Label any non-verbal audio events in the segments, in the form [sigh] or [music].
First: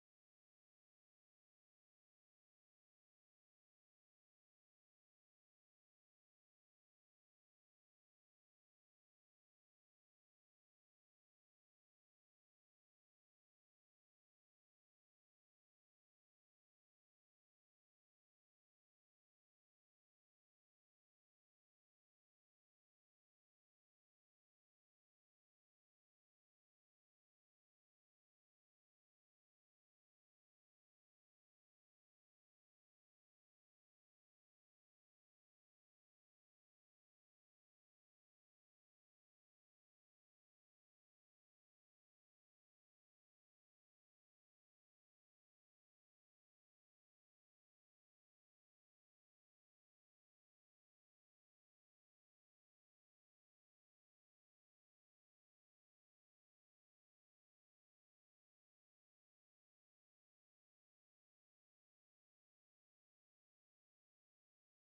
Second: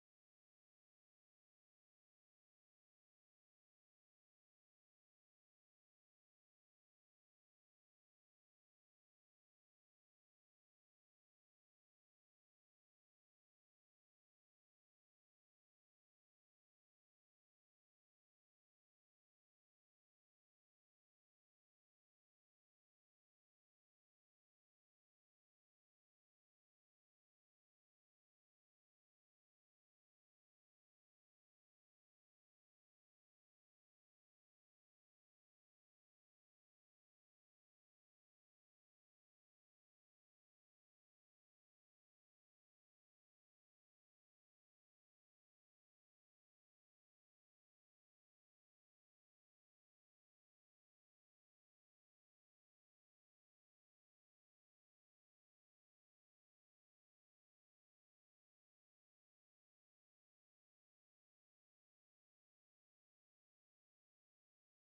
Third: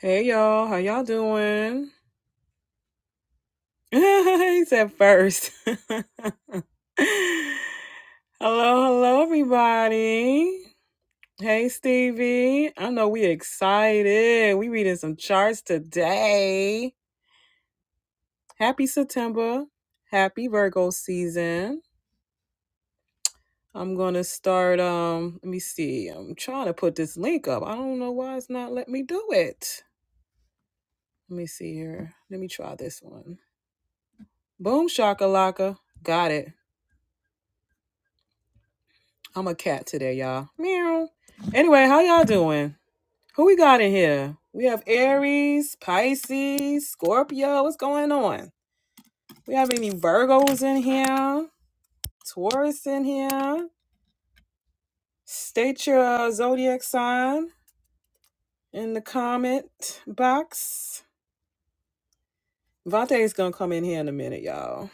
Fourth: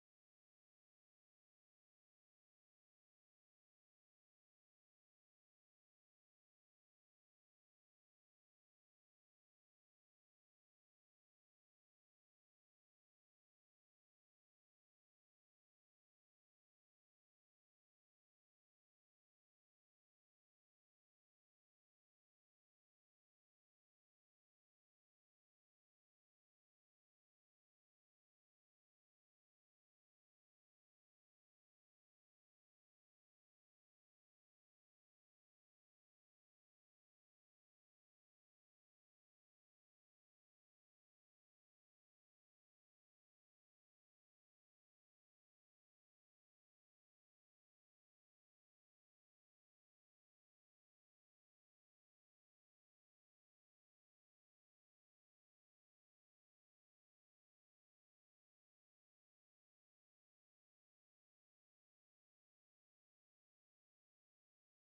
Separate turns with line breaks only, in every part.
Hey y'all, how y'all doing? [laughs] he said first. [laughs] hello, hello everybody. Hey Stevie. I know we excited. We reading some charts today. Happy September. Happy Virgo season. I'm gonna start um let me see. I'm trying to put this link up. I don't know why it's not letting me do it. Let me see here. Let me try this one. Boom shakalaka. Got it. I'm a cat today, y'all. Meow. Anyway, how y'all doing? Who we got in here? We have Aries, Pisces, Scorpio. What's going on? We have any Virgos in here? Taurus in here? State your uh, zodiac sign in the comment box. Vante is gonna come in here in a minute, y'all.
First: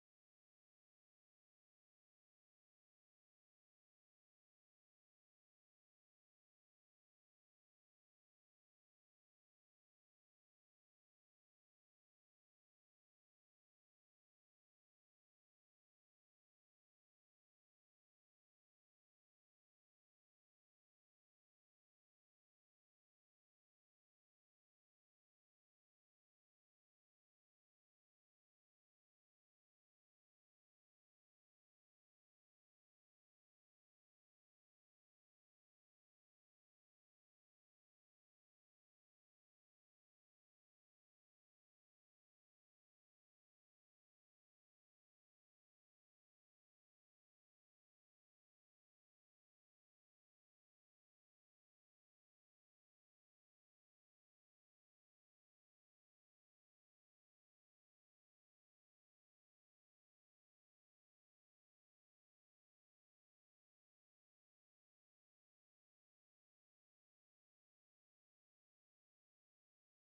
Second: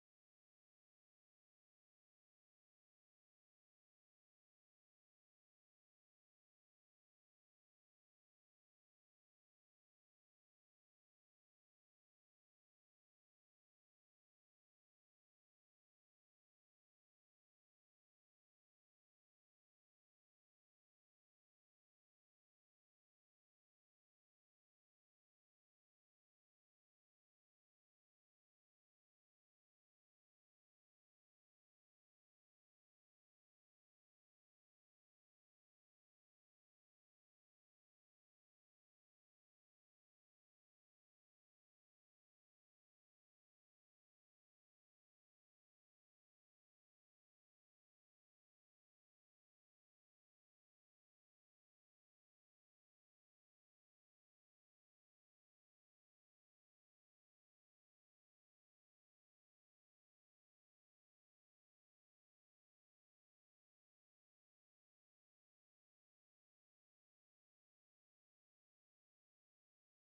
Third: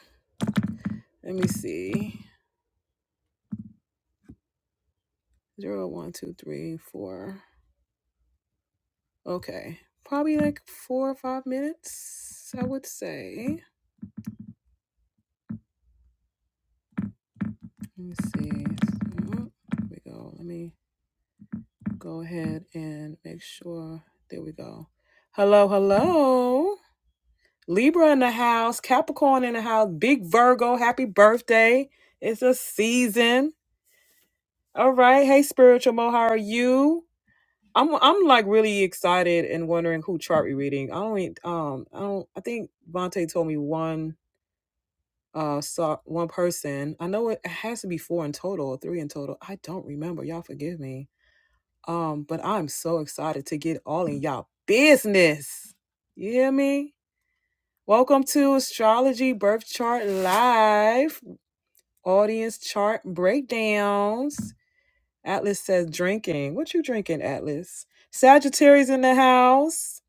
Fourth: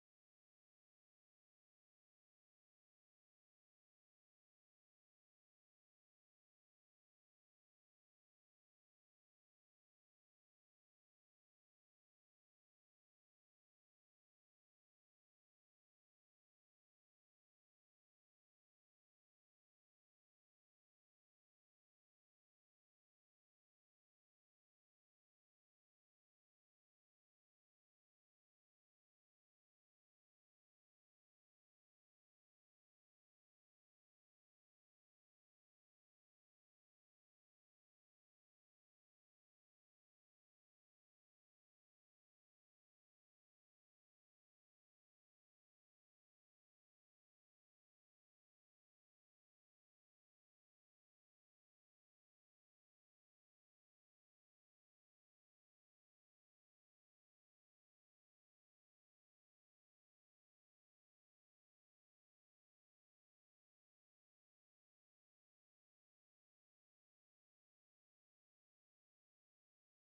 Let me see. Zero, one, two, three, four. Okay, probably like four or five minutes, I would say. Let me see. Mhm. Here we go. Let me go ahead and make sure. There we go. Hello, hello. Libra in the house, Capricorn in the house, big Virgo, happy birthday. It's a season. All right. Hey, Spiritual Mo, how are you? I'm I'm like really excited and wondering who chart we reading. I don't e- um I don't I think Vontae told me one uh saw one person. I know it has to be four in total, three in total. I don't remember. Y'all forgive me Um, but I'm so excited to get all in y'all business. You hear me? Welcome to Astrology Birth Chart Live Audience Chart Breakdowns. Atlas says drinking. What you drinking, Atlas? Sagittarius in the house.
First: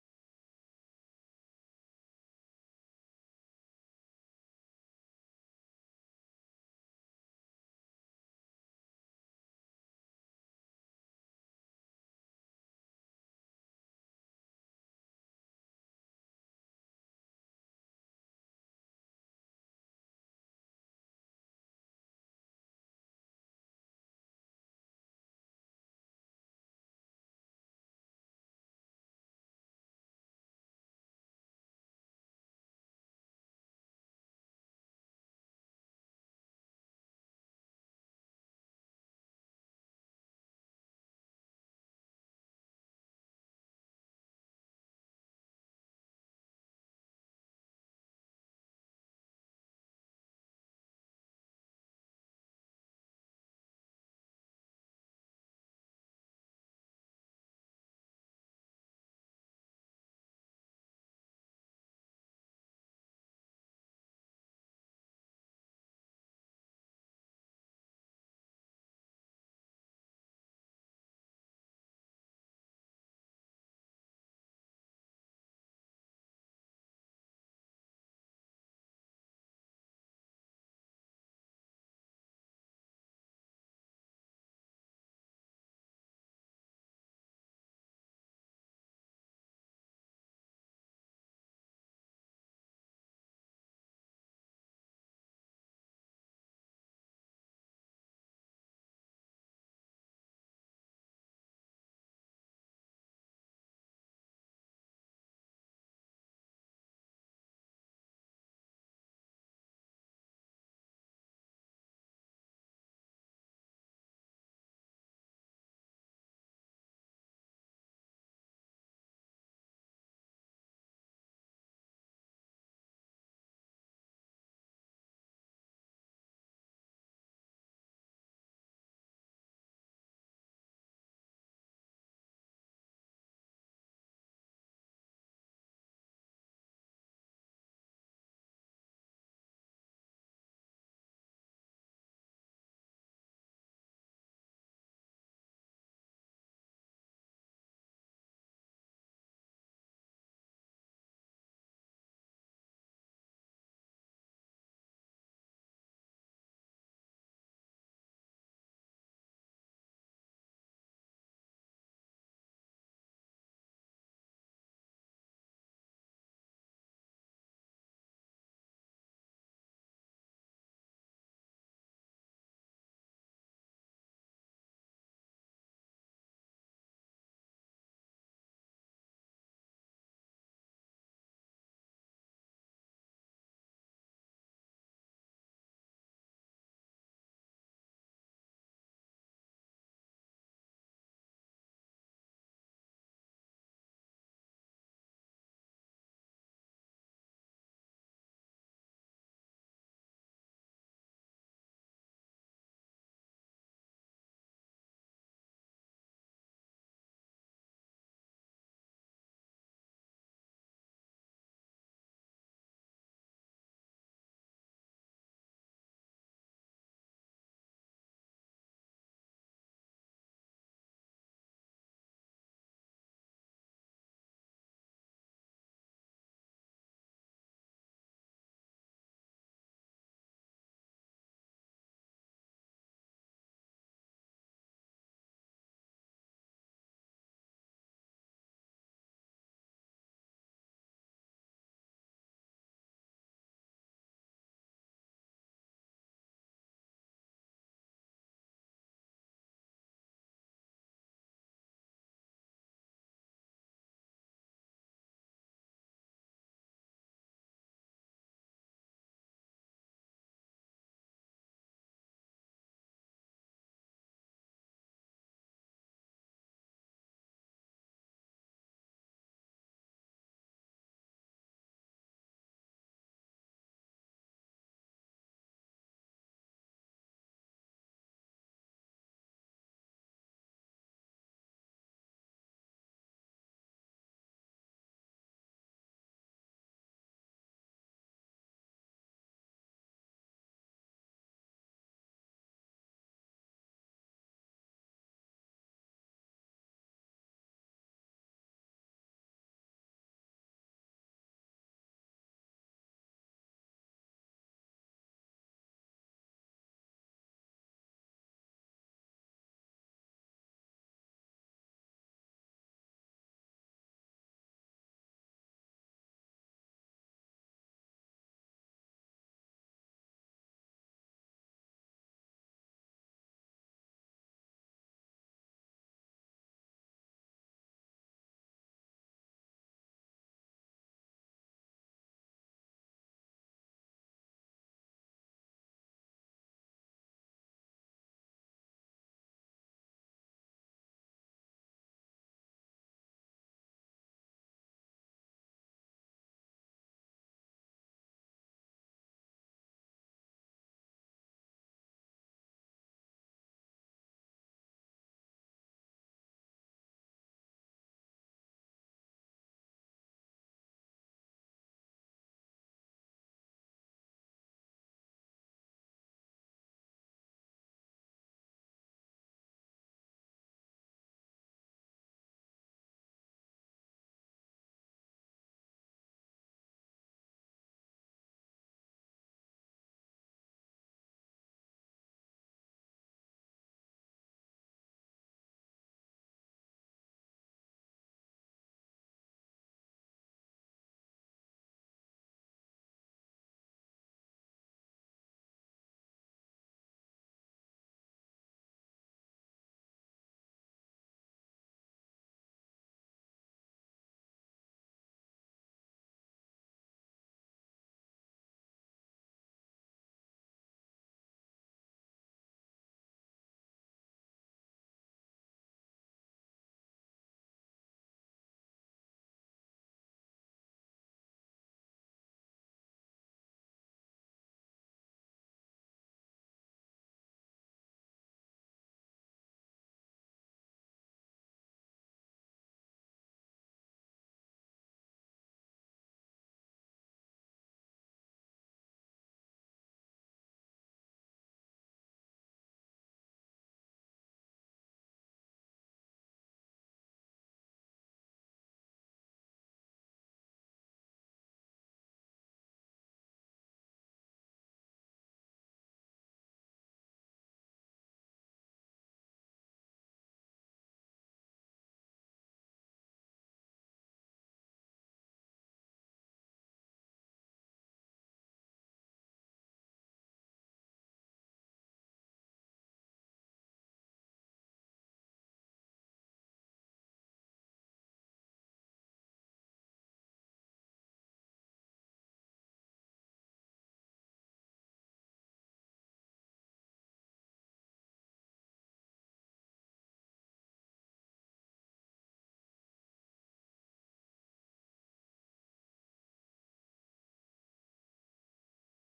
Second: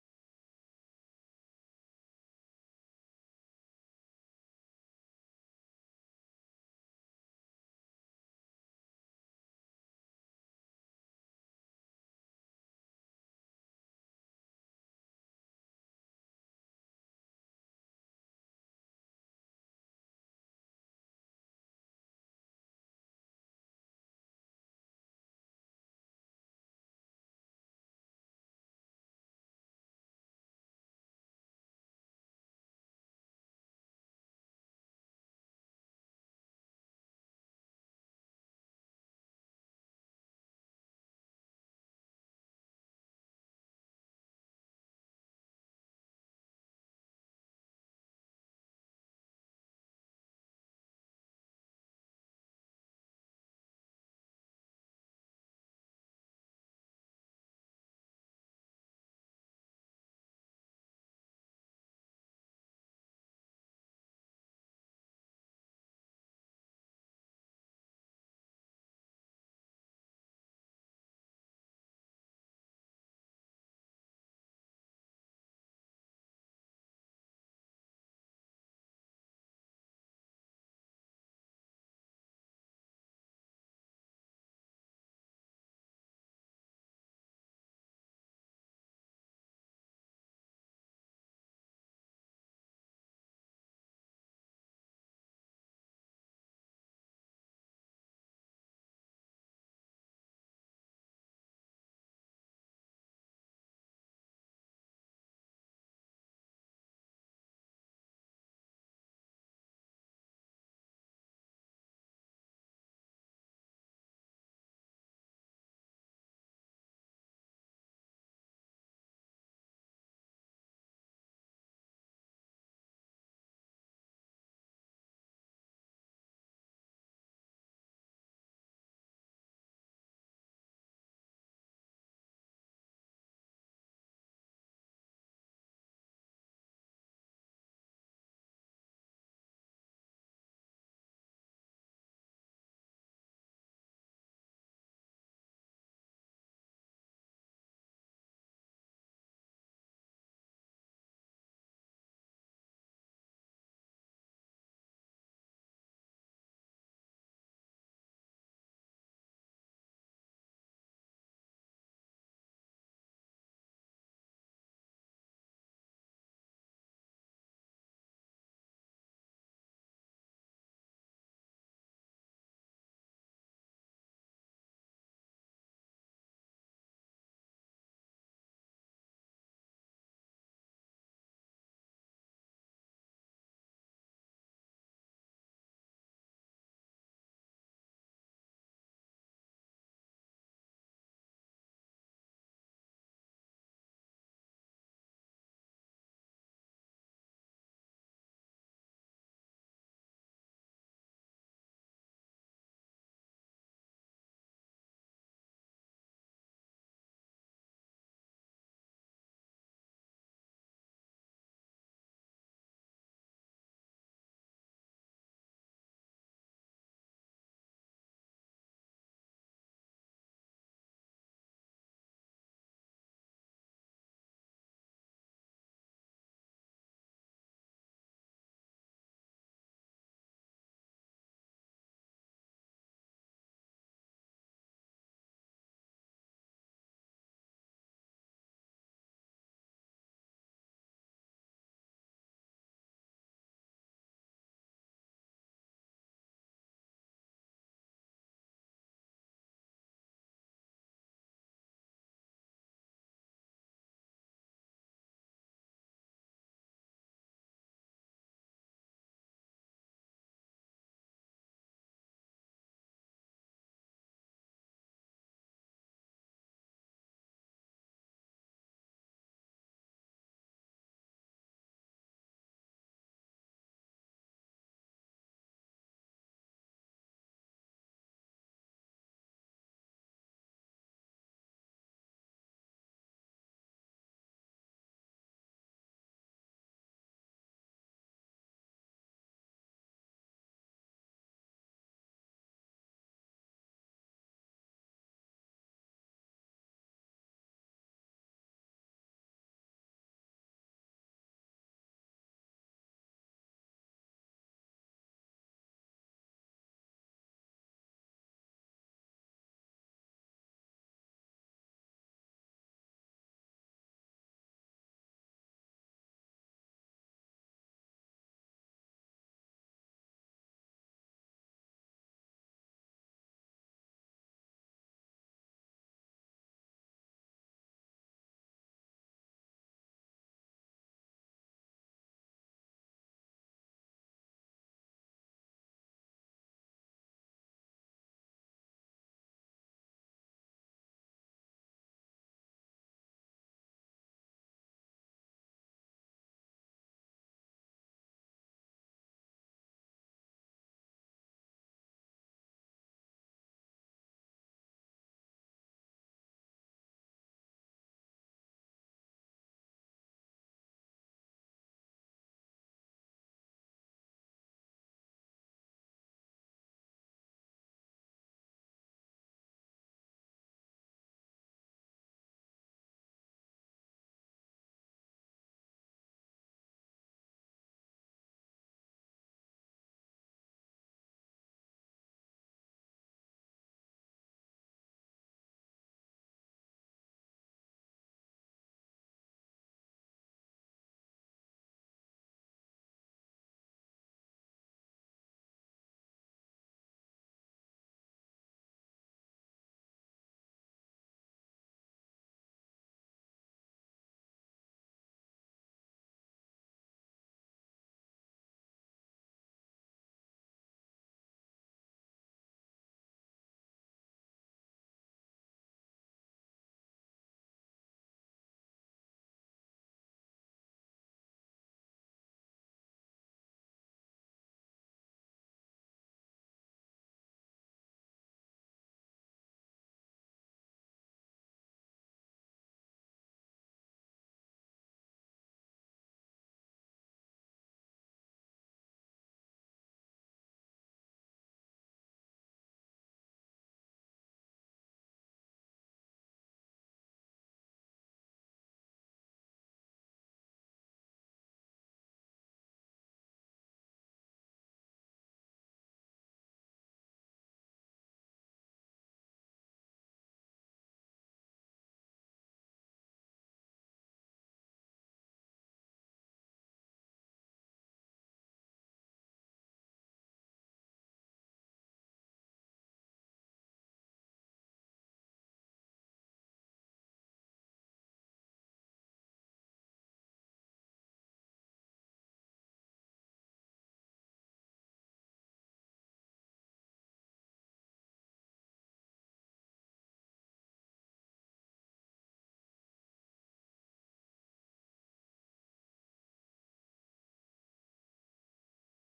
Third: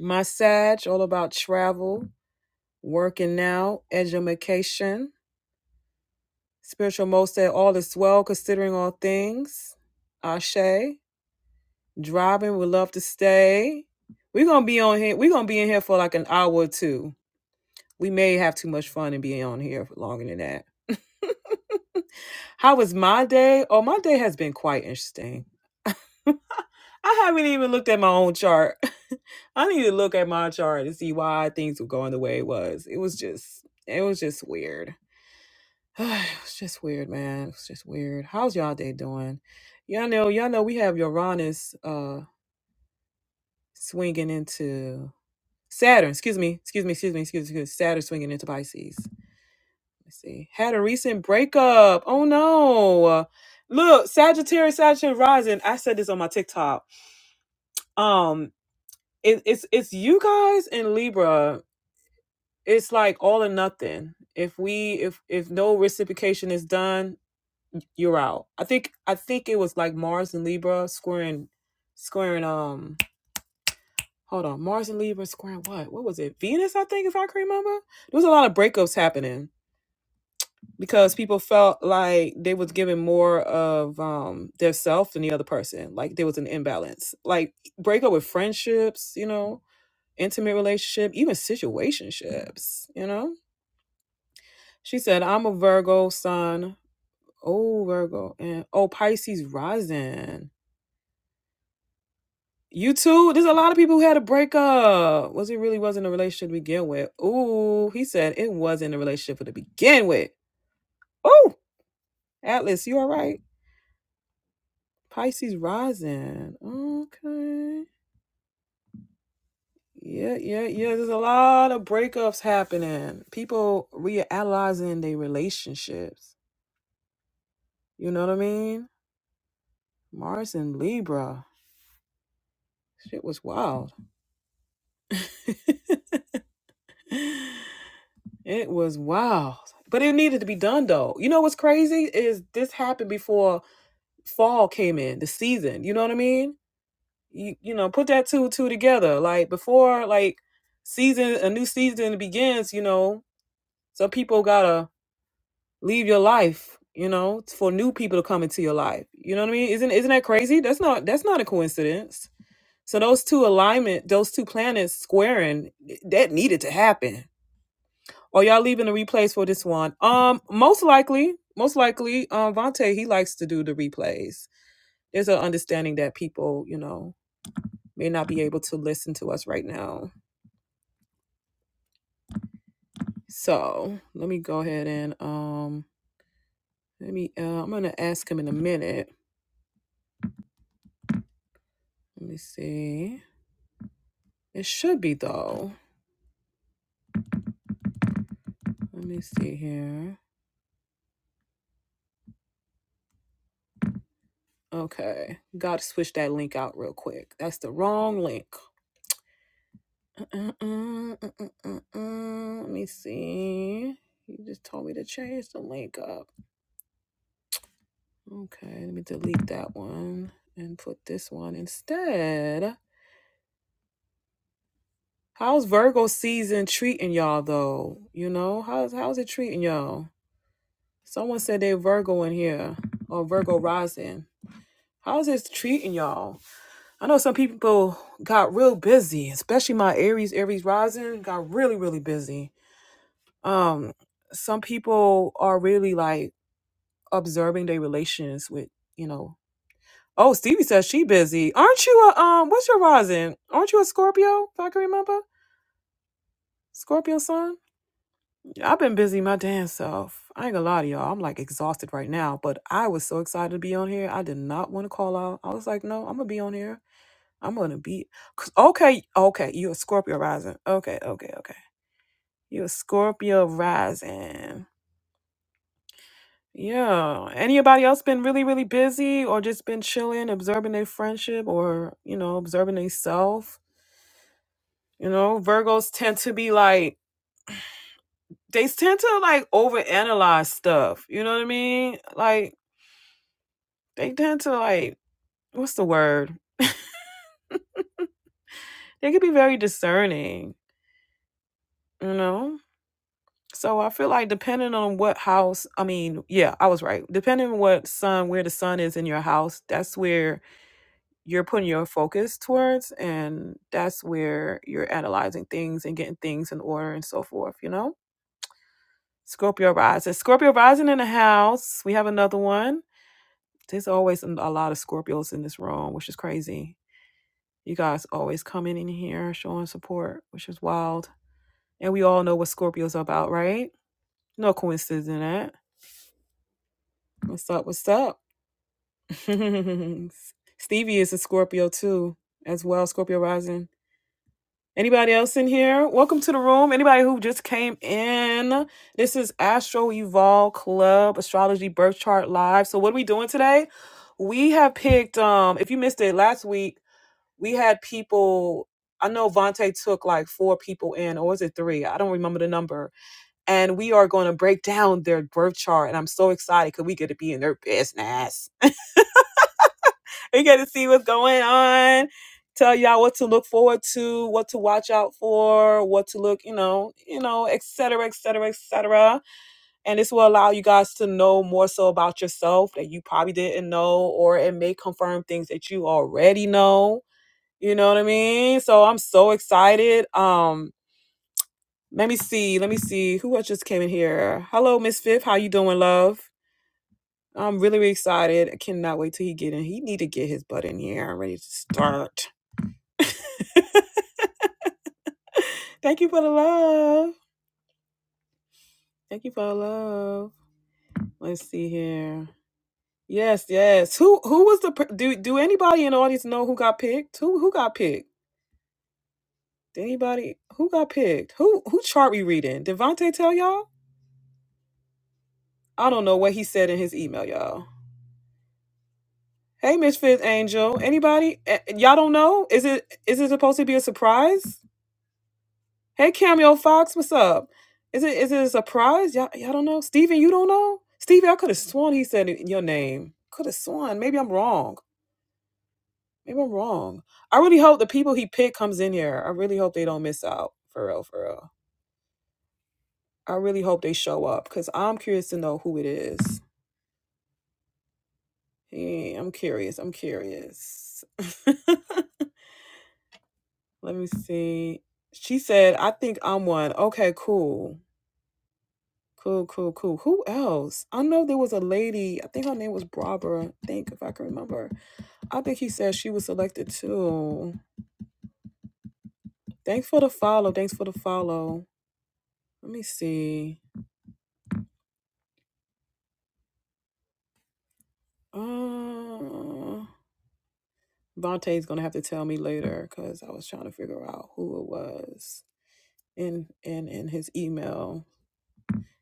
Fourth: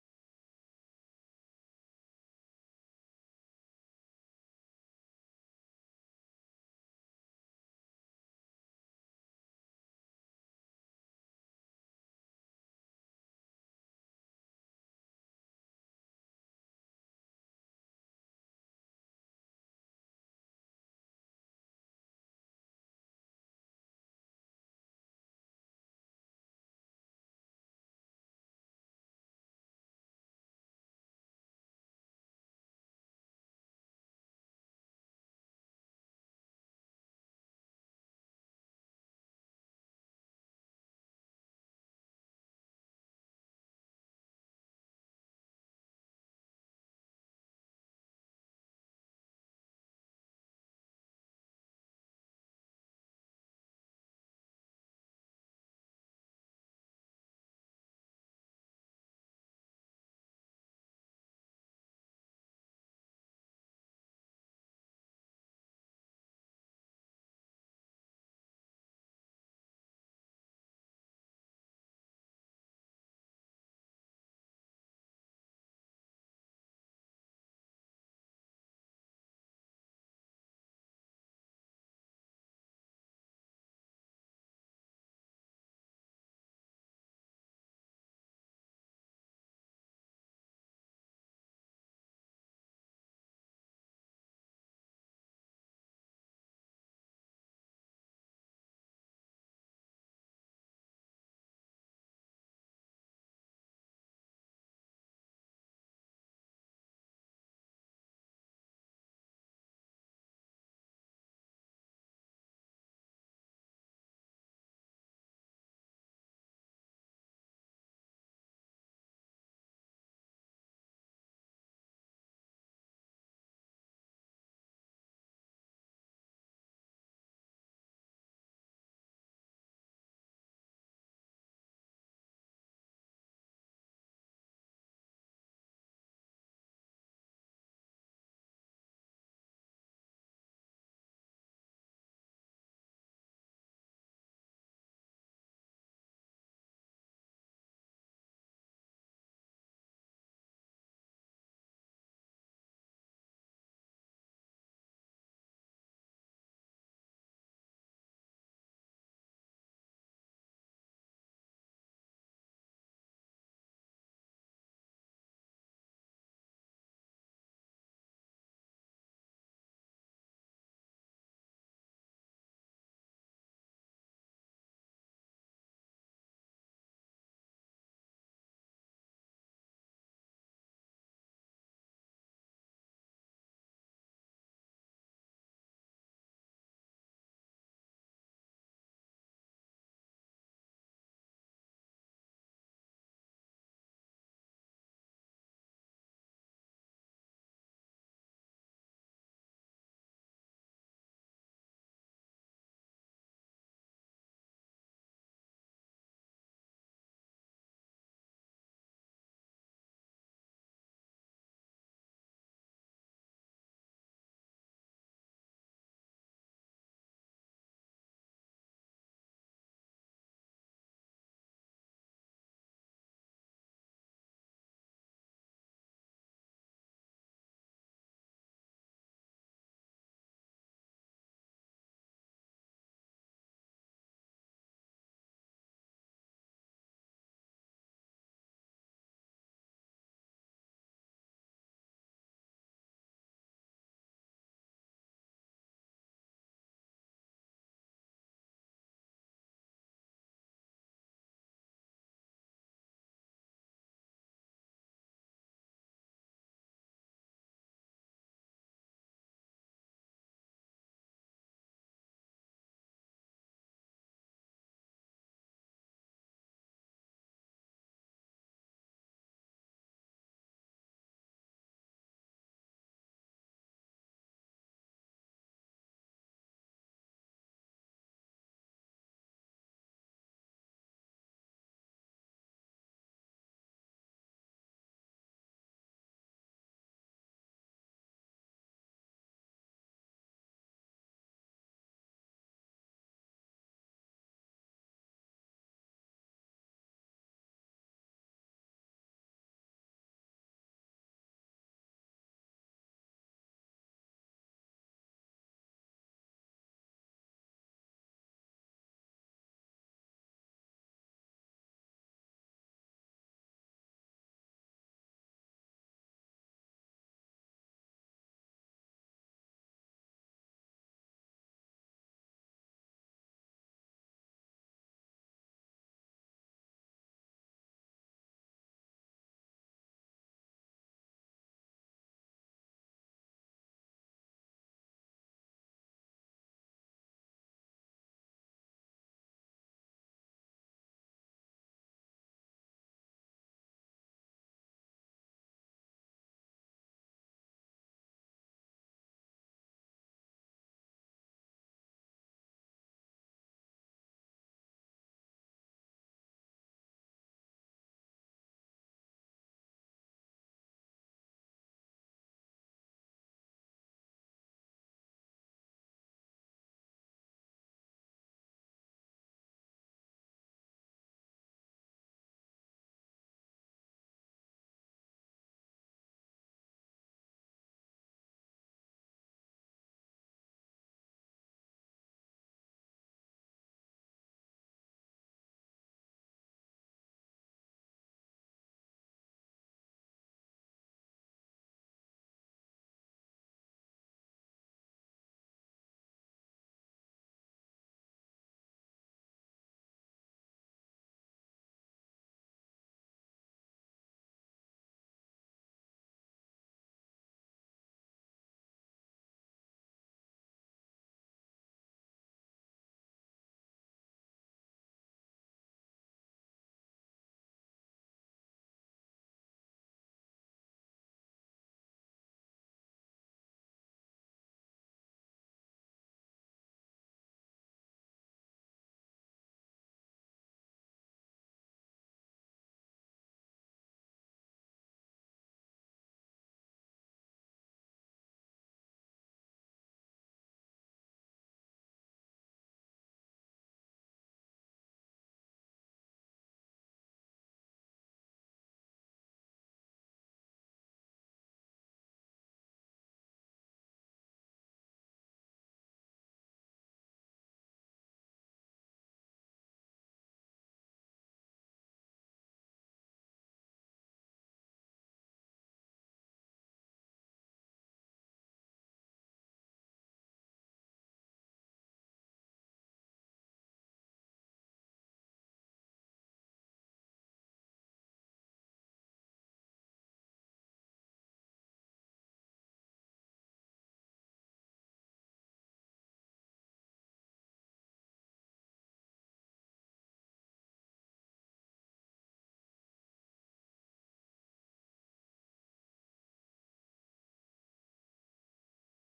My Sag, all about travel, working out, education. Spiritual Mo said all is well considering all things. Ashe. Driving would love to stay. We're gonna be on here. We're gonna be in here for like an hour or two. We may have too much fun and be on here for longer than that. How was my day? Oh, my day has been quite interesting. I haven't even looked at my own chart. [laughs] I need to look at my chart to see why things were going the way it was. It was just it was just weird. [sighs] it was just weird, man. It was just weird. How's y'all day doing? Y'all know, y'all know we have Uranus uh swinging into Saturn, excuse me, excuse me, excuse me, excuse me, Saturn swinging into Pisces. Let's see. Had a recent breakup. Oh no. Look, Sagittarius, Sagittarius rising. I said this on my TikTok. Um, it, it's it's you guys in Libra. It's like all or nothing. If we if if no reciprocation is done, you're out. I think I think it was like Mars and Libra squaring squaring um hold on Mars and Libra squaring what? What was it? Venus, I think, if I can remember. There was a lot of breakups happening because people felt like they was giving more of um their self than the other person like there was an imbalance like break up with friendships you know intimate relationship even situationships you know she said i'm a virgo sun oh virgo and oh pisces rising you too there's a lot of people who had a breakup was it really wasn't a relationship to begin with Ooh, he said it wasn't a relationship to begin with oh atlas you all right? Pisces rising. Okay. Yeah, yeah, yeah. There's a lot of breakups happening. People reanalyzing their relationships. You know what I mean? Mars and Libra. Shit was wild. [laughs] it was wild. But it needed to be done though. You know what's crazy is this happened before fall came in, the season. You know what I mean? You you know, put that two and two together. Like before like season a new season begins, you know, Some people gotta leave your life, you know, for new people to come into your life. You know what I mean? Isn't isn't that crazy? That's not that's not a coincidence. So those two alignment, those two planets squaring, that needed to happen. Or y'all leaving the replays for this one? Um, most likely, most likely, um, Vontae he likes to do the replays. There's an understanding that people, you know, may not be able to listen to us right now. So let me go ahead and um, let me. Uh, I'm gonna ask him in a minute Let me see. It should be though. Let me see here. Okay. Gotta switch that link out real quick. That's the wrong link. Uh-uh-uh, uh-uh-uh. Let me see. You just told me to change the link up. Okay, let me delete that one and put this one instead. How's Virgo season treating y'all though? You know, how's how's it treating y'all? Someone said they Virgo in here or Virgo rising. How's this treating y'all? I know some people got real busy, especially my Aries, Aries rising got really, really busy. Um, some people are really like observing their relations with, you know. Oh, Stevie says she busy. Aren't you a um? What's your rising? Aren't you a Scorpio? If I can remember, Scorpio sun. Yeah, I've been busy my damn self. I ain't gonna lie to y'all. I'm like exhausted right now, but I was so excited to be on here. I did not want to call out. I was like, no, I'm gonna be on here. I'm gonna be 'cause- okay. Okay, you a Scorpio rising. Okay, okay, okay. You a Scorpio rising. Yeah. Anybody else been really, really busy or just been chilling, observing their friendship or you know, observing themselves? You know, Virgos tend to be like they tend to like overanalyze stuff. You know what I mean? Like they tend to like what's the word? They could be very discerning. You know. So I feel like depending on what house, I mean, yeah, I was right. Depending on what sun, where the sun is in your house, that's where you're putting your focus towards, and that's where you're analyzing things and getting things in order and so forth. You know, Scorpio rising, Scorpio rising in the house. We have another one. There's always a lot of Scorpios in this room, which is crazy. You guys always coming in here showing support, which is wild. And we all know what Scorpios are about, right? No coincidence in that. What's up? What's up? [laughs] Stevie is a Scorpio too, as well, Scorpio rising. Anybody else in here? Welcome to the room. Anybody who just came in? This is Astro Evolve Club Astrology Birth Chart Live. So what are we doing today? We have picked um if you missed it last week, we had people I know Vante took like four people in, or was it three? I don't remember the number. And we are going to break down their birth chart. And I'm so excited because we get to be in their business. we get to see what's going on. Tell y'all what to look forward to, what to watch out for, what to look, you know, you know, et cetera, et cetera, et cetera. And this will allow you guys to know more so about yourself that you probably didn't know, or it may confirm things that you already know. You know what I mean? So I'm so excited. Um, let me see, let me see who else just came in here. Hello, Miss Fifth. How you doing, love? I'm really, really excited. I cannot wait till he get in. He need to get his butt in here. I'm ready to start. Thank you for the love. Thank you for the love. Let's see here. Yes, yes. Who who was the per- do do anybody in the audience know who got picked? Who who got picked? Did anybody who got picked? Who who chart we reading? Did Vontae tell y'all? I don't know what he said in his email, y'all. Hey, Miss Fifth Angel. Anybody? Eh, Y'all don't know? Is it is it supposed to be a surprise? Hey, Cameo Fox, what's up? Is it is it a surprise? Y'all, y'all don't know? Steven, you don't know? Stevie, I could have sworn he said it- your name. Could have sworn. Maybe I'm wrong. Maybe I'm wrong. I really hope the people he picked comes in here. I really hope they don't miss out. For real, for real. I really hope they show up because I'm curious to know who it is. Yeah, I'm curious. I'm curious. [laughs] Let me see. She said, I think I'm one. Okay, cool. Cool, cool, cool. Who else? I know there was a lady. I think her name was Barbara. I think if I can remember. I think he said she was selected too. Thanks for the follow. Thanks for the follow. Let me see. Uh, Vontae's gonna have to tell me later because I was trying to figure out who it was in in in his email.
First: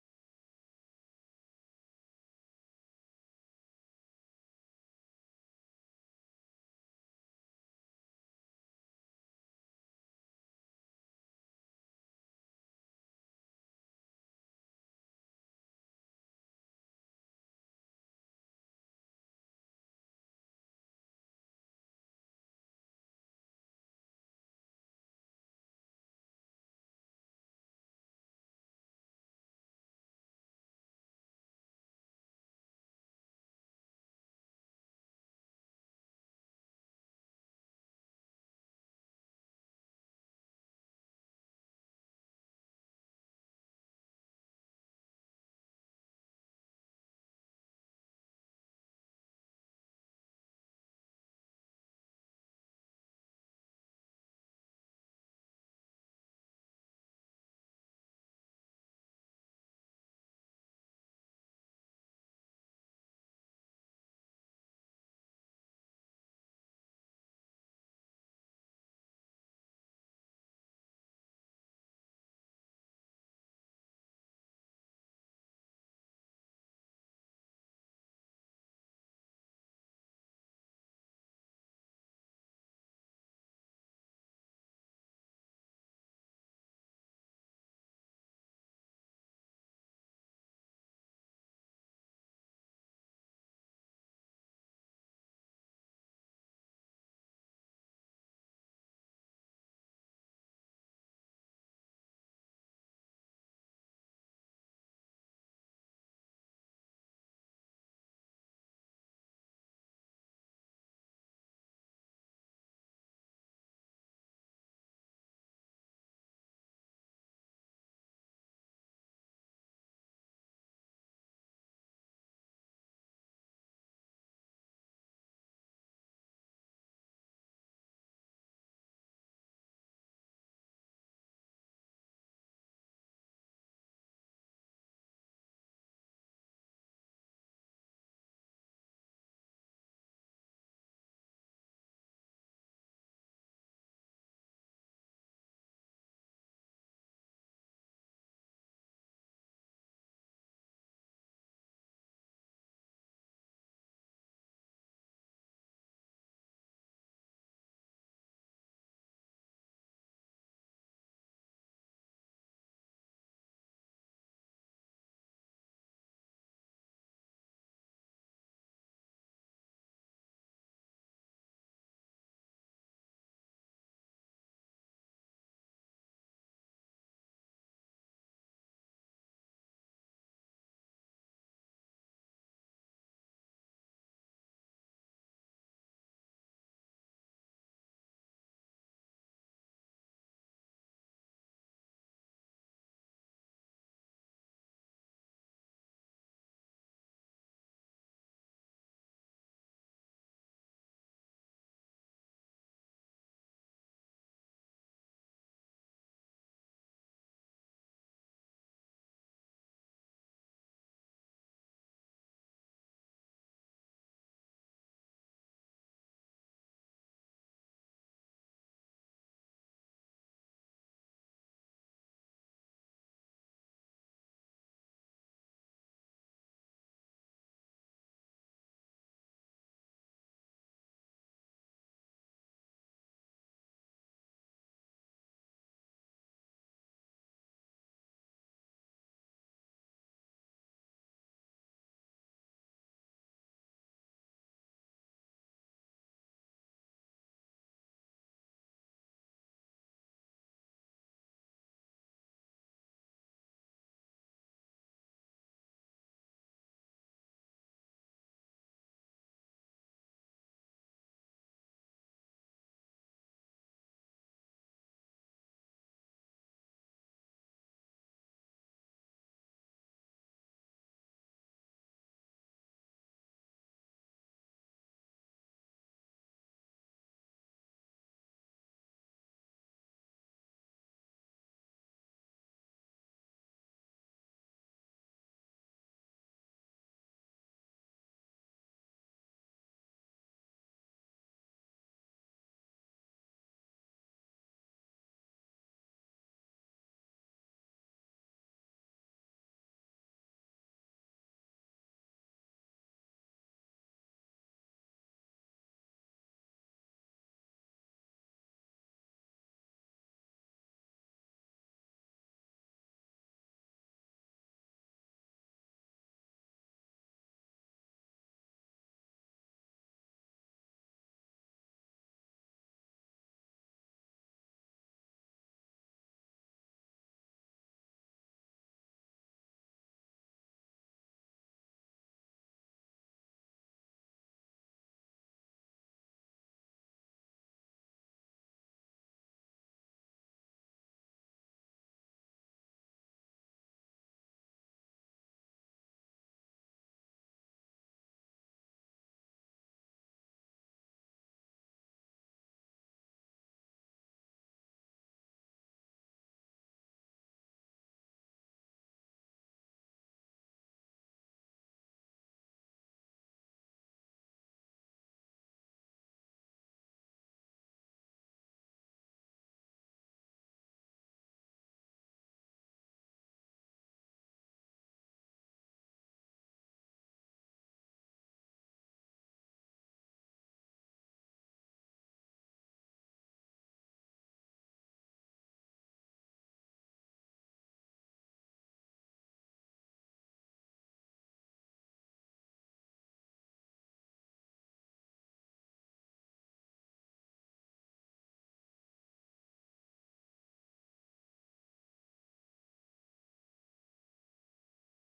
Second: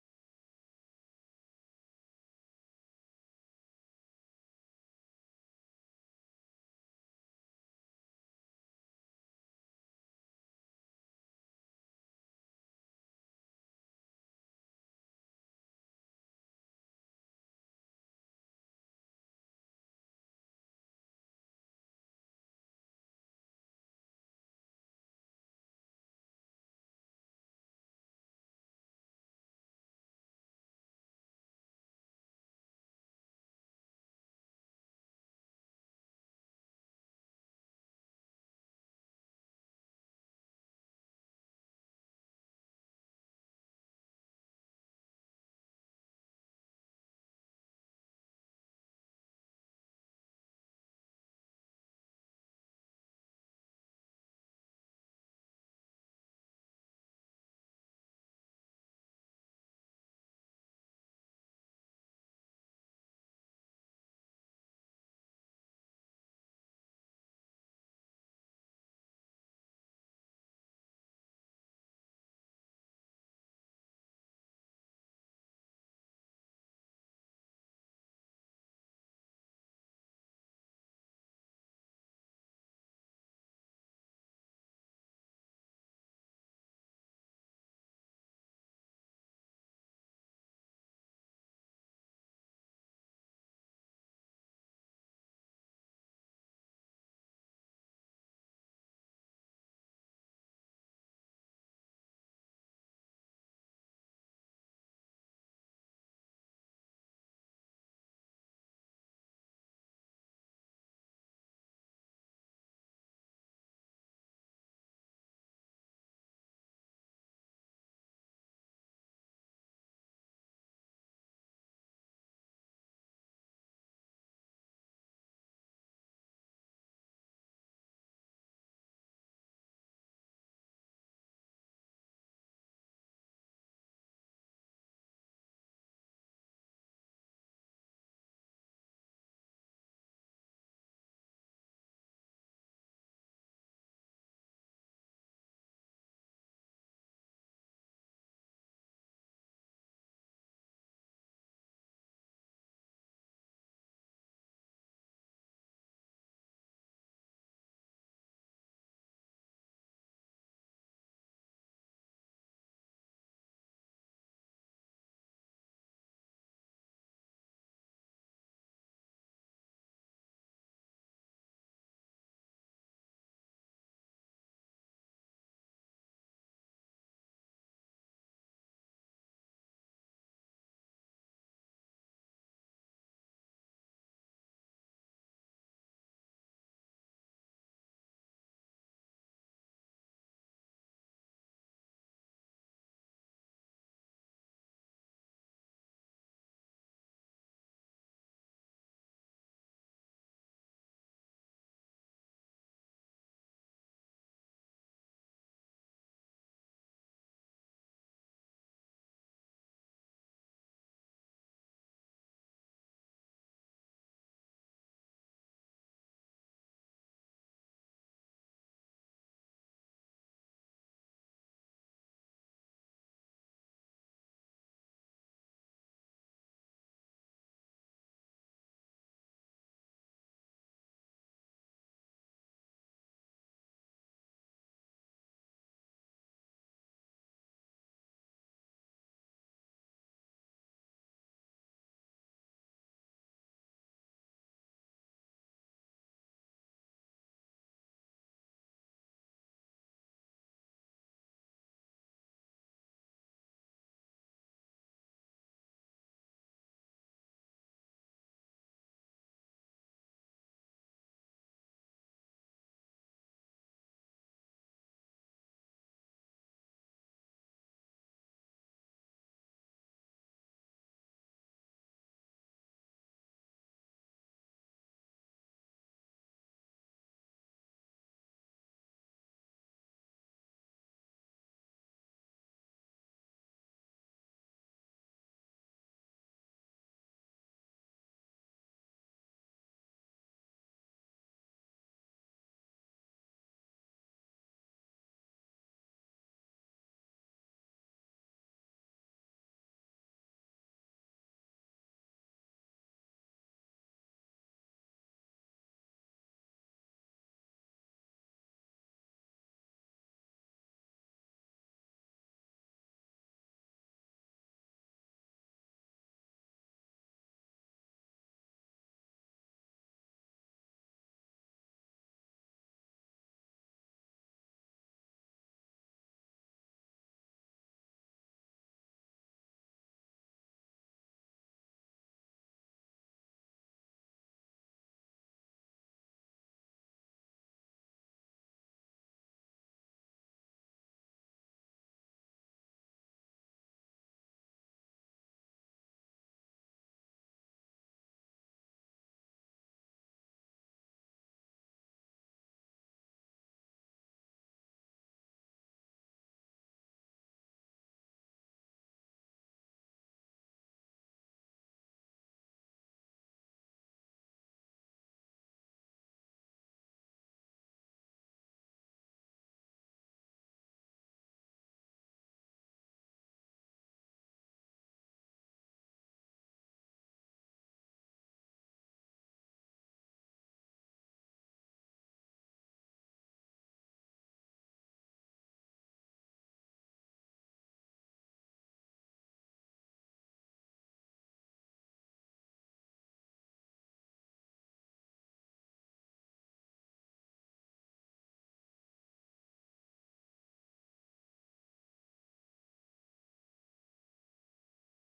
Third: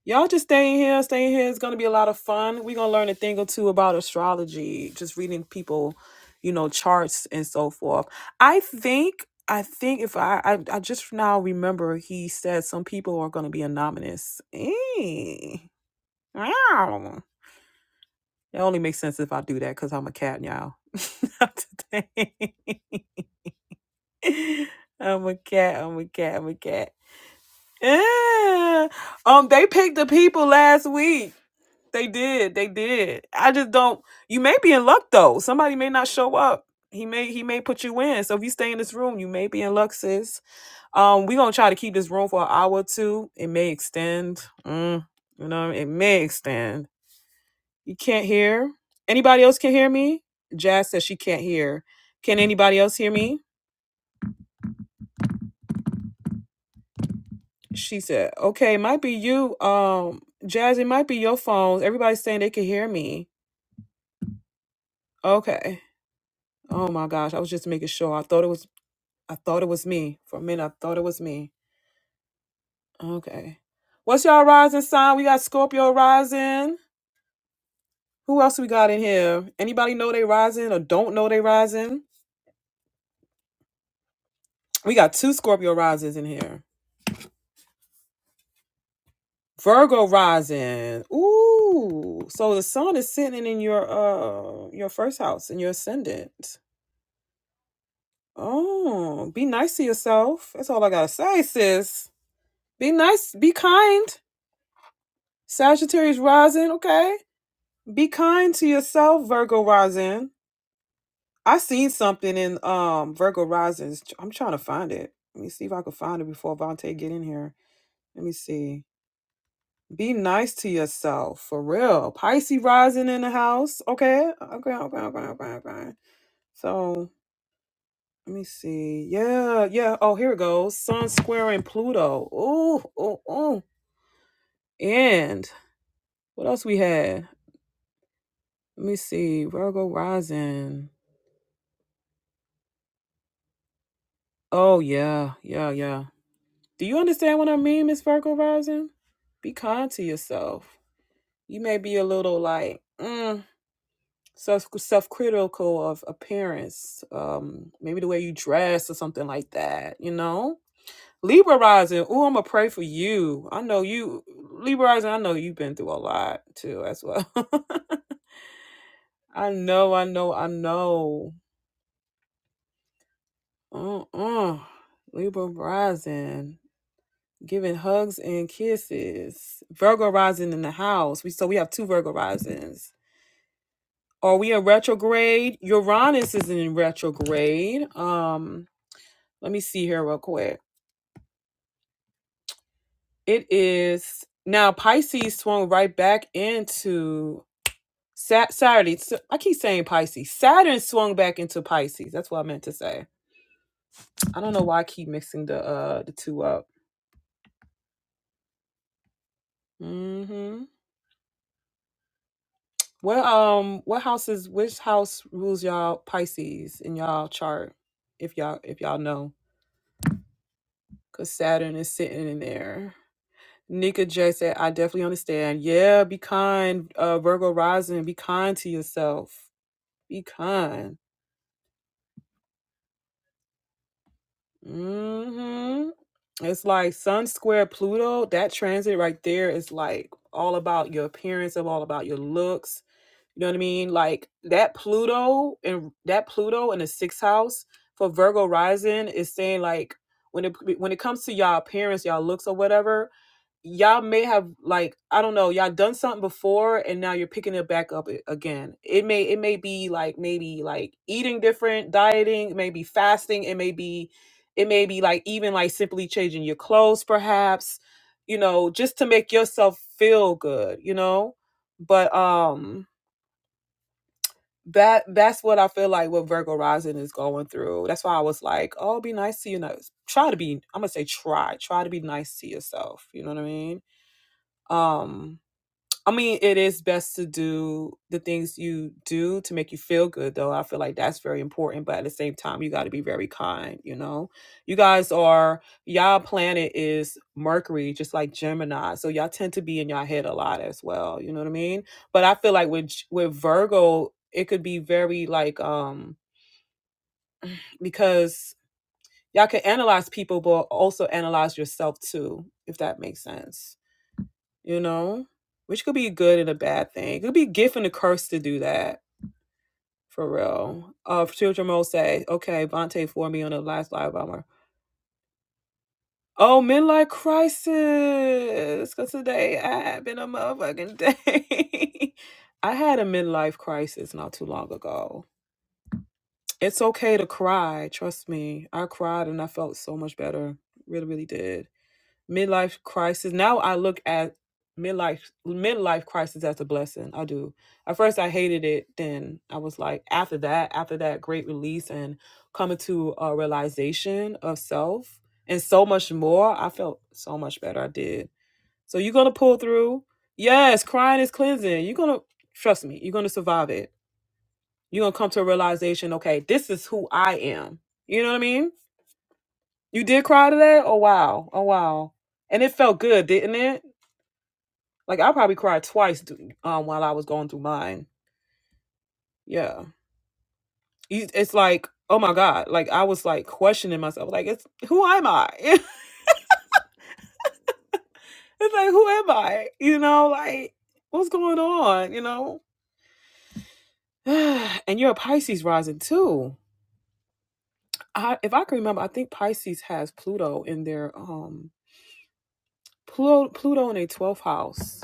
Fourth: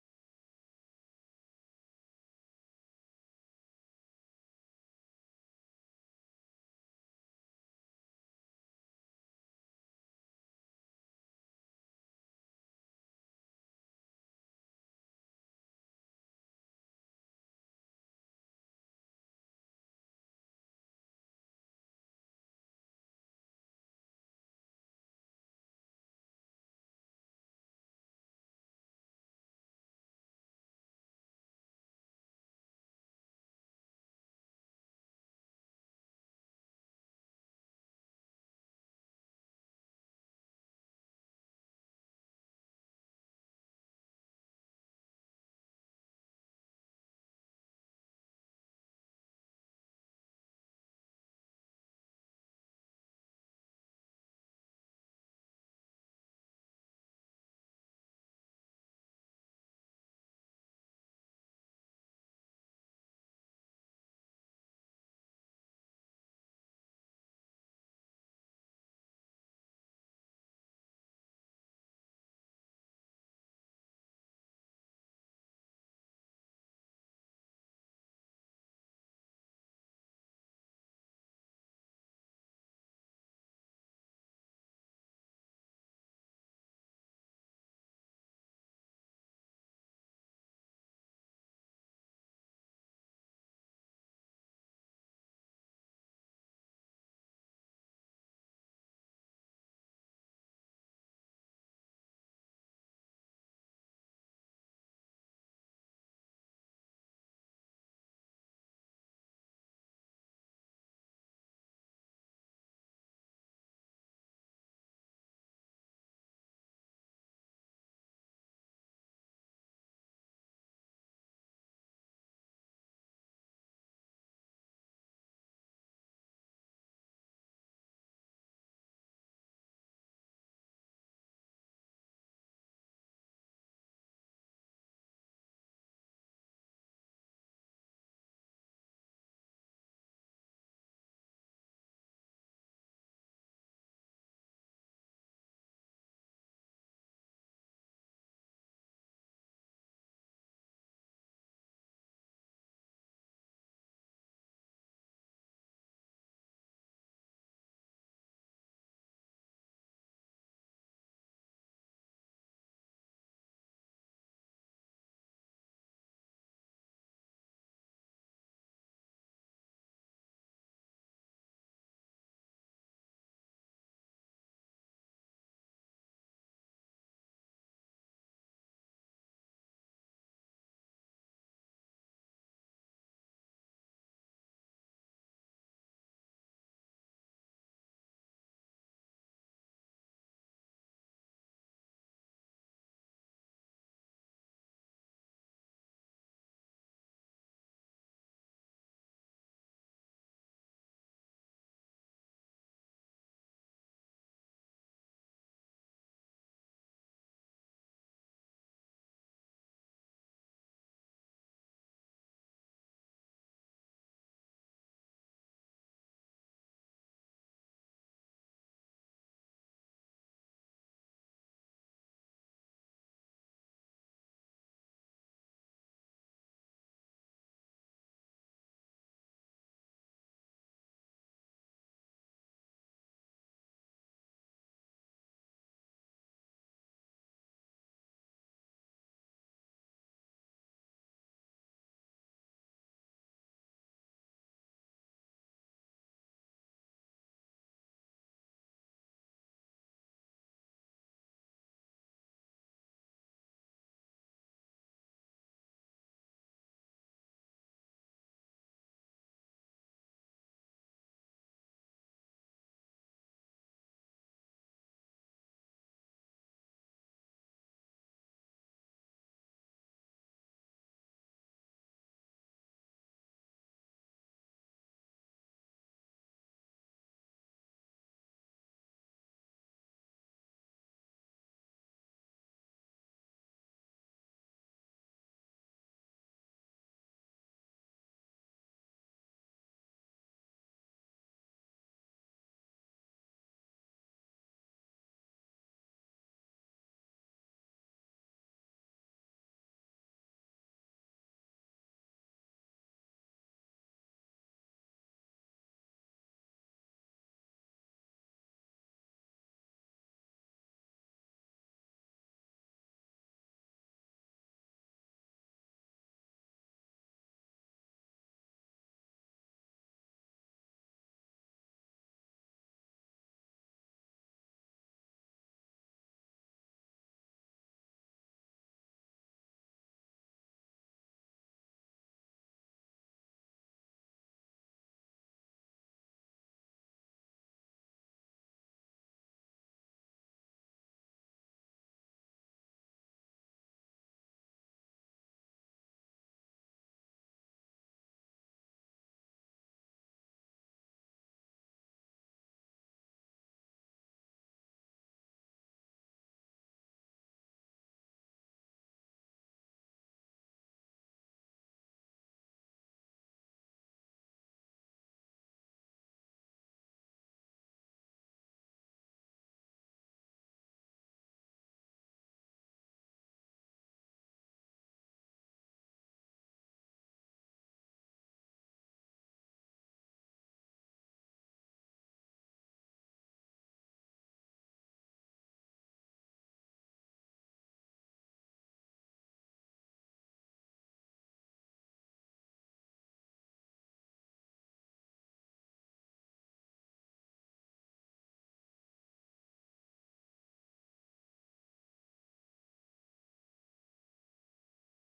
Y'all just stay in here. Stay in here. It's gonna be a lot of fun. We're gonna learn a thing or two about astrology, just reading people, you know, charts and so forth. I think I think if I I, I just now remember he said some people are gonna be anonymous. Eh. Wow. It only makes sense if I do that because I'm a cat, y'all. [laughs] Not today. [laughs] I'm a cat. I'm a cat. I'm a cat. Eh. Um, they picked the people last week. They did. They did. I just don't. You may be in luck though. Somebody may not show up. He may he may put you in. So if you stay in this room, you may be in luck, sis. Um, we gonna try to keep this room for an hour or two. It may extend. Mm, you know, it may extend. You can't hear. Anybody else can hear me? Jazz says she can't hear. Can anybody else hear me? She said, "Okay, it might be you. Um, Jazz, it might be your phones. Everybody's saying they can hear me. Okay. Oh my gosh, I was just making sure. I thought it was." I thought it was me. For a minute, I thought it was me. Okay. What's y'all rising sign? We got Scorpio rising. Who else we got in here? Anybody know they rising or don't know they rising? We got two Scorpio risings in here. Virgo rising. Ooh. So the sun is sitting in your uh your first house in your ascendant. Oh, be nice to yourself. That's all I gotta say, sis. Be nice, be kind. Sagittarius rising, okay? Be kind to yourself, Virgo rising. I seen something in um Virgo risings. I'm trying to find it. Let me see if I can find it before Vontae get in here. Let me see. Be nice to yourself, for real. Pisces rising in the house. Okay, okay, okay, okay, okay, okay. So let me see. Yeah, yeah. Oh, here it goes. Sun squaring Pluto. Ooh, ooh, ooh. And what else we had? Let me see. Virgo rising. Oh yeah, yeah, yeah. Do you understand what I mean, Miss Virgo Rising? Be kind to yourself. You may be a little like mm, self self critical of appearance, um, maybe the way you dress or something like that. You know, Libra Rising. Oh, I'm gonna pray for you. I know you, Libra Rising. I know you've been through a lot too, as well. [laughs] I know, I know, I know. Uh-uh. Libra Rising. giving hugs and kisses. Virgo rising in the house. We so we have two Virgo risings. Are we in retrograde? Uranus is in retrograde. Um, let me see here real quick. It is now Pisces swung right back into Sat Saturday. So- I keep saying Pisces. Saturn swung back into Pisces. That's what I meant to say. I don't know why I keep mixing the uh the two up. Mm-hmm. What um what houses which house rules y'all Pisces in y'all chart if y'all if y'all know cuz Saturn is sitting in there. Nika J said I definitely understand. Yeah, be kind uh Virgo rising, be kind to yourself. Be kind. mm Mhm. It's like Sun square Pluto, that transit right there is like all about your appearance, of all about your looks You know what I mean? Like that Pluto and that Pluto in the sixth house for Virgo rising is saying like when it when it comes to y'all appearance, y'all looks or whatever, y'all may have like I don't know, y'all done something before and now you're picking it back up again. It may it may be like maybe like eating different, dieting, maybe fasting, it may be it may be like even like simply changing your clothes perhaps, you know, just to make yourself feel good, you know? But um that that's what I feel like what Virgo rising is going through. That's why I was like, oh, be nice to you. Know, try to be. I'm gonna say try. Try to be nice to yourself. You know what I mean? Um, I mean, it is best to do the things you do to make you feel good, though. I feel like that's very important. But at the same time, you got to be very kind, you know? You guys are, y'all planet is Mercury, just like Gemini. So y'all tend to be in y'all head a lot as well. You know what I mean? But I feel like with, G- with Virgo, it could be very like, um, because y'all can analyze people, but also analyze yourself too, if that makes sense you know, which could be a good and a bad thing. It could be a gift and a curse to do that, for real. Uh, children will say, okay, Vontae for me on the last live bomber. Oh, midlife crisis, because today I have been a motherfucking day. [laughs] I had a midlife crisis not too long ago. It's okay to cry. Trust me. I cried and I felt so much better. Really, really did midlife crisis. Now I look at midlife midlife crisis as a blessing. I do. At first I hated it, then I was like after that, after that great release and coming to a realization of self and so much more, I felt so much better I did. So you're going to pull through. Yes, crying is cleansing. You're going to trust me. You're going to survive it. You're going to come to a realization, okay, this is who I am. You know what I mean? You did cry today? Oh wow. Oh wow. And it felt good, didn't it? Like I probably cried twice th- um, while I was going through mine. Yeah, You- it's like oh my god. Like I was like questioning myself. Like it's who am I? [laughs] it's like who am I? You know, like what's going on? You know. [sighs] and you're a Pisces rising too. I, if I can remember, I think Pisces has Pluto in their um Pluto Pluto in their twelfth house.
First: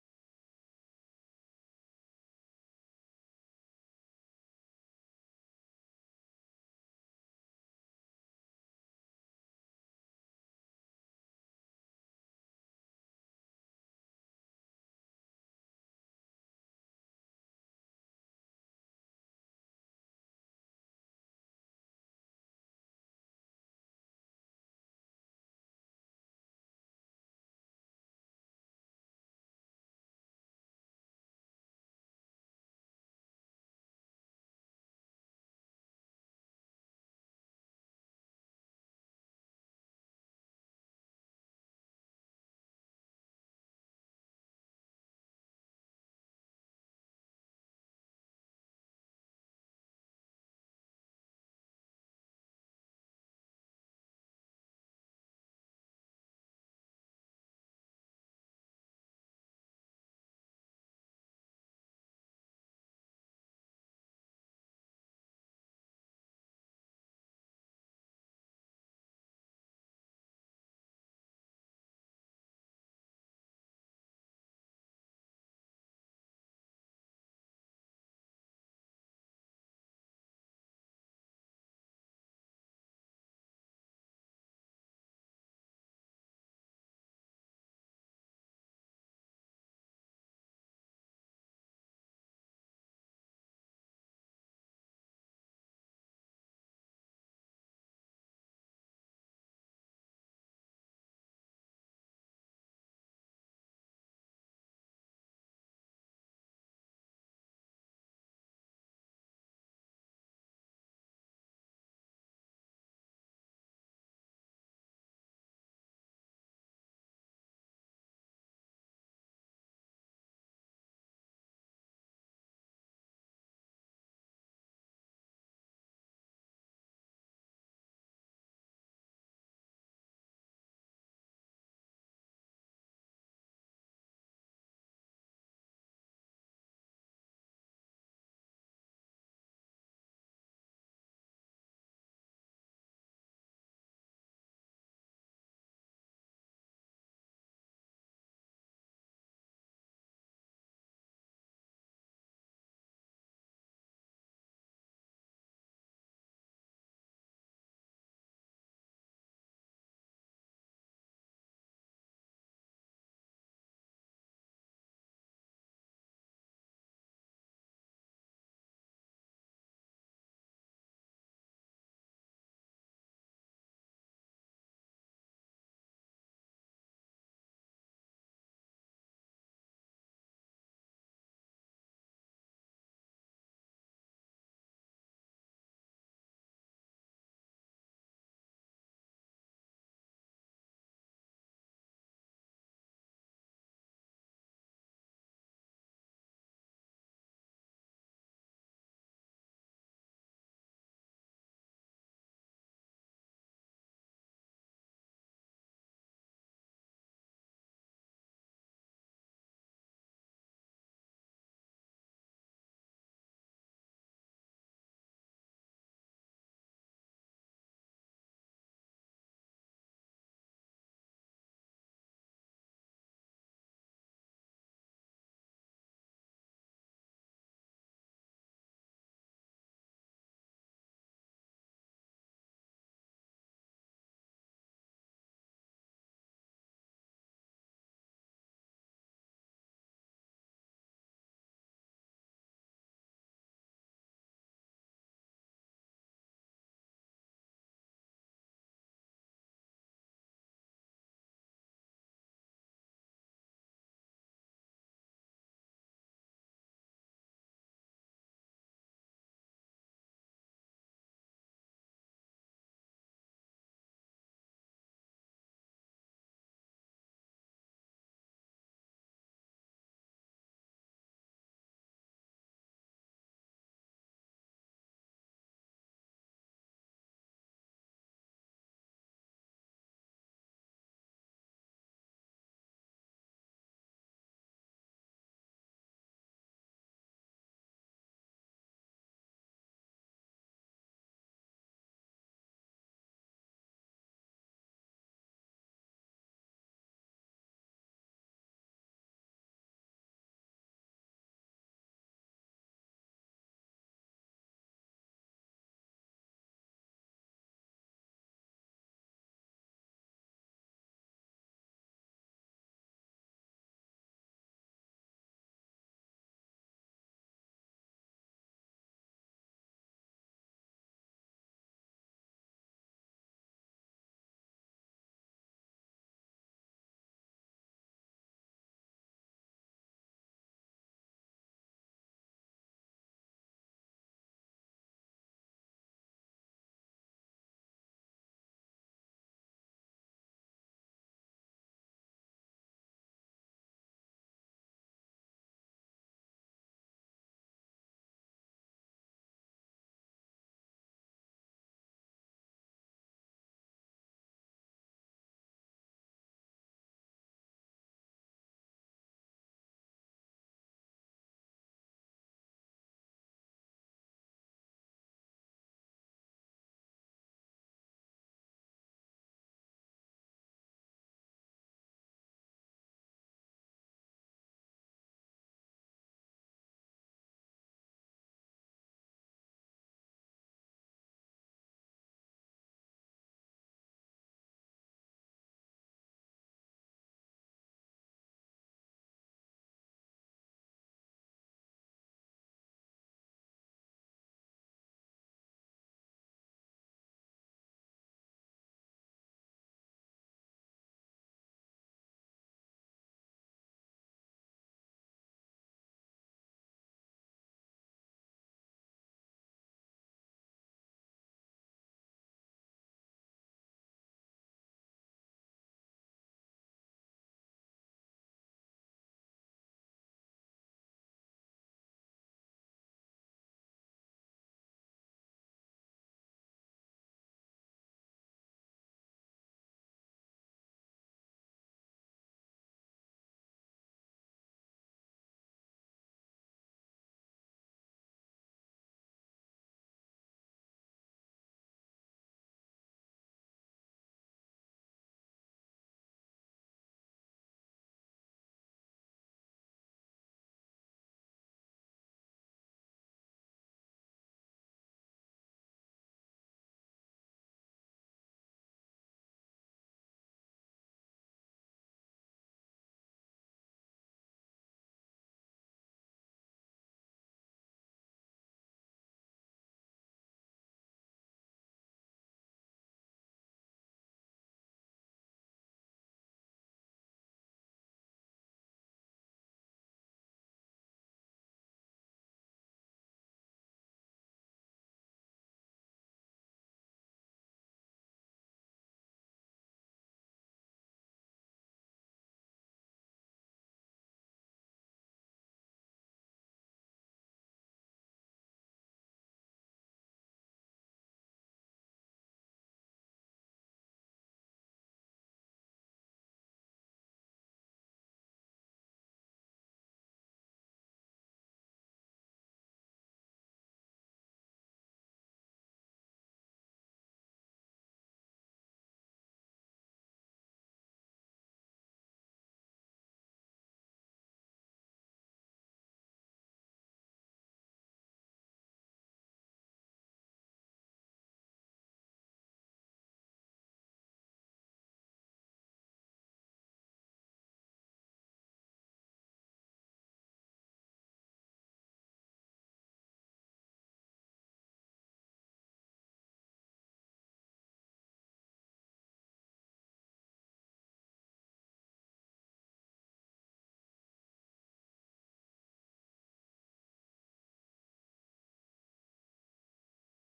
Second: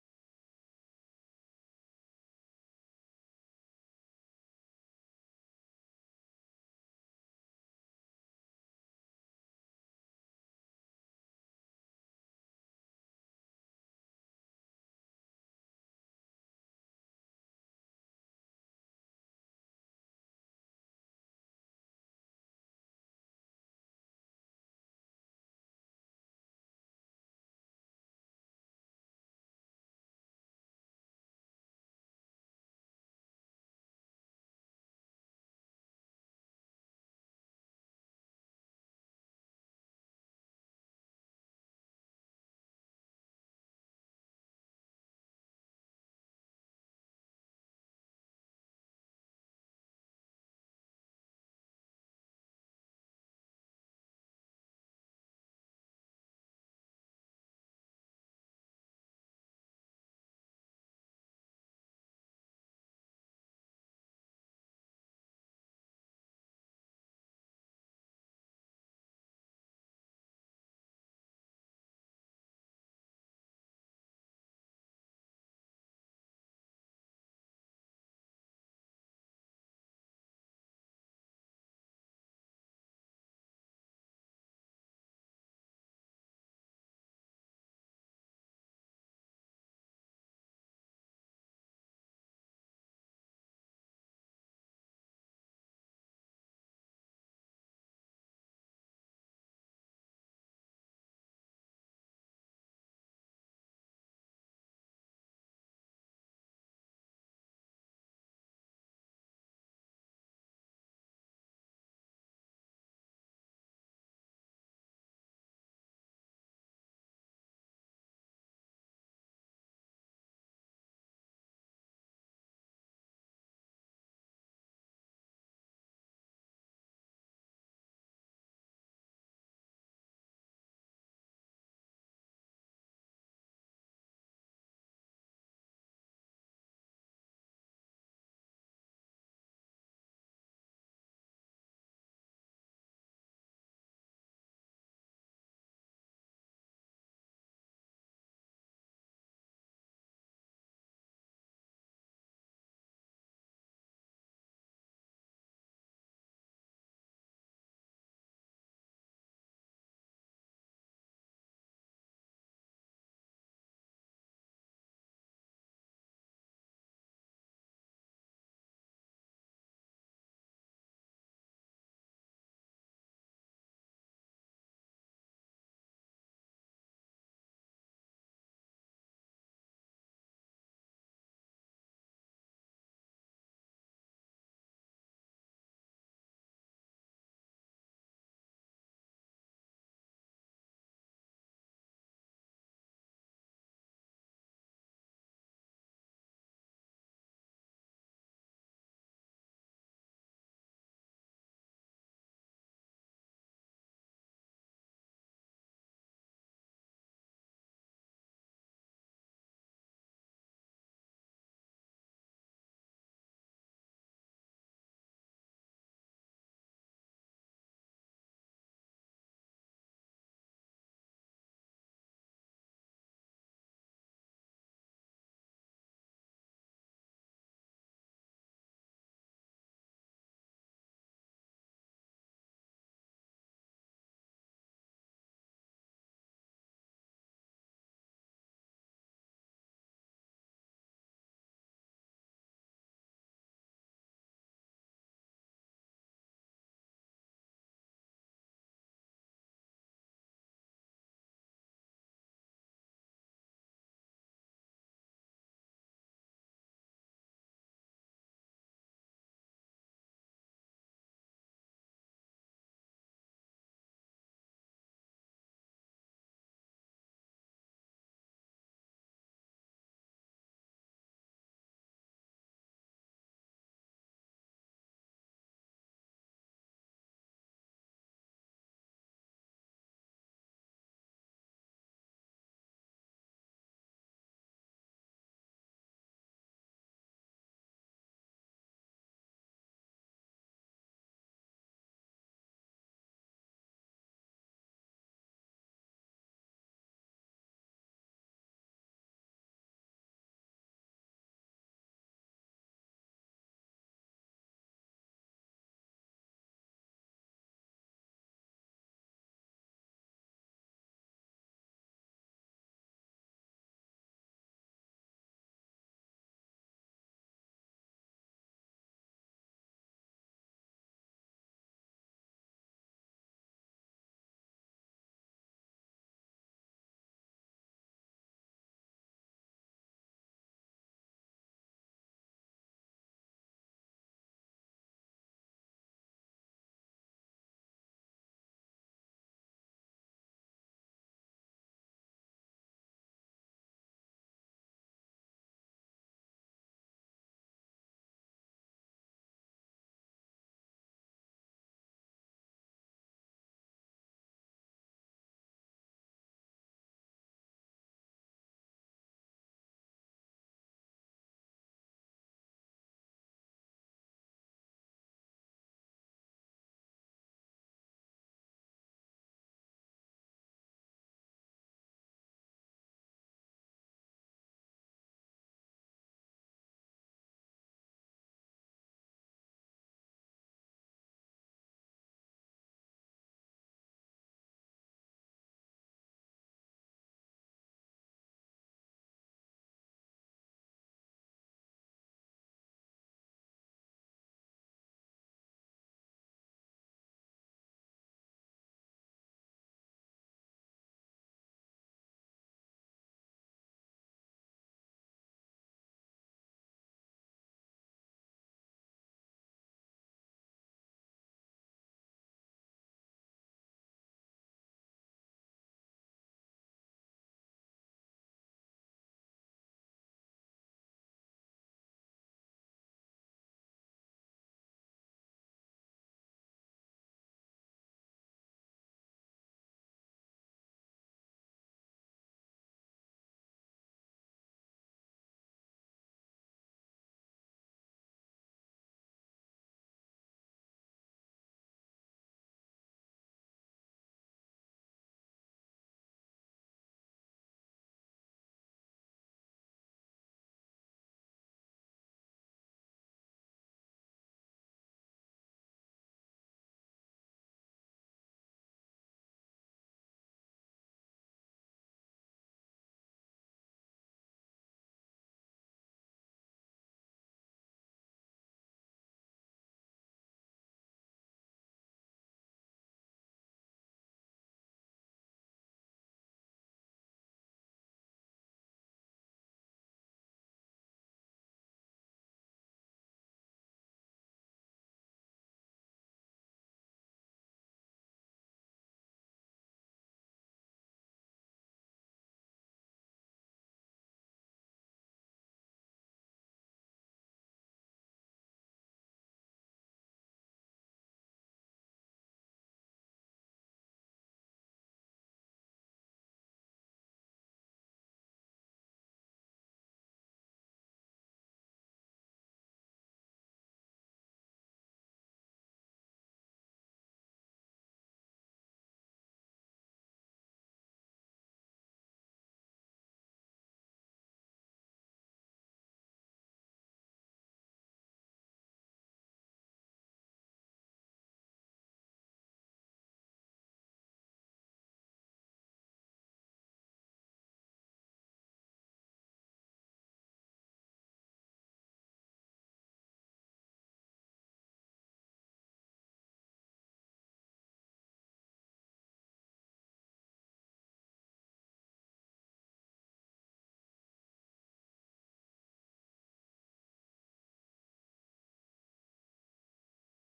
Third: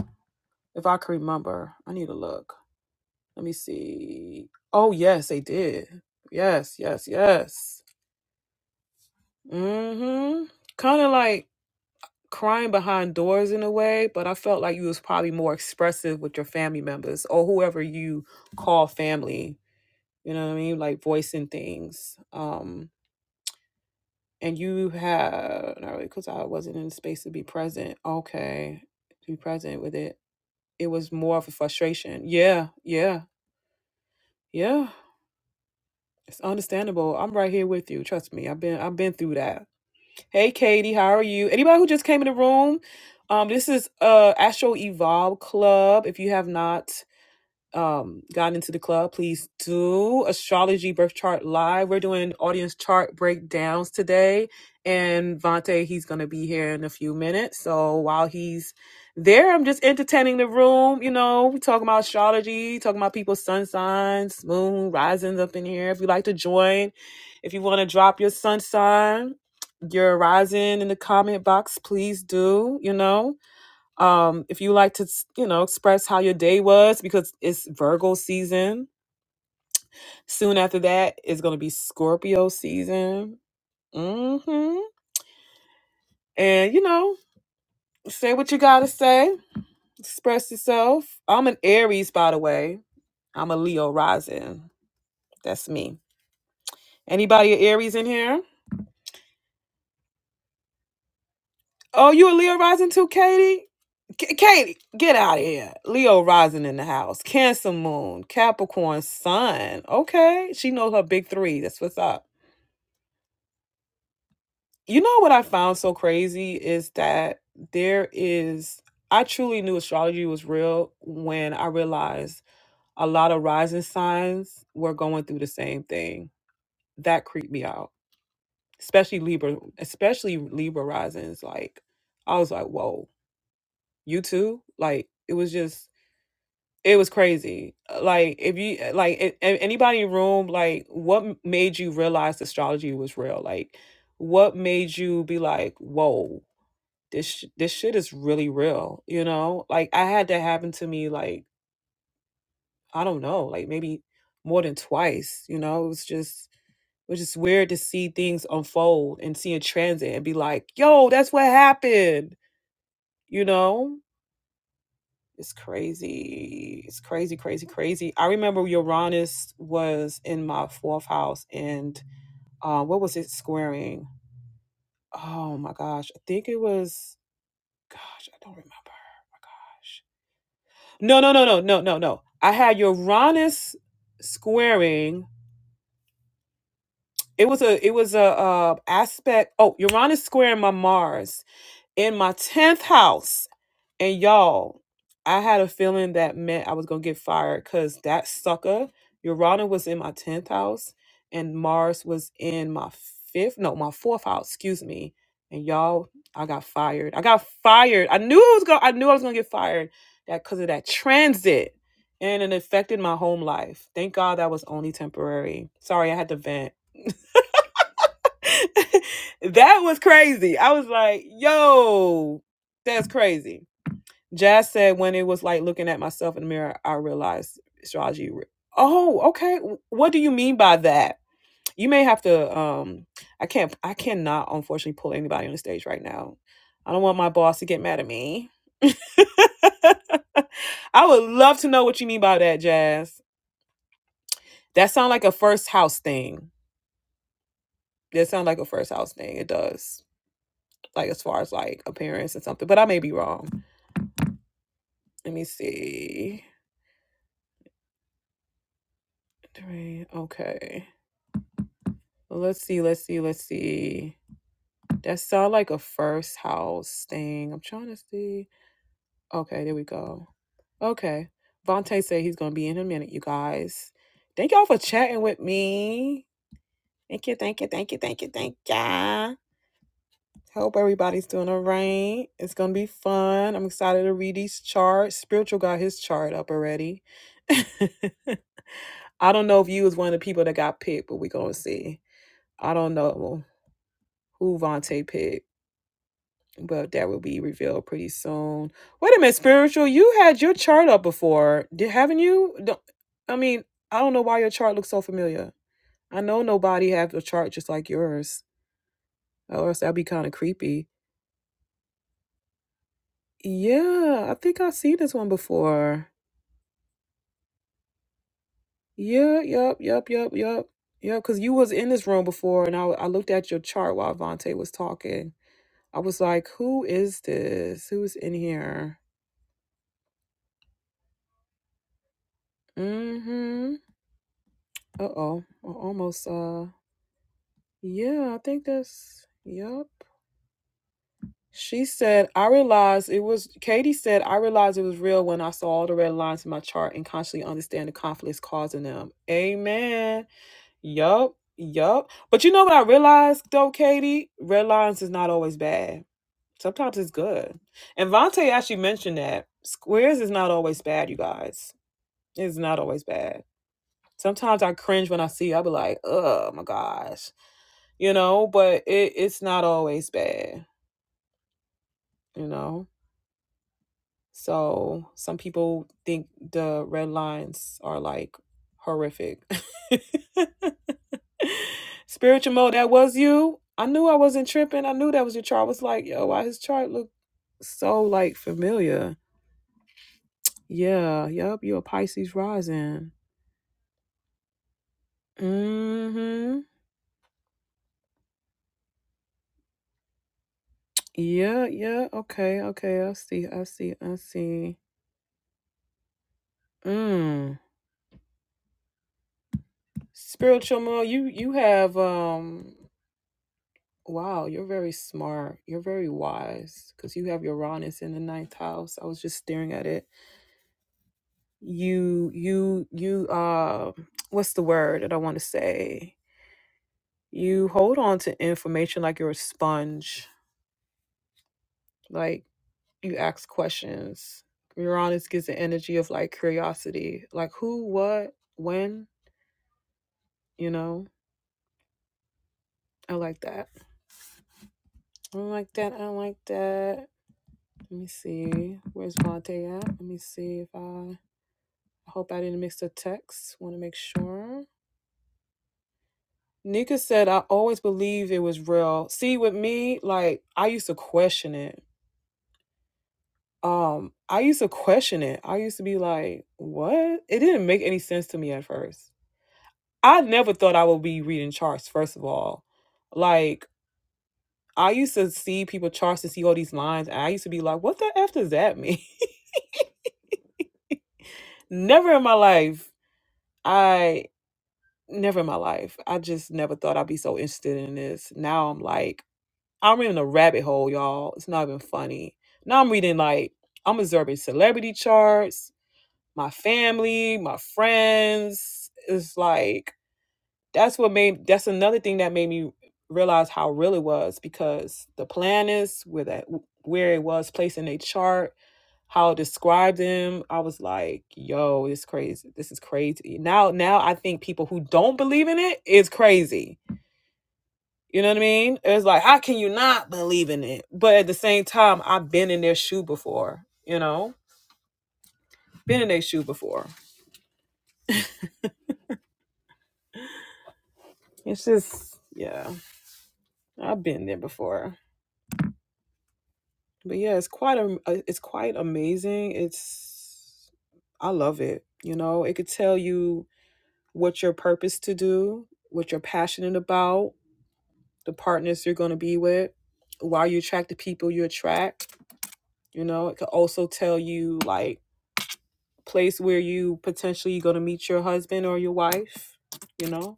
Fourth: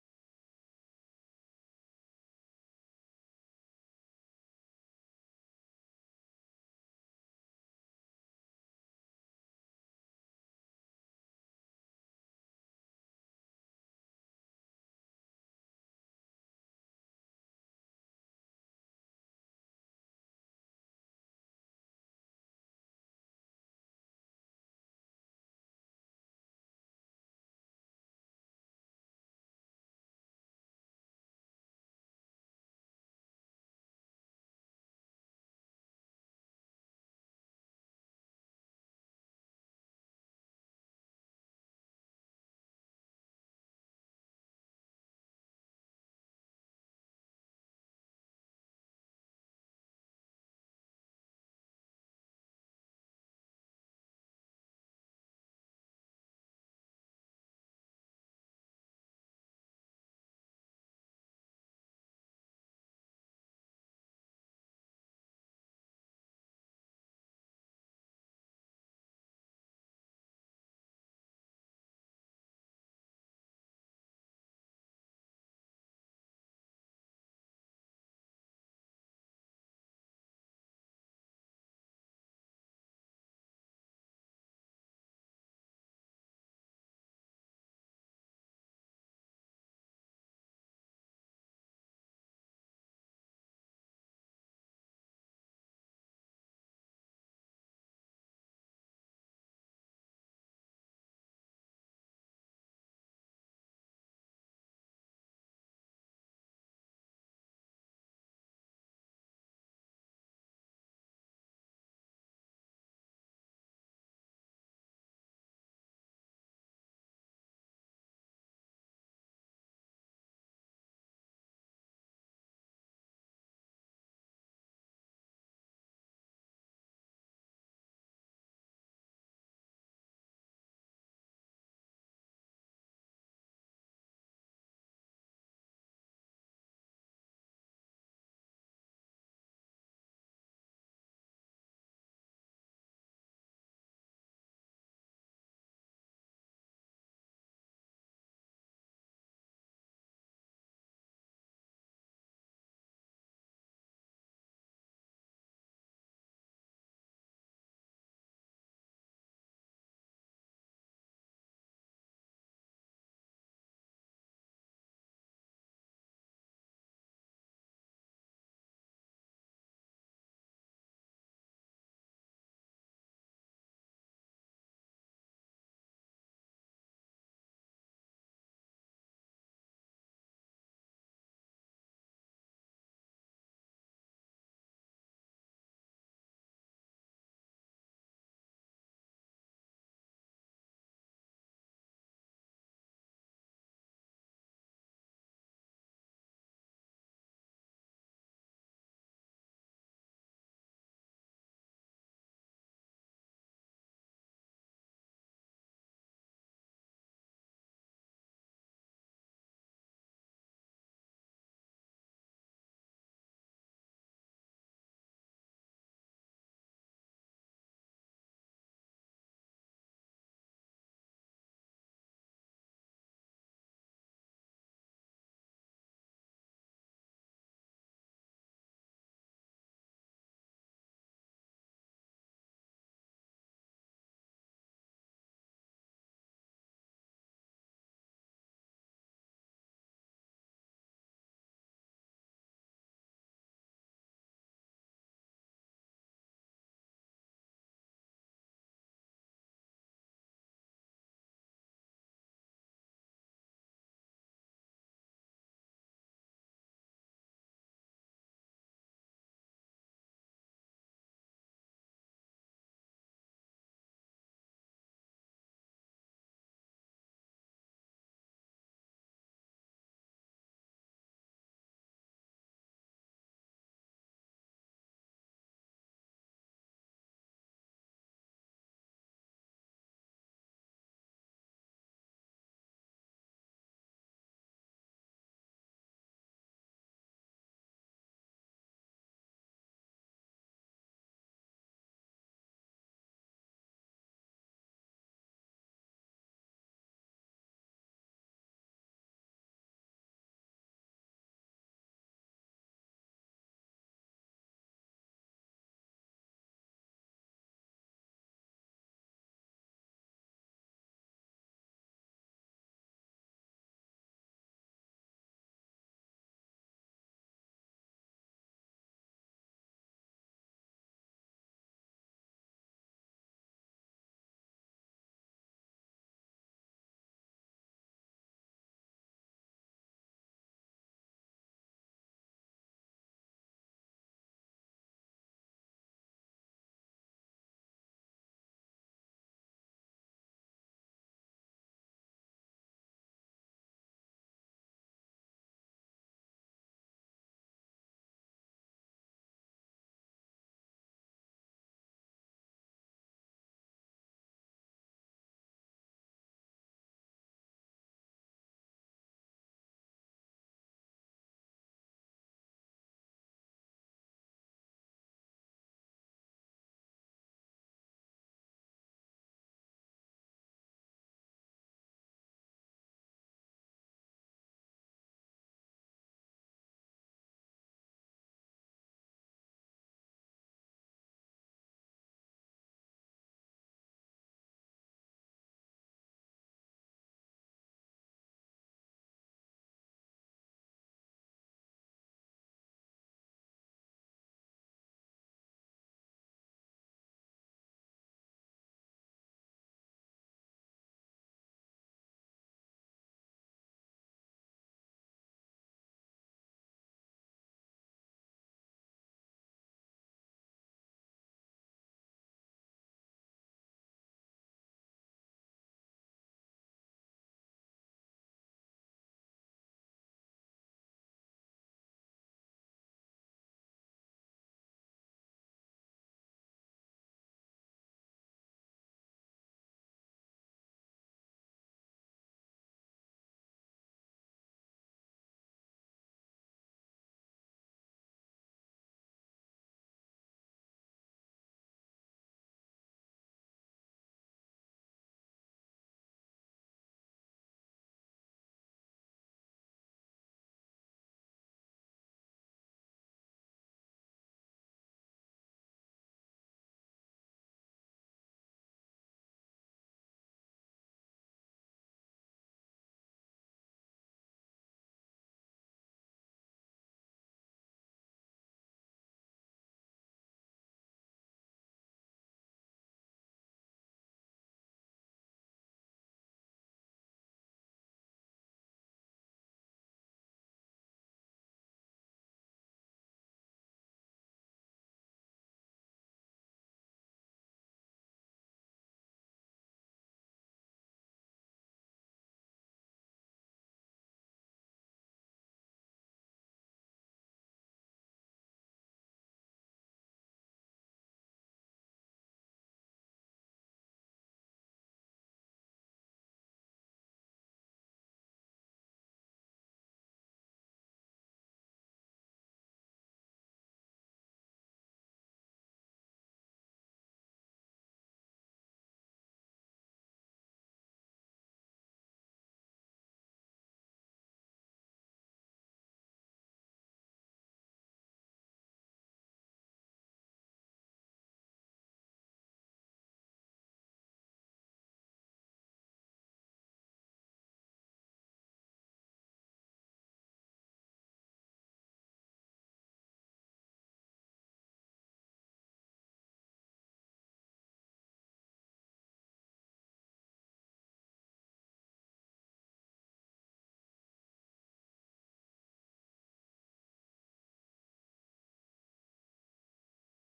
If I can remember, I need to look. Let me see. Oh yes, they did. Yes, yes, yes. Mm-hmm. Kind of like crying behind doors in a way, but I felt like you was probably more expressive with your family members or whoever you call family. You know what I mean? Like voicing things. Um, and you have not really because I wasn't in the space to be present. Okay, to be present with it. It was more of a frustration. Yeah, yeah, yeah. It's understandable. I'm right here with you. Trust me. I've been I've been through that. Hey, Katie, how are you? Anybody who just came in the room, um, this is uh Astro Evolve Club. If you have not um gotten into the club, please do astrology birth chart live. We're doing audience chart breakdowns today, and Vante he's gonna be here in a few minutes. So while he's there, I'm just entertaining the room. You know, we talking about astrology, talking about people's sun signs, moon risings up in here. If you like to join, if you want to drop your sun sign, your rising in the comment box, please do. You know. Um, if you like to, you know, express how your day was, because it's Virgo season. Soon after that is going to be Scorpio season. Mm-hmm. And you know, say what you gotta say. Express yourself. I'm an Aries, by the way. I'm a Leo rising. That's me. Anybody a Aries in here? Oh, you a Leo rising too, Katie? K- Katie, get out of here. Leo rising in the house. Cancer moon, Capricorn sun. Okay, she knows her big three. That's what's up. You know what I found so crazy is that there is, I truly knew astrology was real when I realized a lot of rising signs were going through the same thing. That creeped me out, especially Libra, especially Libra risings. Like, I was like, whoa, you too? Like, it was just, it was crazy. Uh, Like, if you, uh, like, a- a- anybody in the room, like, what m- made you realize astrology was real? Like, what made you be like, whoa? this sh- this shit is really real, you know? Like I had that happen to me like I don't know, like maybe more than twice, you know? It was just it was just weird to see things unfold and see in transit and be like, "Yo, that's what happened." You know? It's crazy. It's crazy, crazy, crazy. I remember Uranus was in my fourth house and uh, what was it squaring? Oh my gosh. I think it was gosh, I don't remember. Oh my gosh No, no, no, no, no, no, no. I had Uranus squaring. It was a it was a uh aspect. Oh, Uranus squaring my Mars in my 10th house. And y'all, I had a feeling that meant I was gonna get fired because that sucker, Urana was in my tenth house and Mars was in my fifth, no, my fourth house, excuse me. And y'all, I got fired. I got fired. I knew I was gonna I knew I was gonna get fired that because of that transit. And it affected my home life. Thank God that was only temporary. Sorry, I had to vent. [laughs] that was crazy. I was like, yo, that's crazy Jazz said when it was like looking at myself in the mirror, I realized astrology. re- Oh, okay. What do you mean by that? You may have to. Um, I can't. I cannot, unfortunately, pull anybody on the stage right now. I don't want my boss to get mad at me. [laughs] I would love to know what you mean by that, Jazz. That sounds like a first house thing. That sounds like a first house thing. It does. Like as far as like appearance and something, but I may be wrong. Let me see. Three. Okay. Well, Let's see, let's see, let's see. That sound like a first house thing. I'm trying to see. Okay, there we go. Okay. Vontae said he's gonna be in a minute, you guys. Thank y'all for chatting with me. Thank you, thank you, thank you, thank you, thank ya. Hope everybody's doing all right. It's gonna be fun. I'm excited to read these charts. Spiritual got his chart up already. [laughs] I don't know if you was one of the people that got picked, but we gonna see. I don't know who Vontae picked. but that will be revealed pretty soon. Wait a minute, spiritual. You had your chart up before, did haven't you? Don't, I mean, I don't know why your chart looks so familiar. I know nobody have a chart just like yours, or else that'd be kind of creepy. Yeah, I think I've seen this one before. Yeah, yep, yep, yep, yep, yep. Because you was in this room before, and I I looked at your chart while Vontae was talking. I was like, who is this? Who's in here? Mm-hmm. Uh-oh. I almost uh Yeah, I think that's yep. She said, I realized it was Katie said, I realized it was real when I saw all the red lines in my chart and consciously understand the conflicts causing them. Amen. Yup. Yup. But you know what I realized though, Katie? Red lines is not always bad. Sometimes it's good. And Vontae actually mentioned that. Squares is not always bad, you guys. It's not always bad. Sometimes I cringe when I see, I'll be like, oh my gosh. You know, but it, it's not always bad you know so some people think the red lines are like horrific [laughs] spiritual mode that was you i knew i wasn't tripping i knew that was your chart I was like yo why his chart look so like familiar yeah yep you're a pisces rising mm-hmm yeah yeah okay okay i see i see i see mm spiritual mode you you have um Wow, you're very smart. You're very wise because you have Uranus in the ninth house. I was just staring at it. You, you, you, uh, what's the word that I want to say? You hold on to information like you're a sponge, like you ask questions. Uranus gives the energy of like curiosity, like who, what, when, you know? I like that. I don't like that. I don't like that. Let me see. Where's Vontae at? Let me see if I. I hope I didn't mix the text. Want to make sure. Nika said, I always believed it was real. See, with me, like, I used to question it. Um, I used to question it. I used to be like, what? It didn't make any sense to me at first. I never thought I would be reading charts, first of all. Like, I used to see people charts and see all these lines, and I used to be like, what the F does that mean? [laughs] never in my life. I never in my life. I just never thought I'd be so interested in this. Now I'm like, I'm in a rabbit hole, y'all. It's not even funny. Now I'm reading like I'm observing celebrity charts, my family, my friends. It's like that's what made that's another thing that made me realize how real it was because the planets where that where it was placed in a chart, how it described them. I was like, yo, it's crazy. This is crazy. Now now I think people who don't believe in it is crazy you know what I mean? It's like, how can you not believe in it? But at the same time, I've been in their shoe before, you know? Been in their shoe before. It's just, yeah, I've been there before. But yeah, it's quite a, it's quite amazing. It's, I love it. You know, it could tell you what your purpose to do, what you're passionate about, the partners you're going to be with, why you attract the people you attract. You know, it could also tell you like place where you potentially going to meet your husband or your wife you know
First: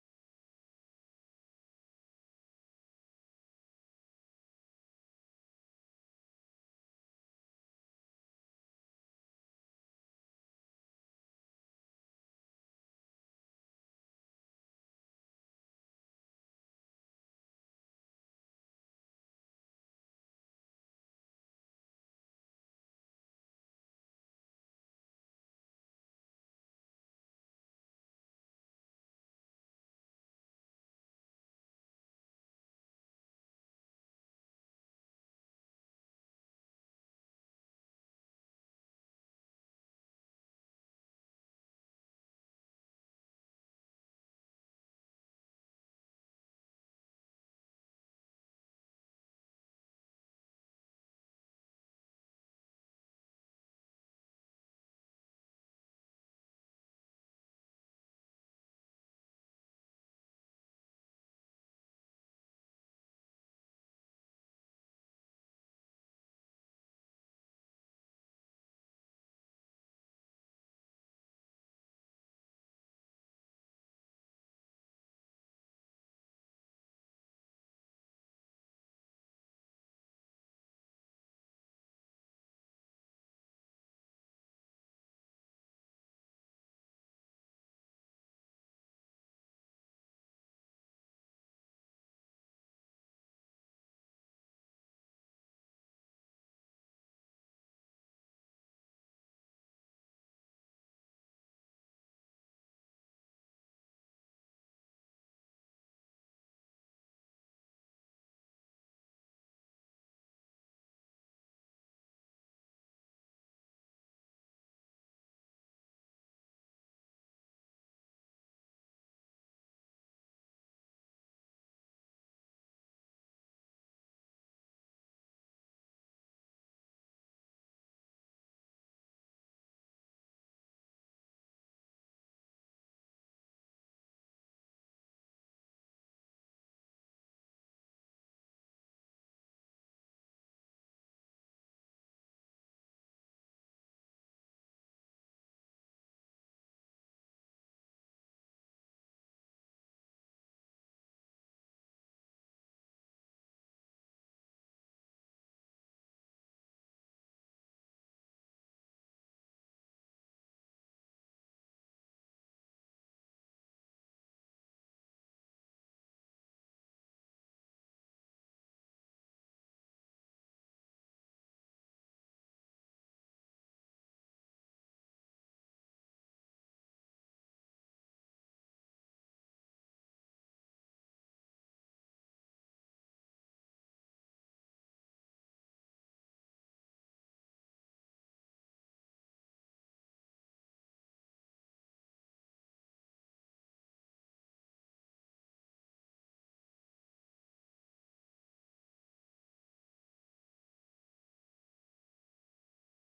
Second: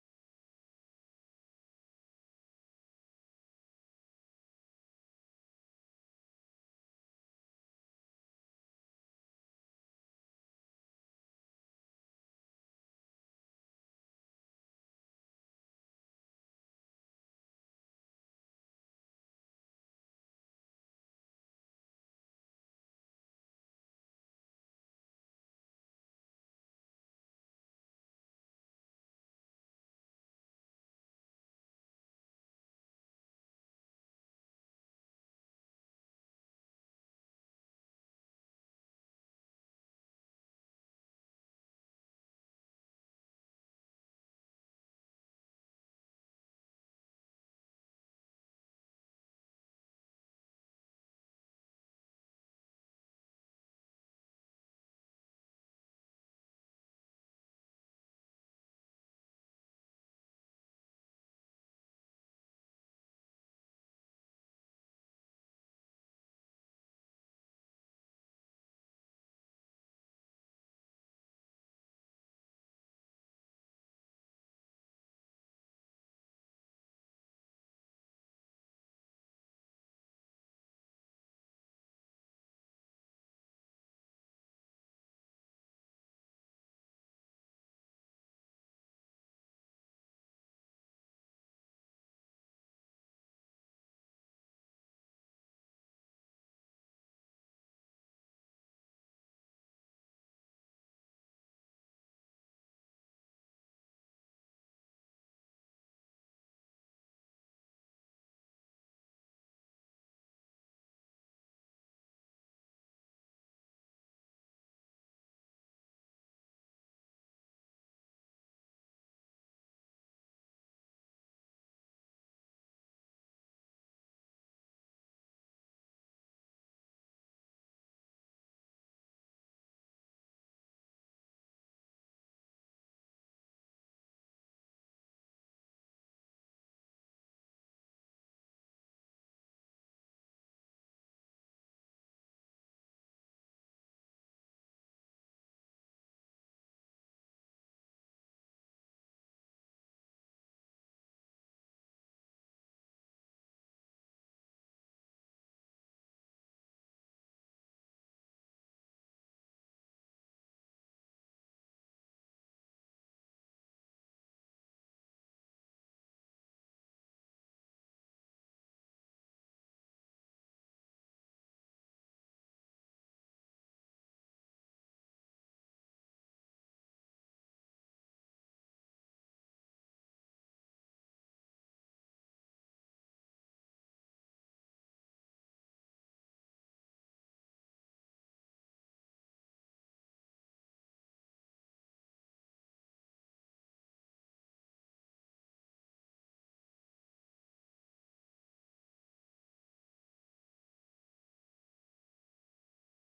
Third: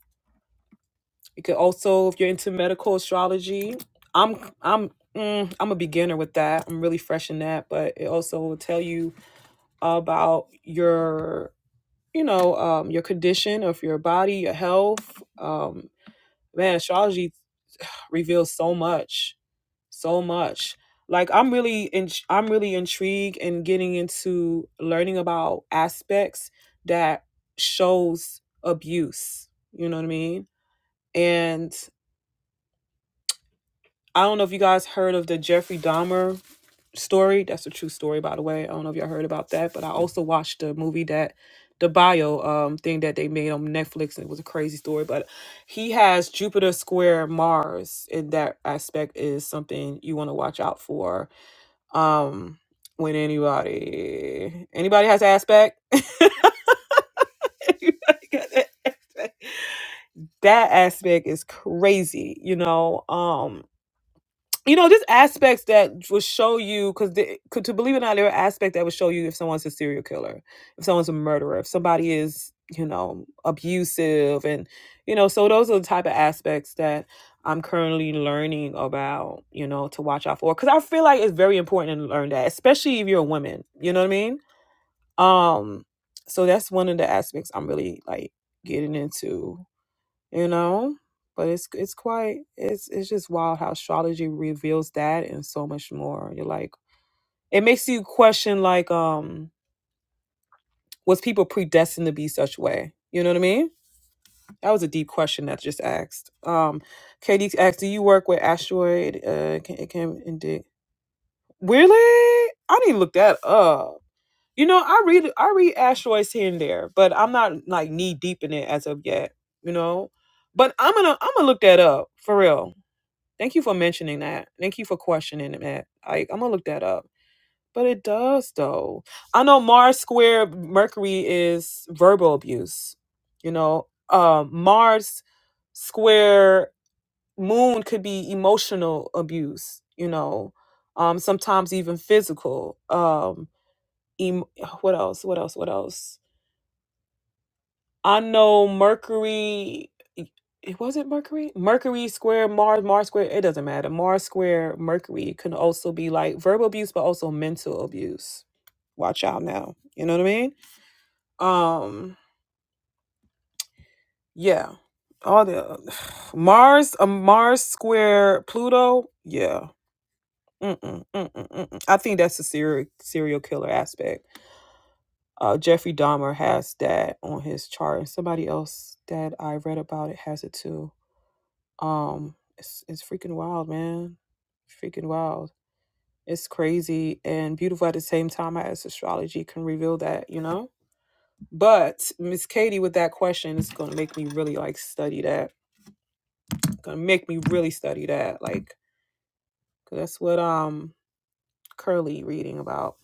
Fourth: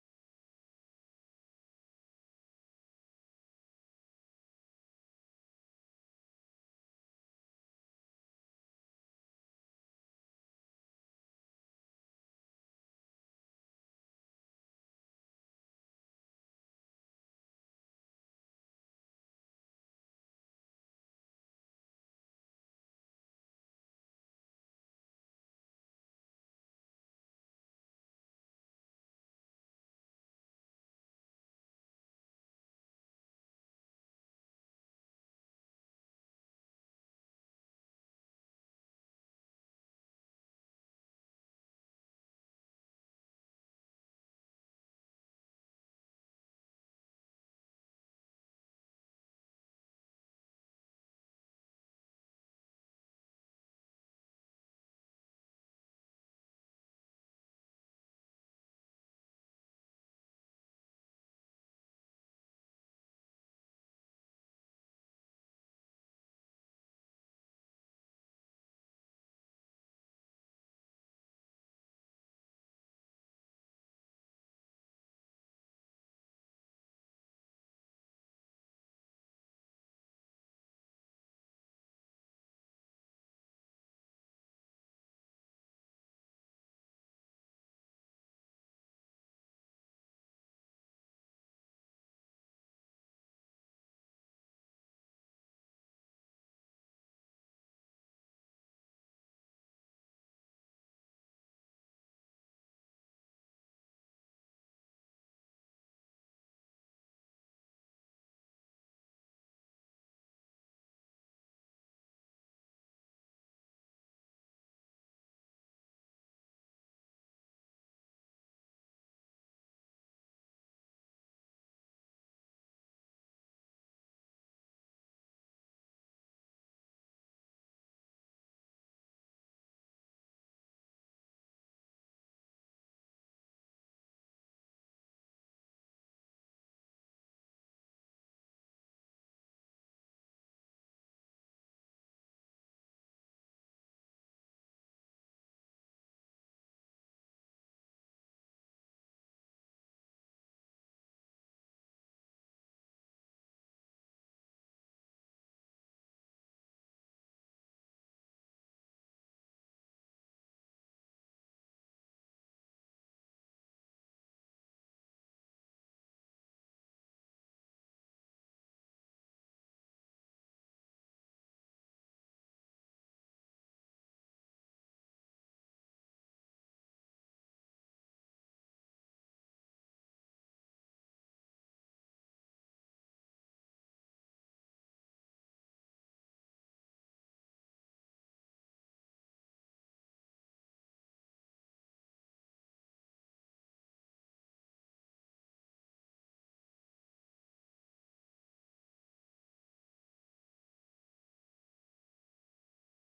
you could also if you're into medical astrology i'm i'm mm, i'm a beginner with that i'm really fresh in that but it also will tell you about your you know um, your condition of your body your health um, man astrology reveals so much so much. Like I'm really in, I'm really intrigued in getting into learning about aspects that shows abuse. You know what I mean? And I don't know if you guys heard of the Jeffrey Dahmer story. That's a true story, by the way. I don't know if y'all heard about that, but I also watched the movie that the bio um thing that they made on Netflix and it was a crazy story. But he has Jupiter square Mars, and that aspect is something you want to watch out for um when anybody anybody has aspect [laughs] anybody got that aspect that aspect is crazy you know Um you know, just aspects that will show you because to believe it or not, there are aspects that will show you if someone's a serial killer, if someone's a murderer, if somebody is you know abusive, and you know, so those are the type of aspects that I'm currently learning about, you know, to watch out for because I feel like it's very important to learn that, especially if you're a woman. You know what I mean? Um, so that's one of the aspects I'm really like getting into you know but it's it's quite it's it's just wild how astrology reveals that and so much more you're like it makes you question like um was people predestined to be such way you know what i mean that was a deep question that just asked um katie asked do you work with asteroid uh can, it can indeed really i need to look that up you know i read i read asteroids here and there but i'm not like knee deep in it as of yet you know but i'm gonna i'm gonna look that up for real Thank you for mentioning that. Thank you for questioning that. I, I'm gonna look that up. But it does though. I know Mars square Mercury is verbal abuse. You know, um, Mars square Moon could be emotional abuse. You know, um, sometimes even physical. Um, em- what else? What else? What else? I know Mercury. It was it Mercury. Mercury square Mars. Mars square. It doesn't matter. Mars square Mercury can also be like verbal abuse, but also mental abuse. Watch out now. You know what I mean? Um. Yeah. All the [sighs] Mars. A Mars square Pluto. Yeah. Mm-mm, mm-mm, mm-mm. I think that's the serial serial killer aspect. Uh, Jeffrey Dahmer has that on his chart, and somebody else that I read about it has it too Um, it's it's freaking wild, man. Freaking wild. It's crazy and beautiful at the same time. I as astrology can reveal that, you know. But Miss Katie, with that question, it's gonna make me really like study that. Gonna make me really study that, like, 'cause that's what um Curly reading about.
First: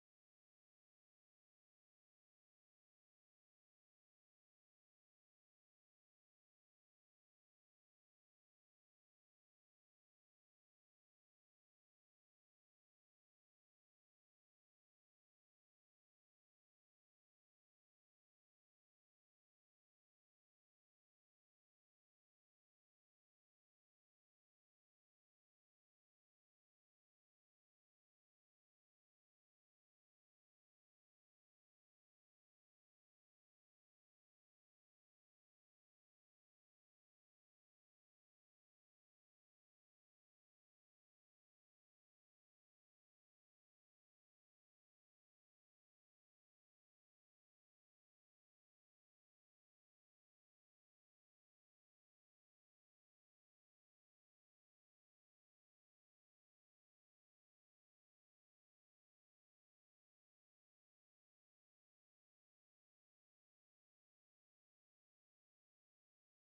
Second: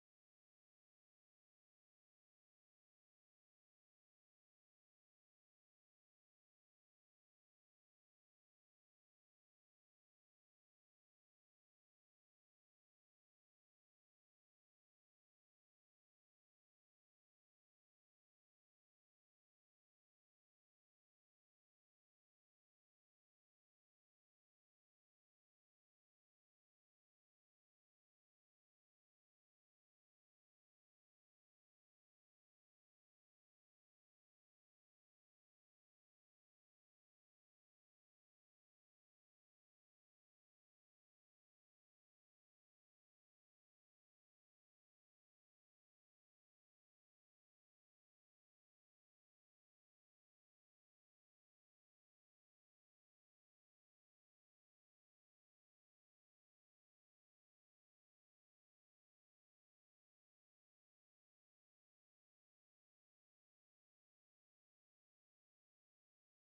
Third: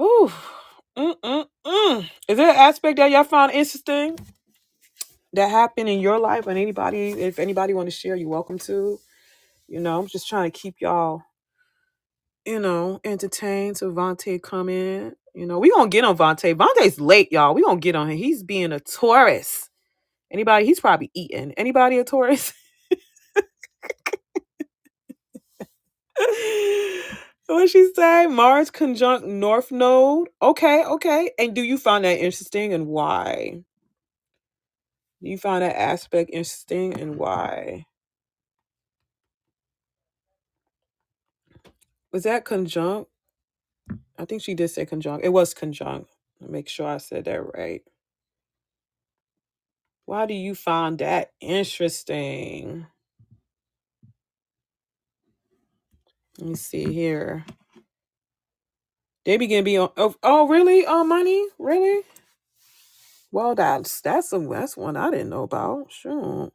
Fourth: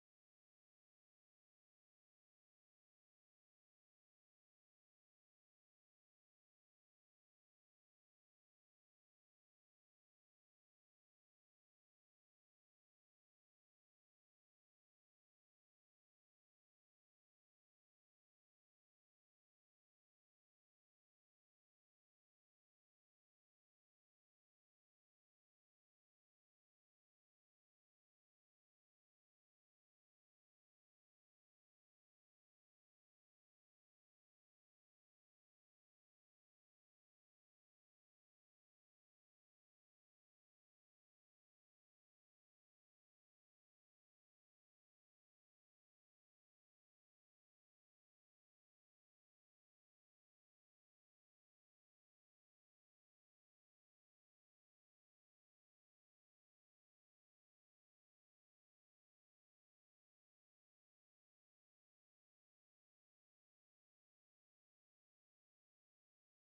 Ooh, mm mm mm. Is there an aspect that y'all found interesting that happened in your life and anybody? If anybody want to share, you're welcome to. You know, I'm just trying to keep y'all. you know, entertain to Vontae come in. You know, we gonna get on Vontae. Vontae's late, y'all. We gonna get on him. He's being a Taurus. Anybody? He's probably eating. Anybody a Taurus? [laughs] what she say? Mars conjunct North Node. Okay, okay. And do you find that interesting and why? Do you find that aspect interesting and why? Was that conjunct? I think she did say conjunct. It was conjunct. Make sure I said that right. Why do you find that interesting? Let me see here. They begin to be on. Oh, oh really? On money? Really? Well, that's that's a that's one I didn't know about. Sure.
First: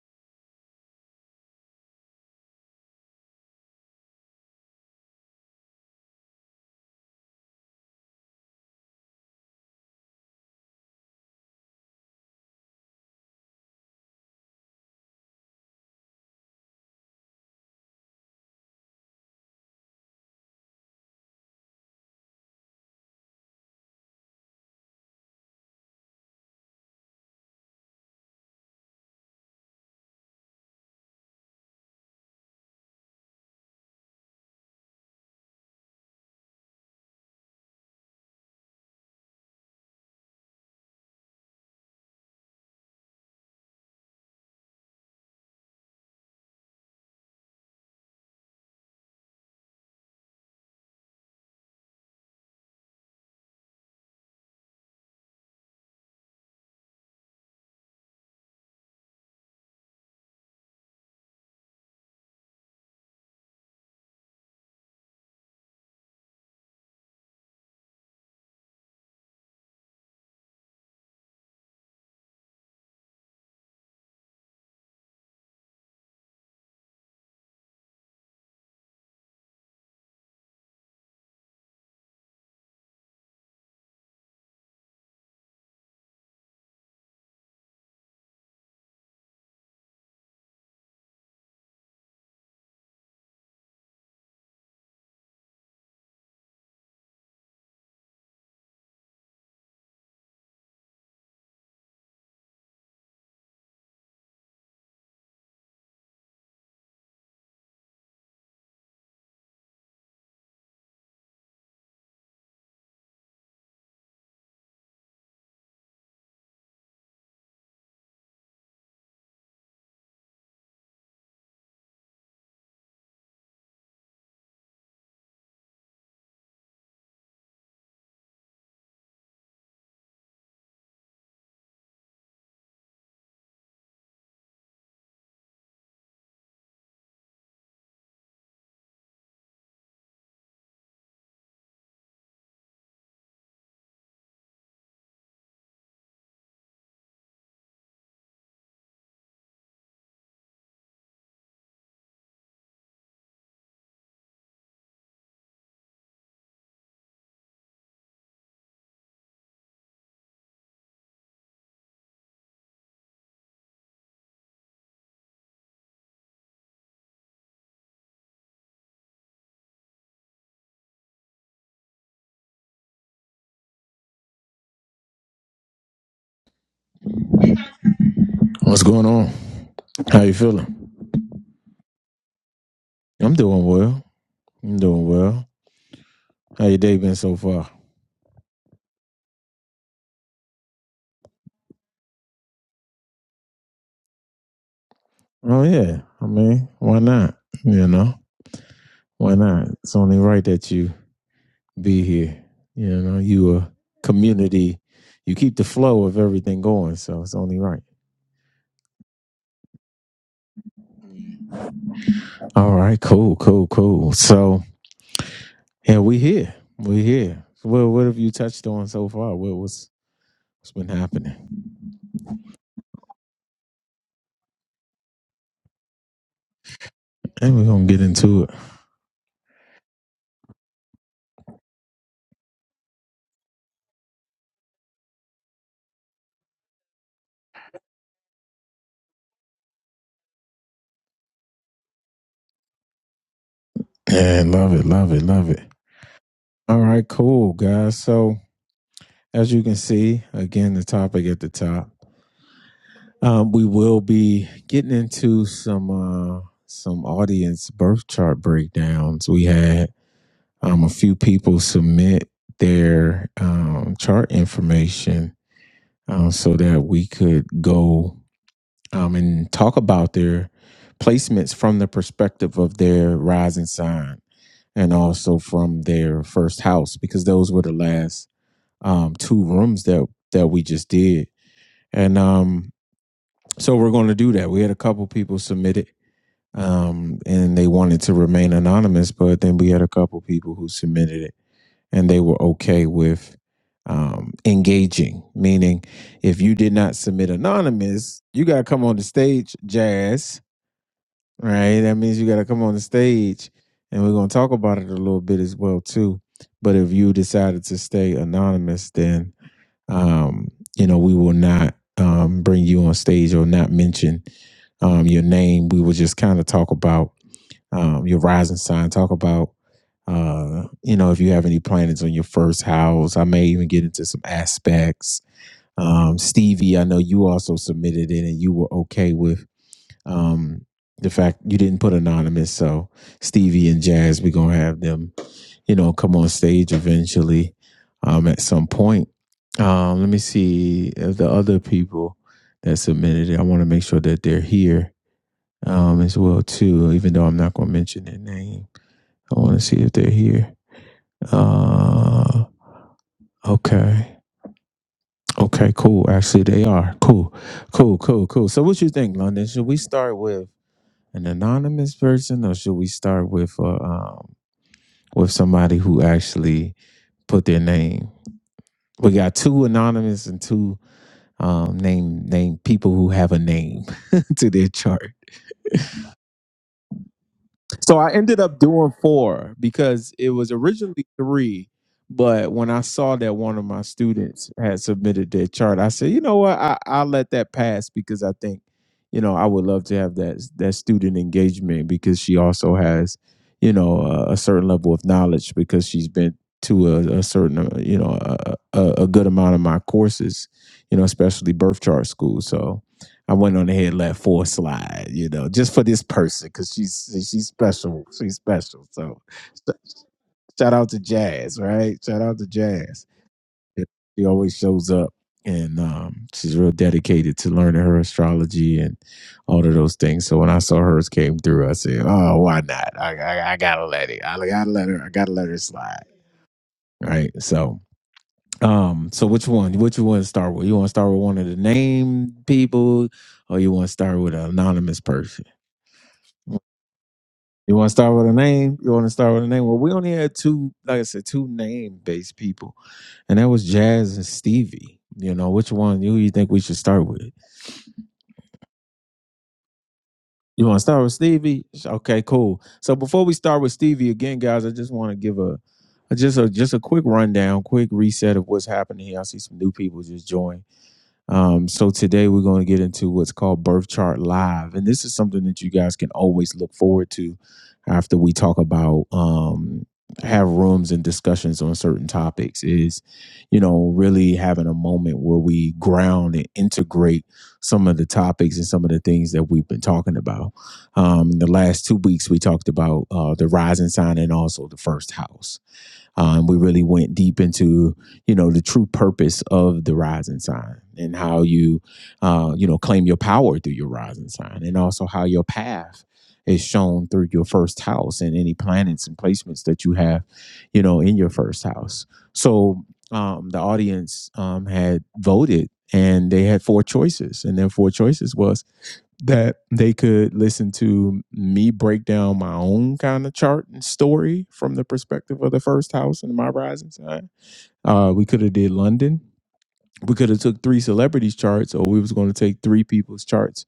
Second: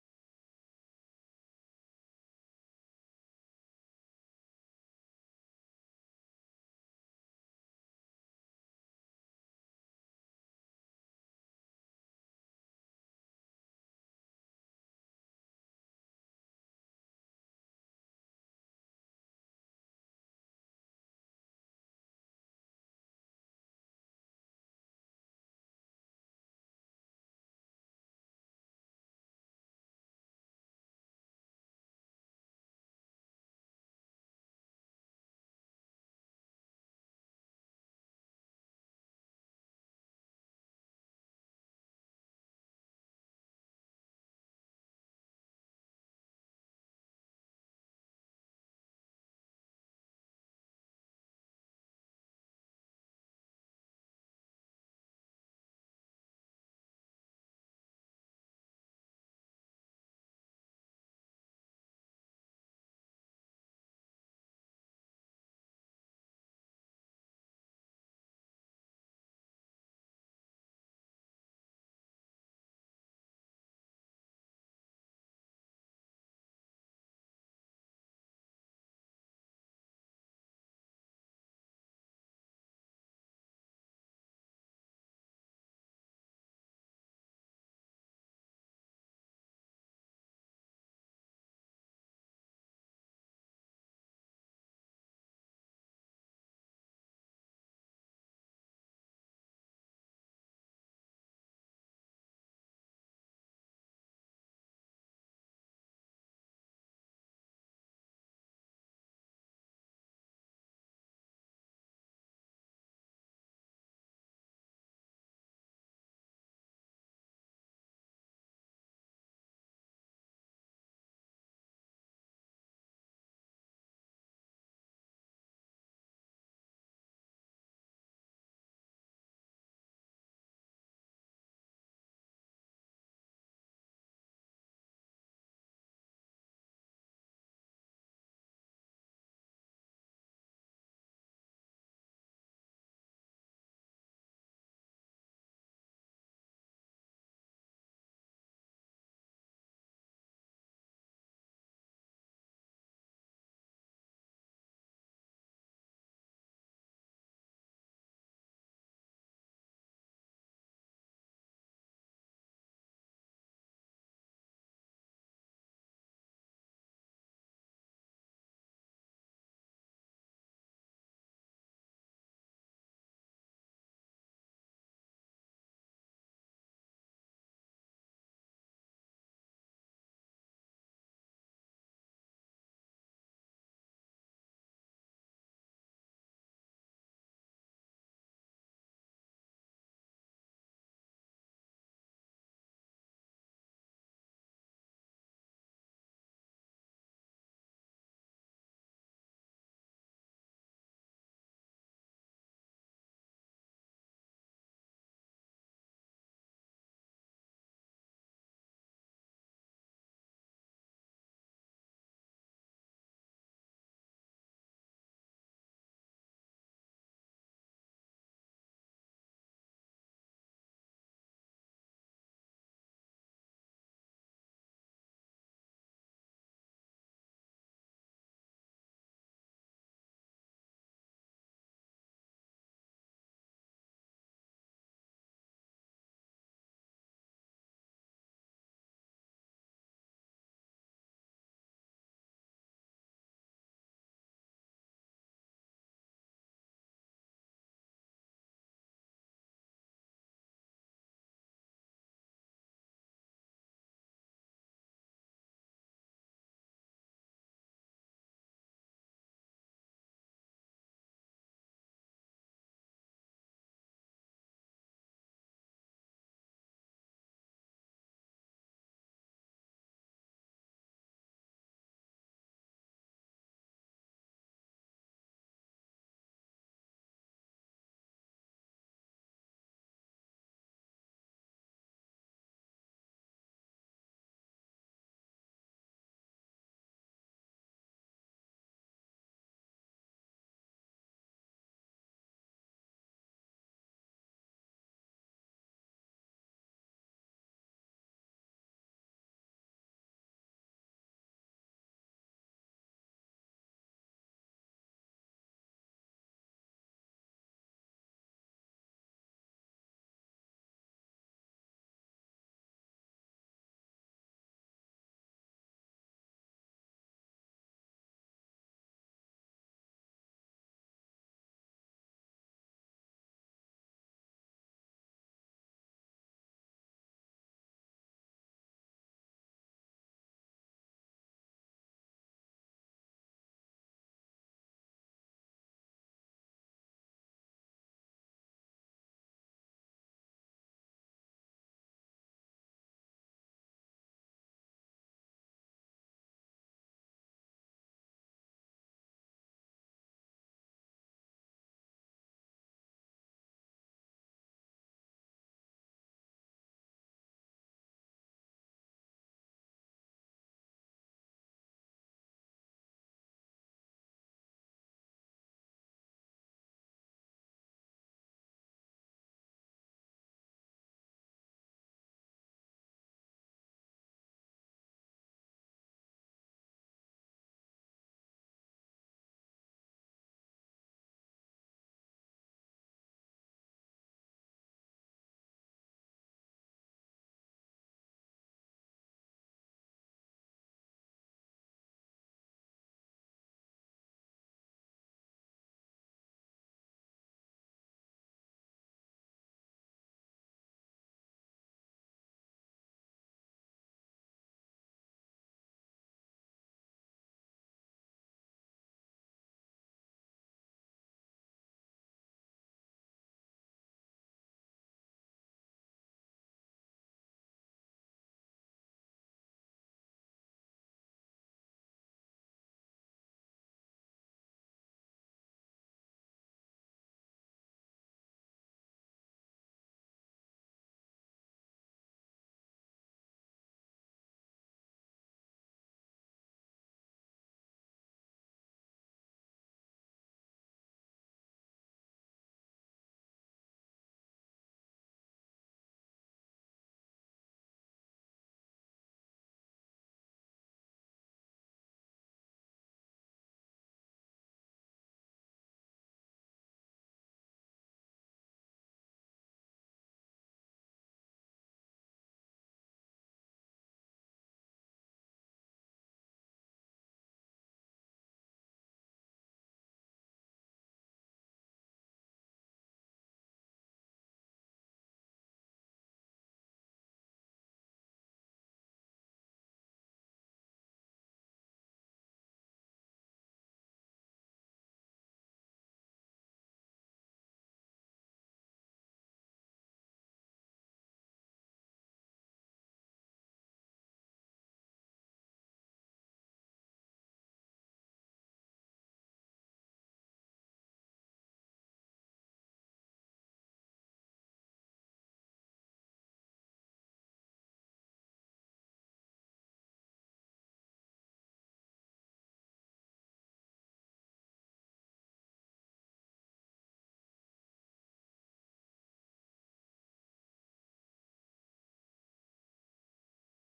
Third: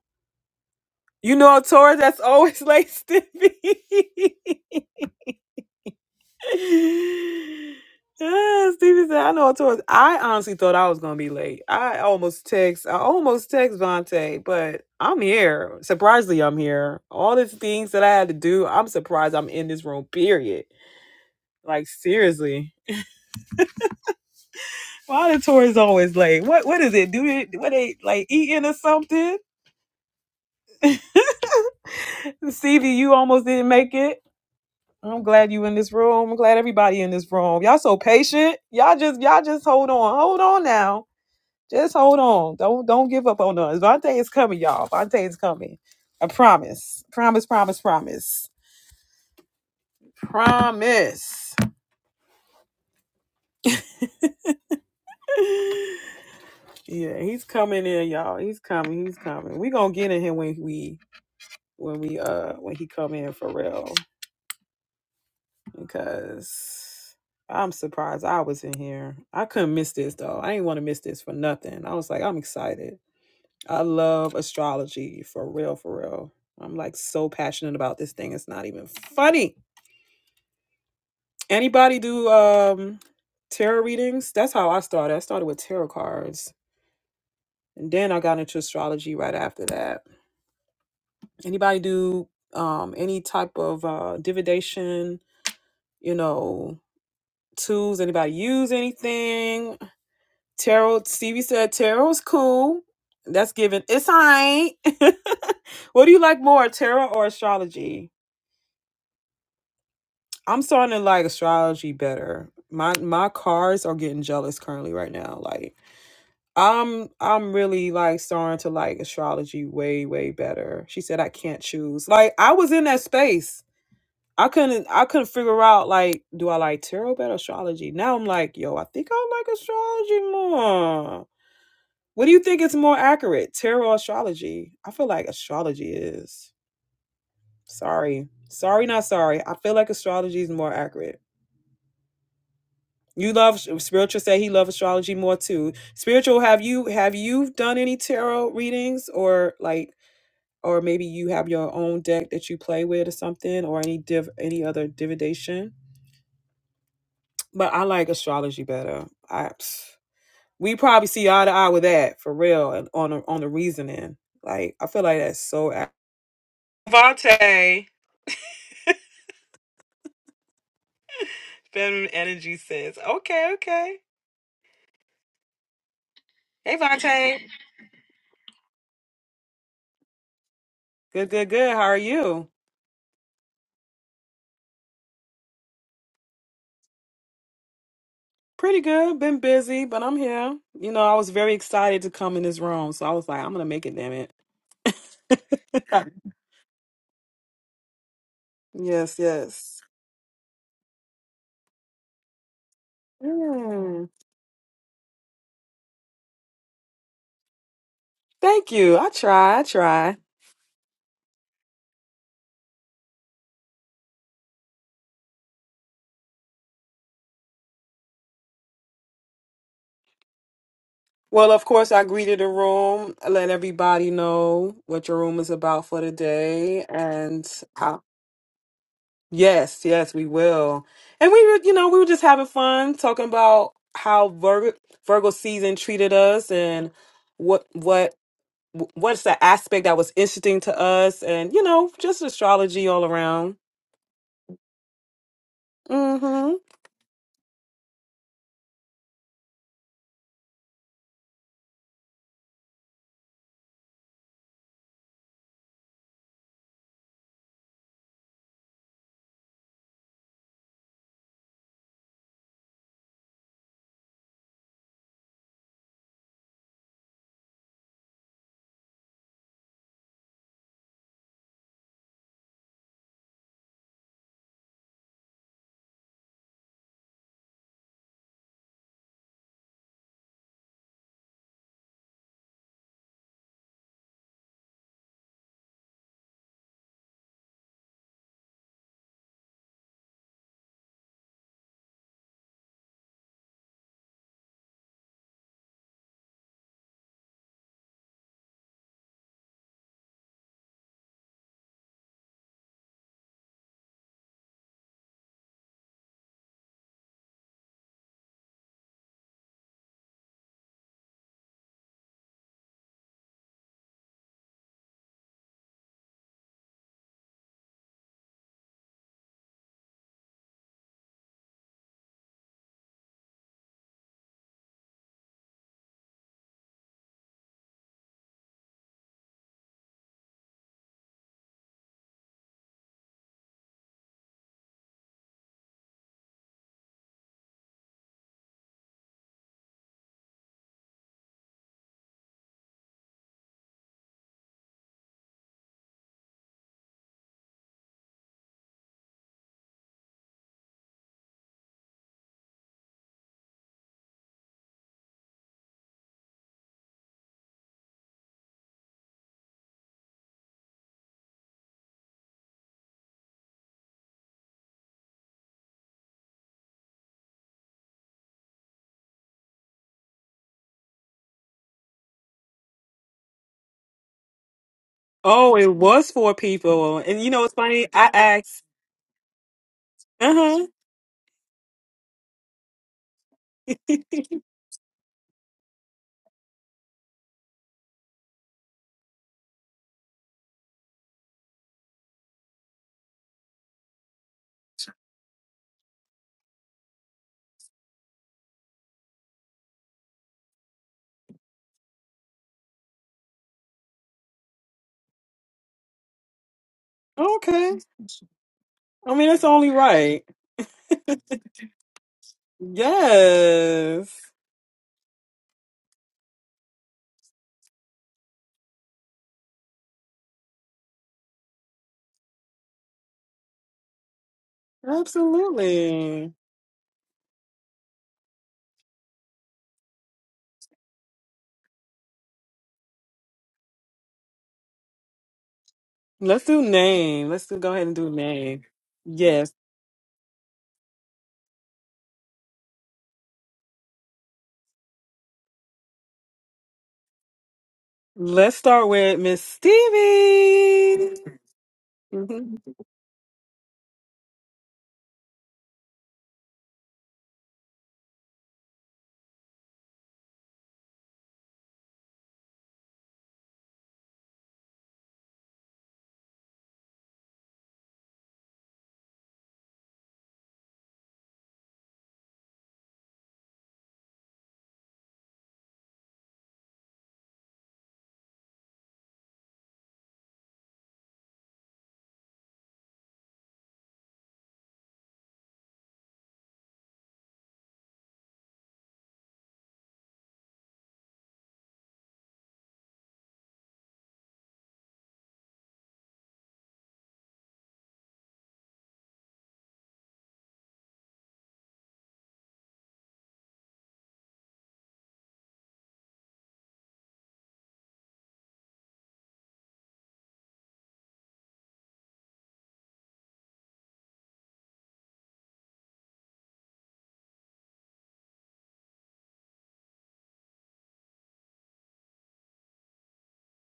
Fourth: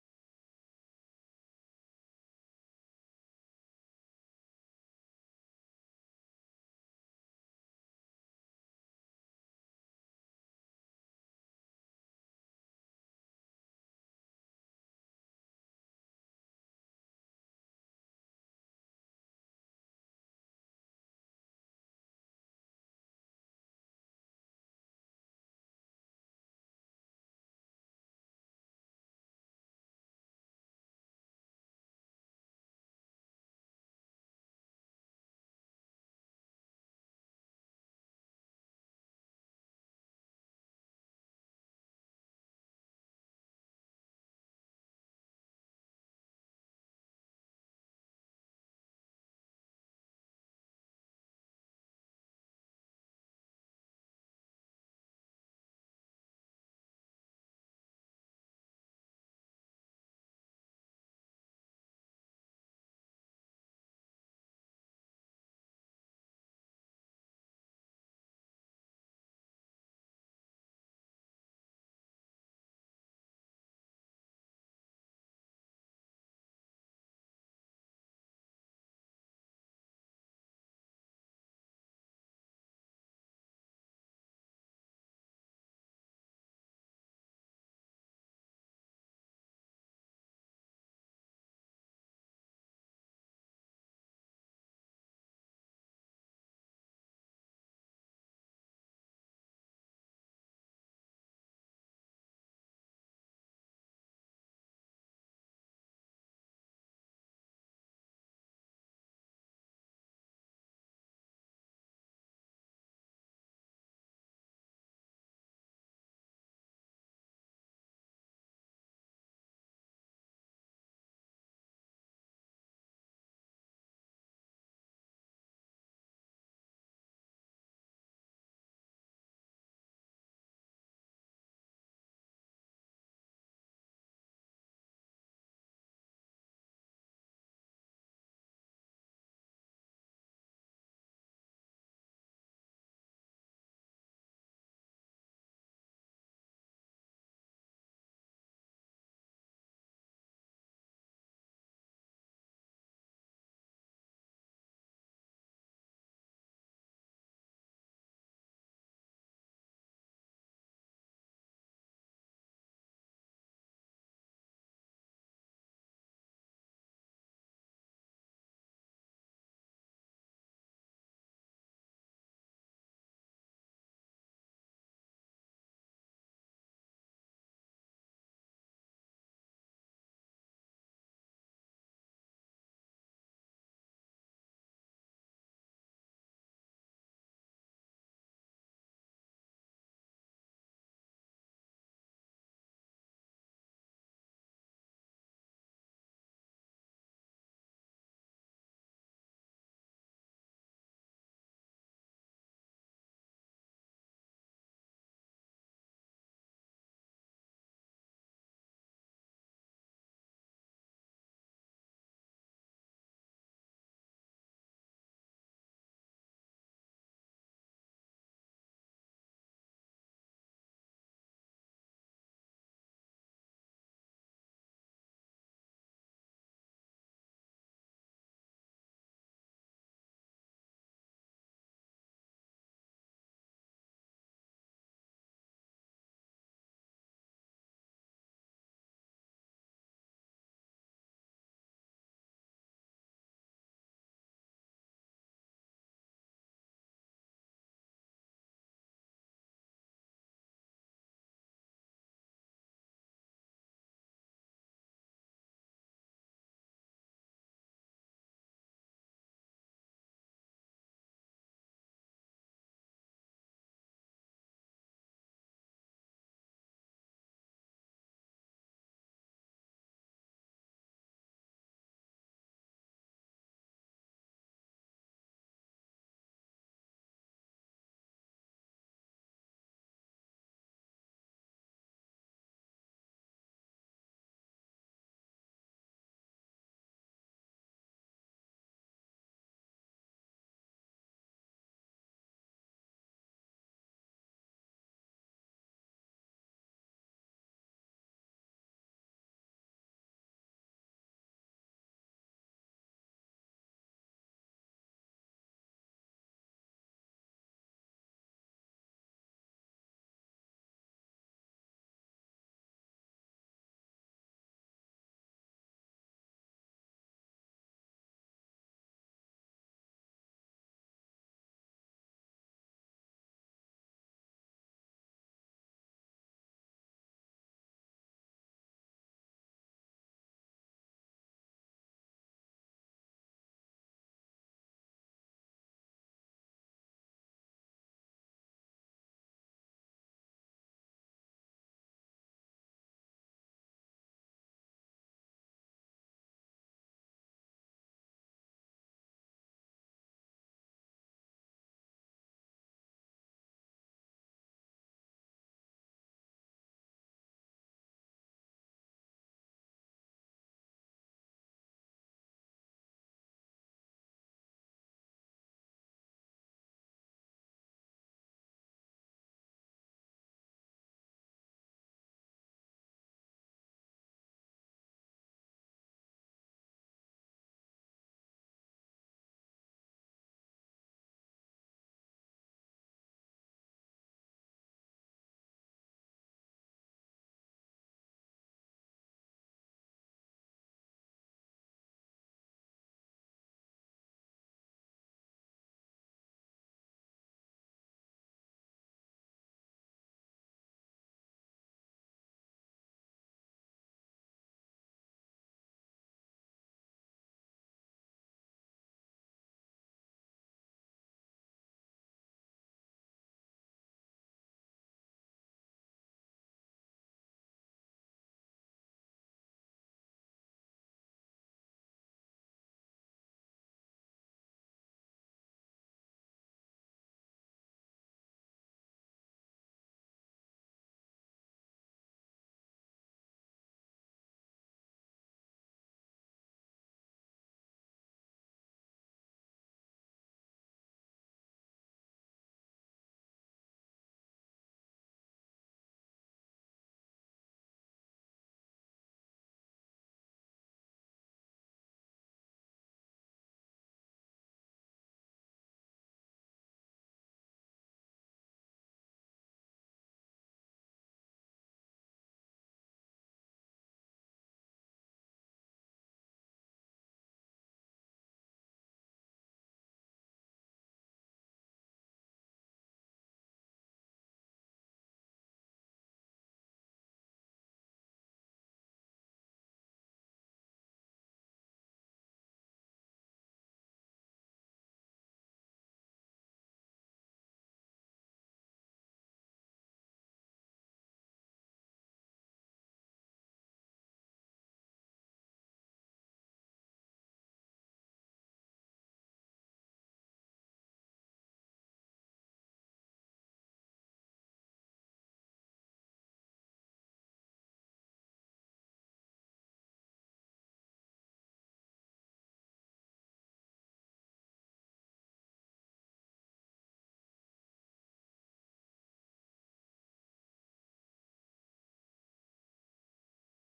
You know a Taurus that's always late, [laughs] Stevie. yeah, Stevie said, I know a Taurus. I honestly thought I was gonna be late. I almost text. I almost text Vontae, but I'm here. Surprisingly, I'm here. All the things that I had to do, I'm surprised I'm in this room. Period. Like seriously. Why the tourists always late? What what is it? Do they what they like eating or something? Stevie, you almost didn't make it. I'm glad you in this room. I'm glad everybody in this room. Y'all so patient. Y'all just y'all just hold on. Hold on now. Just hold on. Don't don't give up on us. Vontae is coming, y'all. Vontae is coming. I promise. Promise, promise, promise. Promise. [laughs] yeah, he's coming in, y'all. He's coming. He's coming. We gonna get in here when we when we uh when he come in for real. because I'm surprised I was in here. I couldn't miss this though. I didn't want to miss this for nothing. I was like, I'm excited. I love astrology for real, for real. I'm like so passionate about this thing. It's not even funny. Anybody do um tarot readings? That's how I started. I started with tarot cards. And then I got into astrology right after that. Anybody do um any type of uh divination? you know, tools? Anybody use anything? Tarot, Stevie said, Tarot's cool. That's given. It's alright. [laughs] what do you like more, tarot or astrology? I'm starting to like astrology better. My my cards are getting jealous currently right now. Like I'm I'm really like starting to like astrology way, way better. She said I can't choose. Like I was in that space. I couldn't I couldn't figure out like, do I like tarot better or astrology? Now I'm like, yo, I think I like astrology more. What do you think is more accurate, tarot or astrology? I feel like astrology is. Sorry. Sorry, not sorry. I feel like astrology is more accurate. You love spiritual say he love astrology more too. Spiritual, have you have you done any tarot readings or like or maybe you have your own deck that you play with or something or any div any other divination? But I like astrology better. I we probably see eye to eye with that for real and on the, on the reasoning. Like I feel like that's so Vontae, feminine energy says, okay, okay. Hey, Vontae.
What's going on? How you feeling?
Good, good, good. How are you?
I'm doing well. I'm doing well. How your day been so far?
Pretty good. Been busy, but I'm here. You know, I was very excited to come in this room, so I was like, I'm gonna make it, damn it.
Oh yeah.
[laughs]
I mean, why not? You know,
yes,
why not?
yes.
It's only right that you be here. You know, you a
Mm.
community. You keep the flow of everything going, so it's only right.
Thank you. I try, I try.
All right, cool, cool, cool. So yeah, we here. We here. Well, what have you touched on so far? What was what's been
Well, of
happening?
course, I greeted the room, let everybody know what your room is about for the day,
And we're gonna
and
get into it.
Yes, yes, we will. And we were, you know, we were just having fun talking about how Virgo, Virgo season treated us and what what what's the aspect that was interesting to us and you know, just astrology all around.
And love it, love it, love it.
Mhm.
All right, cool guys. So As you can see, again, the topic at the top. Um, we will be getting into some uh, some audience birth chart breakdowns. We had um, a few people submit their um, chart information um, so that we could go um, and talk about their placements from the perspective of their rising sign and also from their first house because those were the last um, two rooms that that we just did. And um, so we're going to do that. We had a couple people submit it, um, and they wanted to remain anonymous, but then we had a couple people who submitted it, and they were okay with um, engaging. Meaning, if you did not submit anonymous, you got to come on the stage, Jazz. Right? That means you got to come on the stage, and we're going to talk about it a little bit as well too. But if you decided to stay anonymous, then um, you know, we will not um, bring you on stage or not mention um, your name. We will just kind of talk about um, your rising sign, talk about, uh, you know, if you have any planets on your first house. I may even get into some aspects. Um, Stevie, I know you also submitted it and you were okay with um, the fact you didn't put anonymous. So Stevie and Jazz, we're going to have them you know, come on stage eventually um, at some point. Um, let me see if the other people that submitted it. I want to make sure that they're here um, as well too. Even though I'm not going to mention their name, I want to see if they're here. Uh, okay, okay, cool. Actually, they are cool, cool, cool, cool. So, what you think, London? Should we start with an anonymous person, or should we start with uh, um, with somebody who actually put their name? we got two anonymous and two um, named named people who have a name [laughs] to their chart.
Oh, it was for people. And you know it's funny?
So
I
I ended up
asked.
doing four because it was
Uh-huh.
originally three, but when I saw that one of
[laughs]
my students had submitted their chart, I said, you know what, I I'll let that pass because I think, you know, I would love to have that that student engagement because she also has, you know, a, a certain level of knowledge because she's been to a, a certain, uh, you know, a, a, a good amount of my courses, you know, especially birth chart school. So. I went on ahead and let four slide, you know, just for this person because she's she's
okay.
special. She's special.
I
So
mean, it's only
so,
right. [laughs]
shout out to Jazz, right? Shout out to Jazz. Yeah,
Yes.
She always shows up and um, she's real dedicated to learning her astrology and all of those things. So when I saw hers came through, I said, "Oh, why not? I I, I gotta let it. I gotta let her. I gotta let her slide."
Absolutely.
Right. So. Um, so which one? Which you want to start with? You want to start with one of the named people, or you want to start with an anonymous person?
Let's do
You
name. Let's do, go ahead
want to
and do
start with a
name.
name? You want to start with a
Yes.
name? Well, we only had two, like I said, two name based people, and that was Jazz and Stevie. You know, which one you you think we should start with?
Let's start with Miss
You want to start with
Stevie.
Stevie?
[laughs]
Okay,
hmm
cool. So before we start with Stevie again, guys, I just want to give a, a just a just a quick rundown, quick reset of what's happening here. I see some new people just joined. Um, so today we're going to get into what's called Birth Chart Live, and this is something that you guys can always look forward to after we talk about um, have rooms and discussions on certain topics. Is you know really having a moment where we ground and integrate some of the topics and some of the things that we've been talking about. Um, the last two weeks we talked about uh, the rising sign and also the first house um, we really went deep into you know the true purpose of the rising sign and how you uh, you know claim your power through your rising sign, and also how your path is shown through your first house and any planets and placements that you have you know in your first house. So um, the audience um, had voted, and they had four choices, and their four choices was that they could listen to me break down my own kind of chart and story from the perspective of the first house and my rising sign. Uh, we could have did London. We could have took three celebrities' charts, or we was going to take three people's charts.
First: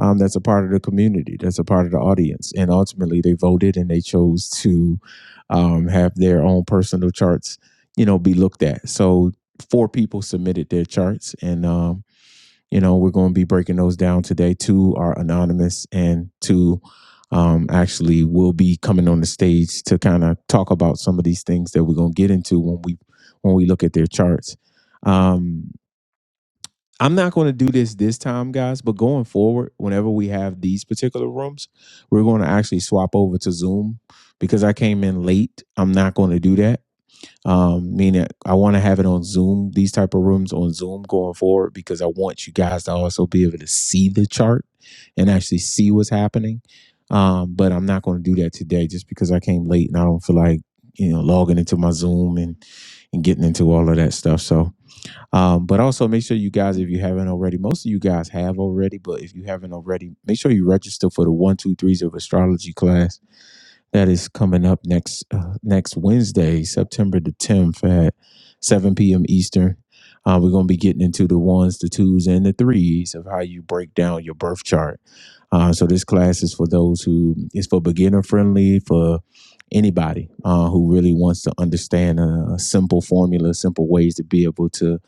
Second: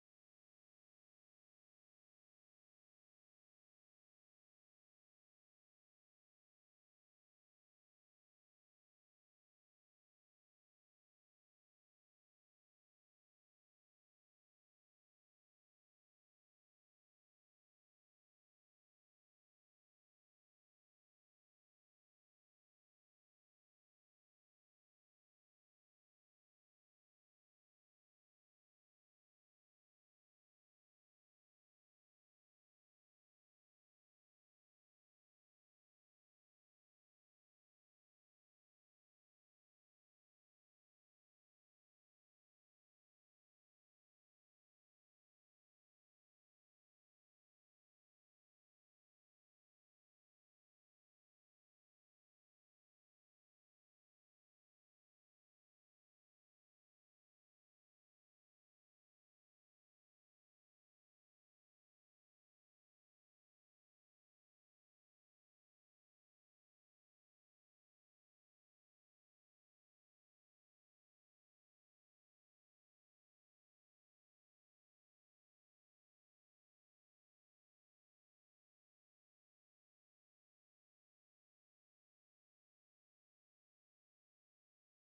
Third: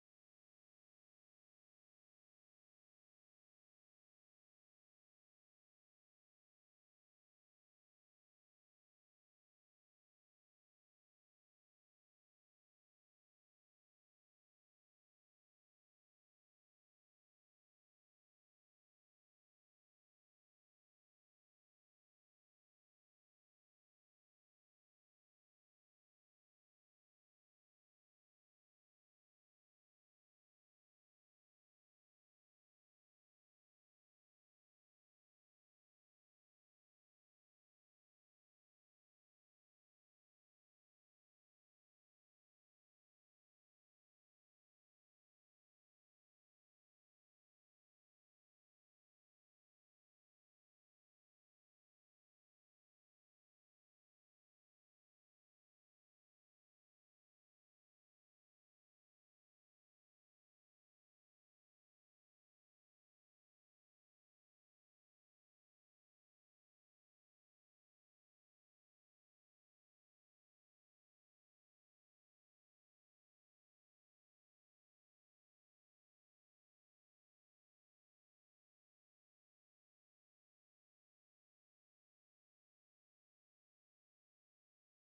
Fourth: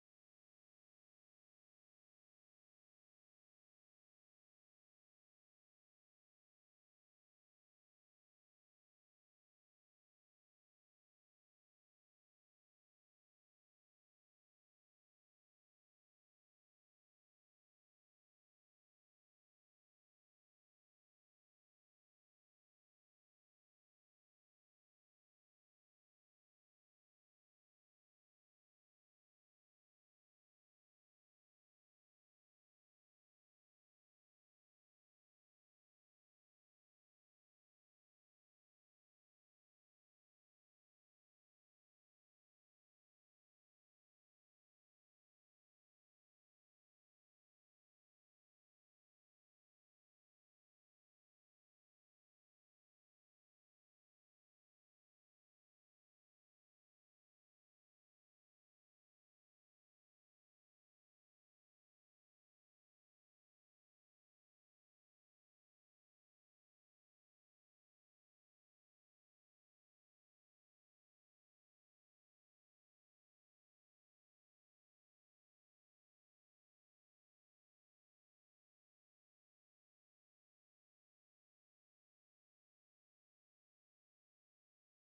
Um, that's a part of the community. That's a part of the audience, and ultimately they voted and they chose to um, have their own personal charts, you know, be looked at. So four people submitted their charts, and um, you know, we're going to be breaking those down today. Two are anonymous, and two um, actually will be coming on the stage to kind of talk about some of these things that we're going to get into when we when we look at their charts. Um, I'm not going to do this this time, guys, but going forward, whenever we have these particular rooms, we're going to actually swap over to Zoom because I came in late. I'm not going to do that um meaning i want to have it on zoom these type of rooms on zoom going forward because i want you guys to also be able to see the chart and actually see what's happening um but i'm not going to do that today just because i came late and i don't feel like you know logging into my zoom and and getting into all of that stuff so um but also make sure you guys if you haven't already most of you guys have already but if you haven't already make sure you register for the one two threes of astrology class that is coming up next uh, next Wednesday, September the 10th at 7 p.m. Eastern. Uh, we're going to be getting into the ones, the twos, and the threes of how you break down your birth chart. Uh, so this class is for those who is for beginner friendly for anybody uh, who really wants to understand a, a simple formula, simple ways to be able to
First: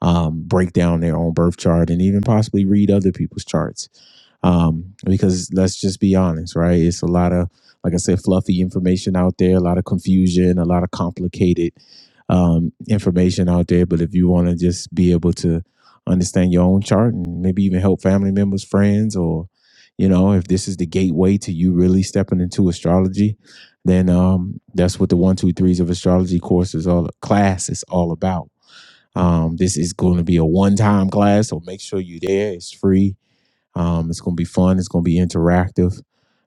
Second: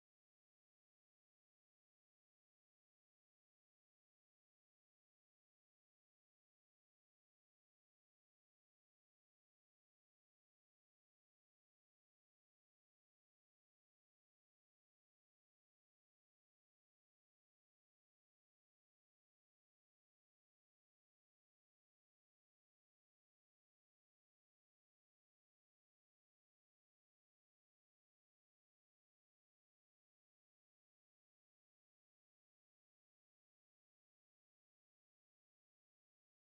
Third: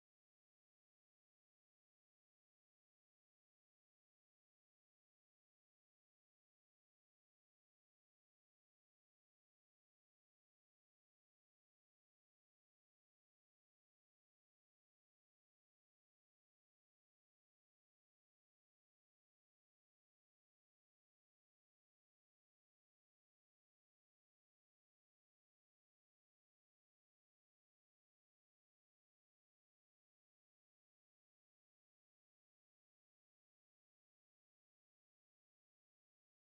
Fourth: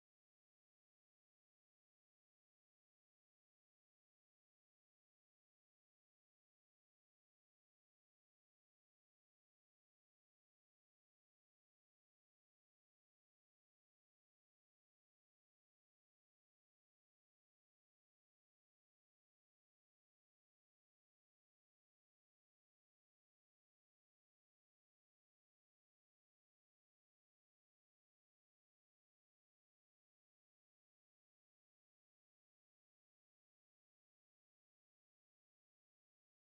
um, break down their own birth chart and even possibly read other people's charts um, because let's just be honest, right? It's a lot of, like I said, fluffy information out there, a lot of confusion, a lot of complicated um, information out there. But if you want to just be able to understand your own chart and maybe even help family members, friends, or you know, if this is the gateway to you really stepping into astrology, then um, that's what the one, two, threes of astrology course is all class is all about. Um, this is going to be a one-time class, so make sure you're there. It's free um, it's going to be fun. It's going to be interactive.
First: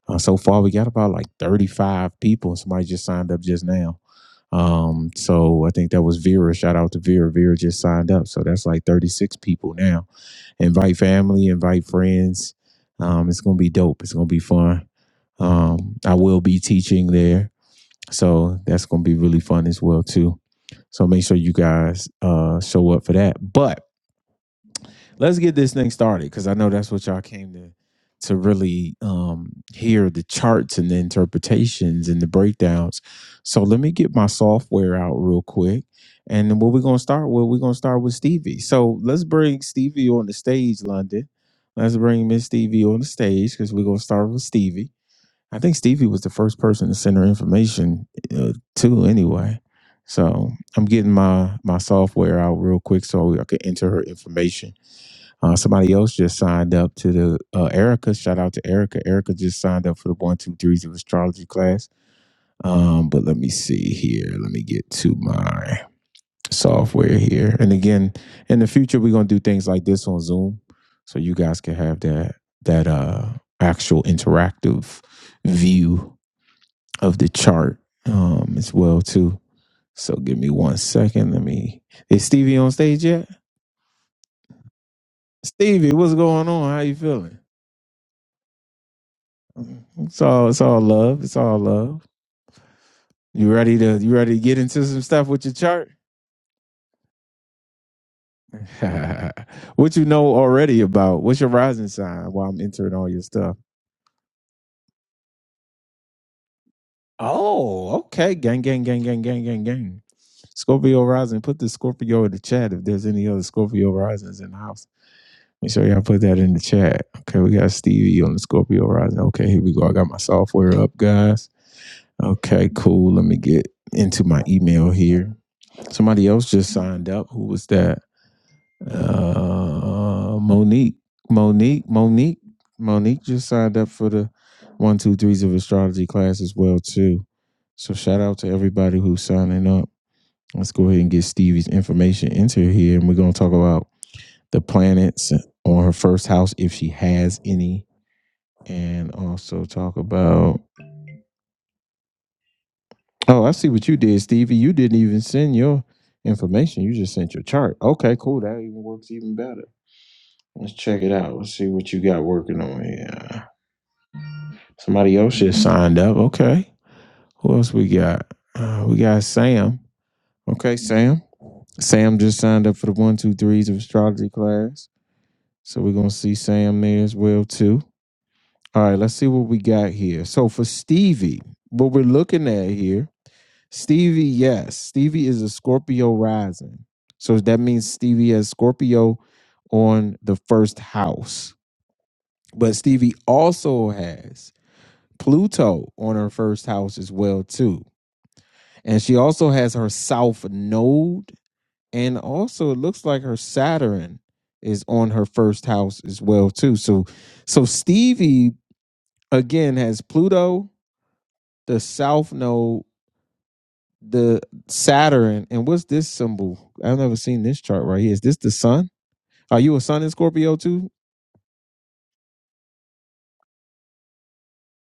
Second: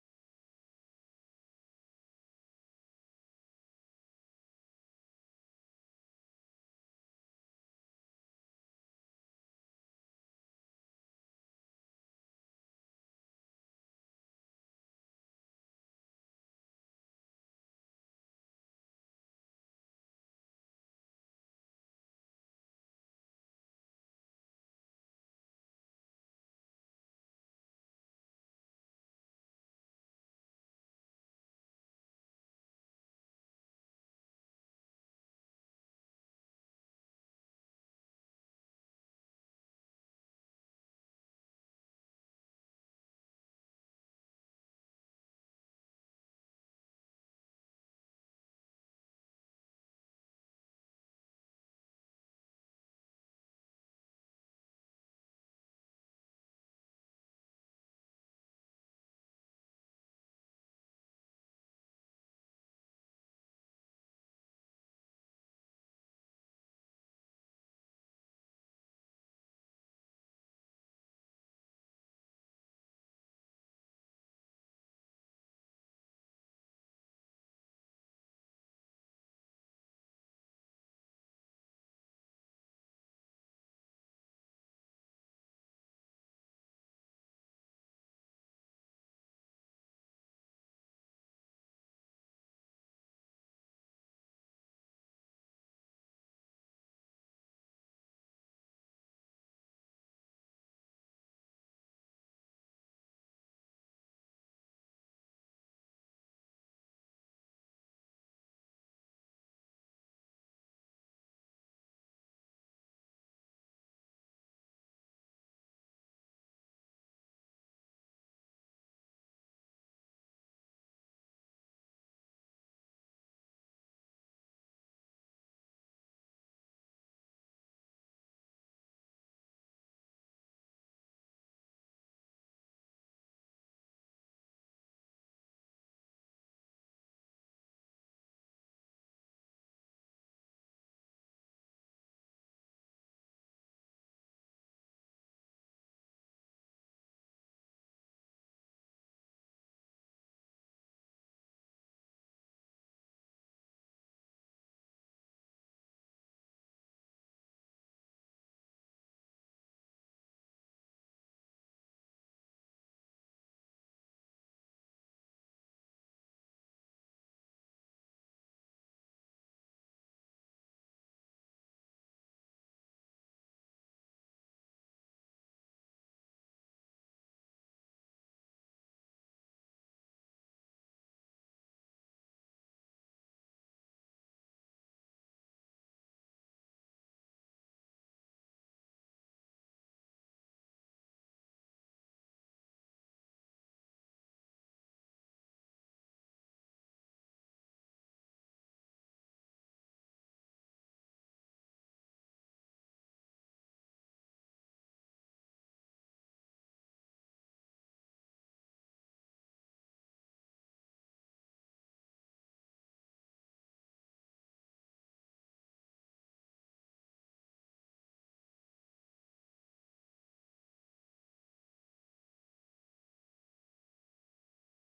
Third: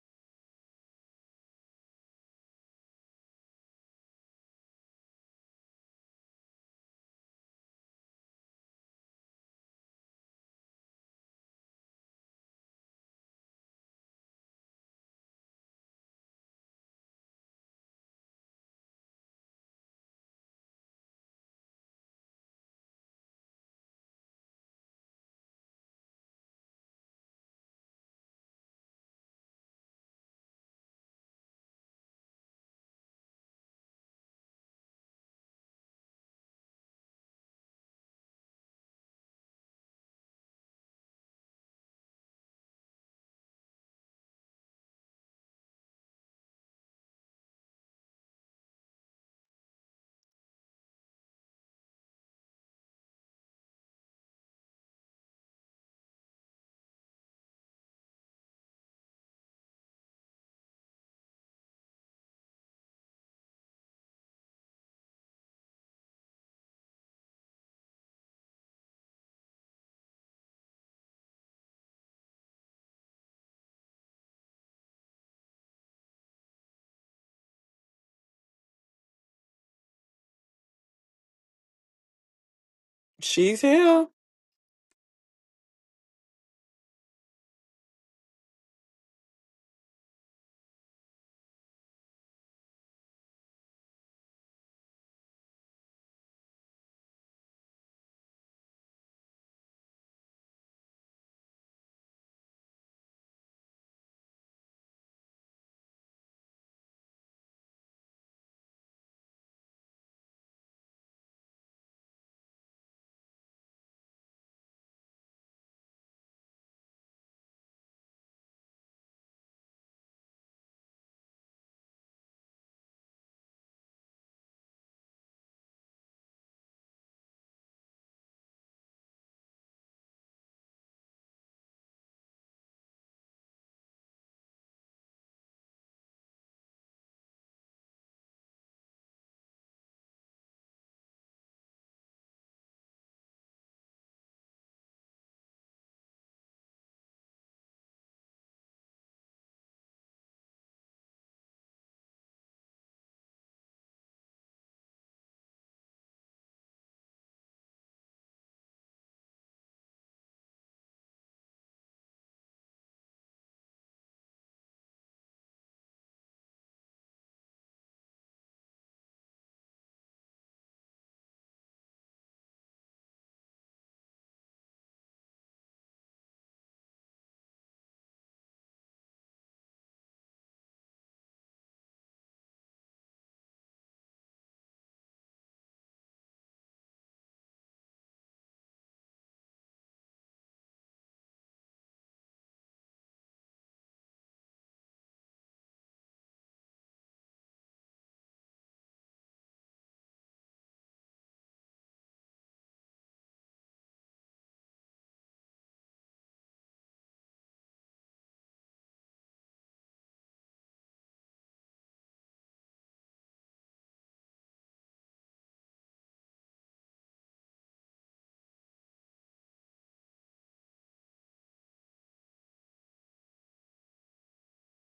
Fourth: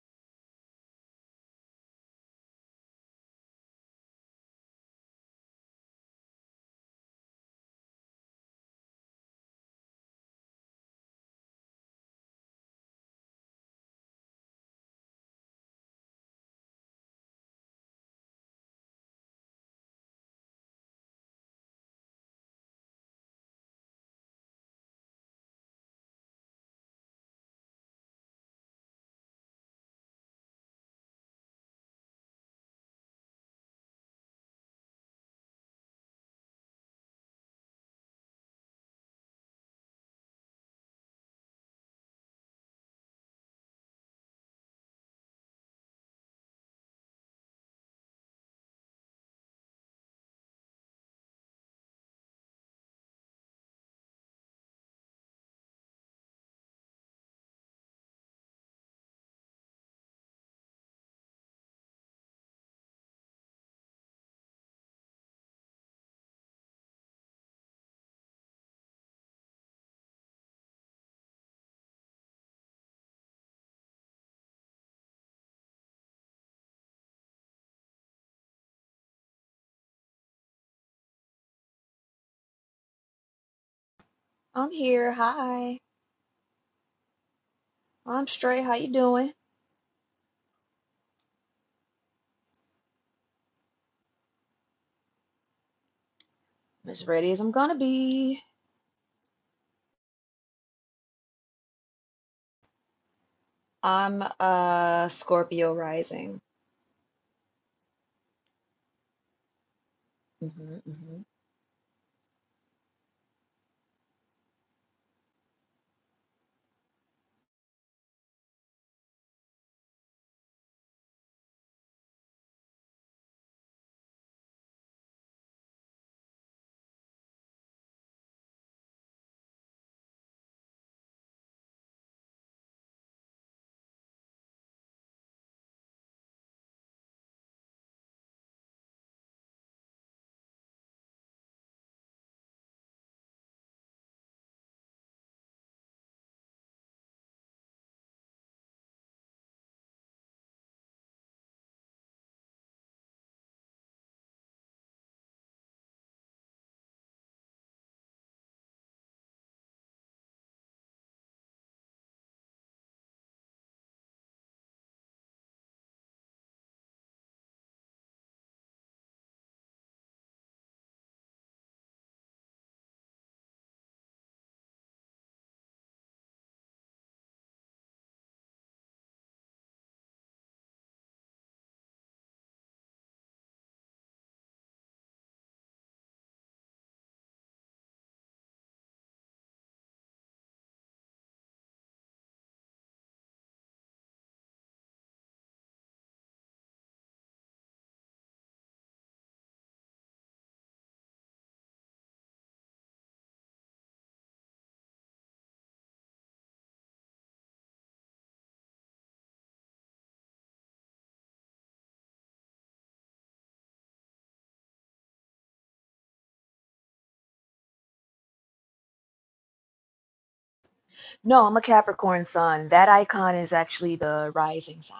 Uh, so far, we got about like 35 people. Somebody just signed up just now. Um, so I think that was Vera. Shout out to Vera. Vera just signed up. So that's like 36 people now. Invite family, invite friends. Um, it's going to be dope. It's going to be fun. Um, I will be teaching there. So that's going to be really fun as well, too. So make sure you guys uh, show up for that. But let's get this thing started because I know that's what y'all came to to really um, hear the charts and the interpretations and the breakdowns. So let me get my software out real quick. And then what we're gonna start with, we're gonna start with Stevie. So let's bring Stevie on the stage, London. Let's bring Miss Stevie on the stage because we're gonna start with Stevie. I think Stevie was the first person to send her information uh, to anyway. So I'm getting my my software out real quick so I can enter her information uh, somebody else just signed up to the uh, Erica. Shout out to Erica. Erica just signed up for the one, two, threes of astrology class. Um, but let me see here. Let me get to my software here. And again, in the future, we're gonna do things like this on Zoom, so you guys can have that that uh actual interactive view of the chart um as well too. So give me one second. Let me. Is Stevie on stage yet?
She's here.
I'm here. Hi.
Stevie, what's going on? How you feeling?
I'm straight. How you doing?
It's all it's all love. It's all love. You ready to you ready to get into some stuff with your chart?
I'm as ready as I'm gonna be.
[laughs] what you know already about? What's your rising sign while I'm entering all your stuff?
I'm a Scorpio rising.
Oh, okay. Gang, gang, gang, gang, gang, gang, gang.
hmm
Scorpio
hmm
rising. Put the Scorpio in the chat if there's any other Scorpio risings in the house. Make sure y'all put that in the chat. Okay, we got Stevie on the Scorpio rising. Okay, here we go. I got my software up, guys. Okay, cool. Let me get into my email here. Somebody else just signed up. Who was that? Uh, Monique. Monique. Monique. Monique just signed up for the one, two, threes of astrology class as well too. So shout out to everybody who's signing up. Let's go ahead and get Stevie's information into here, and we're gonna talk about the planets on her first house if she has any, and also talk about. Oh, I see what you did, Stevie. You didn't even send your information. You just sent your chart. Okay, cool. That even works even better. Let's check it out. Let's see what you got working on here. Somebody else just signed up. Okay. Who else we got? Uh, we got Sam. Okay, Sam. Sam just signed up for the one, two, threes of astrology class. So we're gonna see Sam there as well too. All right, let's see what we got here. So for Stevie, what we're looking at here, Stevie, yes, Stevie is a Scorpio rising. So that means Stevie has Scorpio on the first house. But Stevie also has Pluto on her first house as well too. And she also has her south node and also it looks like her Saturn is on her first house as well too. So so Stevie again has Pluto, the south node, the Saturn, and what's this symbol? I've never seen this chart right here. Is this the sun? Are you a sun in Scorpio too?
No, I'm a Capricorn sun. That icon is actually the rising sign.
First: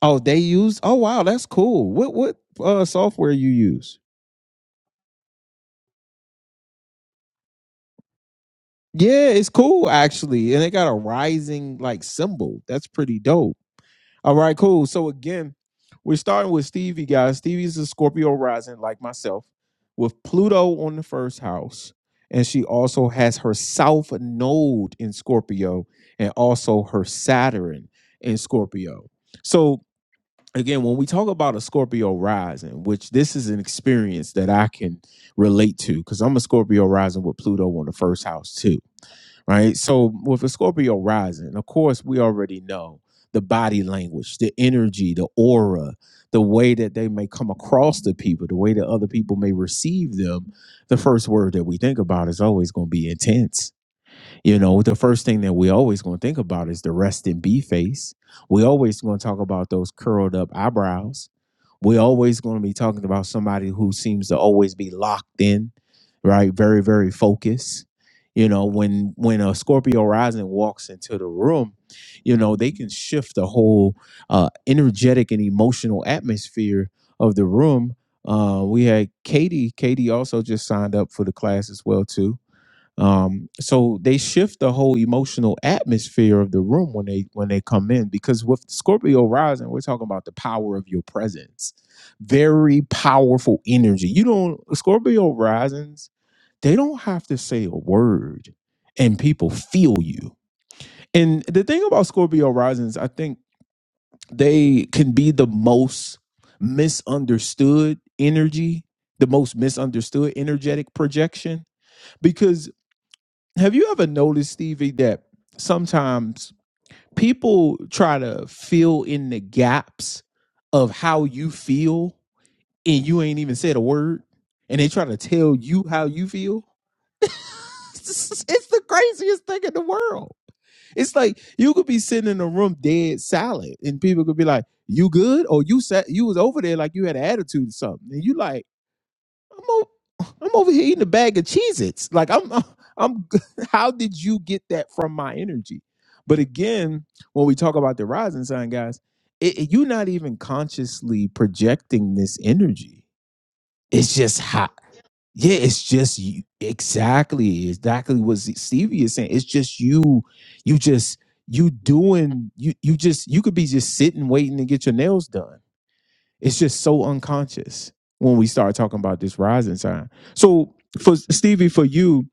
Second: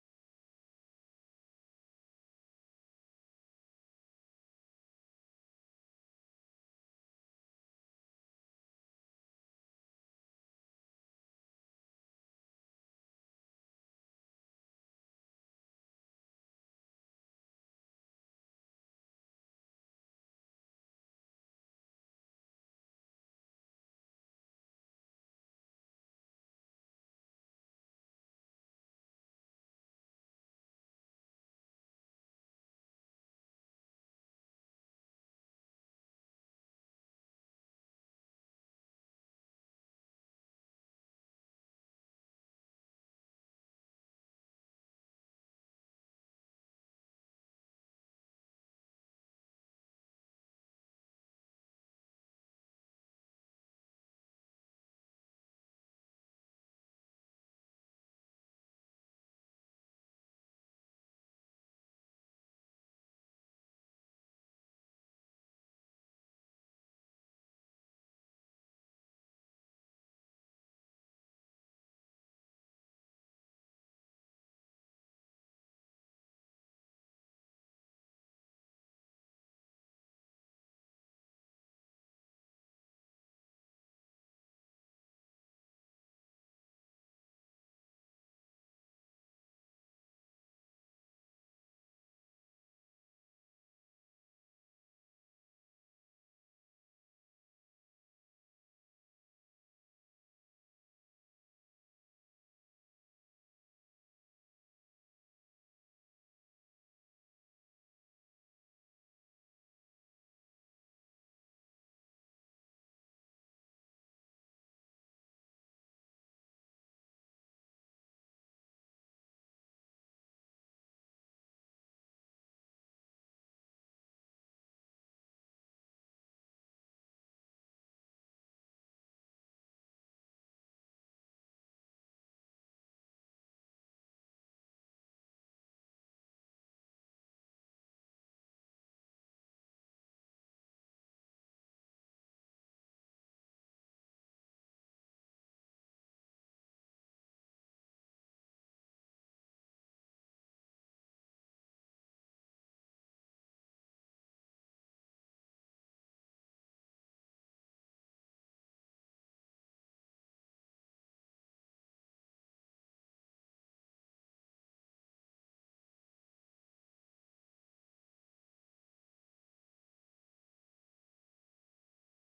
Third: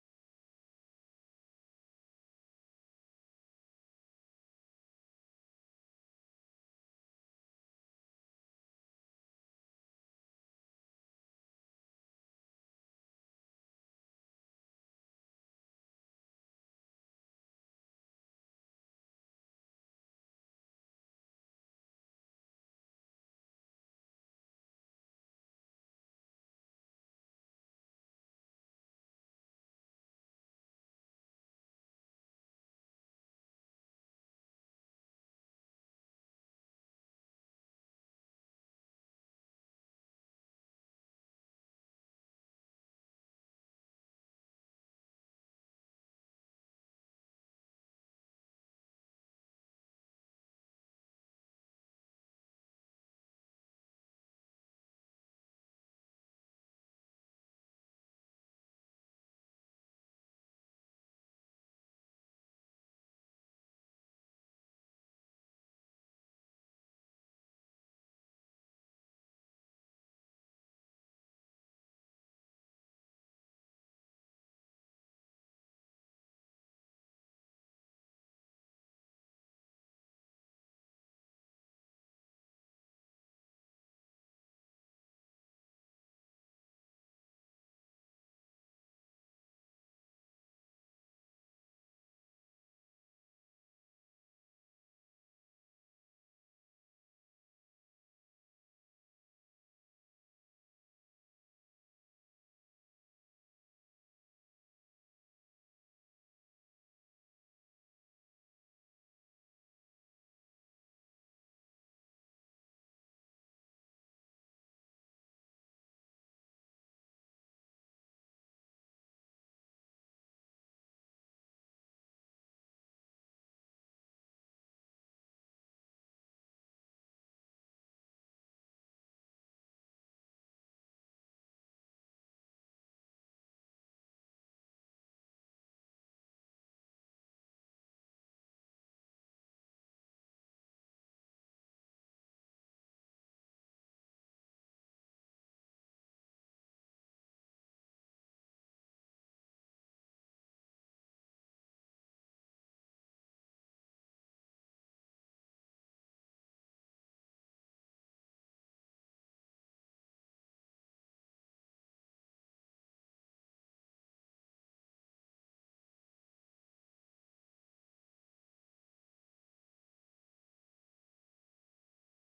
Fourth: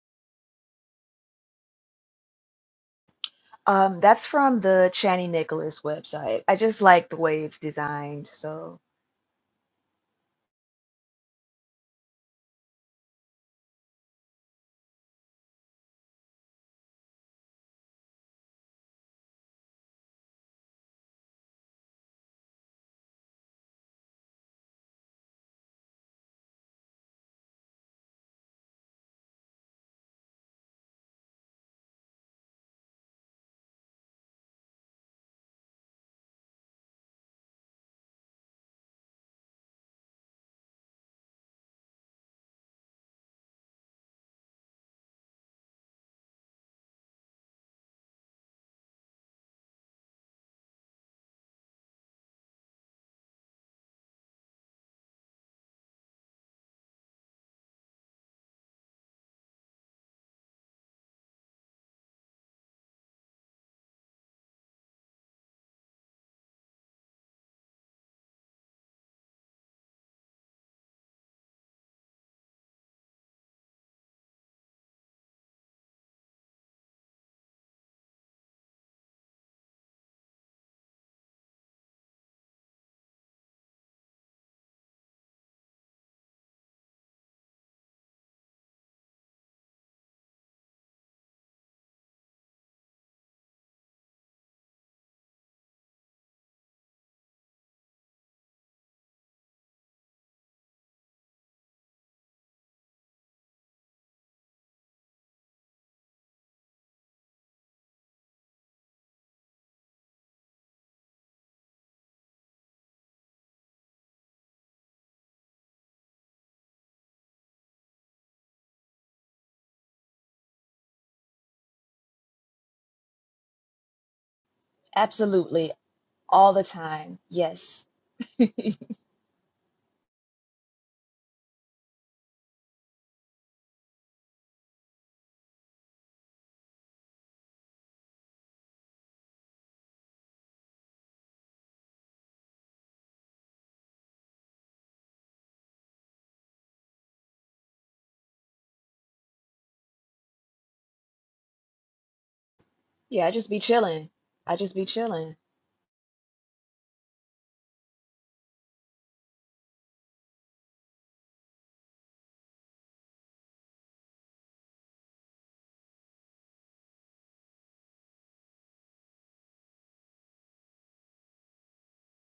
Oh, they use. Oh, wow, that's cool. What what uh, software you use?
Um, that's from the Channy Nicholas website. I just like the way it's designed. So
Yeah, it's cool actually. And they got a rising like symbol. That's pretty dope. All right, cool. So again, we're starting with Stevie, guys. Stevie's a Scorpio rising, like myself, with Pluto on the first house. And she also has her South Node in Scorpio and also her Saturn in Scorpio. So again, when we talk about a Scorpio rising, which this is an experience that I can relate to, because I'm a Scorpio rising with Pluto on the first house too right? So with a Scorpio rising, of course, we already know the body language, the energy, the aura, the way that they may come across to people, the way that other people may receive them. The first word that we think about is always going to be intense you know, the first thing that we always going to think about is the rest in B face. We always going to talk about those curled up eyebrows. We always going to be talking about somebody who seems to always be locked in, right? Very, very focused. You know, when when a Scorpio rising walks into the room, you know they can shift the whole uh, energetic and emotional atmosphere of the room. Uh, we had Katie. Katie also just signed up for the class as well too um so they shift the whole emotional atmosphere of the room when they when they come in because with scorpio rising we're talking about the power of your presence very powerful energy you don't scorpio risings they don't have to say a word and people feel you and the thing about scorpio risings i think they can be the most misunderstood energy the most misunderstood energetic projection because. Have you ever noticed, Stevie, that sometimes people try to fill in the gaps of how you feel and you ain't even said a word and they try to tell
absolutely,
you how you
all the
feel?
time.
[laughs]
Yes.
it's the craziest thing in the world. It's like you could be sitting in a room dead silent and people could be like, You good? Or you sat you was over there like you had an attitude or something. And you like I'm over, I'm over here eating a bag of Cheez-Its. Like I'm I'm [laughs] how did you get that from my energy? But again, when we talk about the rising sign, guys, it, it- you're not even consciously projecting this energy.
Yeah, I just be chilling.
It's just
I
hot.
just be chilling.
Yeah, it's just you. Exactly, exactly what Z- Stevie is saying. It's just you. You just you doing. You you just you could be just sitting waiting to get your nails done it's just so unconscious when we start talking about this rising sign. So for Stevie, for you,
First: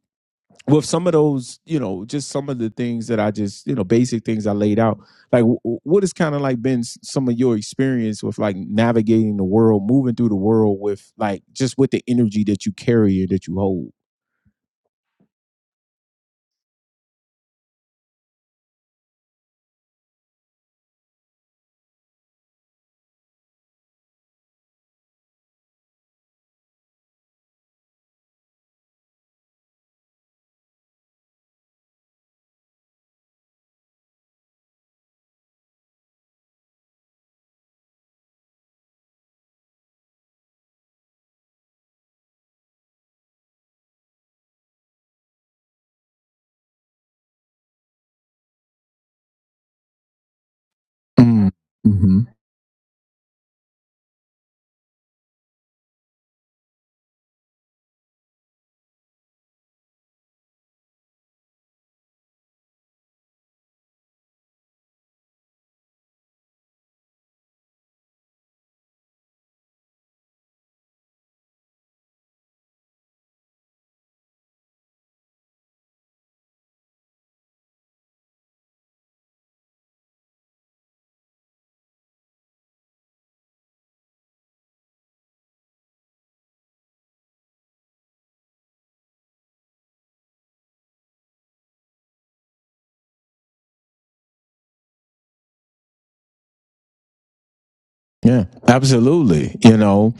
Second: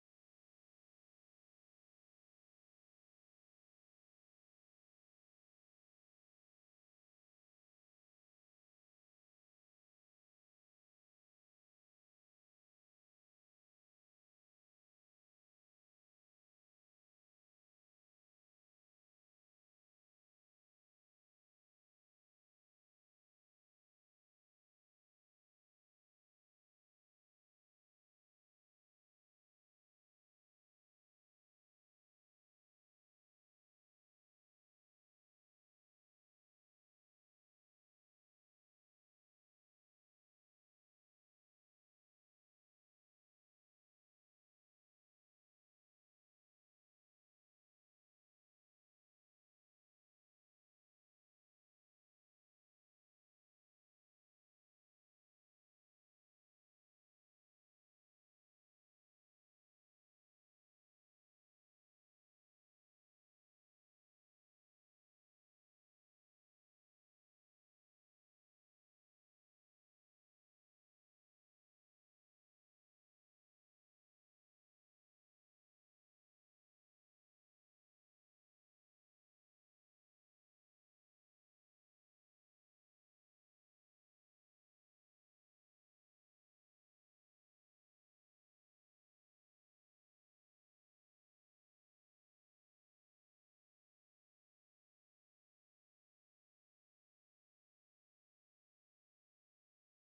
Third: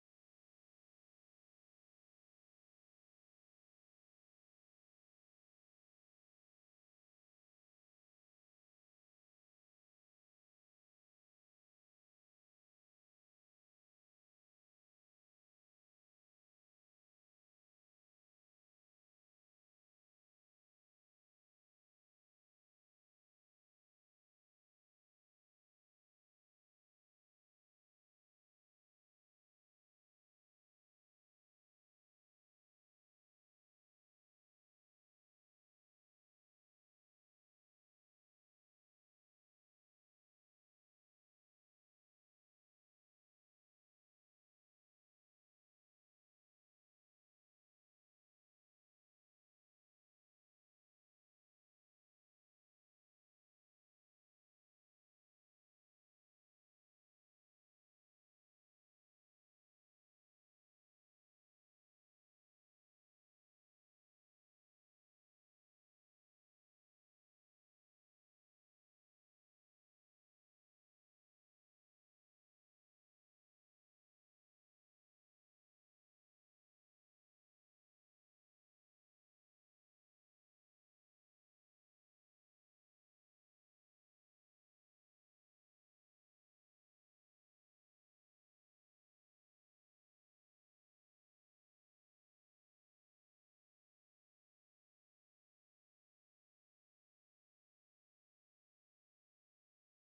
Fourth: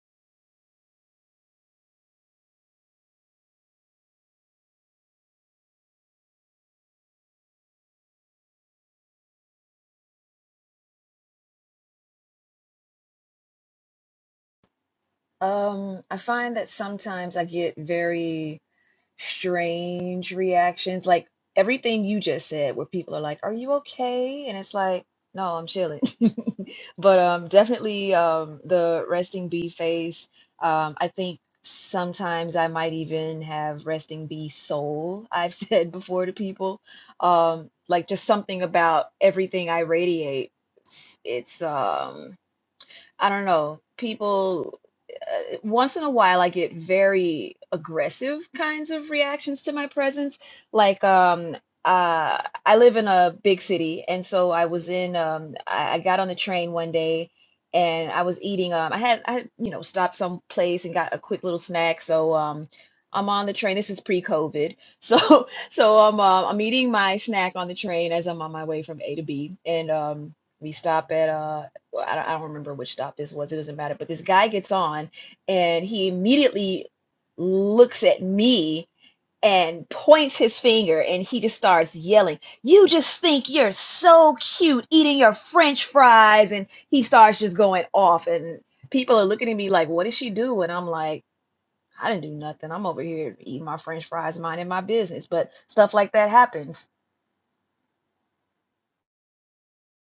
with some of those, you know, just some of the things that I just, you know, basic things I laid out, like w- what has kind of like been s- some of your experience with like navigating the world, moving through the world with like just with the energy that you carry and that you hold?
Um, I find that sometimes I get very strange reactions, like everything you just said, where people are like, "Are you okay?" And it's like, "No, I'm chilling." [laughs] But um, definitely um, the resting bee face. Um, I think sometimes I might even have resting bee soul. I've [laughs] said before to people, um, like just something about everything I radiate. It's it's, um I don't know, people uh, once in a while I get very aggressive kinds of reactions to my presence. Like
Mm,
um
hmm
uh I live in a big city and so I was in um I, I got on the train one day and I was eating um I had I had, you know stopped some place and got a quick little snack so um I'm on the train. This is pre-COVID, so [laughs] so I'm um I'm eating my snack on the train as I'm on my way from A to B, and um, we stop at uh, well, I don't, I don't remember which stop this was. It doesn't matter. But this guy gets on and he immediately looks at me and points his finger and he just starts yelling, You just think you're so cute eating your french fries. And he starts just going off. And people are looking at me like, What did she do? And I'm like, I didn't do nothing. I'm over here eating my french fries, minding my business. But stuff like that happens
Yeah, absolutely. You know,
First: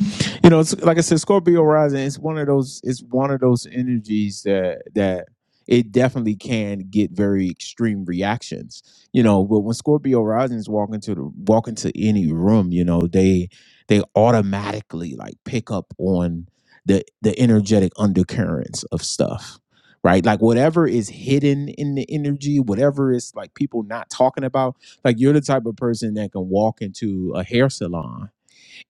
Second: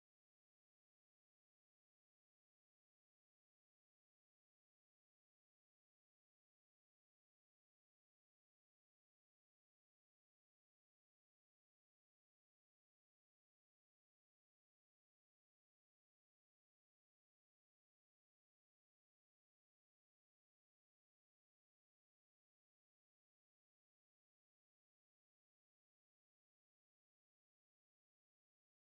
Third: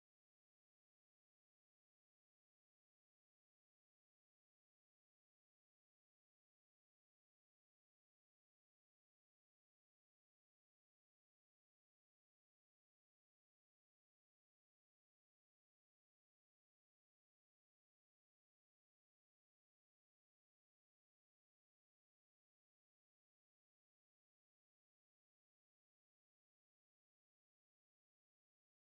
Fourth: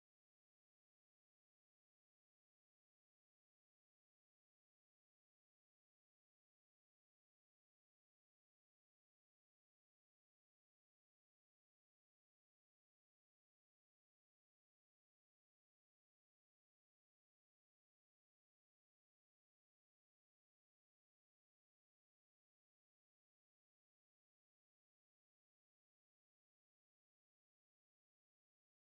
you know, it's, like I said, Scorpio rising. It's one of those. It's one of those energies that that it definitely can get very extreme reactions. You know, but when Scorpio risings walk into the walk into any room, you know, they they automatically like pick up on the the energetic undercurrents of stuff. Right, like whatever is hidden in the energy, whatever is like people not talking about Like you're the type of person that can walk into a hair salon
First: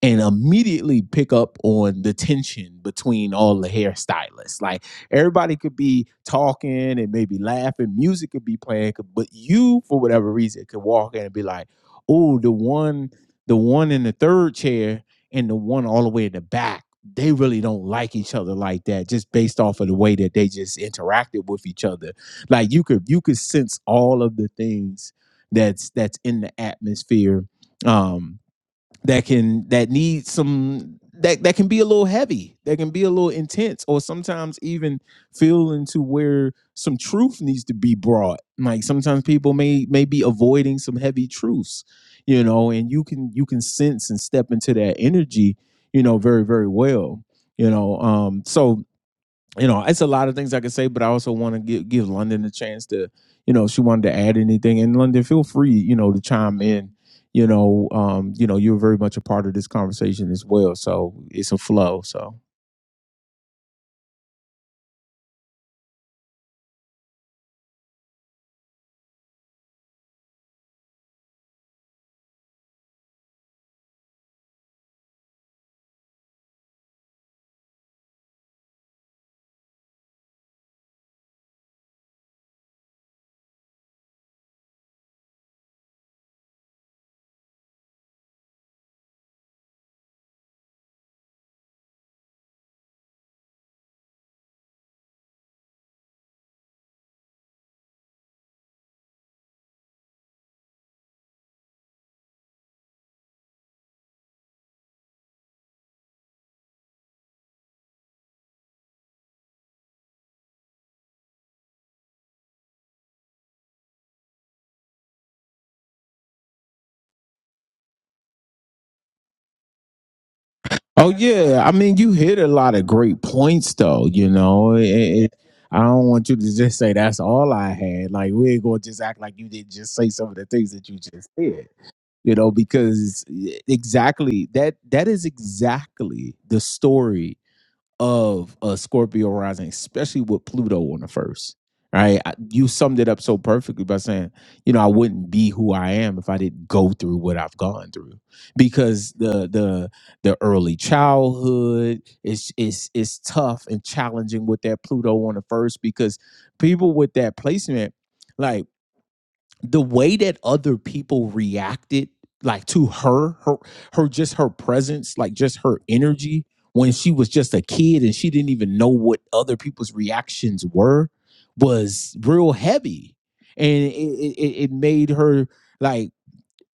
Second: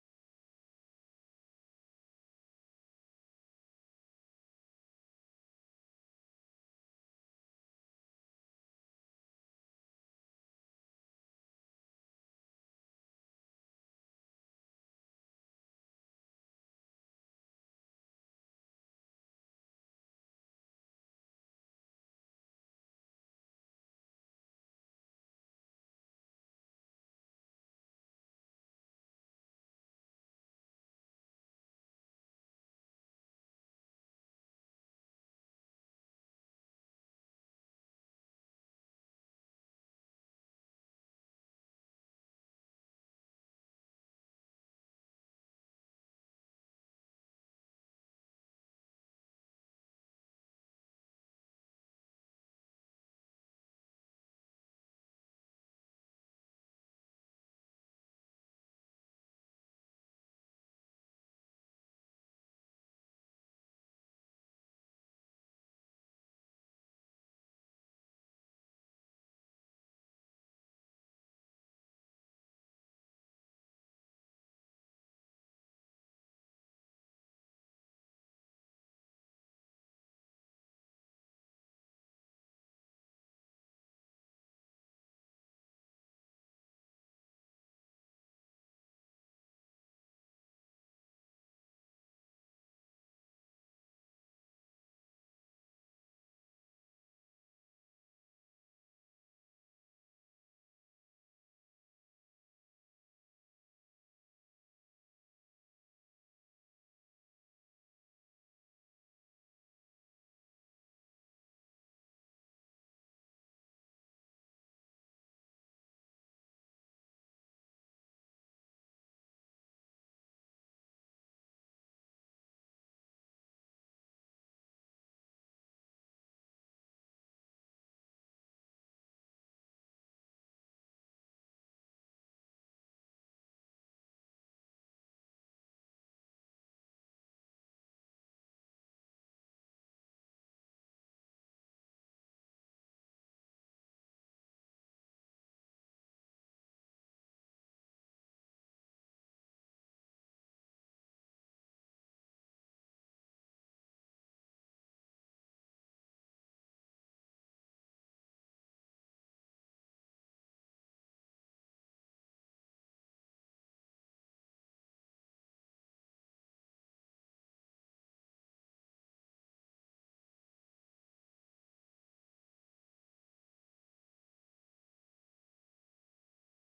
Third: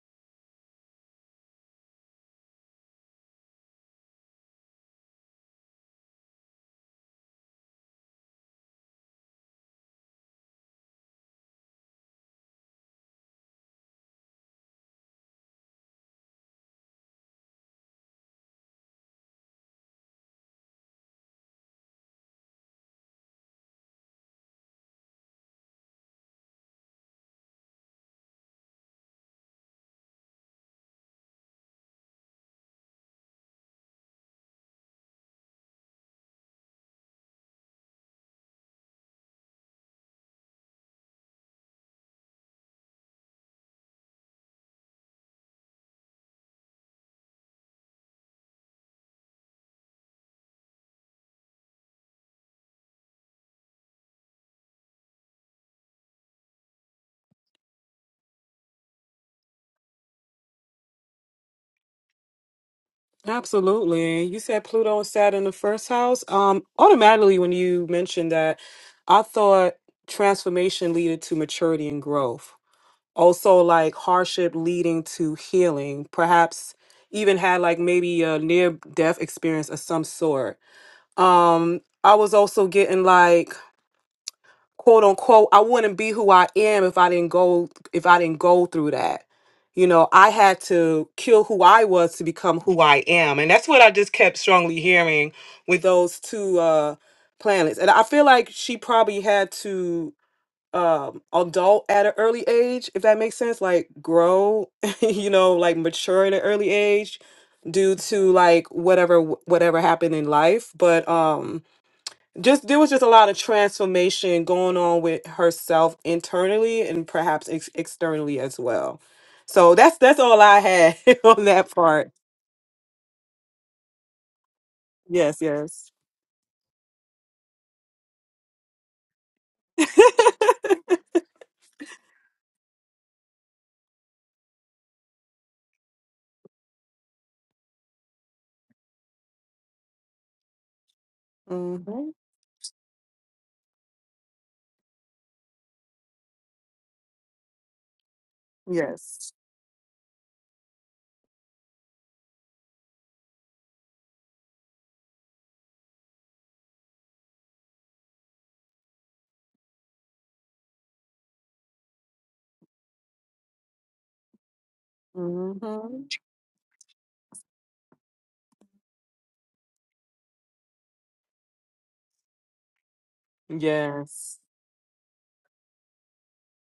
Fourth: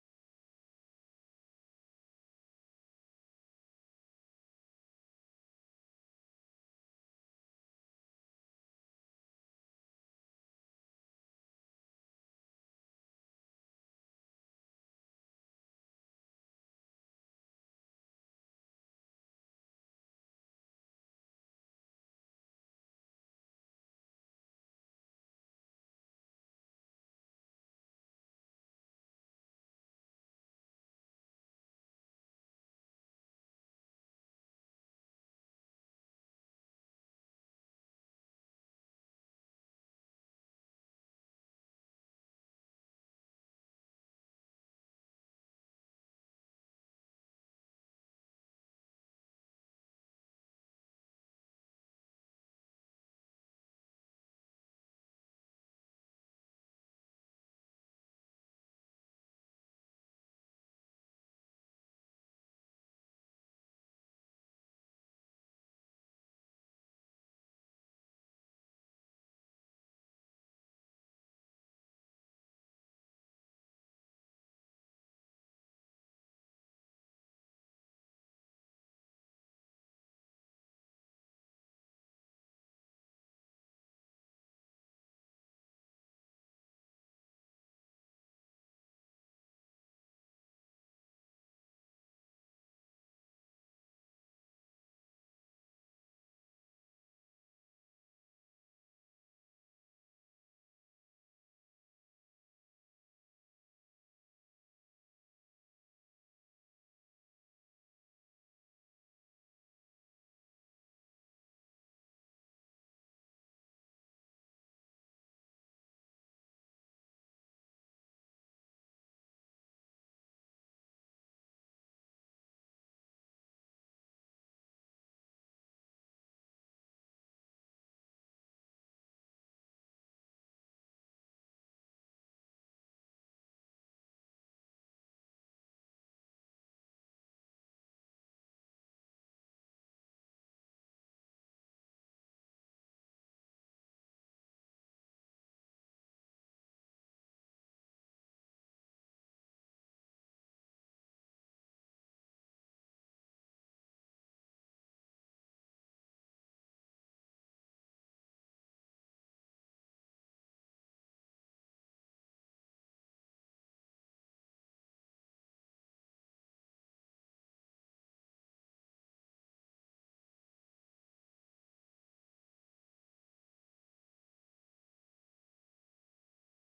and immediately pick up on the tension between all the hairstylists. Like everybody could be talking and maybe laughing, music could be playing, but you, for whatever reason, could walk in and be like, "Oh, the one, the one in the third chair, and the one all the way in the back." They really don't like each other like that, just based off of the way that they just interacted with each other. Like you could you could sense all of the things that's that's in the atmosphere. Um, that can that need some that that can be a little heavy that can be a little intense or sometimes even feel into where some truth needs to be brought like sometimes people may may be avoiding some heavy truths you know and you can you can sense and step into that energy you know very very well you know um so you know, it's a lot of things I could say, but I also want to give, give London a chance to, you know, if she wanted to add anything. And London, feel free, you know, to chime in. You know, um, you know, you're very much a part of this conversation as well. So it's a flow. So.
Absolutely. You said Pluto and Saturn in the first house. Um, automatically when you mentioned that, I thought transformation leaded to maturity and growth. Also like hardship leading to healing. Perhaps even had like maybe a near death experience of some sort. Um, I was also getting like quote unquote i wouldn't be who i am if i didn't go if i didn't go through that you know i had to kill who i was to become who i am and that's what i just kept strongly hearing with those two uh planets and i feel like she probably had to um adult at an early age if that makes sense like grow [laughs] you know like mature at an early age due to like whatever whatever happened in life but um just there was just a lot of transformation going on with herself internally and perhaps ex- externally as well. So that's that's all I had
Oh
[laughs] on
yeah,
that
I mean,
part.
you hit a lot of great points, though. You know, It- it-
Yes,
I
yes.
don't want you to just say that's all I had. Like we're gonna just act like you didn't just say some of the things that you just said. You know, because e-, exactly that that thats exactly the story of a Scorpio rising, especially with Pluto on the first.
hmm
Right, I, you summed it up so perfectly by saying, you know, I wouldn't be who I am if I didn't go through what I've gone through, because
Yes.
the the the early childhood is is is tough and challenging with that Pluto on the first, because people with that placement, like the way that other people reacted like to her her her just her presence like just her
hmm
energy when she was just a kid and she didn't even know what other people's reactions were was real heavy and it it,
Yes.
it made her like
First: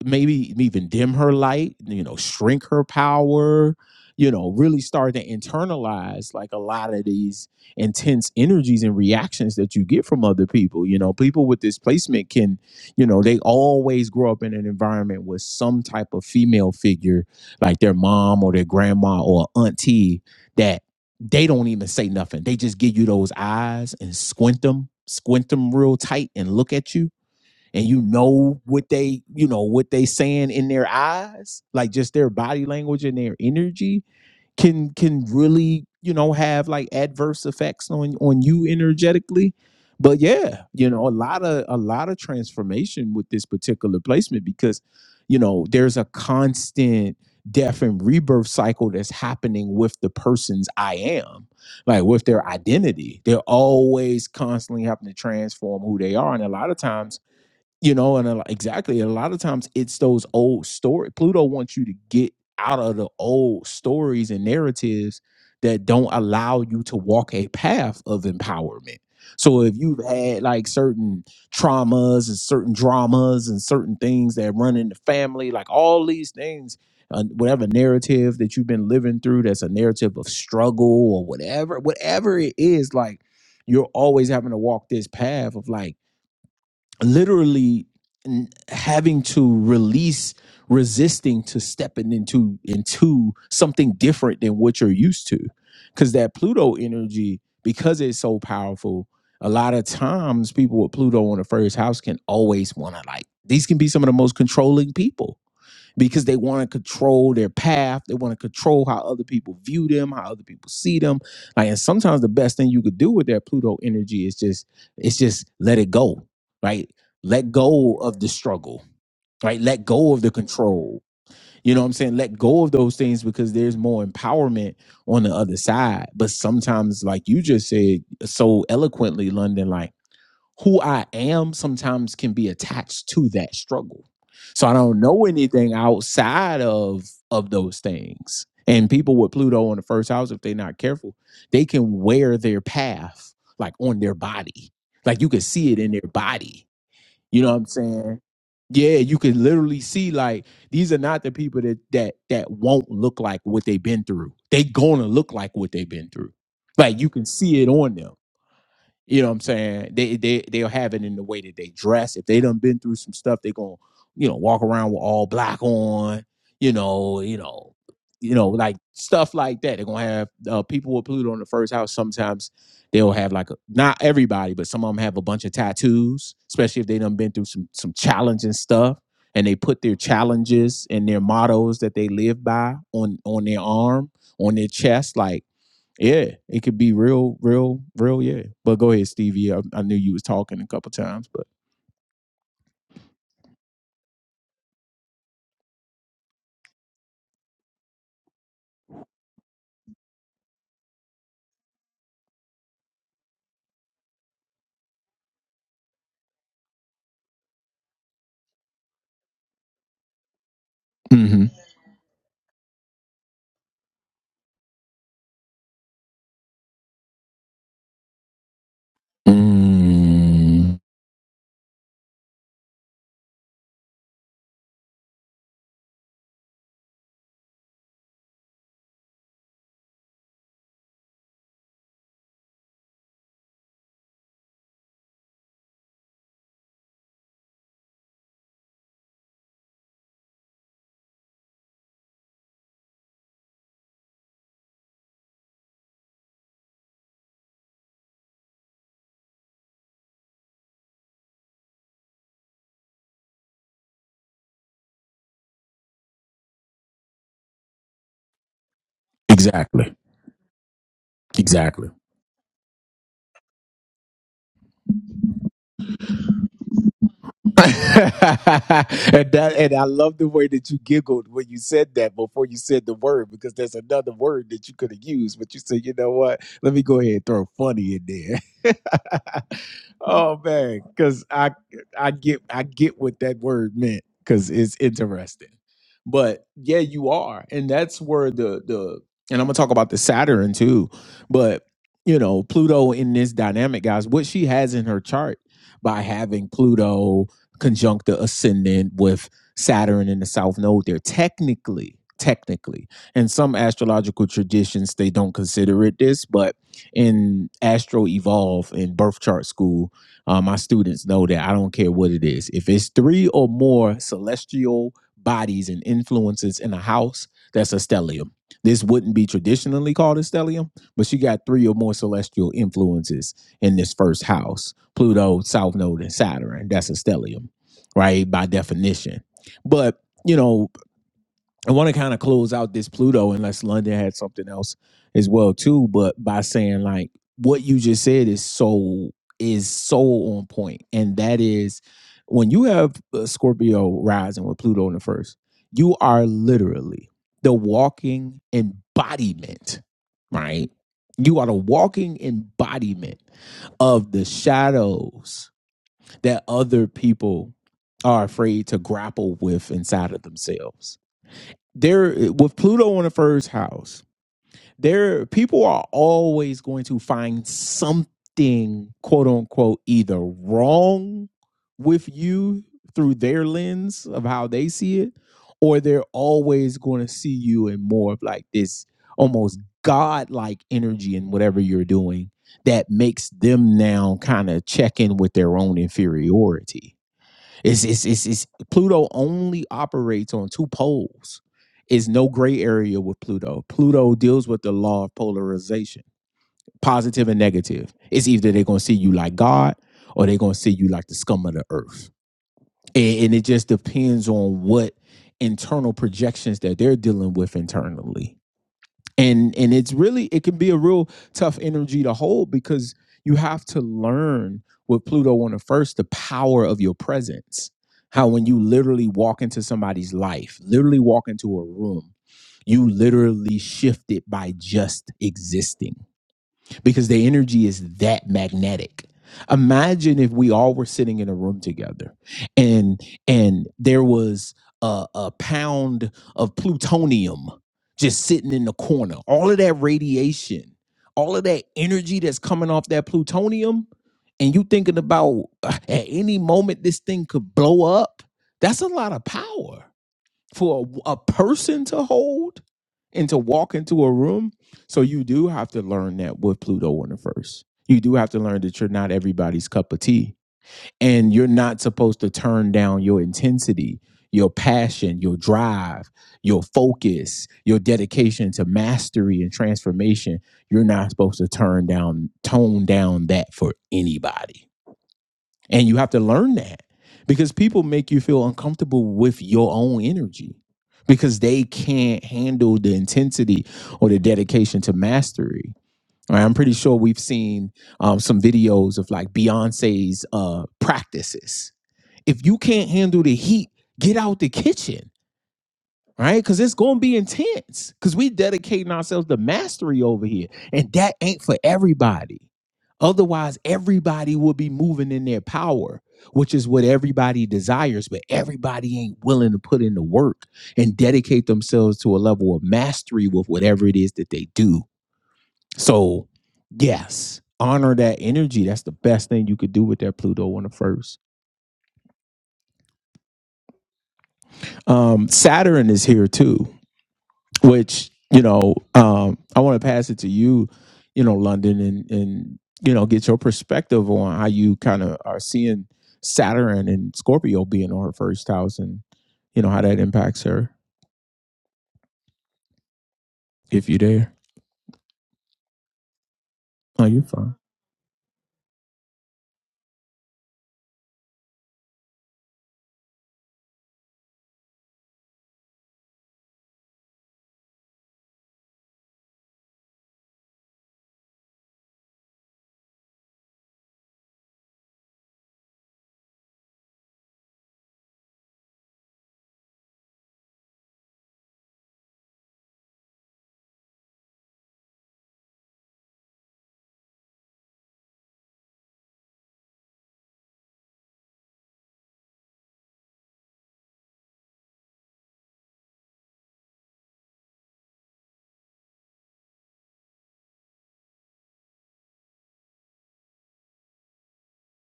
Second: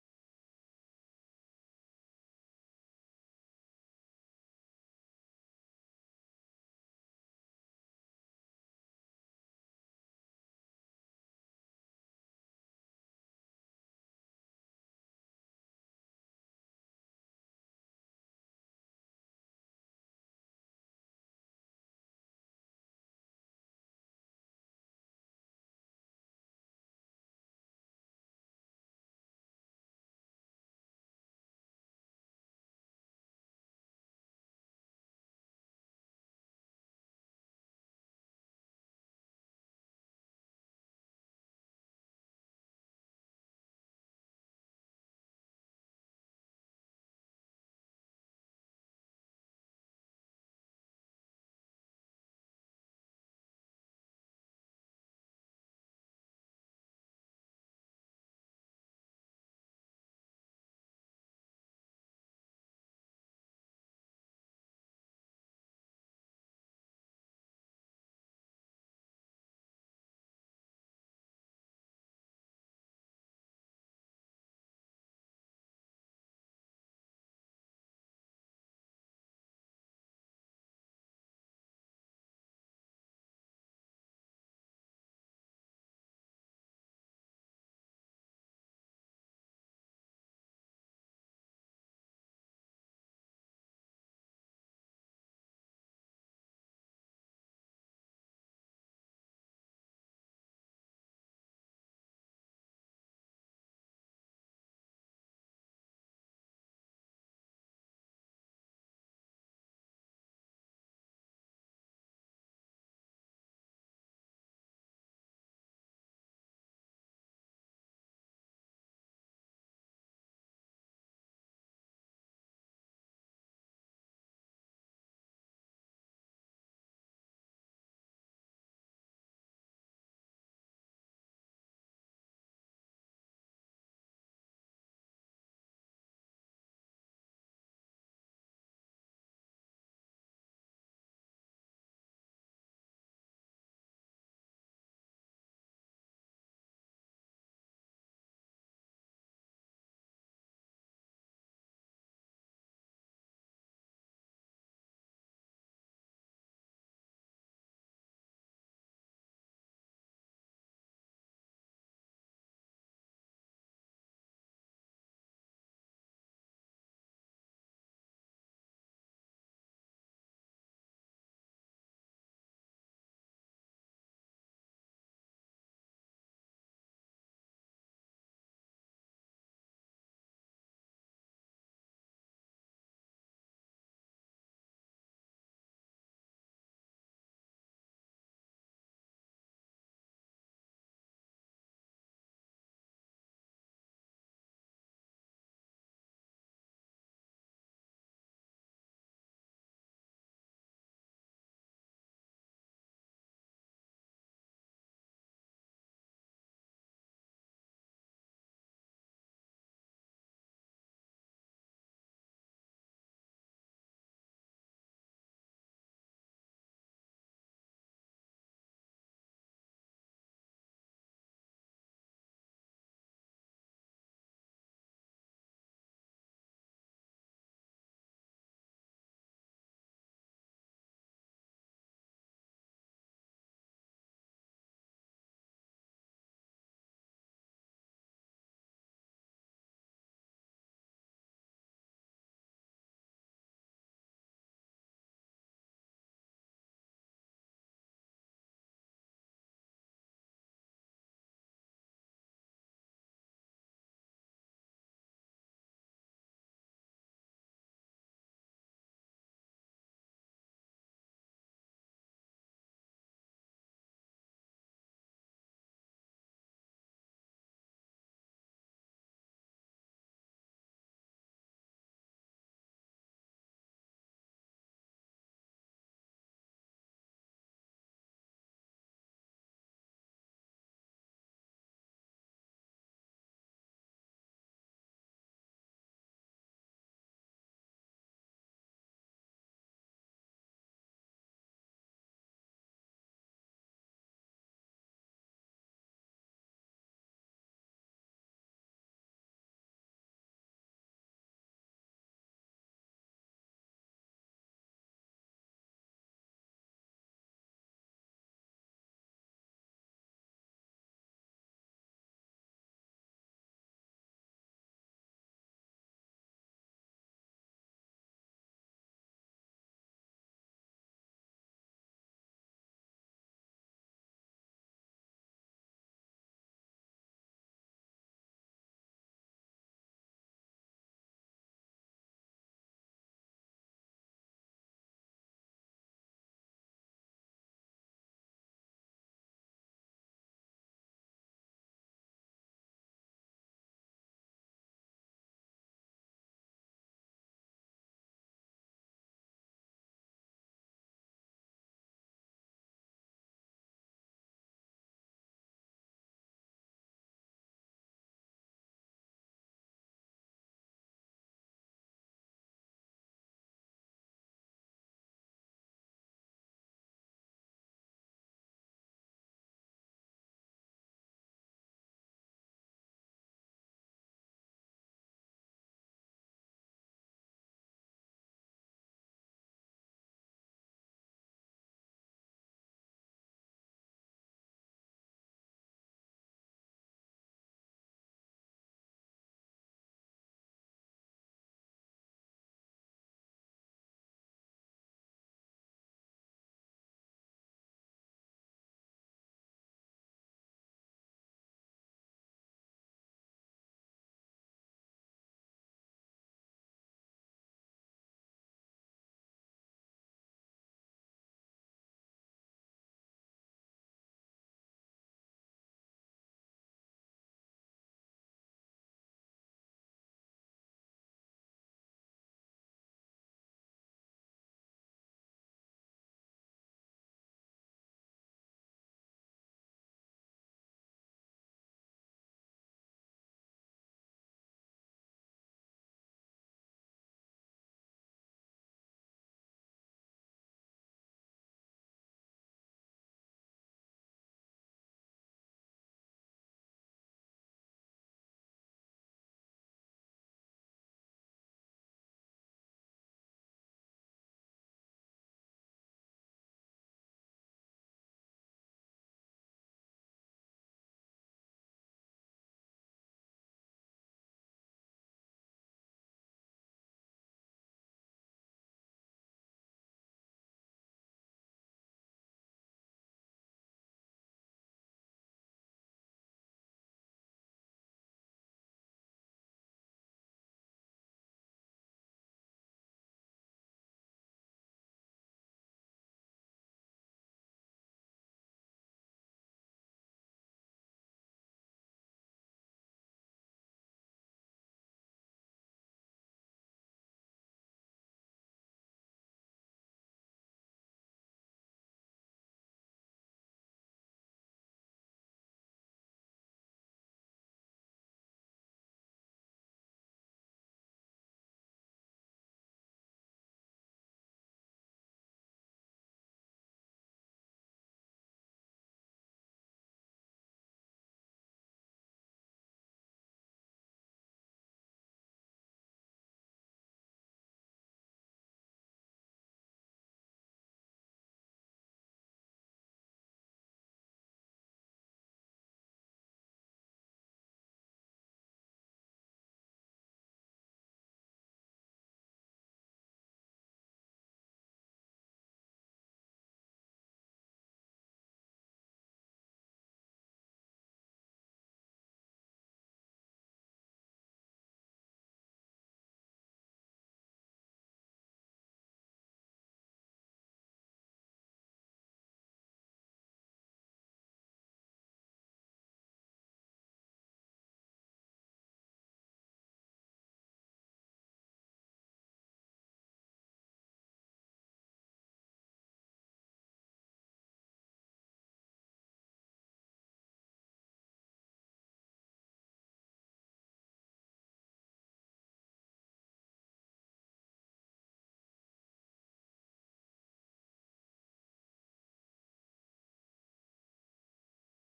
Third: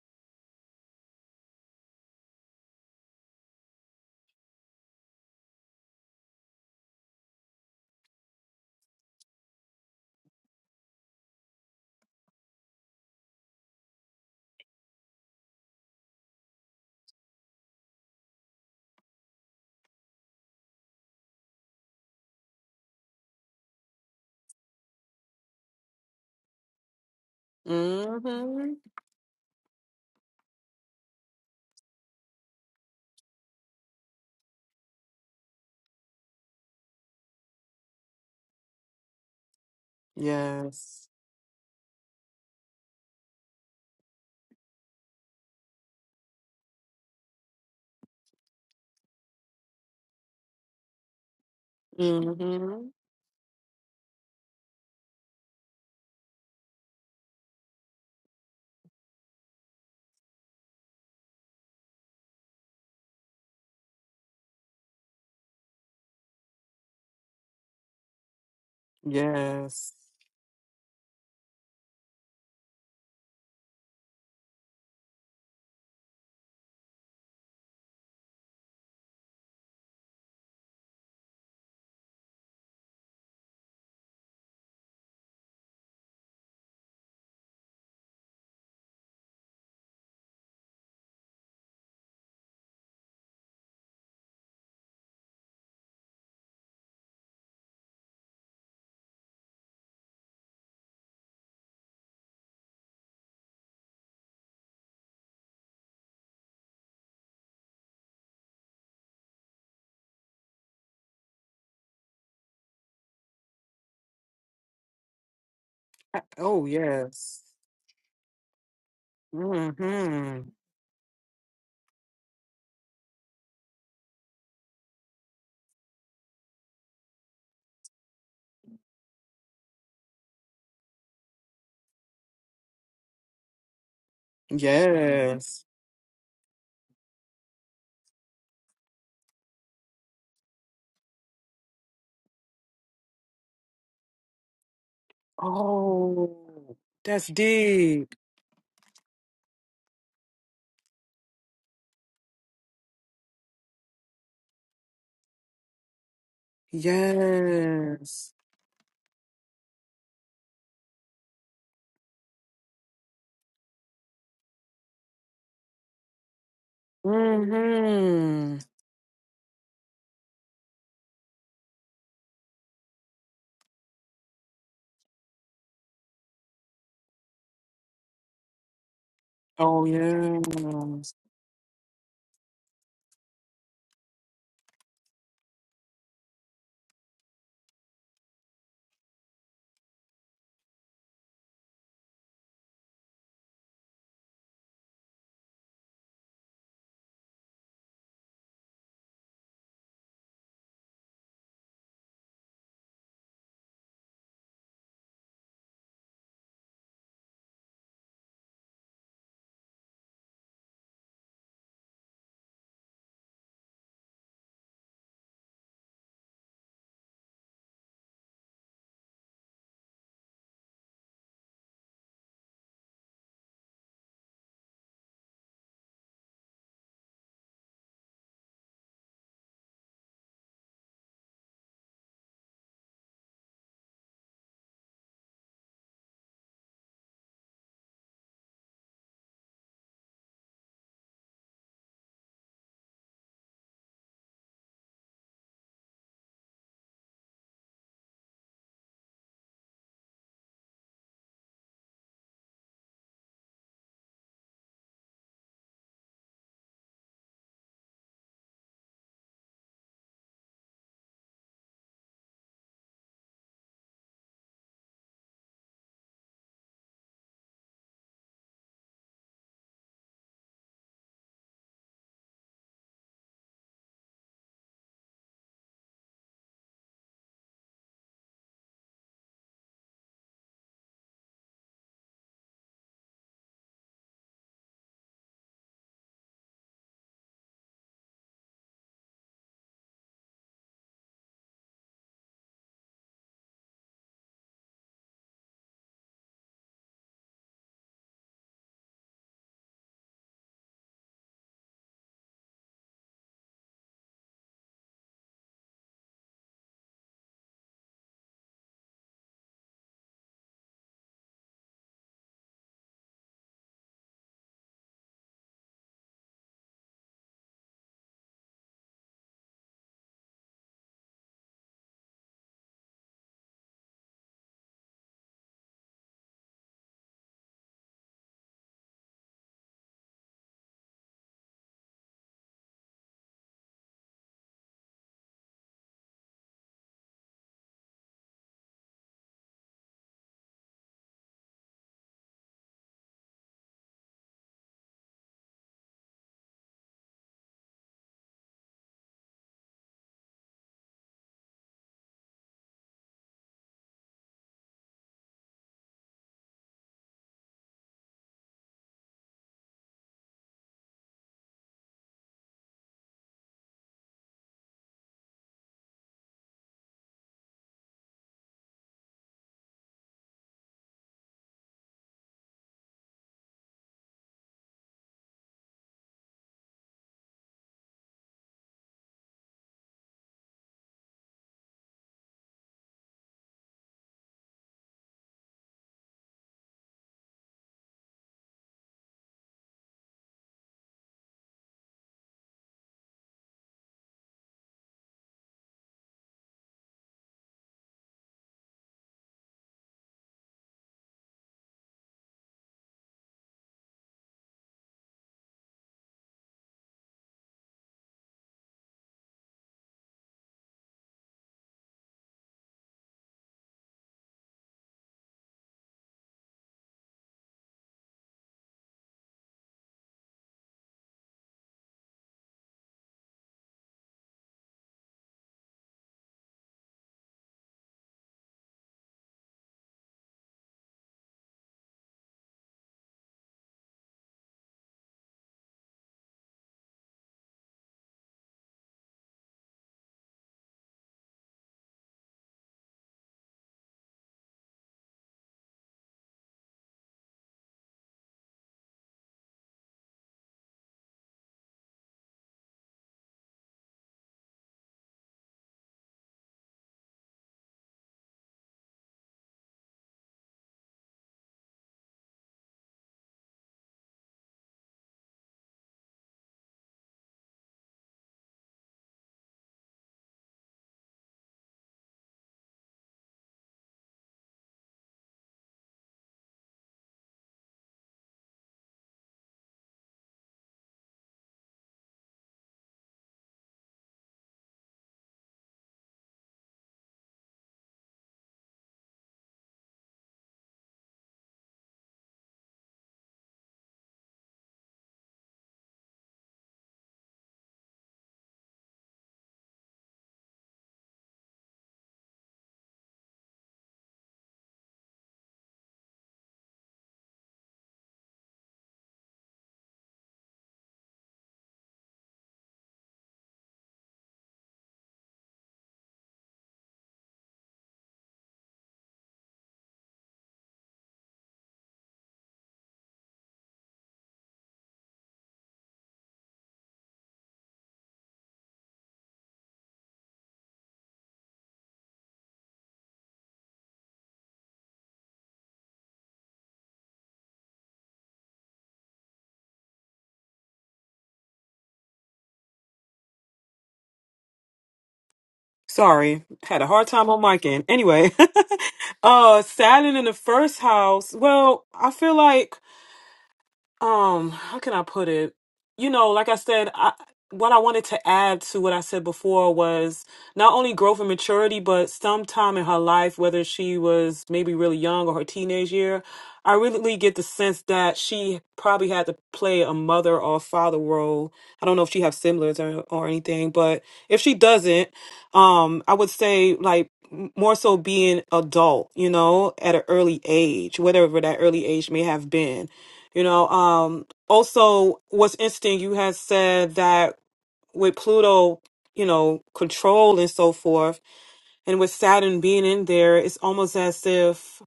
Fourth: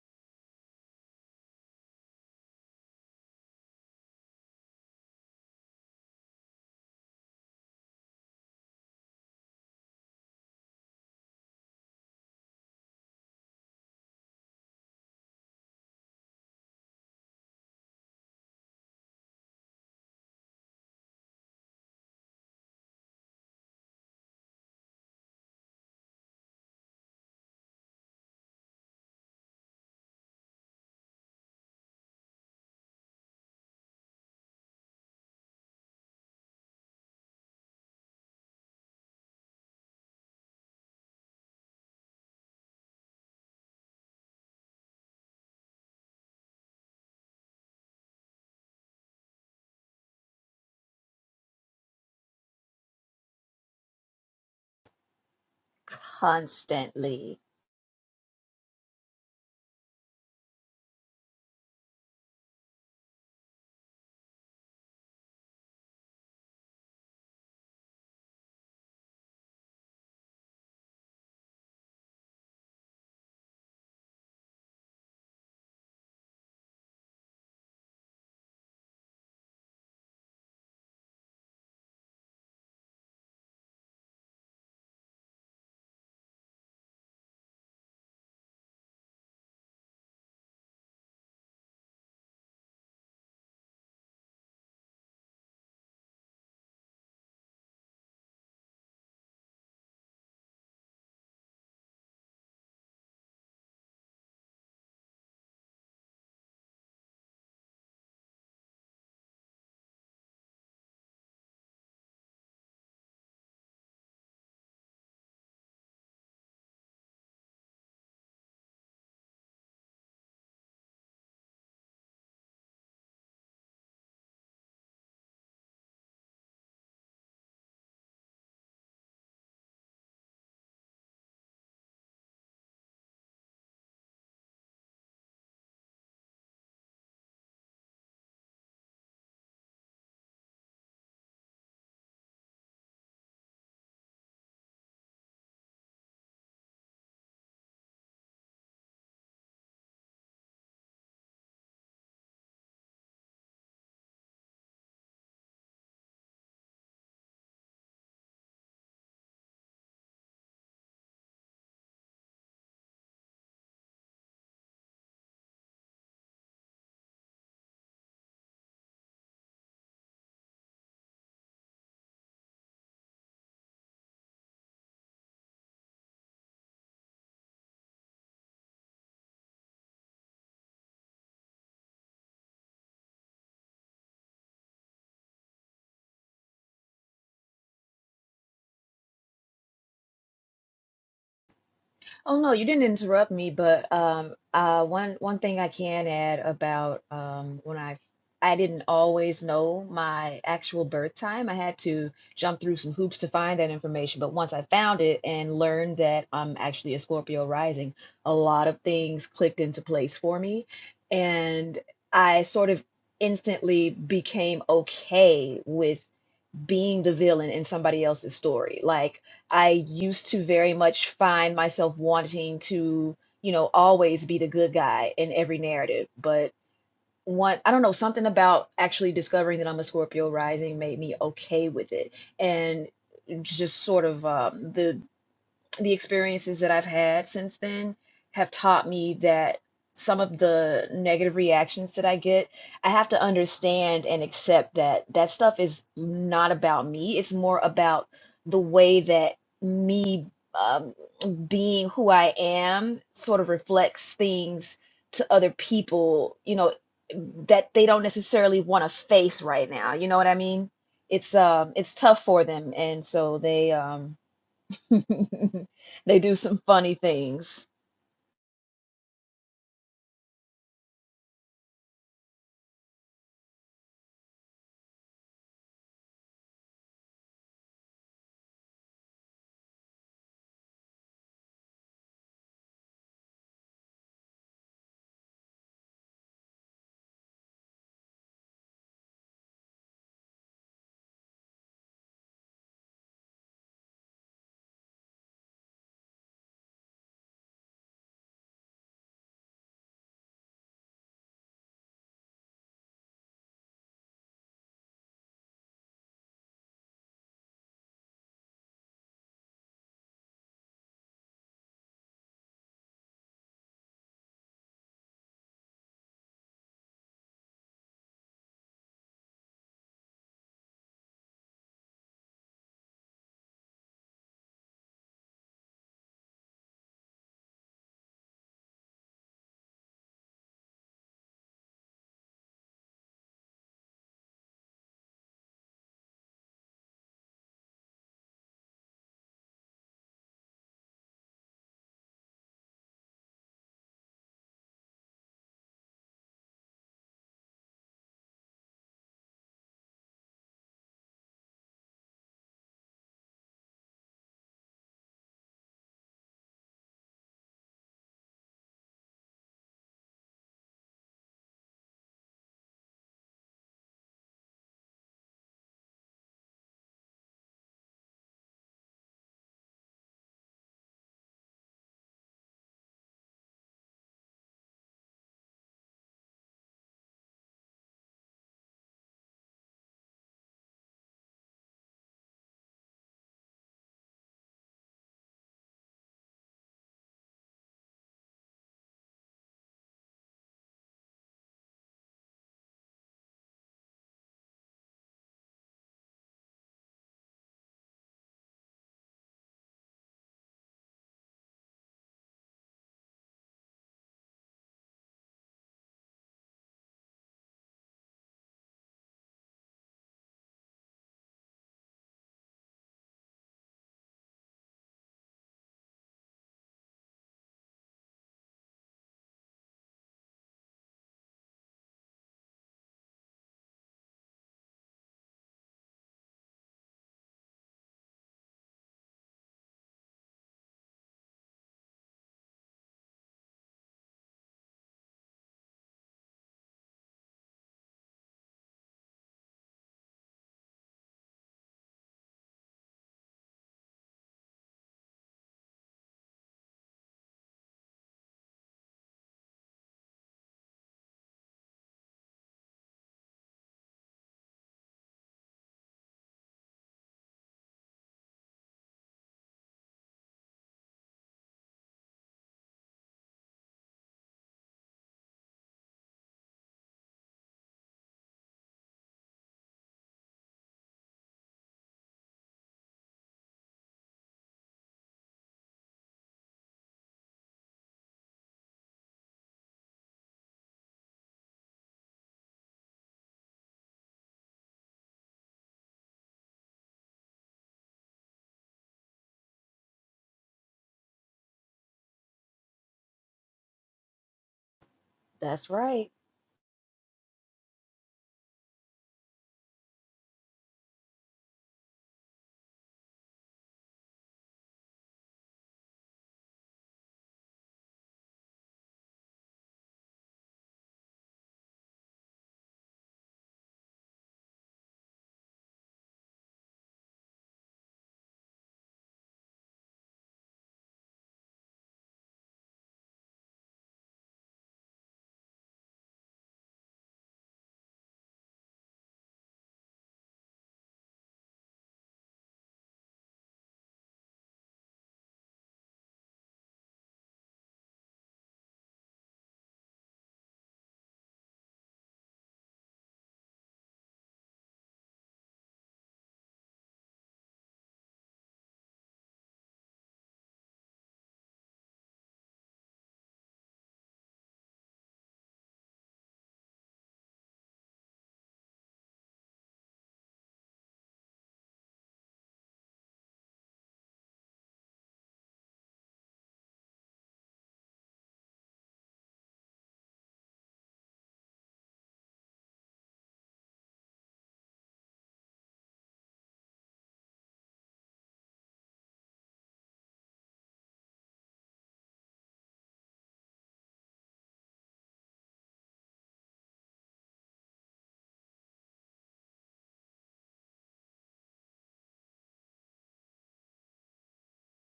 maybe even dim her light, you know, shrink her power, you know, really start to internalize like a lot of these intense energies and reactions that you get from other people. You know, people with displacement can, you know, they always grow up in an environment with some type of female figure, like their mom or their grandma or auntie, that they don't even say nothing. They just give you those eyes and squint them, squint them real tight and look at you and you know
hmm
what they you know what they saying in their eyes like just their body language and their energy can can really you know have like adverse effects on on you energetically but yeah you
Yes.
know a lot of a lot of transformation with this particular placement because you know there's a constant death and rebirth cycle that's happening with the person's i am like with their
hmm
identity they're always constantly having to transform who they are and a lot of times
constantly
you know and a, lo- exactly a lot of times it's those old story pluto wants you to get out of the old stories and narratives that don't allow you to walk a path of empowerment so if
Yes.
you've had like certain traumas and certain dramas and certain things that run in the family like all these things uh, whatever narrative that you've been living through that's a narrative of struggle or whatever whatever it is like you're always having to walk this path of like literally having to release resisting to stepping into into something different than what you're used to because that pluto energy because it's so powerful a lot of times people with pluto on the first house can always want to like these can be some of the most controlling people because they want to control their path. They want to control how other people view them, how other people see them. Like, and sometimes the best thing you could do with that Pluto energy is just, it's just let it
I-
go,
Oh,
right?
yes.
Let go of the struggle, right? Let go of the
hmm
control. You know what I'm saying? Let go of those things because there's more empowerment on the other side. But sometimes, like you just said so eloquently, London, like who I am sometimes can be attached to that struggle. So I don't know
Yes.
anything outside of of those things. And people with Pluto in the first house, if they're not careful, they can wear their path like on their body. Like you can see it in their body.
Oh, that's
You know what I'm
deep.
saying? Yeah, you can literally see like these are not the people that that that won't look like what they've been through. They gonna look like what they've been through. Like you can see it on them.
Yes.
You know what I'm saying? They they they'll have it in the way that they dress. If they done been through some stuff, they gonna, you know, walk around with all black on, you know, you know, you know,
hmm
like stuff like that. They're gonna have uh, people with Pluto in the first house. Sometimes they'll have like a, not everybody, but some of them have a bunch of tattoos, especially if they done been through some some challenging stuff and they put
Oh
their
yeah.
challenges and their mottos that they live by on on their arm, on their chest, like yeah, it could be real, real, real. Yeah, but go ahead, Stevie. I, I knew you was talking a couple times, but
Oh no, you didn't interrupt me, but um, uh, one one thing I can add about um, when I I didn't always know my actual birth time. I had to jump through some hoops to find that information. But once I found it and learned that I'm actually a Scorpio rising, a lot of things clicked into place for me,
hmm
and I sort of instantly became okay with being the villain in somebody else's story. Like I used to very
mm,
much find myself wanting to, you know, always be the good guy in every narrative. But one, I don't know, something about actually discovering that I'm a Scorpio rising made me okay with it, and just sort of um, the the experiences that I've had since then have taught me that some of the negative reactions that I get, I have to understand and accept that that stuff is not about me. It's more about the way that me um, being who I am sort of reflects things to other people, you know, that they don't necessarily want to face right now.
exactly,
You know what I mean? It's um
exactly.
it's tough for them and so they um [laughs] They do some funny
[laughs]
things.
and that and I love the way that you giggled when you said that before you said the word because there's another word that you could have used, but you said, you know what? Let me go ahead and throw funny in there. [laughs] oh man, because I I get I get what that word meant because it's interesting. But yeah, you are, and that's where the the and I'm gonna talk about the Saturn too, but you know Pluto in this dynamic, guys. What she has in her chart by having Pluto conjunct the ascendant with Saturn in the south node there technically technically in some astrological traditions they don't consider it this but in astro evolve in birth chart school uh, my students know that i don't care what it is if it's three or more celestial bodies and influences in a house that's a stellium this wouldn't be traditionally called a stellium but she got three or more celestial influences in this first house pluto south node and saturn that's a stellium right? By definition. But, you know, I want to kind of close out this Pluto unless London had something else as well too, but by saying like what you just said is so is so on point and that is when you have uh, Scorpio rising with Pluto in the first, you are literally the walking embodiment, right? You are the walking embodiment of the shadows that other people are afraid to grapple with inside of themselves. There with Pluto in the first house, there people are always going to find something quote unquote either wrong with you through their lens of how they see it, or they're always going to see you in more of like this almost godlike energy in whatever you're doing that makes them now kind of check in with their own inferiority it's, it's, it's, it's Pluto only operates on two poles. It's no gray area with Pluto. Pluto deals with the law of polarization, positive and negative. It's either they're gonna see you like God or they're gonna see you like the scum of the earth. And, and it just depends on what internal projections that they're dealing with internally and and it's really it can be a real tough energy to hold because you have to learn with pluto on the first the power of your presence how when you literally walk into somebody's life literally walk into a room you literally shift it by just existing because the energy is that magnetic. Imagine if we all were sitting in a room together and and there was a, a pound of plutonium just sitting in the corner. All of that radiation, all of that energy that's coming off that plutonium, and you thinking about uh, at any moment this thing could blow up. That's a lot of power for a, a person to hold and to walk into a room. So you do have to learn that with Pluto in the first. You do have to learn that you're not everybody's cup of tea and you're not supposed to turn down your intensity, your passion, your drive, your focus, your dedication to mastery and transformation. You're not supposed to turn down tone down that for anybody and you have to learn that because people make you feel uncomfortable with your own energy because they can't handle the intensity or the dedication to mastery. All right, I'm pretty sure we've seen um, some videos of like Beyonce's uh, practices. If you can't handle the heat, get out the kitchen
That's right.
right? Because it's gonna be intense. Because we dedicating ourselves to mastery over here, and that ain't for everybody. Otherwise, everybody will be moving in their power, which is what everybody desires. But everybody ain't willing to put in the work and dedicate themselves to a level of mastery with whatever it is that they do. So, yes. Honor that energy. That's the best thing you could do with that Pluto on the first. Um, Saturn is here too. which you know um i want to pass it to you you know london and and you know get your perspective on how you kind of are seeing saturn and scorpio being on her first house and you know how that impacts her if you dare
Sorry, had a
oh
hard
you're
time on
fine
my end. Anyway, [laughs] uh, Saturn in the first house. Well, I feel like um how can i put it you know like i said i what i wanted to add to what i said before was not only growth and maturity but sometime in her life whether she was maybe really young or her teenage year i really get the sense that she probably had to play a mother or father role i don't know if she has siblings or, or anything but if she doesn't um i would say like m- more so being adult you know at an early age whatever that early age may have been you know, um, also what's interesting, you had said that with Pluto, you know, control and so forth, and with Saturn being in there, it's almost as if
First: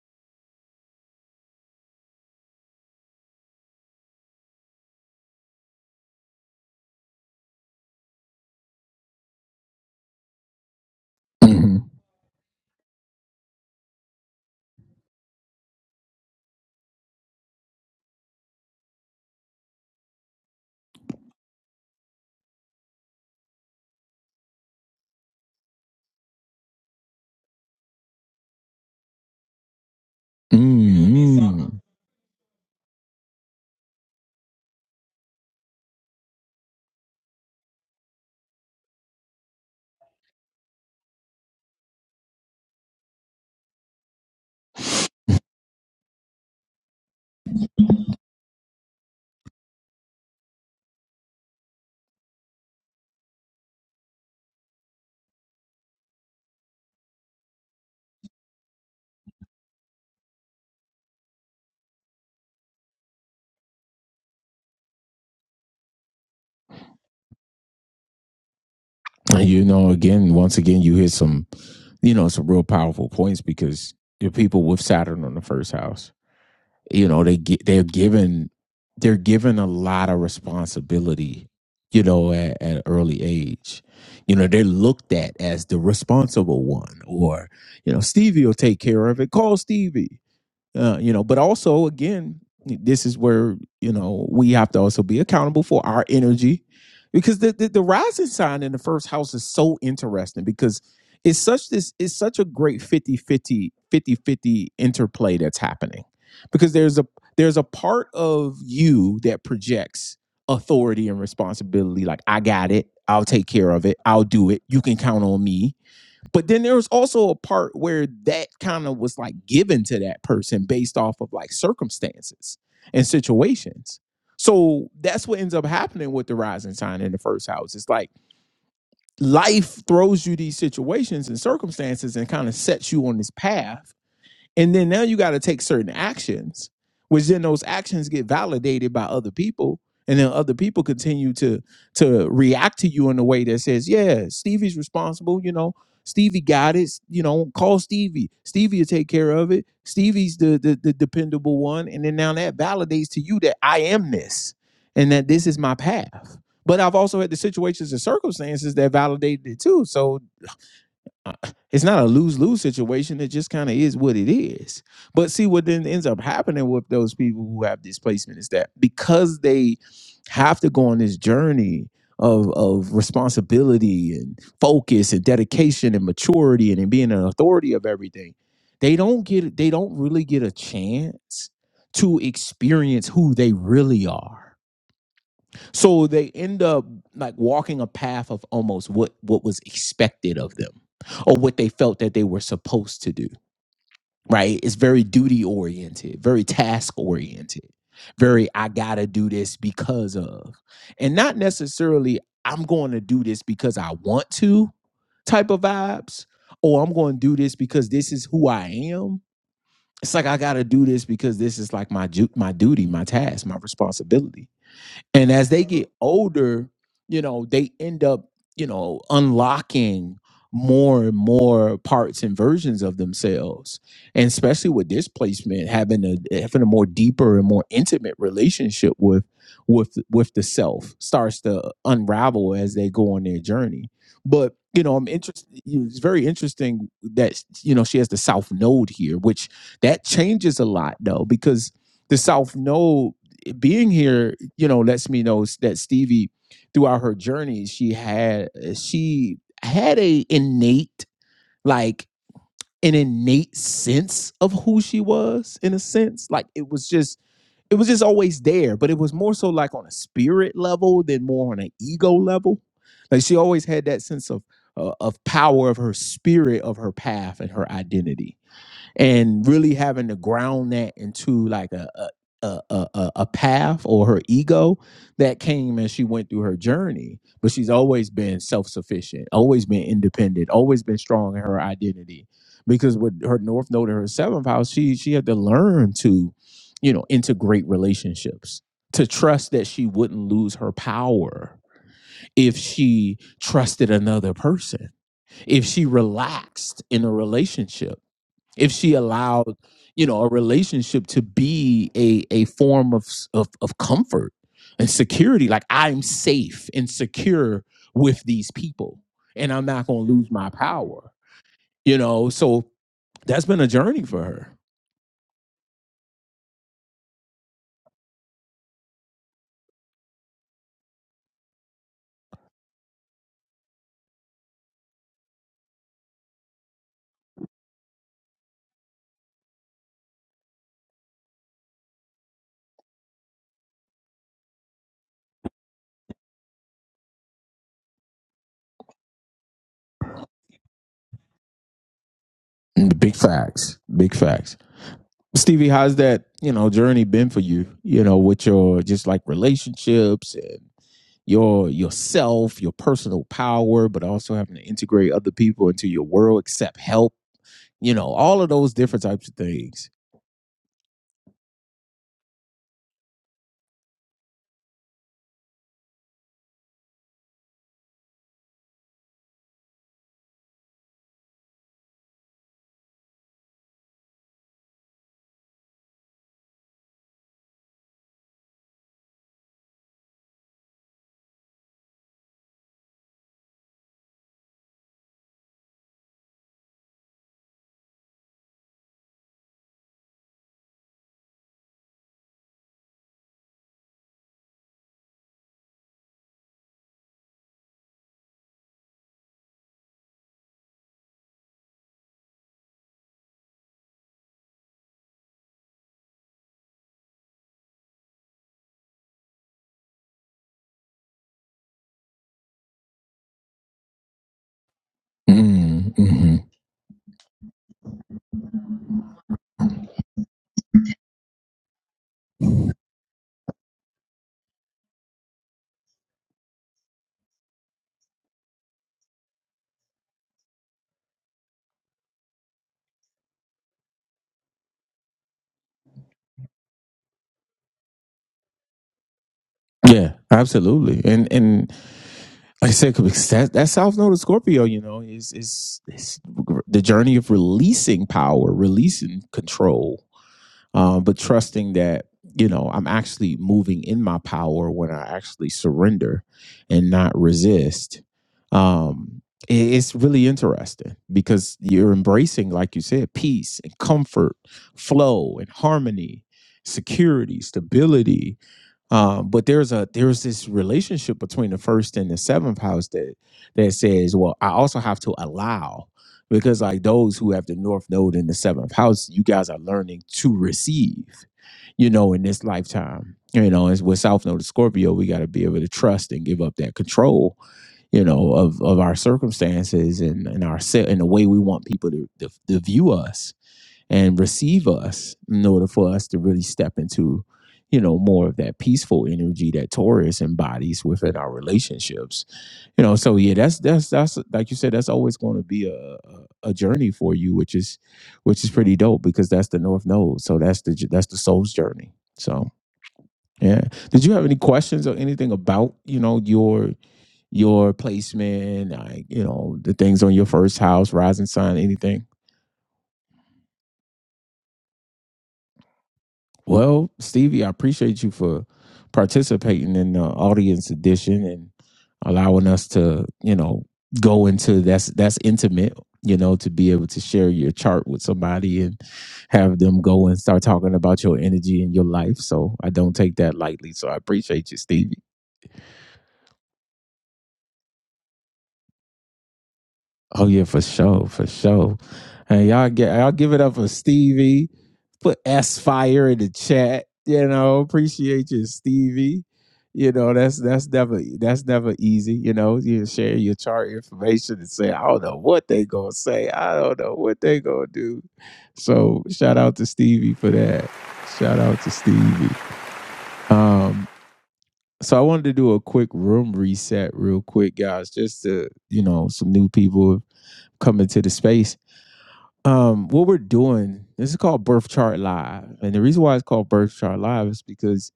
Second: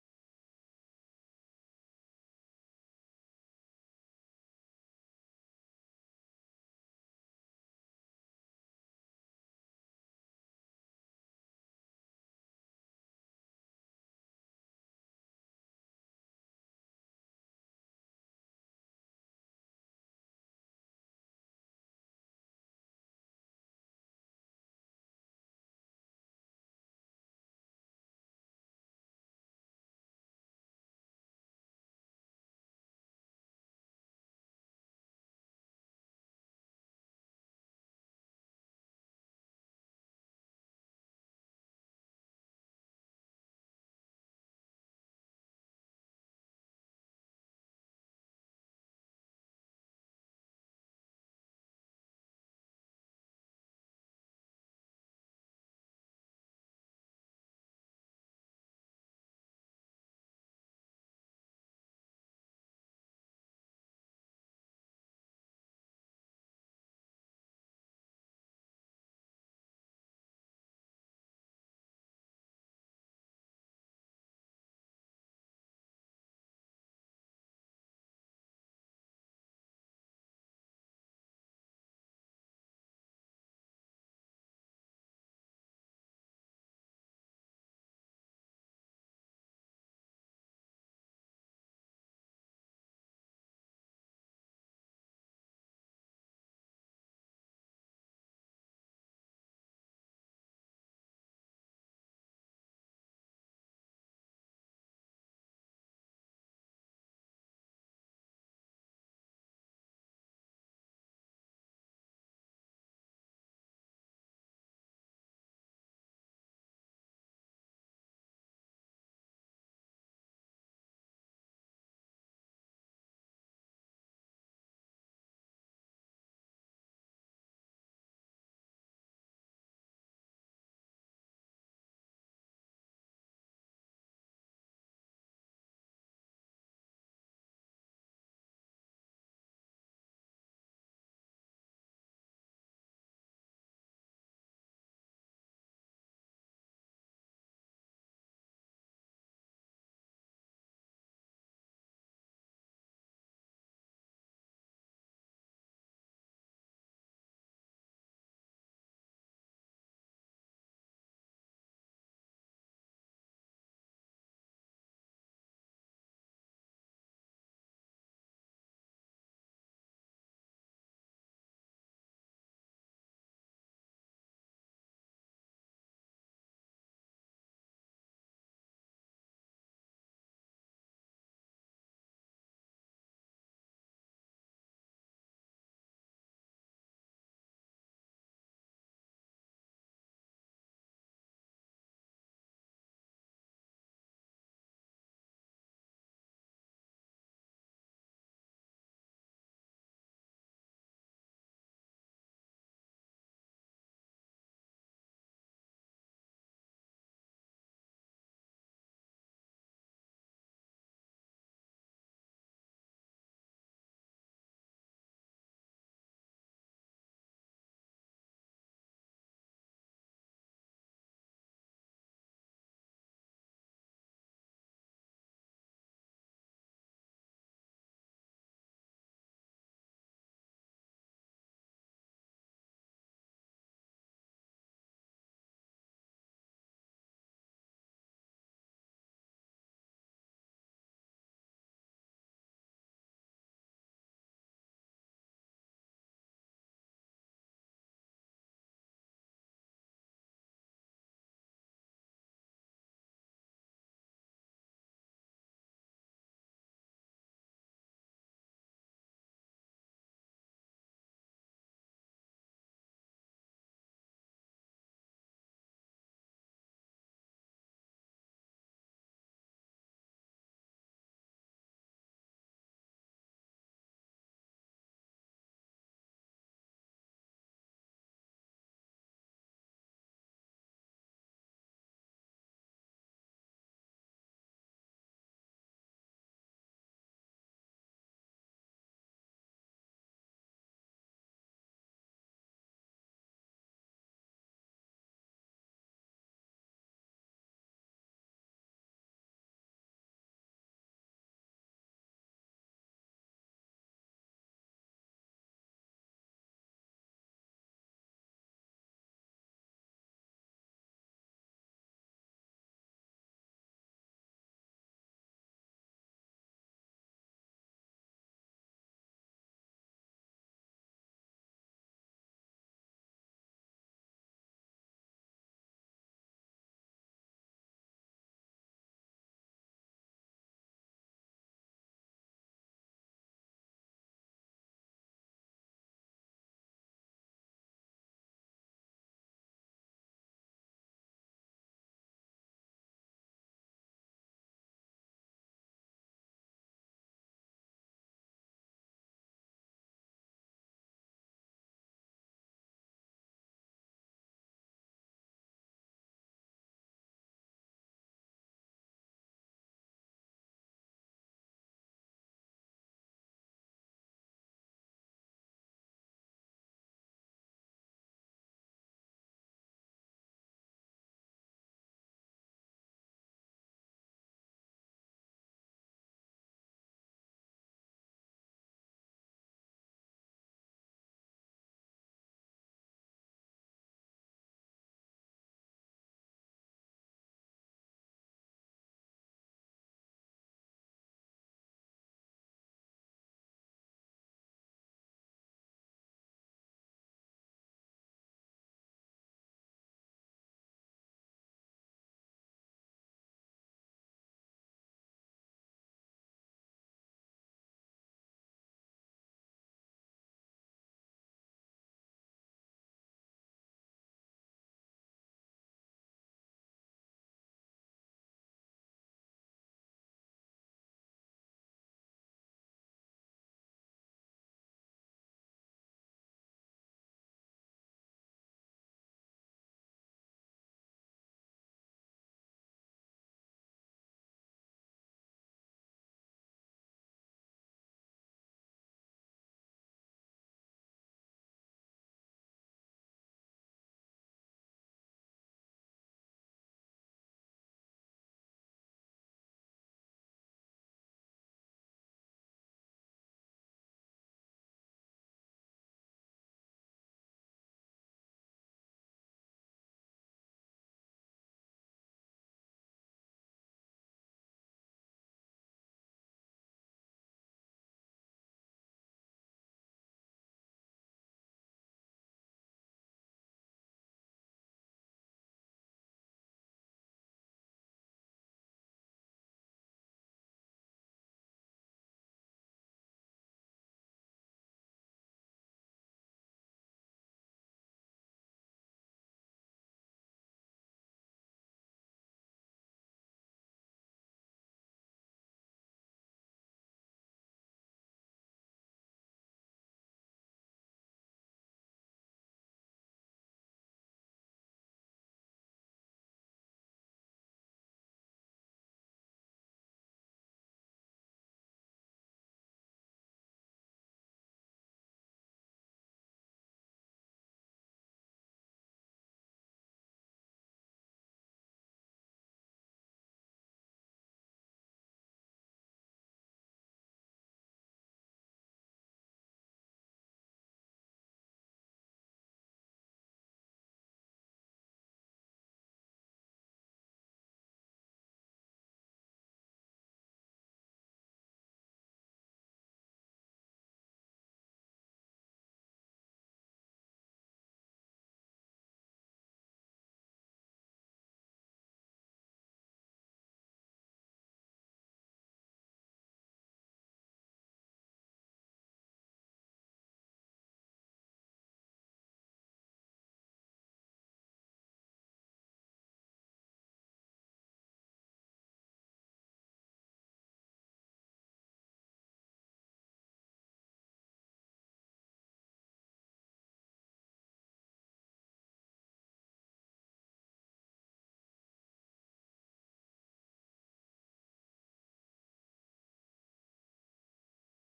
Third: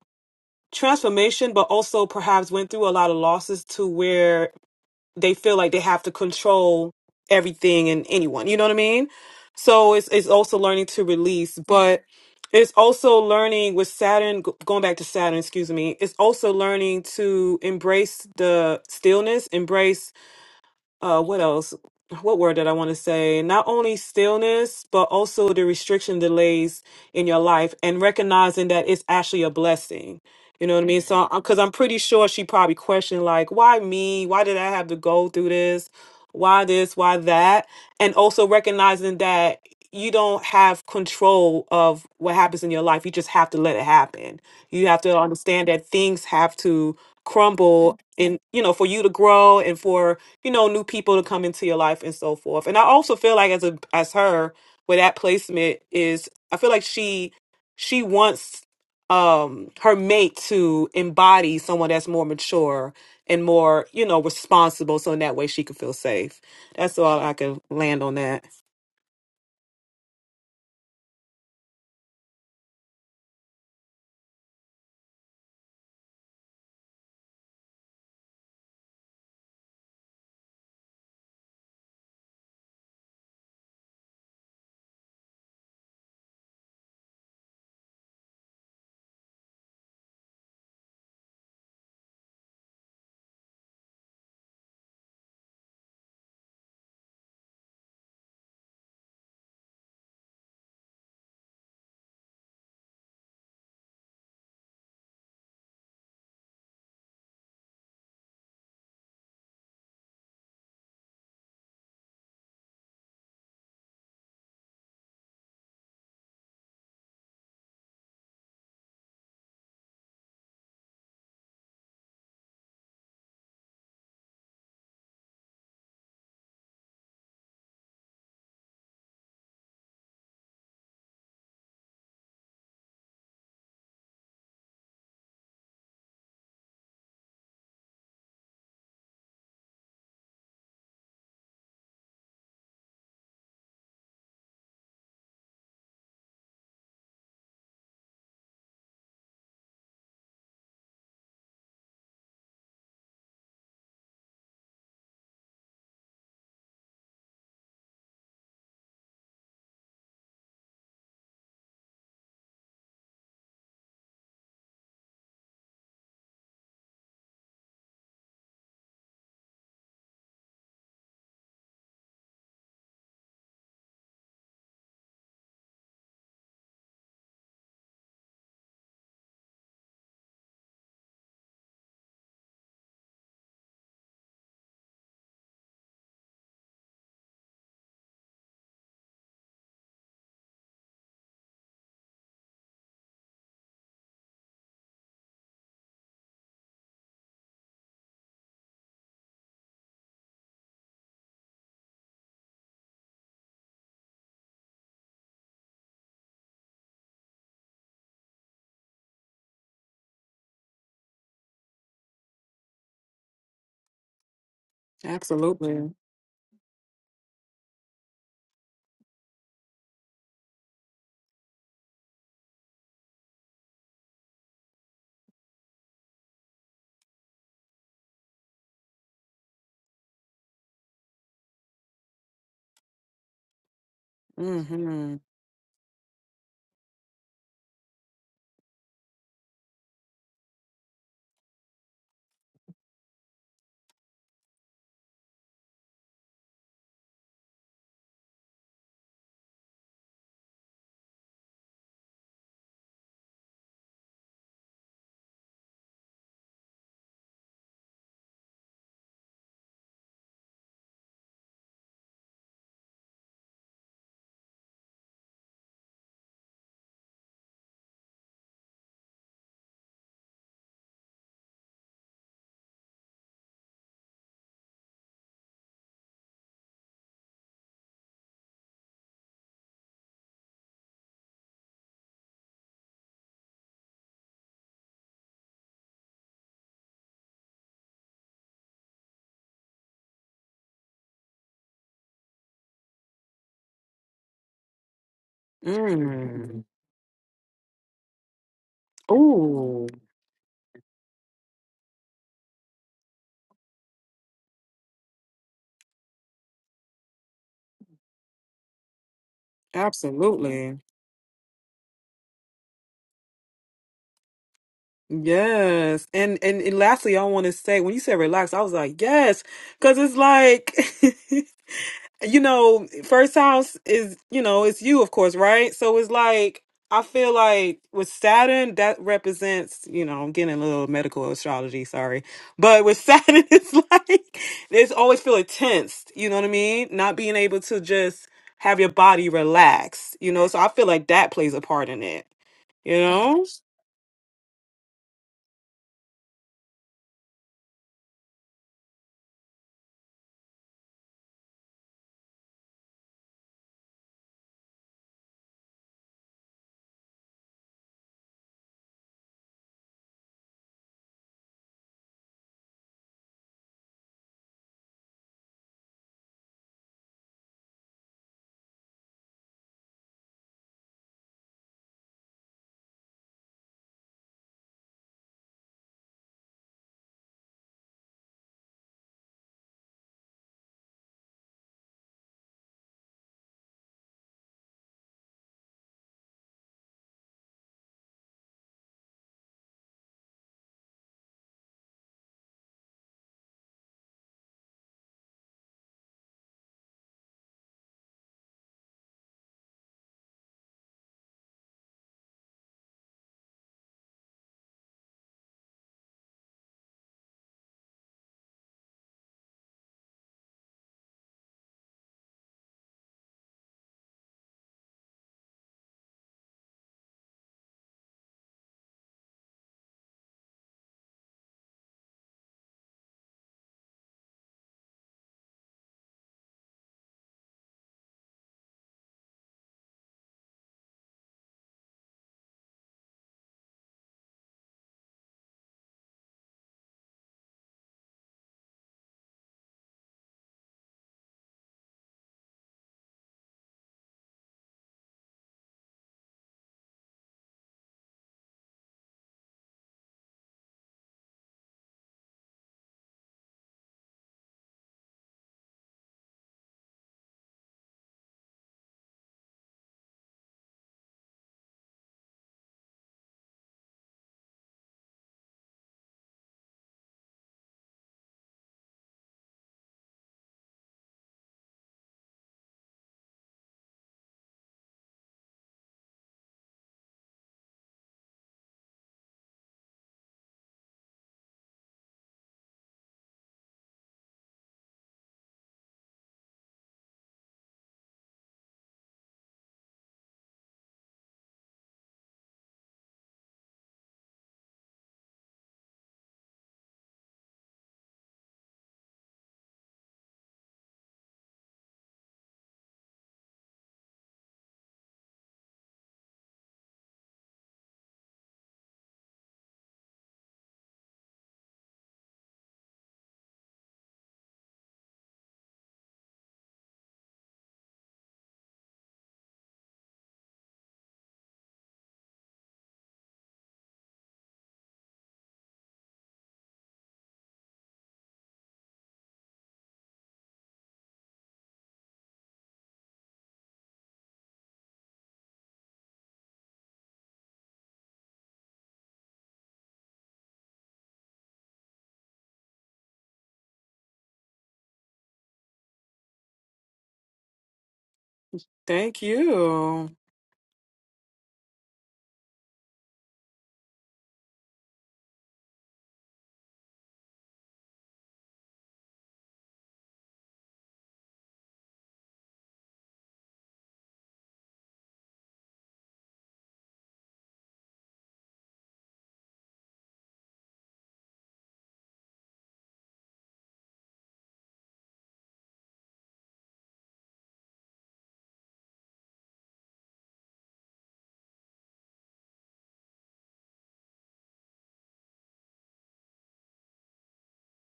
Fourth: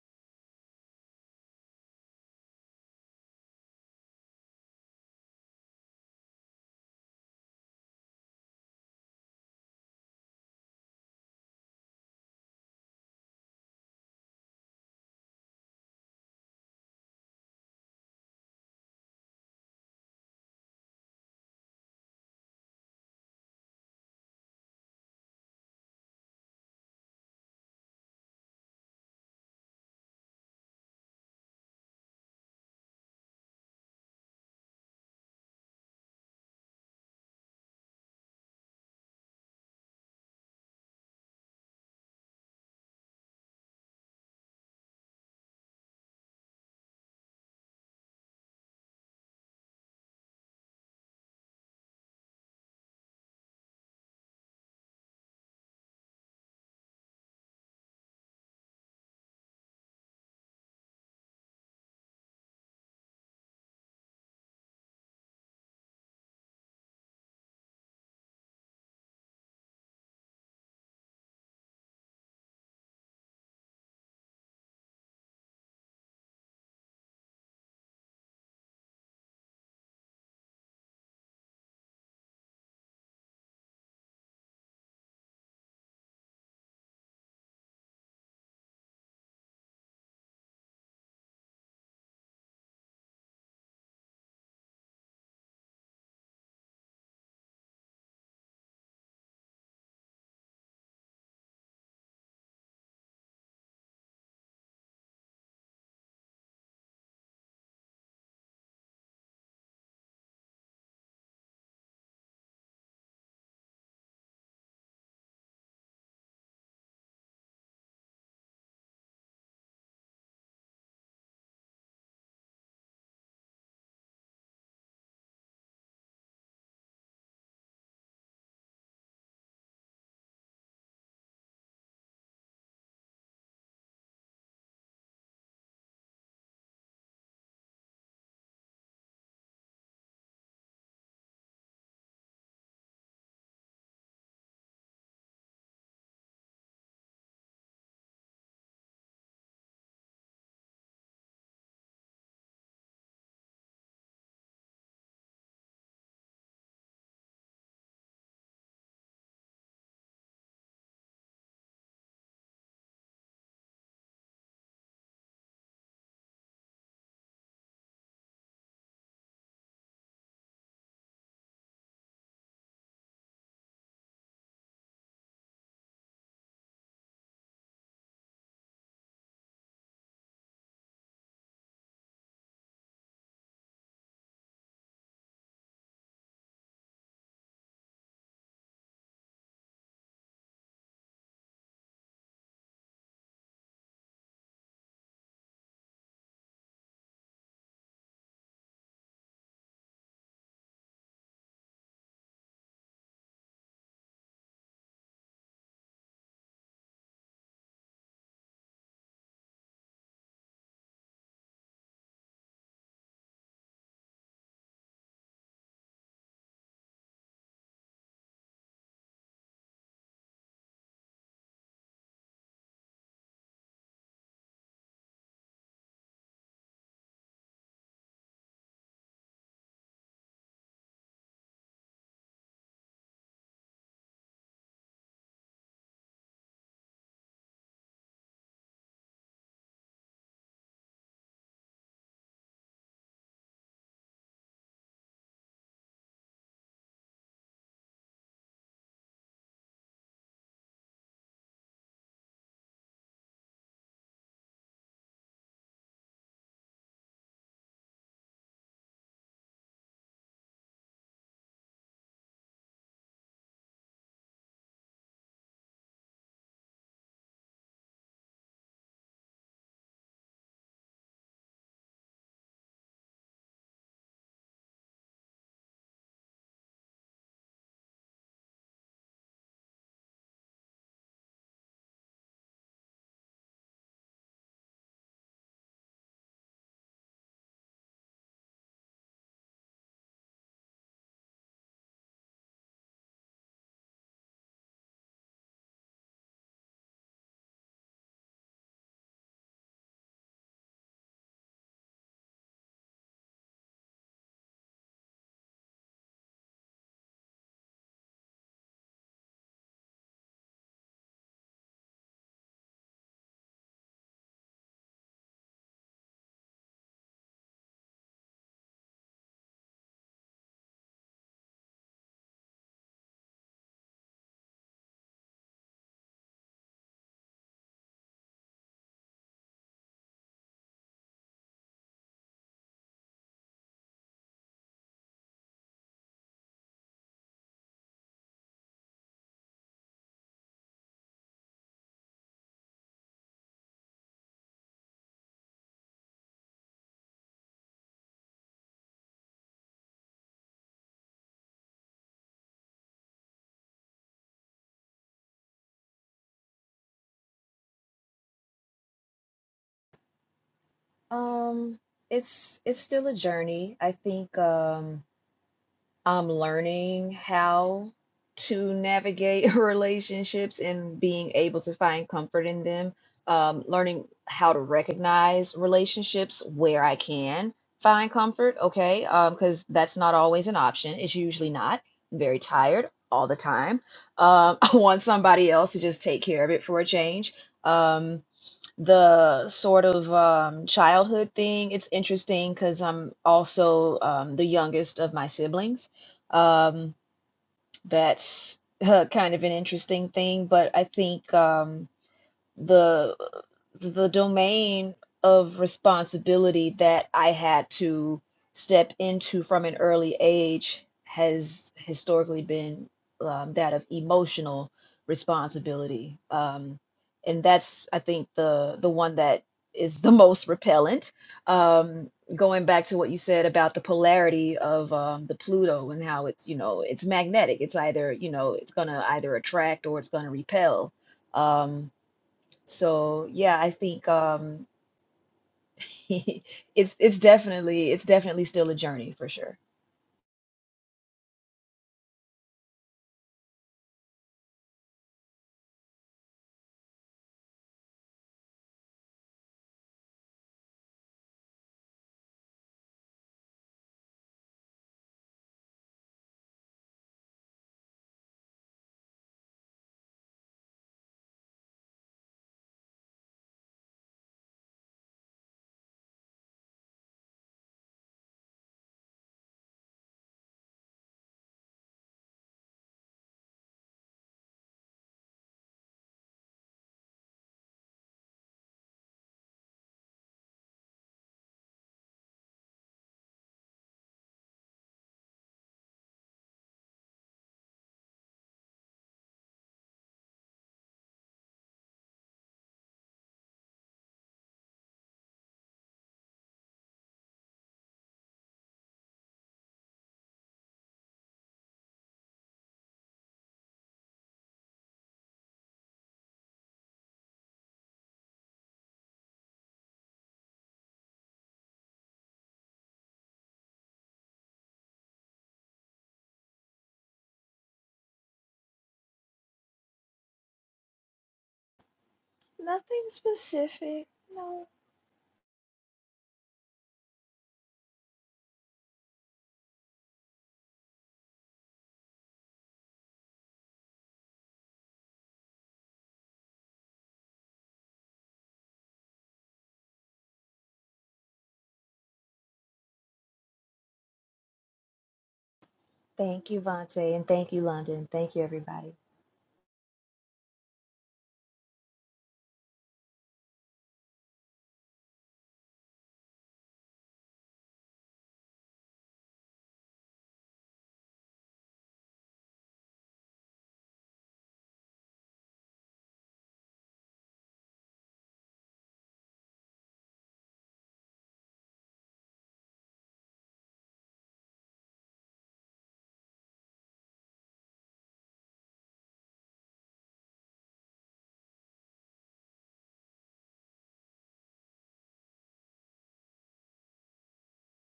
transformation, but also perhaps went through a lot of losses to where they feel like they have to control everything and anyone. You know what I mean? So it's it's also learning to release,
hmm
but it's also learning with Saturn g- going back to Saturn, excuse me. It's also learning to embrace the stillness, embrace uh what else what word did i want to say not only stillness but also the restriction delays in your life and recognizing that it's actually a blessing you know what i mean so because
mm
i'm pretty sure she probably questioned like why me why did i have to go through this why this why that and also recognizing that you don't have control of what happens in your life you just have to let it happen you have to
mm.
understand that things have to crumble and you know for you to grow and for you know, new people to come into your life and so forth. And I also feel like as a as her with that placement is I feel like she she wants um her mate to embody someone that's more mature and more, you know, responsible so in that way she can feel safe. That's all I can land on that.
you know again once again you hit some you know, some real powerful points because the people with Saturn on the first house, you know, they get they're given they're given a lot of responsibility, you know, at, at an early age. You know, they're looked at as the responsible one, or you know, Stevie will take care of it. Call Stevie uh, you know but also again this is where you know we have to also be accountable for our energy because the, the the rising sign in the first house is so interesting because it's such this it's such a great 50 50 50 fifty interplay that's happening because there's a there's a part of you that projects authority and responsibility like i got it i'll take care of it i'll do it you can count on me but then there was also a part where that kind of was like given to that person based off of like circumstances and situations. So that's what ends up happening with the rising sign in the first house. It's like life throws you these situations and circumstances and kind of sets you on this path and then now you got to take certain actions, which then those actions get validated by other people. And then other people continue to to react to you in a way that says, Yeah, Stevie's responsible, you know. Stevie got it. You know, call Stevie. Stevie will take care of it. Stevie's the, the the dependable one. And then now that validates to you that I am this and that this is my path. But I've also had the situations and circumstances that validated it too. So uh, it's not a lose lose situation. It just kind of is what it is. But see, what then ends up happening with those people who have displacement is that because they have to go on this journey of of responsibility and focus and dedication and maturity and, and being an authority of everything, they don't get they don't really get a chance to experience who they really are so they end up like walking a path of almost what what was expected of them or what they felt that they were supposed to do, right? It's very duty oriented, very task oriented. Very I got to do this because of. And not necessarily I'm going to do this because I want to type of vibes or I'm going to do this because this is who I am. It's like I got to do this because this is like my ju- my duty, my task, my responsibility and as they get
Absolutely.
older, you know, they end up, you know, unlocking more and more parts and versions of themselves. And especially with displacement, having a having a more deeper and more intimate relationship with with with the self starts to unravel as they go on their journey. But you know, I'm
Mhm.
interested. It's very interesting that you know she has the South Node here, which that changes a lot though, because the South Node being here, you know, lets me know that Stevie, throughout her journey, she had she had a innate like an innate sense of who she was in a sense. Like it was just it was just always there, but it was more so like on a spirit level than more on an ego level. Like she always had that sense of uh, of power of her spirit, of her path, and her identity and really having to ground that into like a a a, a, a path or her ego that came as she went through her journey but she's always been self-sufficient always been independent always been strong in her identity because with her north node and her seventh house she she had to learn to you know integrate relationships to trust that she wouldn't lose her power if she trusted another person if she
Mm.
relaxed in a relationship if she allowed
Ooh,
you know a relationship to be a a form of s- of, of comfort and security like i'm safe and secure with these people and i'm not going to lose my
absolutely.
power you know so that's been a journey for her
Yes. And, and and lastly, I want to say when you said relax, I was like, yes, because it's like, [laughs] you know, first house is, you know, it's you, of course, right? So it's like, I feel like with Saturn, that represents, you know, I'm getting a little medical astrology, sorry. But with Saturn, [laughs] it's like, it's always feeling tensed, you know what I mean? Not being able to just have your body relax, you know? So I feel like that plays a part in it, you
Mm, big
know?
facts big facts stevie how's that you know journey been for you you know with your just like relationships and your yourself your personal power but also having to integrate other people into your world accept help you know, all of those different types of things.
Um, it's it's still a journey. I think um I'm learning how to navigate [laughs] relationships and being able to find comfort in them. Um, learning how to recognize relationships where I can find comfort, okay? Um, because that's not always an option. It's usually not. I'm very tired all the time. Um, [laughs] I want somebody else to just take care of it for a change. Um, the sort of um, childhood thing. It's interesting because I'm also um, the youngest of my siblings. Um, that's [laughs] kind of an interesting thing, but I think. Um, the the domain of responsibility that I had to step into from an early age has historically been um, that of emotional
Mm,
responsibility,
mhm.
um, and that's I think the the one that is the [laughs] most repellent. Um, going back to what you said about the polarity of um, the Pluto and how it's you know it's magnetic. It's either you know it's gonna either attract or it's gonna repel. Um, so yeah, I think um [laughs] it's it's definitely it's definitely still a journey for sure.
Yeah, absolutely. And and like I said, 'cause that that South Node of Scorpio, you know, is is is the journey of releasing power, releasing control, um, but trusting that you know i'm actually moving in my power when i actually surrender and not resist um, i- it's really interesting because you're embracing like you said peace and comfort flow and harmony security stability um, but there's a there's this relationship between the first and the seventh house that that says, well, I also have to allow because like those who have the north node in the seventh house, you guys are learning to receive, you know, in this lifetime. You know, as with South Node of Scorpio, we got to be able to trust and give up that control, you know, of of our circumstances and and our se- and the way we want people to to, to view us and receive us in order for us to really step into you know more of that peaceful energy that taurus embodies within our relationships you know so yeah that's that's that's like you said that's always going to be a, a a journey for you which is which is pretty dope because that's the north node so that's the that's the soul's journey so yeah did you have any questions or anything about you know your your placement like you know the things on your first house rising sign anything
Nothing specific. No.
Well, Stevie, I appreciate you for participating in the audience edition and allowing us to, you know, go into that's that's intimate, you know, to be able to share your chart with somebody and have them go and start talking about your energy and your life. So I don't take that lightly. So I appreciate you, Stevie.
Thank you, Vontae, and thank you, London. Thank you, everybody.
Thank you.
Oh yeah, for sure, for sure. And y'all get y'all give it up for Stevie. Put S fire in the chat. You know, appreciate you, Stevie. You know, that's that's never that's never easy. You know, you share your chart information and say, I don't know what they gonna say. I don't know what they gonna do. So shout out to Stevie for that. Shout out to Stevie. Um, so I wanted to do a quick room reset real quick, guys, just to, you know, some new people coming to the space um, what we're doing, this is called Birth Chart Live. And the reason why it's called Birth Chart Live is because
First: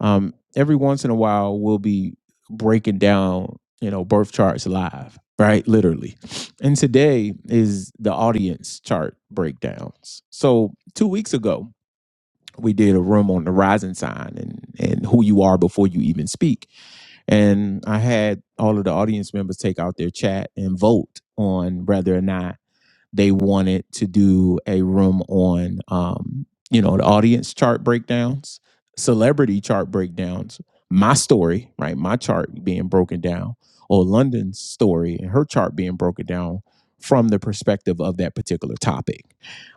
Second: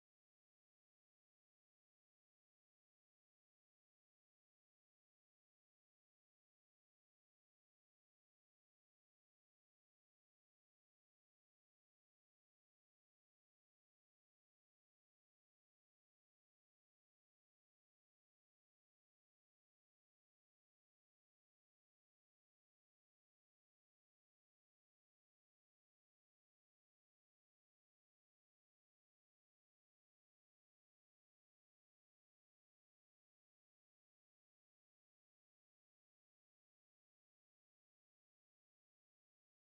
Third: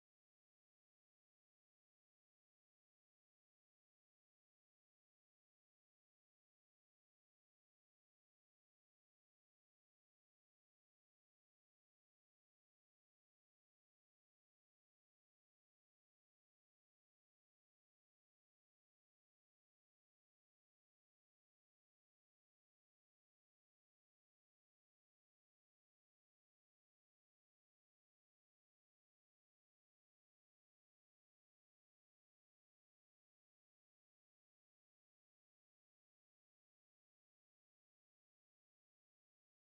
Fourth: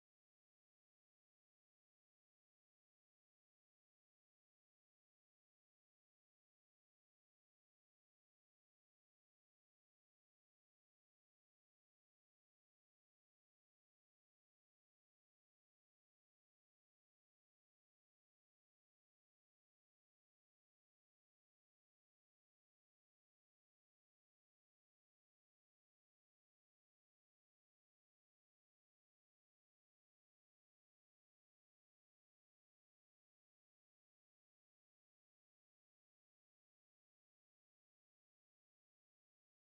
um, every once in a while we'll be breaking down, you know, birth charts live, right? Literally. And today is the audience chart breakdowns. So two weeks ago, we did a room on the rising sign and, and who you are before you even speak. And I had all of the audience members take out their chat and vote on whether or not they wanted to do a room on um, you know the audience chart breakdowns celebrity chart breakdowns my story right my chart being broken down or london's story and her chart being broken down from the perspective of that particular topic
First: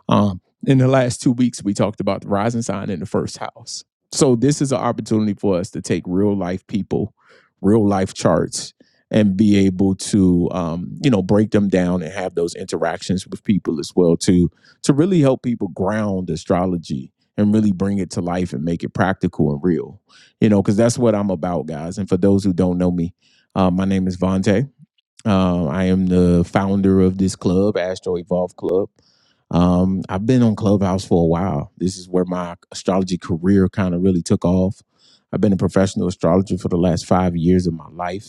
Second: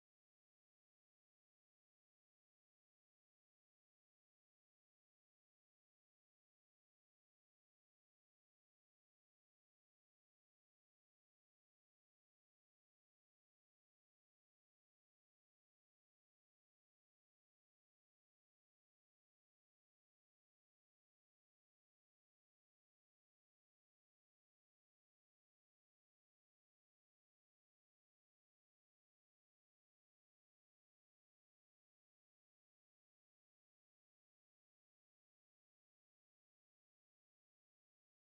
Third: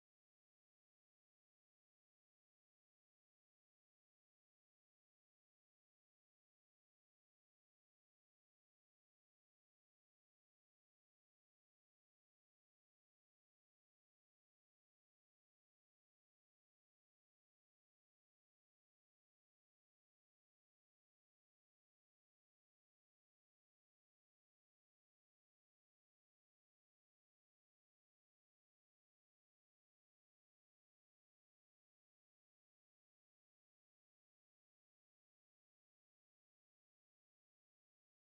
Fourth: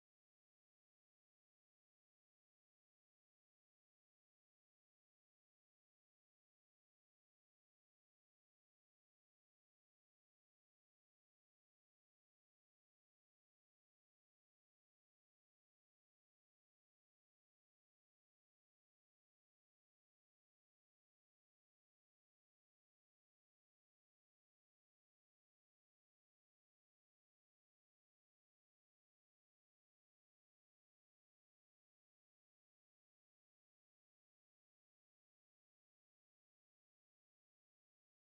um, in the last two weeks we talked about the rising sign in the first house so this is an opportunity for us to take real life people real life charts and be able to um, you know break them down and have those interactions with people as well to to really help people ground astrology and really bring it to life and make it practical and real you know because that's what i'm about guys and for those who don't know me uh, my name is Vontae uh, i am the founder of this club astro evolve club um, I've been on Clubhouse for a while. This is where my astrology career kind of really took off. I've been a professional astrologer for the last five years of my life.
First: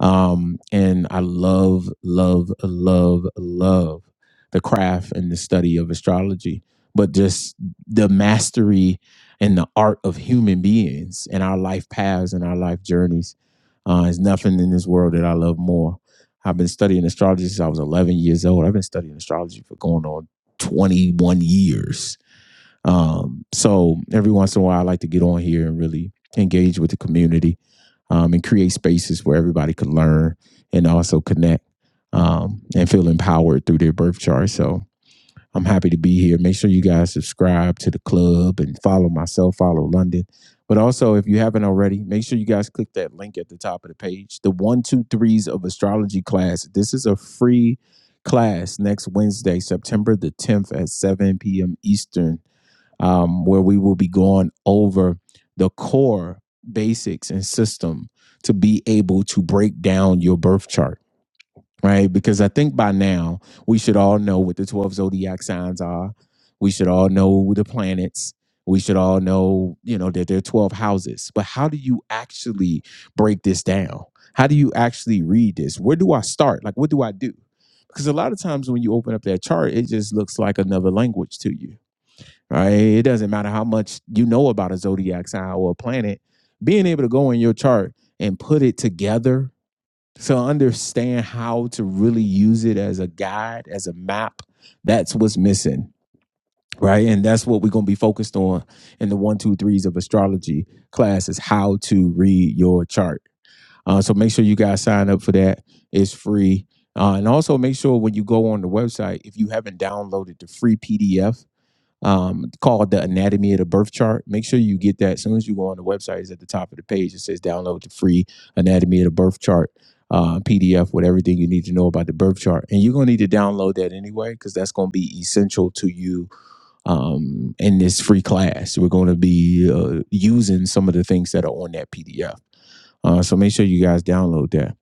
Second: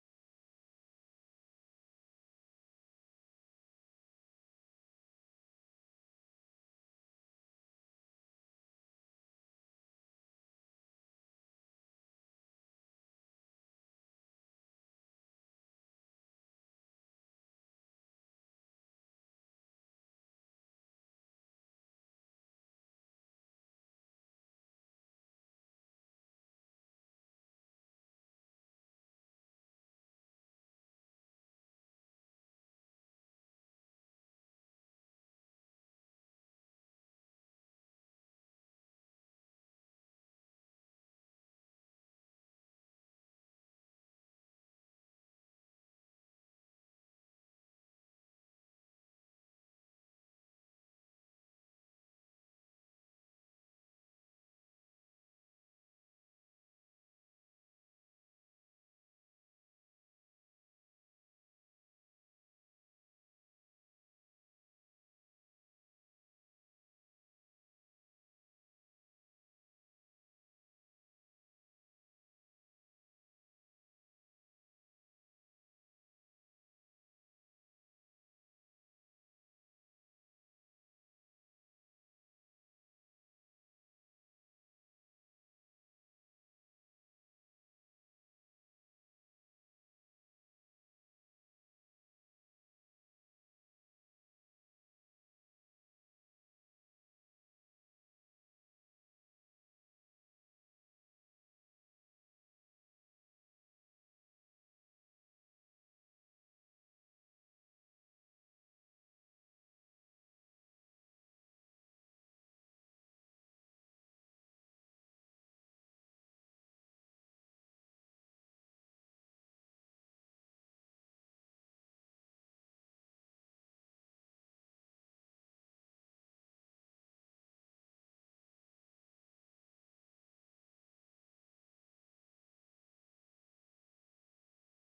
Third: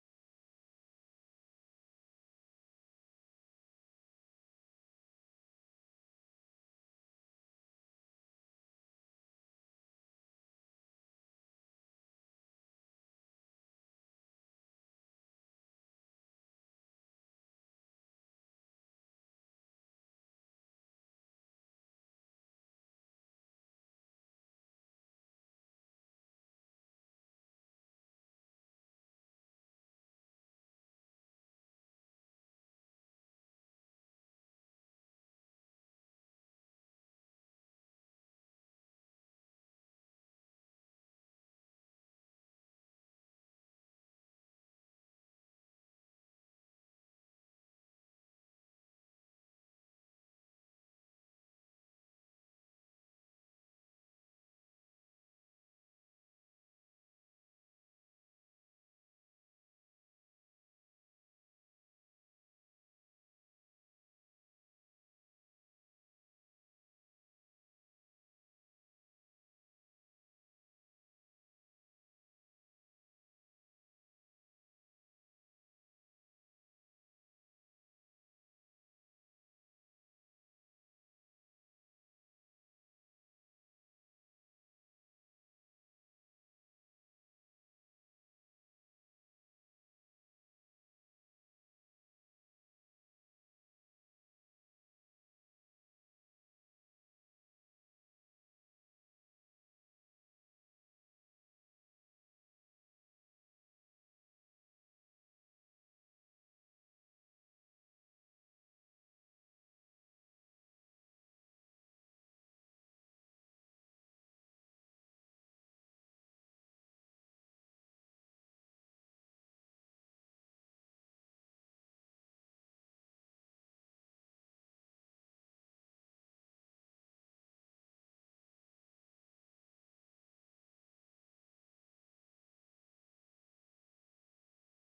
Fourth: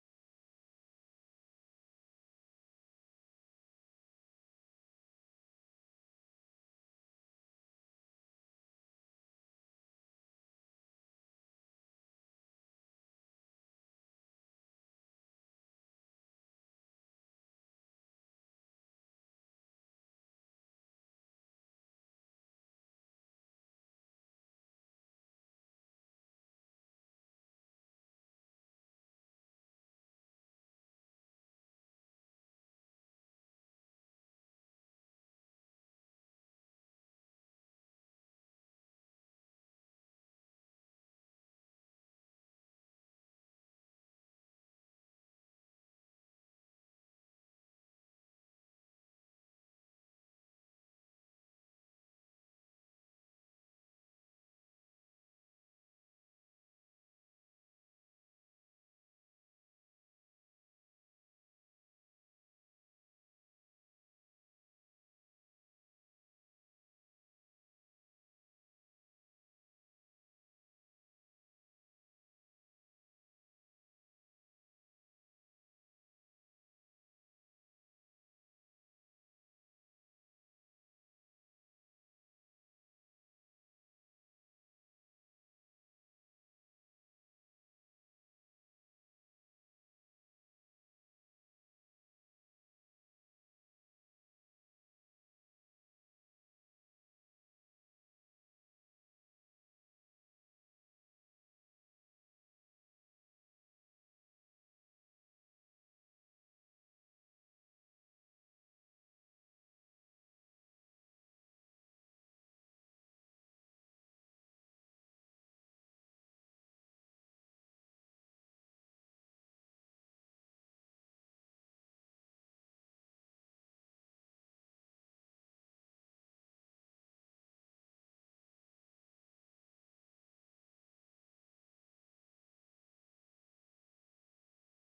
Um, and I love, love, love, love the craft and the study of astrology, but just the mastery and the art of human beings and our life paths and our life journeys. Uh, there's nothing in this world that I love more. I've been studying astrology since I was 11 years old. I've been studying astrology for going on 21 years um, so every once in a while, I like to get on here and really engage with the community um, and create spaces where everybody could learn and also connect um, and feel empowered through their birth chart. So I'm happy to be here. Make sure you guys subscribe to the club and follow myself, follow London. But also, if you haven't already, make sure you guys click that link at the top of the page. The one, two, threes of astrology class. This is a free class next Wednesday, September the 10th at 7 p.m. Eastern um, where we will be going over the core basics and system to be able to break down your birth chart, right? Because I think by now we should all know what the 12 zodiac signs are. We should all know the planets. We should all know, you know, that there are 12 houses. But how do you actually break this down? How do you actually read this? Where do I start? Like, what do I do? Because a lot of times when you open up that chart, it just looks like another language to you right? It doesn't matter how much you know about a zodiac sign or a planet, being able to go in your chart and put it together to understand how to really use it as a guide, as a map, that's what's missing, right? And that's what we're going to be focused on in the one, two, threes of astrology class is how to read your chart. Uh, so make sure you guys sign up for that. It's free. Uh, and also make sure when you go on the website, if you haven't downloaded the free PDF um, called the Anatomy of the Birth Chart. Make sure you get that as soon as you go on the website. It's at the top of the page. It says download the free Anatomy of the Birth Chart uh, PDF with everything you need to know about the birth chart, and you're gonna need to download that anyway because that's gonna be essential to you um, in this free class. We're gonna be uh, using some of the things that are on that PDF. Uh, so make sure you guys download that.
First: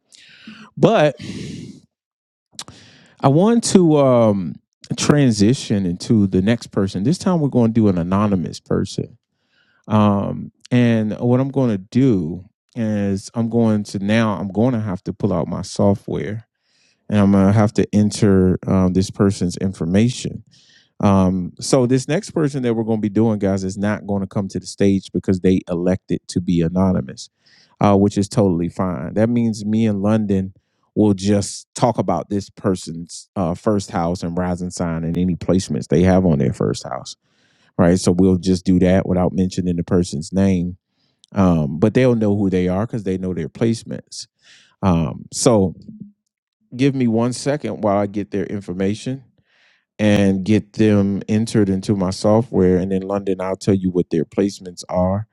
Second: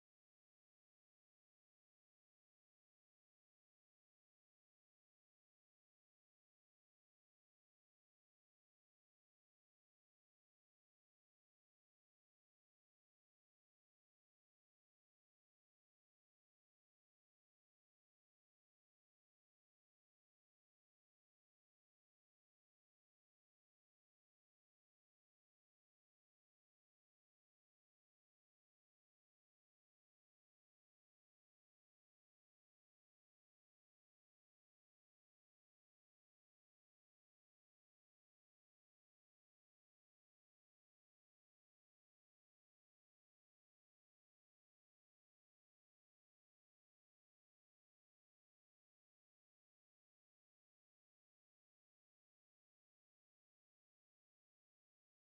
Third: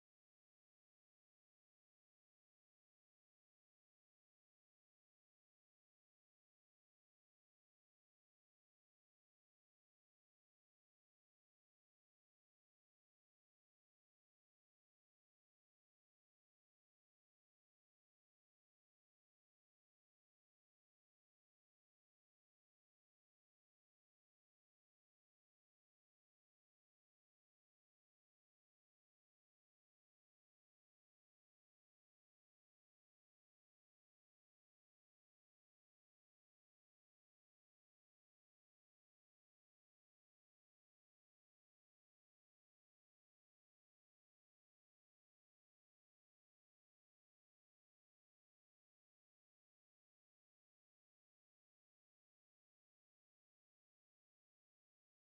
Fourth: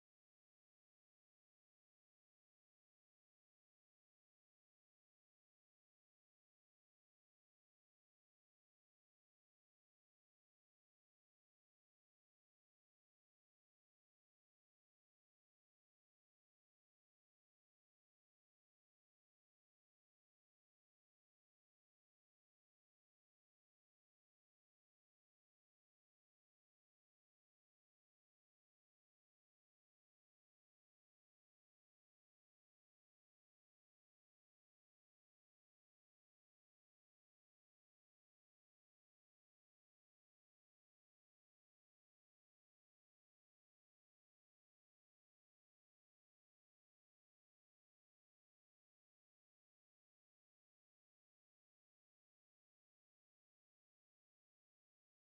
But I want to um, transition into the next person. This time we're going to do an anonymous person Um, and what I'm going to do is I'm going to now I'm going to have to pull out my software and I'm going to have to enter um, this person's information. Um, so this next person that we're going to be doing, guys, is not going to come to the stage because they elected to be anonymous, uh, which is totally fine. That means me and London will just talk about this person's uh, first house and rising sign and any placements they have on their first house, right? So we'll just do that without mentioning the person's name um, but they'll know who they are because they know their placements. Um, so give me one second while I get their information and get them entered into my software, and in London I'll tell you what their placements are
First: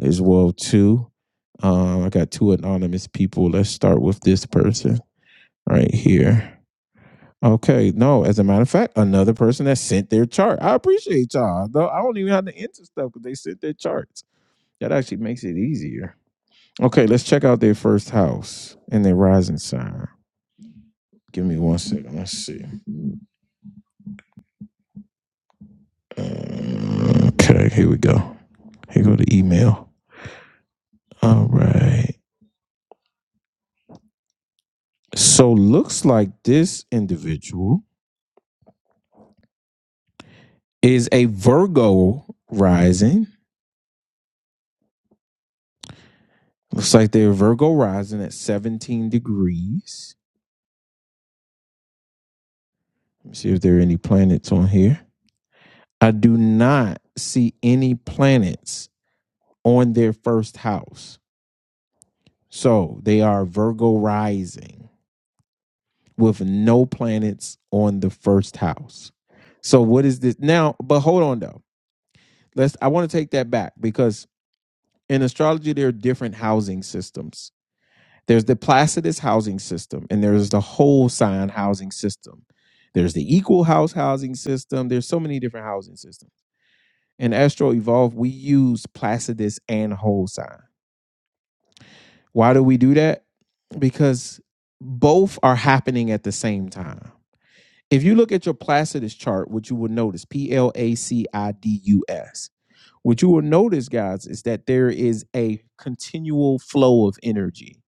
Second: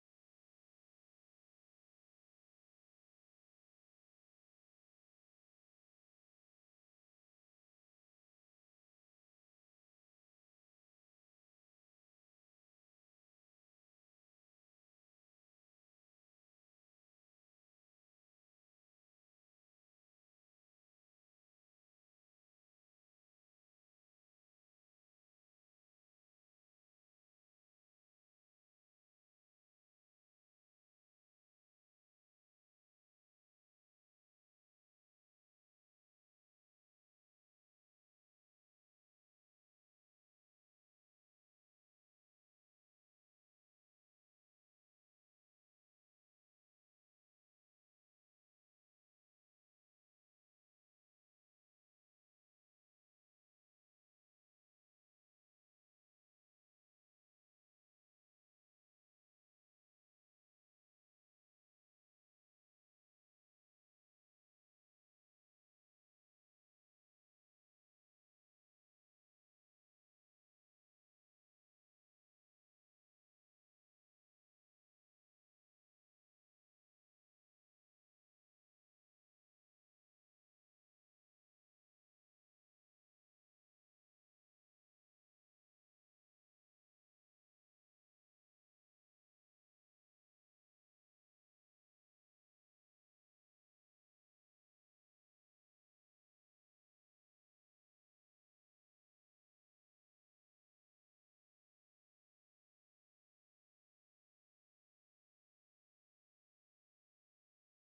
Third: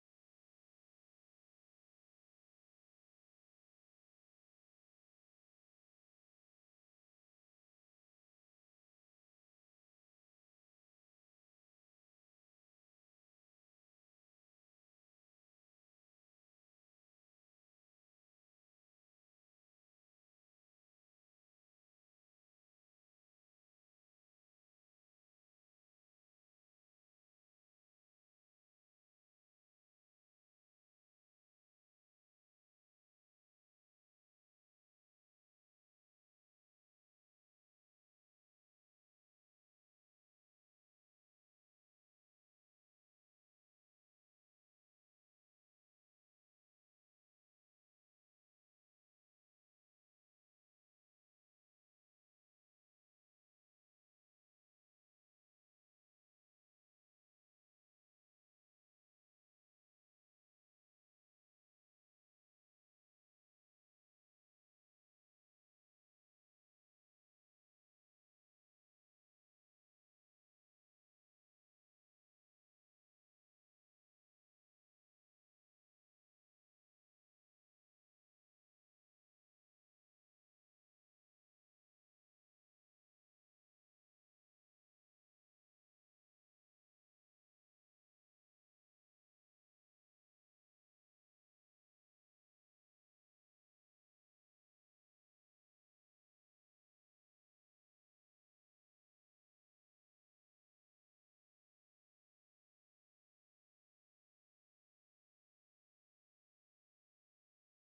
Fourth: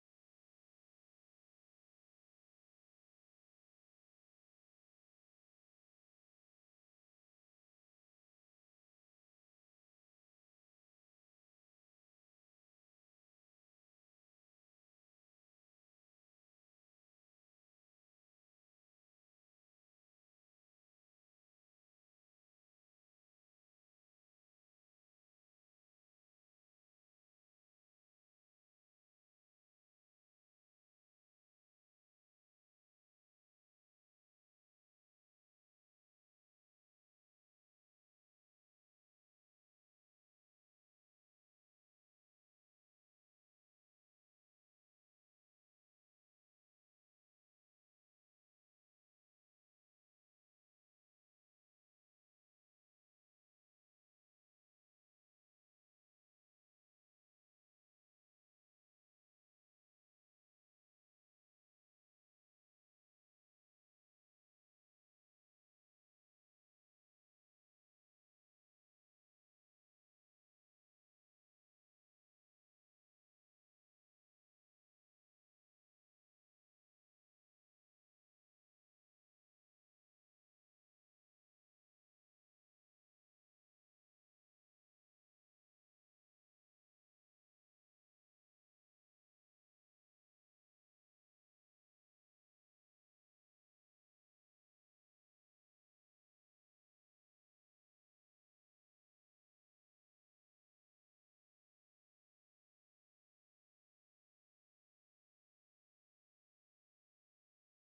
as well too. Um, I got two anonymous people. Let's start with this person right here. Okay, no, as a matter of fact, another person that sent their chart. I appreciate y'all. Though I don't even have to enter stuff because they sent their charts. That actually makes it easier. Okay, let's check out their first house and their rising sign. Give me one second. Let's see. Uh, okay, here we go. Here go the email. All right. So looks like this individual is a Virgo rising. Looks like they're Virgo rising at 17 degrees. Let me see if there are any planets on here. I do not see any planets on their first house. So they are Virgo rising. with no planets on the first house. So what is this now? But hold on though. Let's I want to take that back because in astrology there are different housing systems. There's the Placidus housing system and there's the whole sign housing system. There's the equal house housing system. There's so many different housing systems. In Astro Evolve, we use Placidus and whole sign. Why do we do that? Because both are happening at the same time If you look at your Placidus chart, what you will notice, P L A C I D U S, what you will notice, guys, is that there is a continual flow of energy,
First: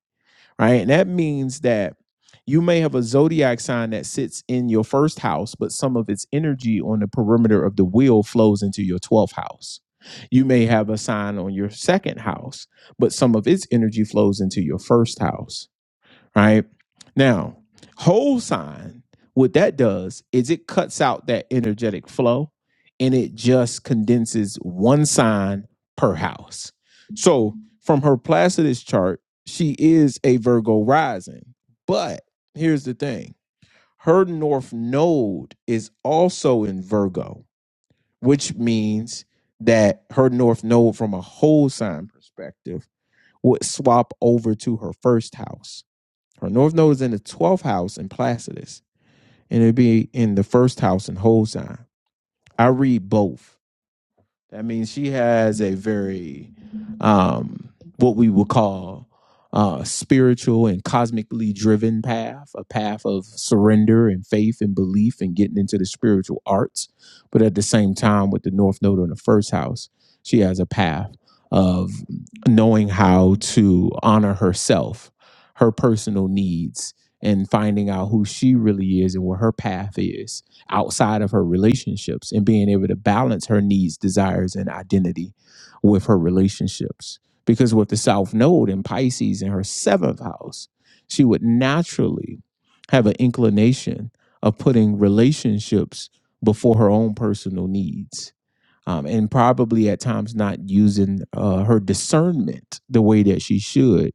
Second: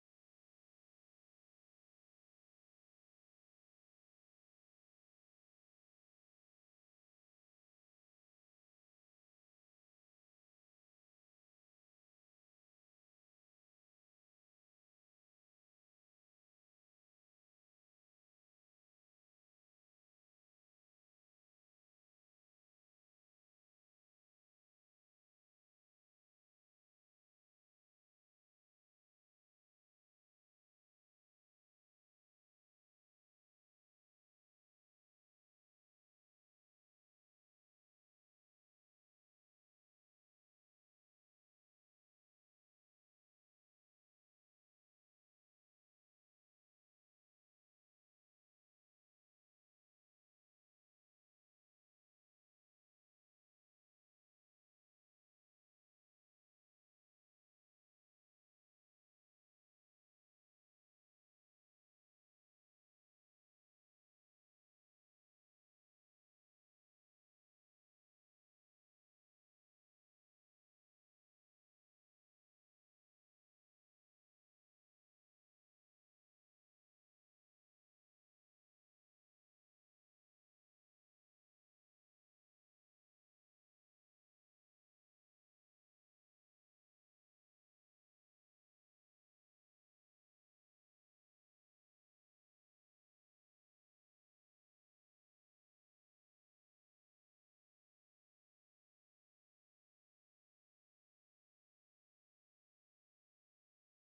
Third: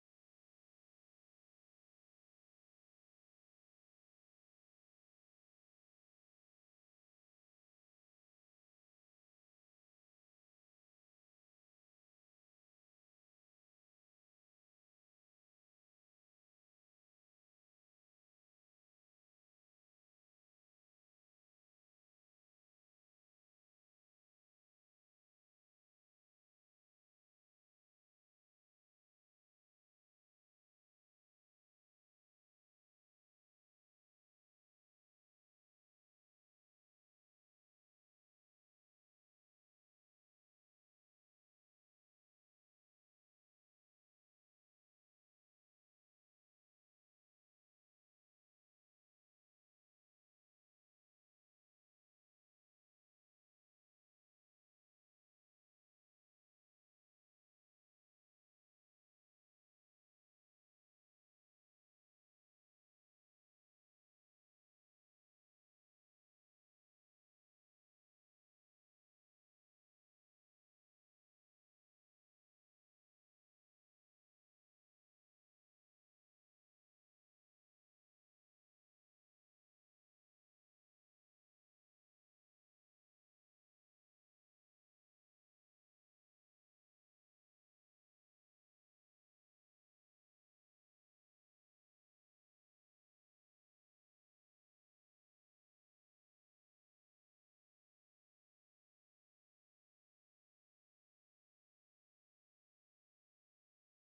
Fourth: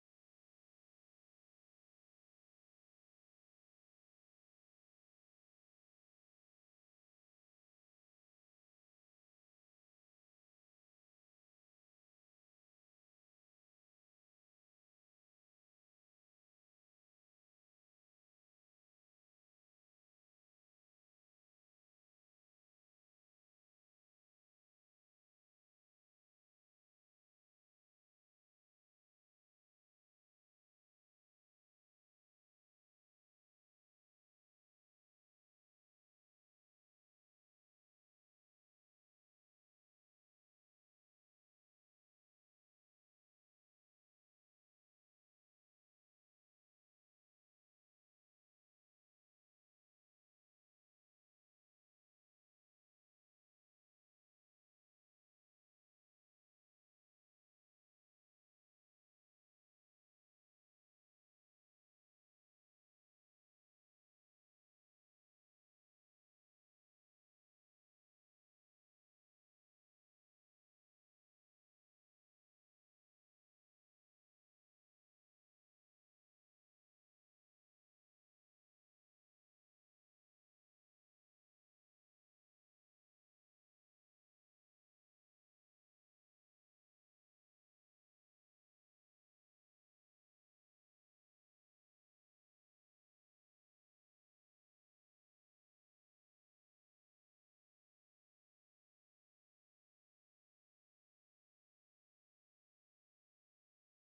right? And that means that you may have a zodiac sign that sits in your first house, but some of its energy on the perimeter of the wheel flows into your 12th house. You may have a sign on your second house, but some of its energy flows into your first house right? Now, whole sign, what that does is it cuts out that energetic flow and it just condenses one sign per house. So from her Placidus chart, she is a Virgo rising. But here's the thing her North Node is also in Virgo, which means that her North Node, from a whole sign perspective, would swap over to her first house her north node is in the 12th house in Placidus, and it'll be in the first house in Holstein. I read both. That means she has a very, um, what we would call, uh, spiritual and cosmically driven path, a path of surrender and faith and belief and getting into the spiritual arts. But at the same time, with the North Node in the first house, she has a path of knowing how to honor herself, her personal needs, and finding out who she really is and what her path is outside of her relationships and being able to balance her needs, desires, and identity with her relationships. Because with the South Node in Pisces in her seventh house, she would naturally have an inclination of putting relationships before her own personal needs um, and probably at times not using uh, her discernment the way that she should,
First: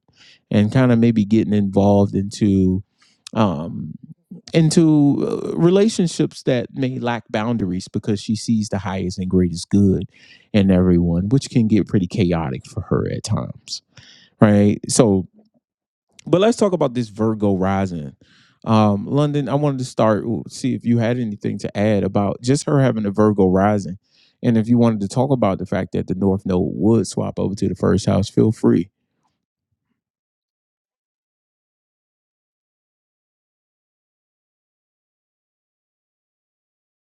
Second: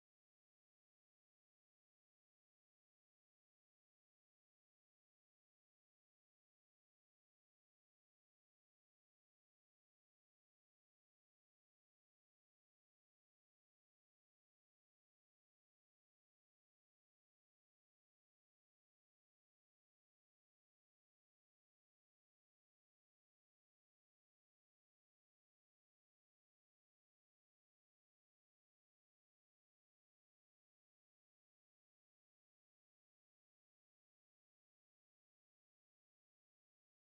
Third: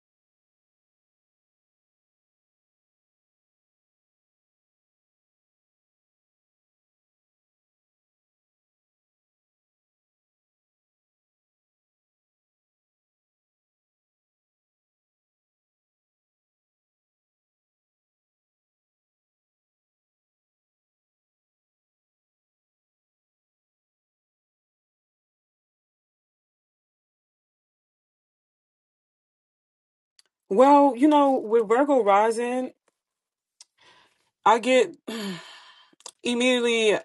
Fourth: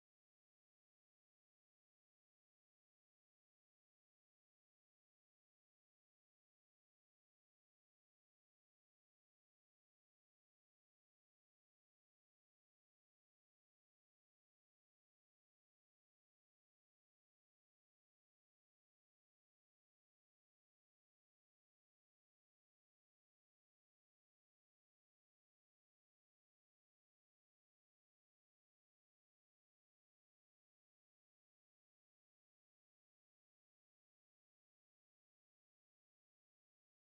and kind of maybe getting involved into um, into uh, relationships that may lack boundaries because she sees the highest and greatest good in everyone, which can get pretty chaotic for her at times, right? So but let's talk about this Virgo rising. Um, London, I wanted to start see if you had anything to add about just her having a Virgo rising. And if you wanted to talk about the fact that the North Node would swap over to the first house, feel free.
Well, you know, with Virgo rising, I get [sighs] [clears throat] immediately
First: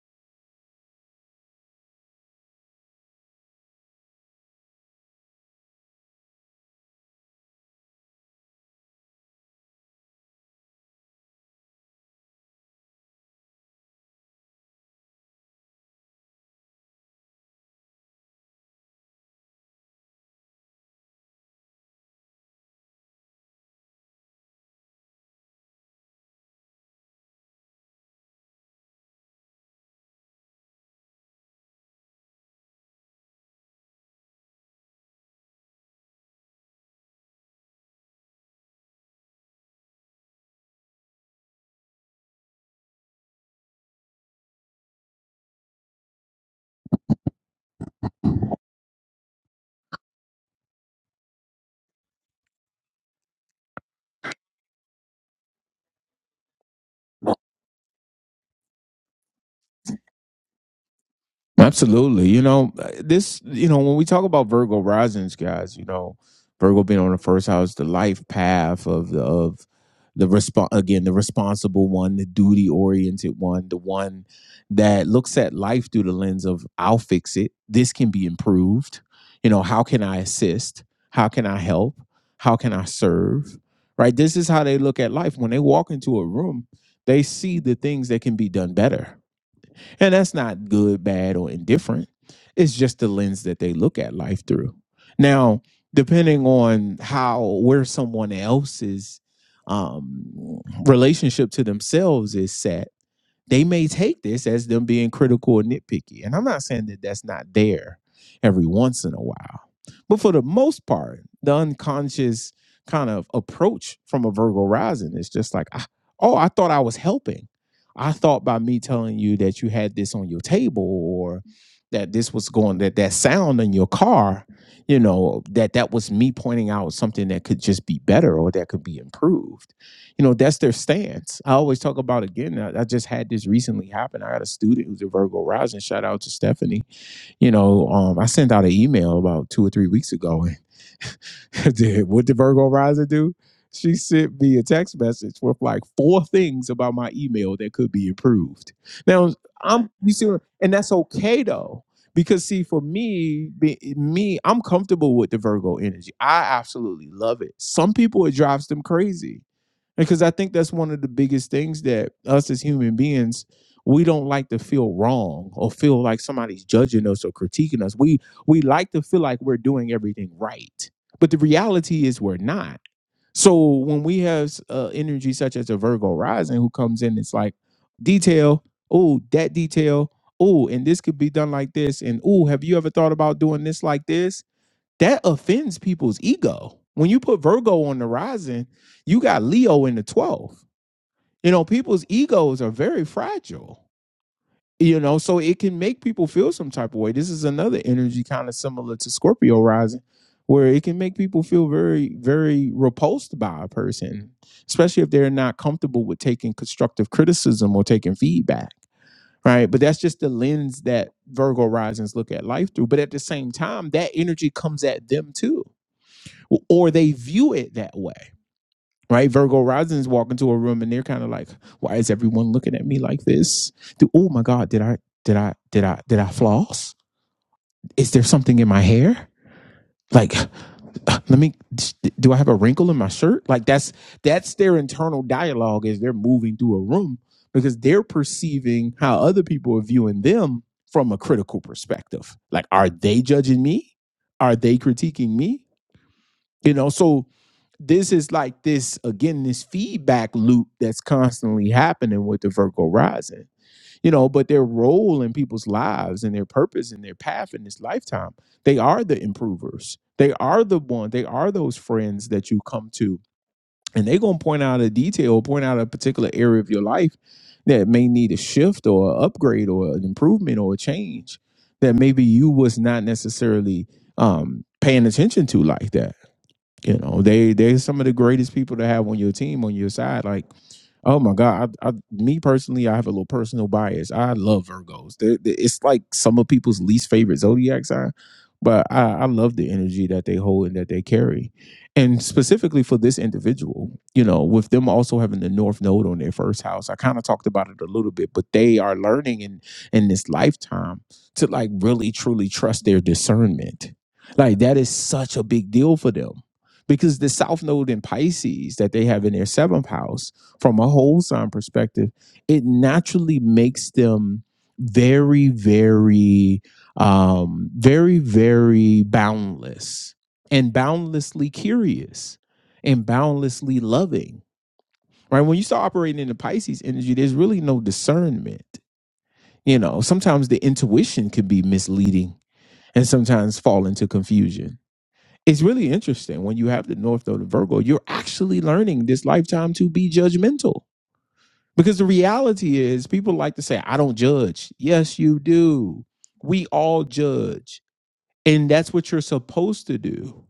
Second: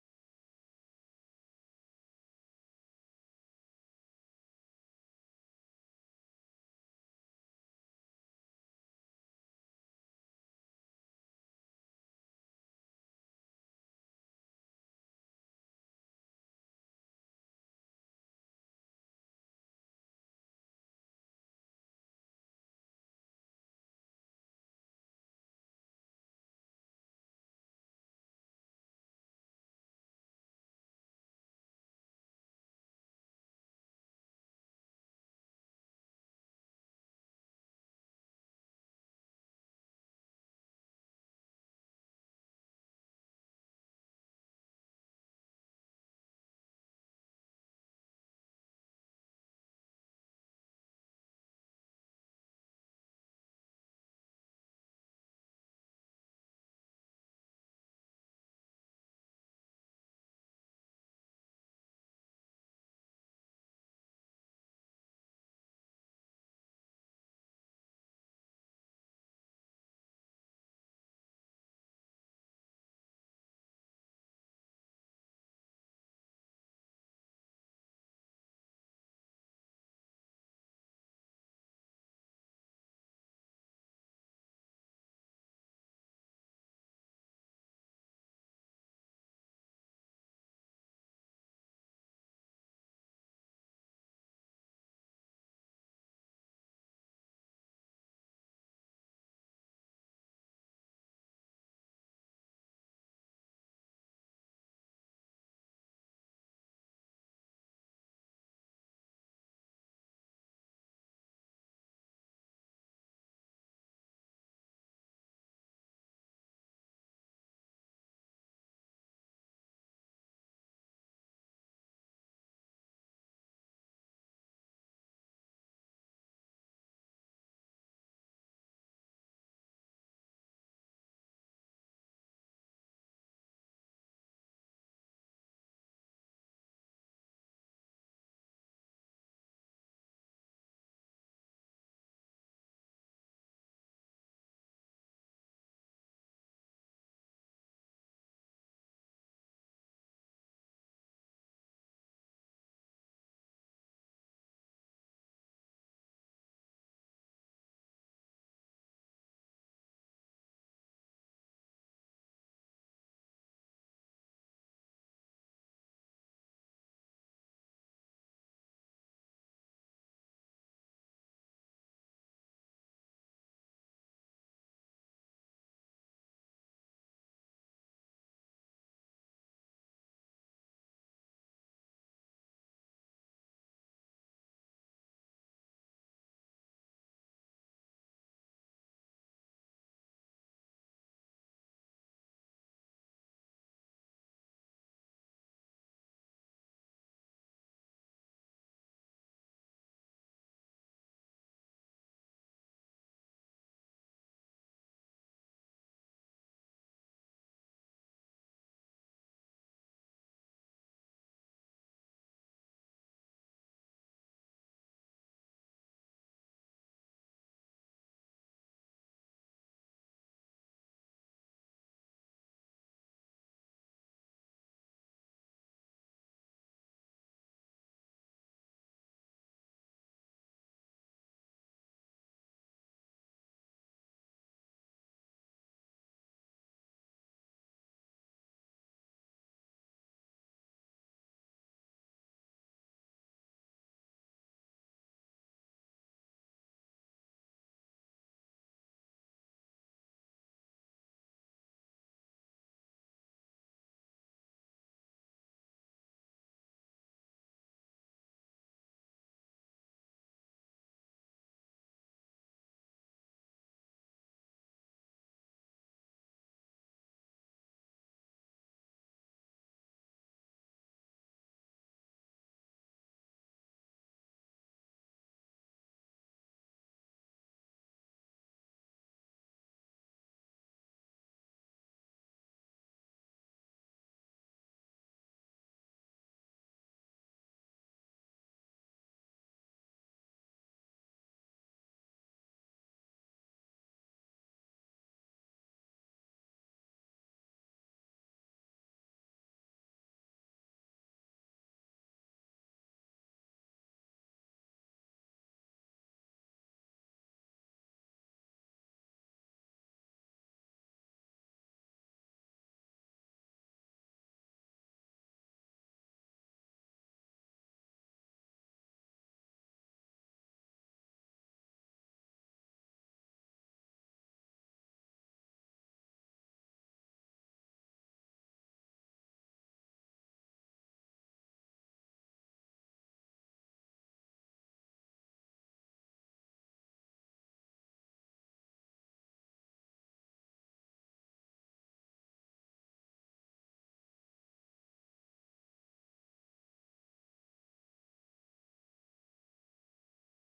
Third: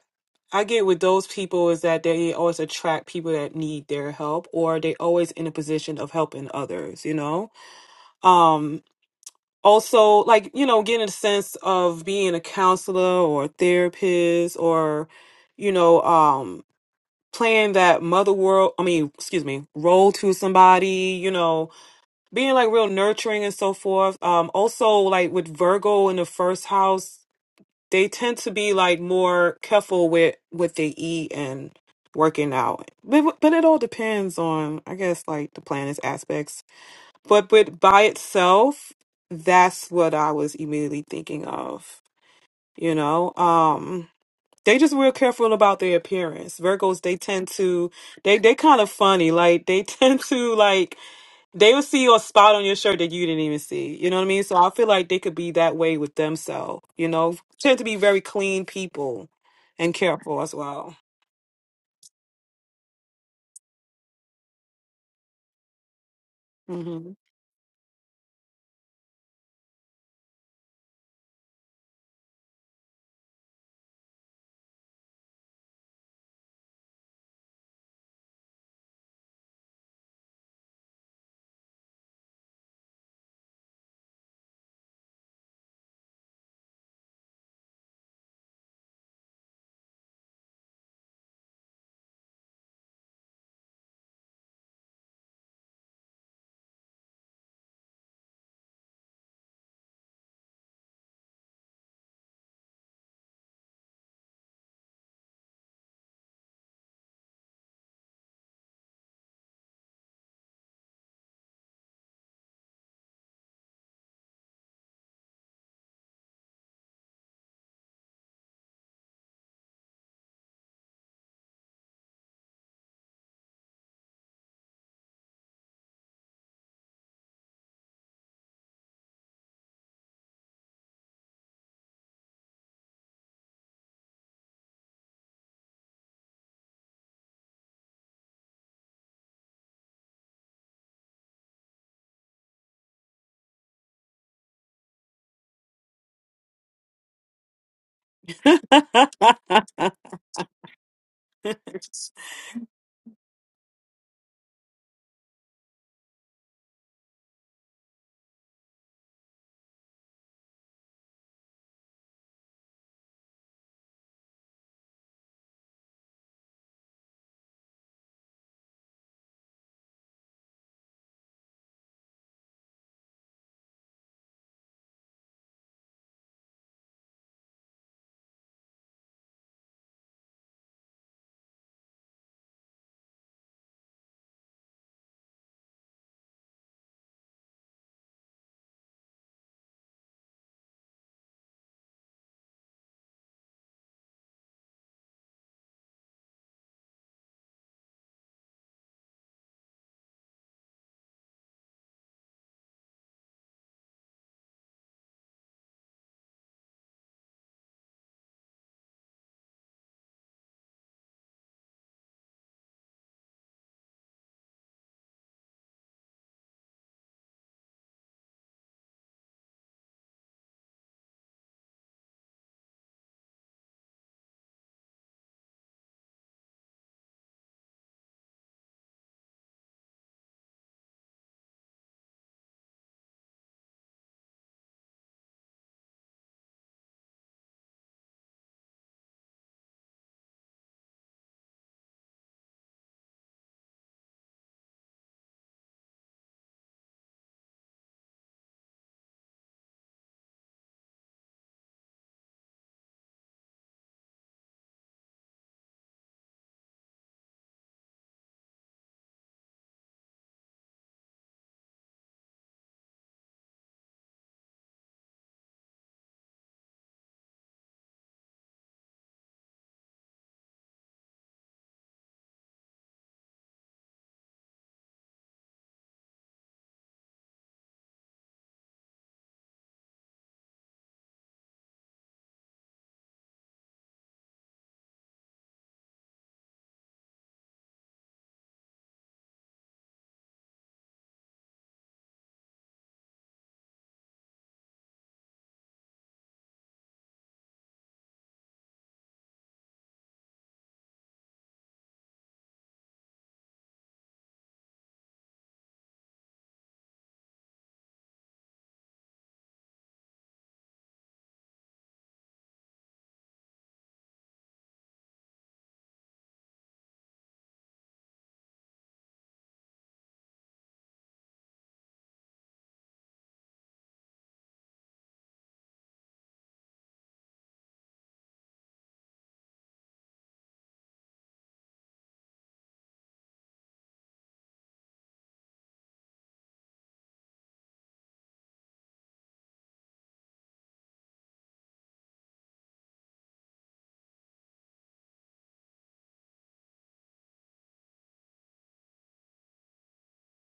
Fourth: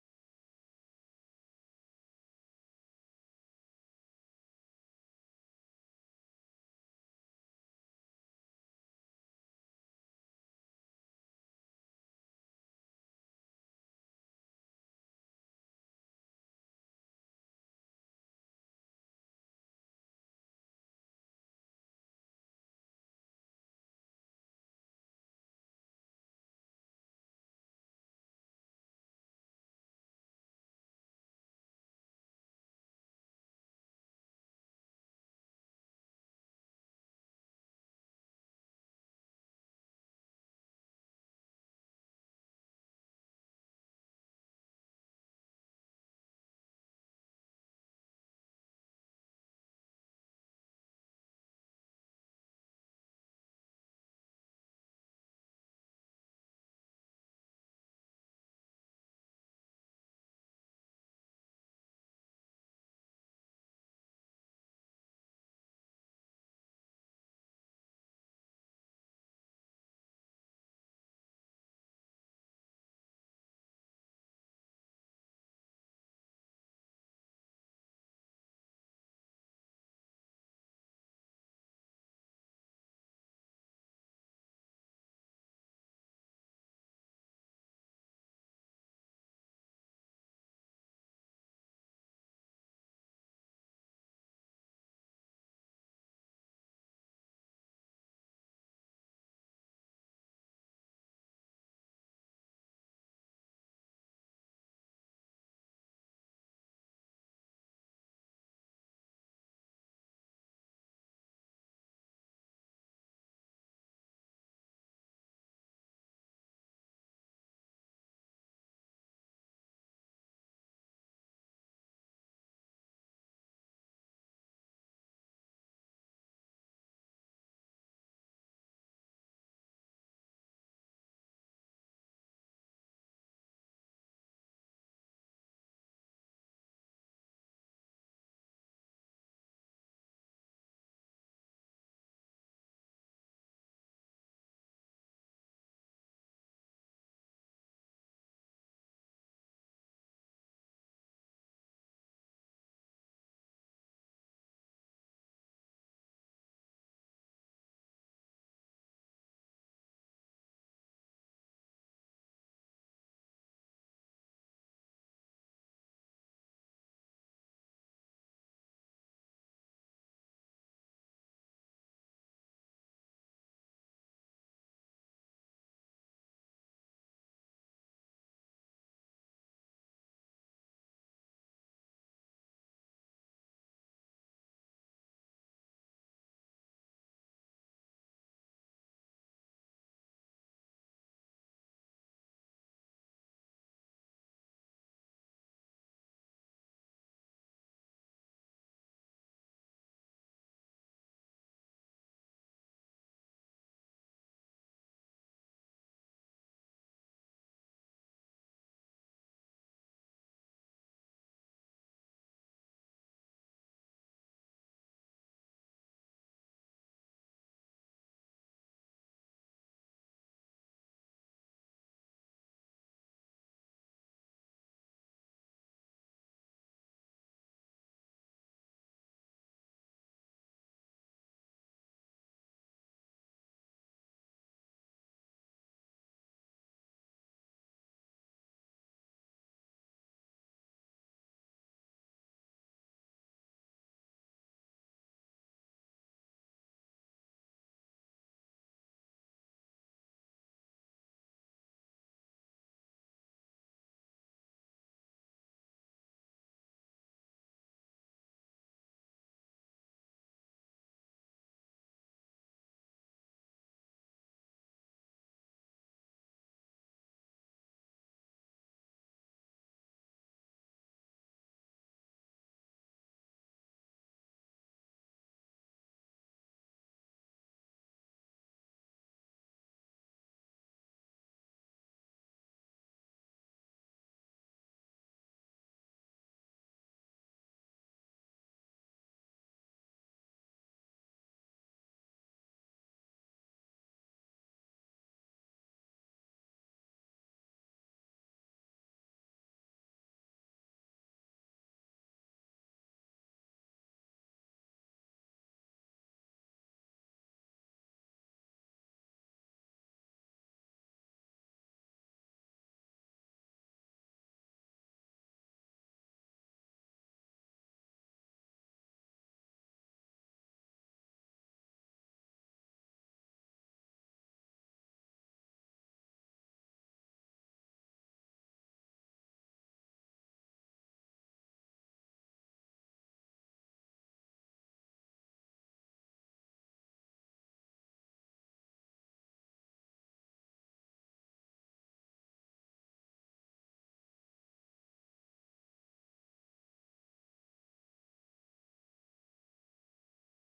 I get with those people is that they always attract people that need their help or they always in a position of helping others, you know? Um also like, you know, getting a sense of being a counselor or a therapist or, you know, um playing that mother world I mean, excuse me, role to somebody, you know, being like real nurturing and so forth. Um, also like with Virgo in the first house. they tend to be like more careful with what they eat and working out. But but it all depends on I guess like the planet's aspects. But but by itself, that's what I was immediately thinking of. You know, um, they just real careful about their appearance. Virgos, they tend to they they kind of funny. Like they [laughs] tend to like they will see a spot on your shirt that you didn't even see. You know what I mean? So I feel like they could be that way with themselves. You know, tend to be very clean people and careful as well.
Absolutely. You know, this, you know, when we talk about Virgo risings, guys, you know, Virgo being
hmm
on the first house, the life path of the, of the response, again, the responsible one, the duty oriented one, the one that looks at life through the lens of I'll fix it. This can be improved. You know, how can I assist? How can I help? How can I serve? Right. This is how they look at life. When they walk into a room, they see the things that can be done better and that's not good, bad, or indifferent. It's just the lens that they look at life through. Now, depending on how where someone else's um, relationship to themselves is set, they may take this as them being critical or nitpicky. And I'm not saying that that's not there every once in a while, but for the most part, the unconscious kind of approach from a Virgo rising is just like, "Ah, oh, I thought I was helping. I thought by me telling you that you had this on your table or that this was going that that sound in your car, you know, that that was me pointing out something that could just be better or that could be improved. You know, that's their stance. I always talk about again. I, I just had this recently happen. I had a student who's a Virgo rising. Shout out to Stephanie you know, um, I sent out an email about two or three weeks ago, and [laughs] did what did Virgo Rising do? She sent me a text message with like four things about my email that could be
[laughs]
improved. Now I'm, you see, what- and that's okay though, because see, for me, be, me, I'm comfortable with the Virgo energy. I absolutely love it. Some people it drives them crazy because I think that's one of the biggest things that us as human beings, we don't like to feel wrong or feel like somebody's judging us or critiquing us. We we like to feel like we're doing everything right. But the reality is we're not. So when we have uh, energy such as a Virgo rising who comes in, it's like detail, oh, that detail, oh, and this could be done like this, and oh, have you ever thought about doing this like this? that offends people's ego. When you put Virgo on the rising, you got Leo in the 12th. You know, people's egos are very fragile. You know, so it can make people feel some type of way. This is another energy kind of similar to Scorpio rising, where it can make people feel very, very repulsed by a person, especially if they're not comfortable with taking constructive criticism or taking feedback. Right. But that's just the lens that Virgo risings look at life through. But at the same time, that energy comes at them too or they view it that way, right? Virgo risings walk into a room and they're kind of like, "Why is everyone looking at me like this? Do, oh my God, did I did I did I did I floss? Is there something in my hair? Like, uh, let me do I have a wrinkle in my shirt? Like that's that's their internal dialogue as they're moving through a room because they're perceiving how other people are viewing them from a critical perspective. Like, are they judging me? Are they critiquing me? You know, so this is like this again this feedback loop that's constantly happening with the virgo rising you know but their role in people's lives and their purpose and their path in this lifetime they are the improvers they are the one they are those friends that you come to and they're going to point out a detail point out a particular area of your life that may need a shift or an upgrade or an improvement or a change that maybe you was not necessarily um paying attention to like that you know, they they're some of the greatest people to have on your team on your side. Like Oh my God. I, I, me personally, I have a little personal bias. I love Virgos. They're, they it's like some of people's least favorite zodiac sign, but I, I love the energy that they hold and that they carry. And specifically for this individual, you know, with them also having the North Node on their first house, I kind of talked about it a little bit, but they are learning in, in this lifetime to like really truly trust their discernment. Like that is such a big deal for them because the South Node in Pisces that they have in their seventh house from a whole sign perspective, it naturally makes them very, very, um, very, very boundless and boundlessly curious and boundlessly loving. Right? When you start operating in the Pisces energy, there's really no discernment. You know, sometimes the intuition can be misleading and sometimes fall into confusion. It's really interesting when you have the North Node of Virgo, you're actually learning this lifetime to be judgmental because the reality is, people like to say, I don't judge. Yes, you do. We all judge. And that's what you're supposed to do,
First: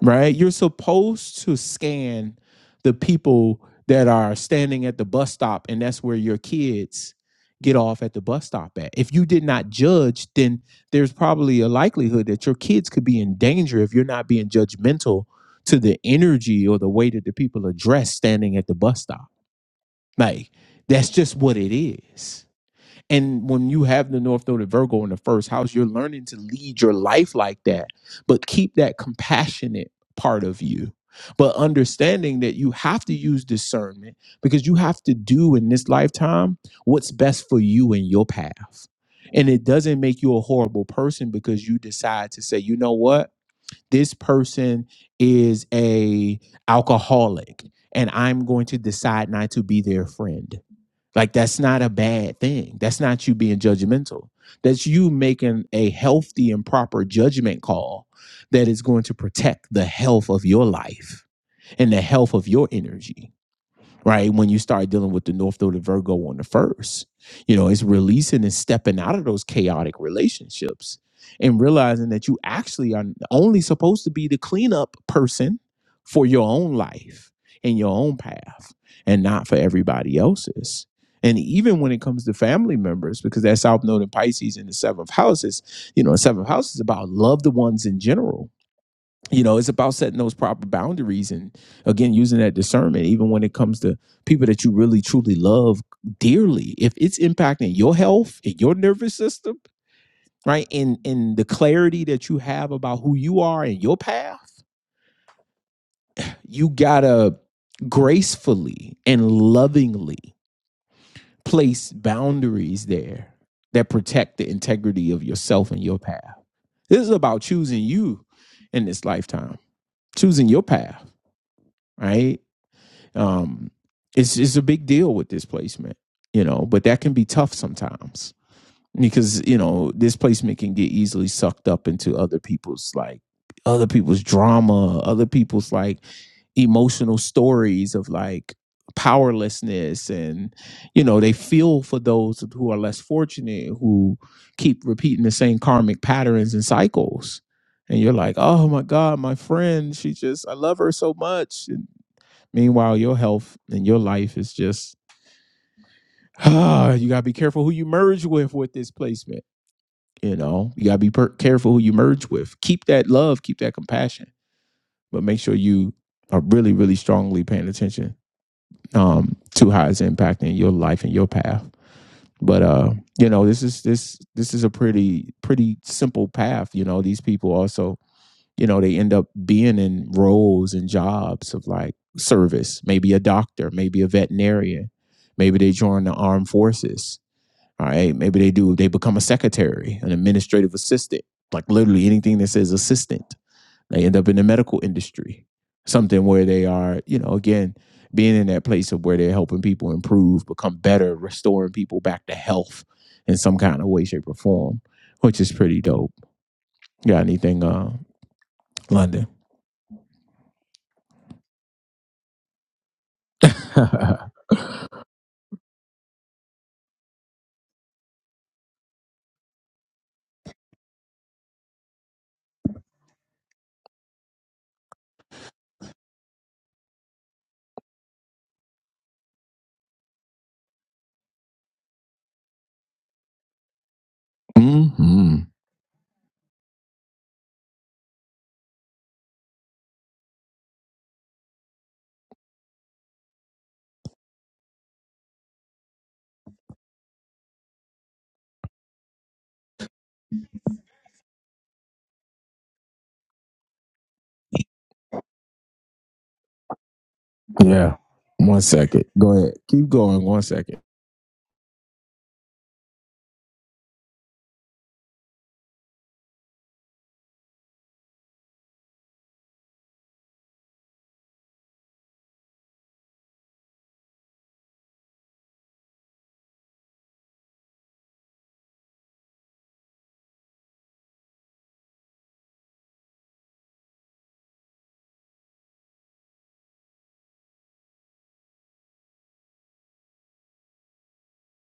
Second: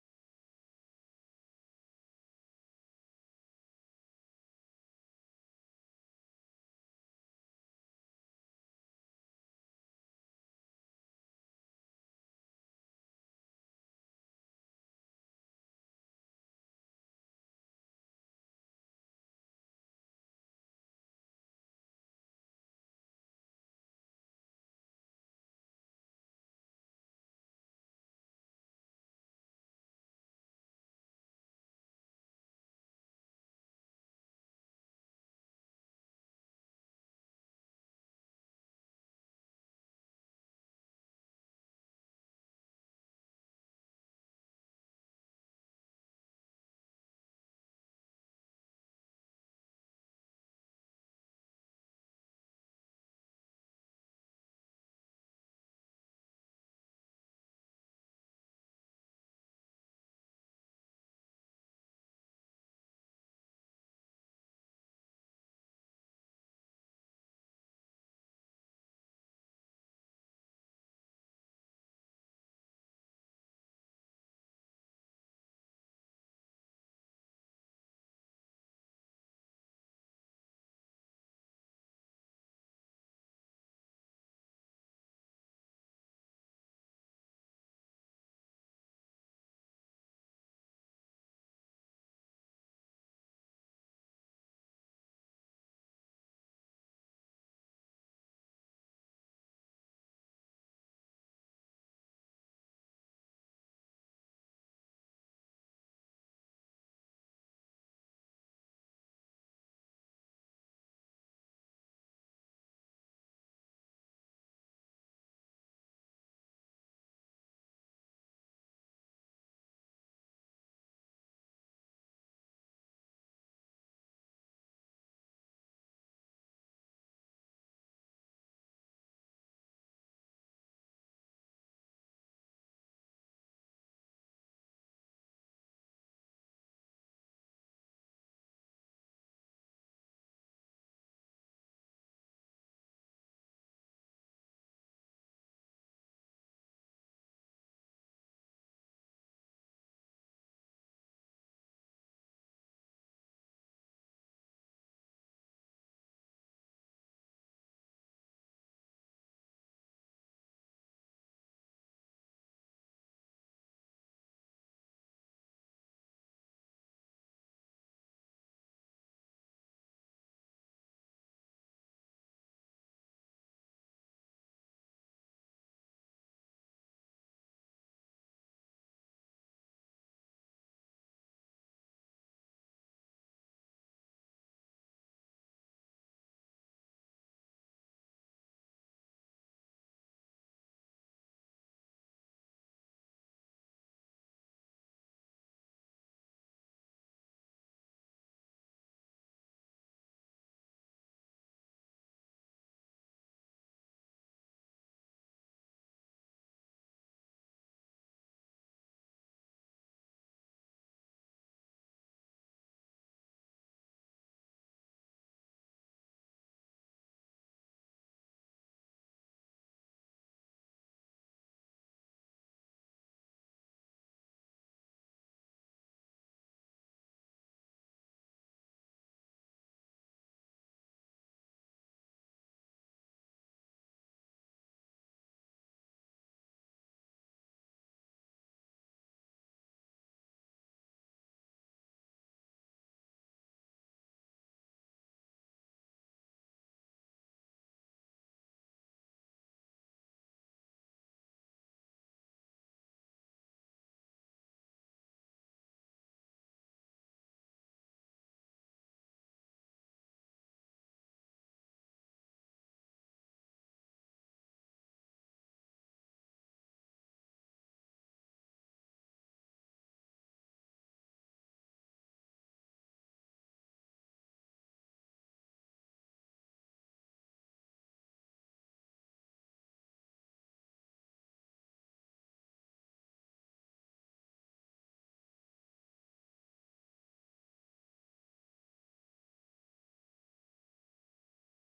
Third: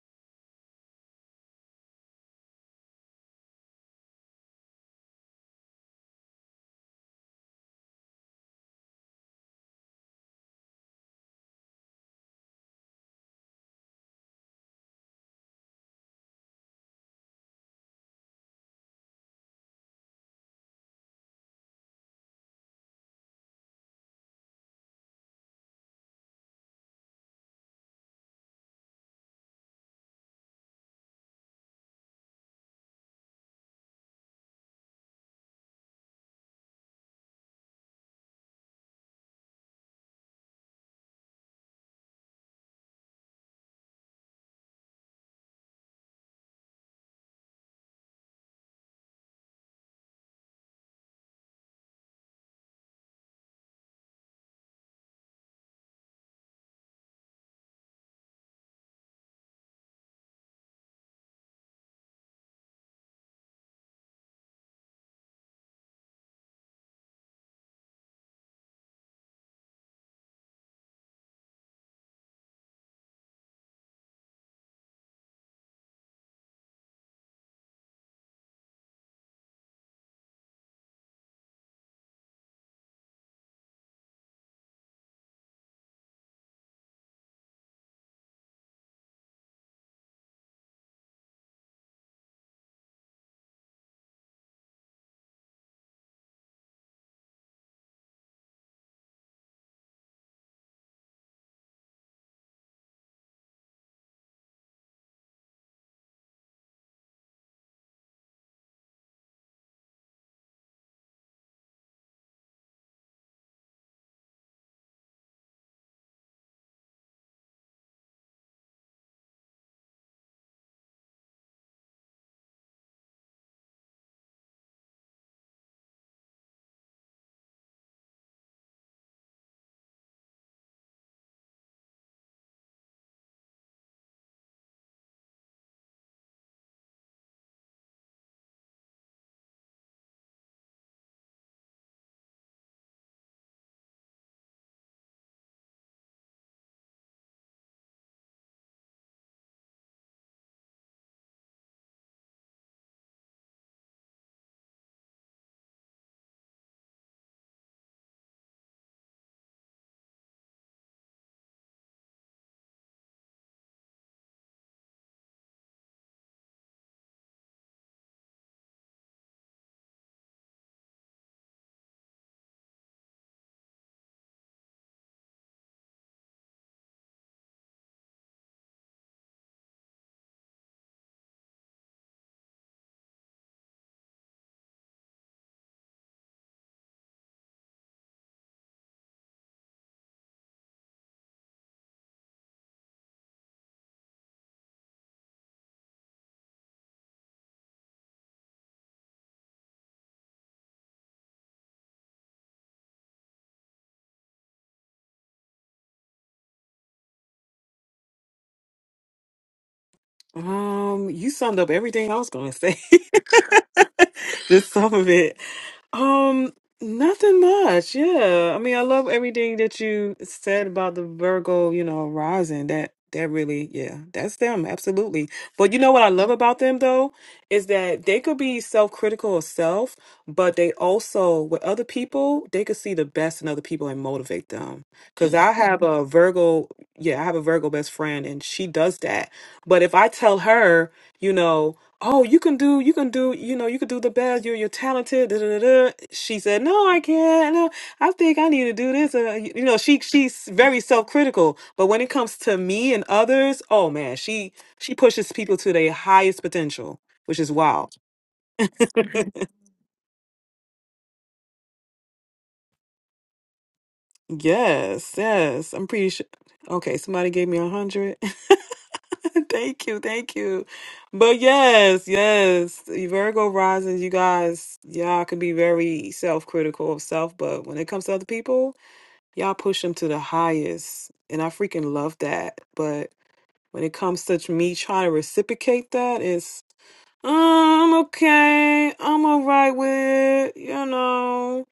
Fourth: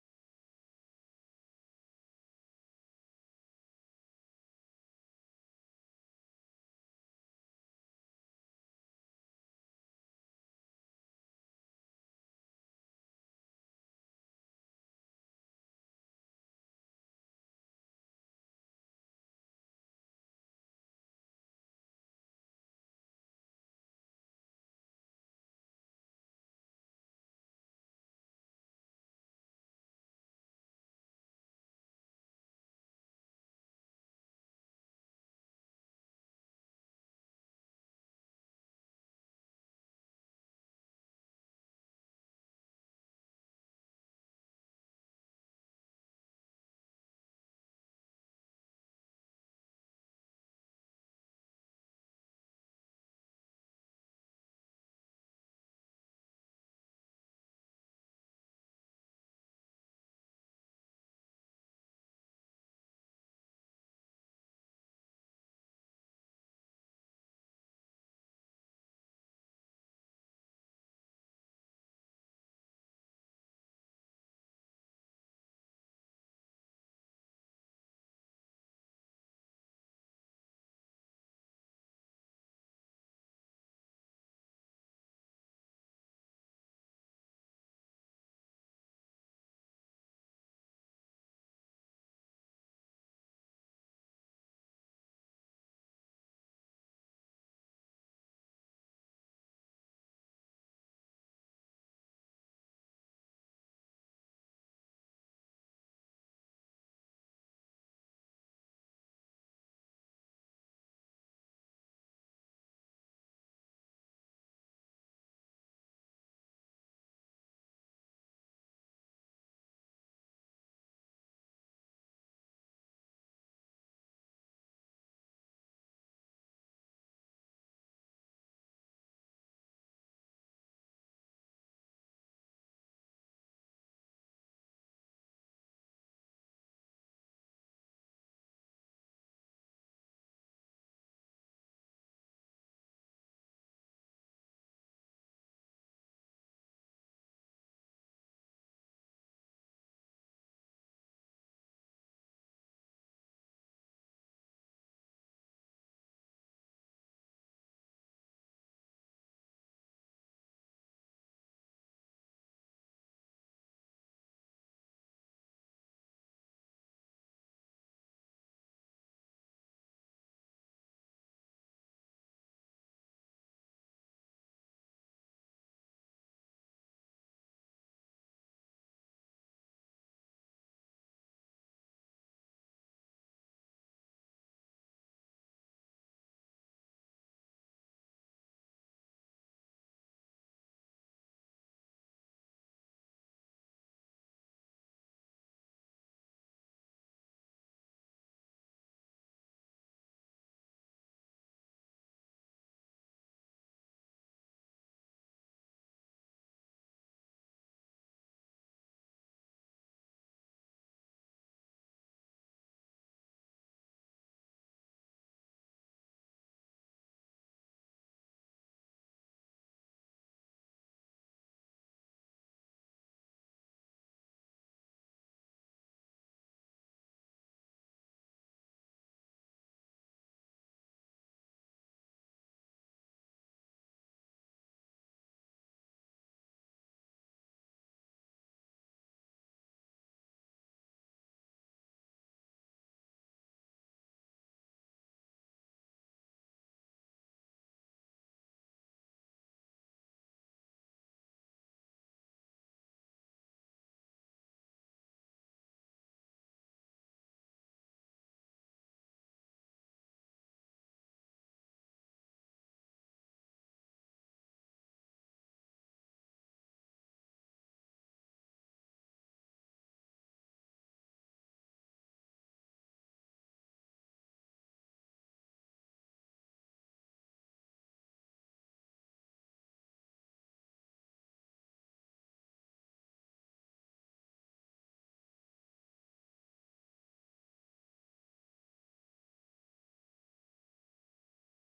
right? You're supposed to scan the people that are standing at the bus stop, and that's where your kids get off at the bus stop at. If you did not judge, then there's probably a likelihood that your kids could be in danger if you're not being judgmental to the energy or the way that the people are dressed standing at the bus stop like that's just what it is. And when you have the North Node of Virgo in the first house, you're learning to lead your life like that, but keep that compassionate part of you. But understanding that you have to use discernment because you have to do in this lifetime what's best for you and your path. And it doesn't make you a horrible person because you decide to say, you know what? This person is a alcoholic and I'm going to decide not to be their friend like that's not a bad thing. That's not you being judgmental. That's you making a healthy and proper judgment call that is going to protect the health of your life and the health of your energy right? When you start dealing with the North Node of Virgo on the first, you know, it's releasing and stepping out of those chaotic relationships and realizing that you actually are only supposed to be the cleanup person for your own life and your own path and not for everybody else's. And even when it comes to family members, because that South Node in Pisces in the seventh house is, you know, the seventh house is about loved ones in general you know it's about setting those proper boundaries and again using that discernment even when it comes to people that you really truly love dearly if it's impacting your health and your nervous system right and and the clarity that you have about who you are and your path you gotta gracefully and lovingly place boundaries there that protect the integrity of yourself and your path this is about choosing you in this lifetime choosing your path right Um, it's it's a big deal with displacement, you know, but that can be tough sometimes because you know displacement can get easily sucked up into other people's like other people's drama, other people's like emotional stories of like powerlessness and you know they feel for those who are less fortunate who keep repeating the same karmic patterns and cycles and you're like oh my god my friend she just i love her so much Meanwhile, your health and your life is just ah, you gotta be careful who you merge with with this placement. You know, you gotta be per- careful who you merge with. Keep that love, keep that compassion, but make sure you are really, really strongly paying attention um, to how it's impacting your life and your path. But uh, you know, this is this this is a pretty pretty simple path. You know, these people also you know they end up being in roles and jobs of like service maybe a doctor maybe a veterinarian maybe they join the armed forces all right maybe they do they become a secretary an administrative assistant like literally anything that says assistant they end up in the medical industry something where they are you know again being in that place of where they're helping people improve become better restoring people back to health in some kind of way shape or form which is pretty dope You got anything uh london
um, you summed up everything I was going to say. [laughs] [laughs]
[laughs]
Just some of it. Um, nothing much. Yeah. I mean, I love everything that you said about the Virgo, you know, rising. That that really, yeah, that's them, absolutely. But you know what I love about them though is that they could be self-critical of self, but they also with other people, they could see the best in other people and motivate them. Cuz
hmm
I have a Virgo, yeah, I have a Virgo best friend and she does that. But if I tell her, you know, oh, you can do, you can do, you know, you can do the best. You're, you're talented. Da, da, da, da. She said, no, I can't. No, I think I need to do this. Uh, you you know, she she's very self critical. But when it comes to me and others, oh man, she she pushes people to their highest potential, which is wow.
Yeah. One second. Go ahead. Keep going. One second.
Yes, yes, I'm pretty sure. Okay, somebody gave me a hundred. [laughs] thank you, thank you. But yes, yes, you Virgo rising, you guys, y'all can be very self-critical of self, but when it comes to other people, Y'all push them to the highest. And I freaking love that. But when it comes to me trying to reciprocate that, it's, "Oh, I'm okay. I'm all right with it. You know,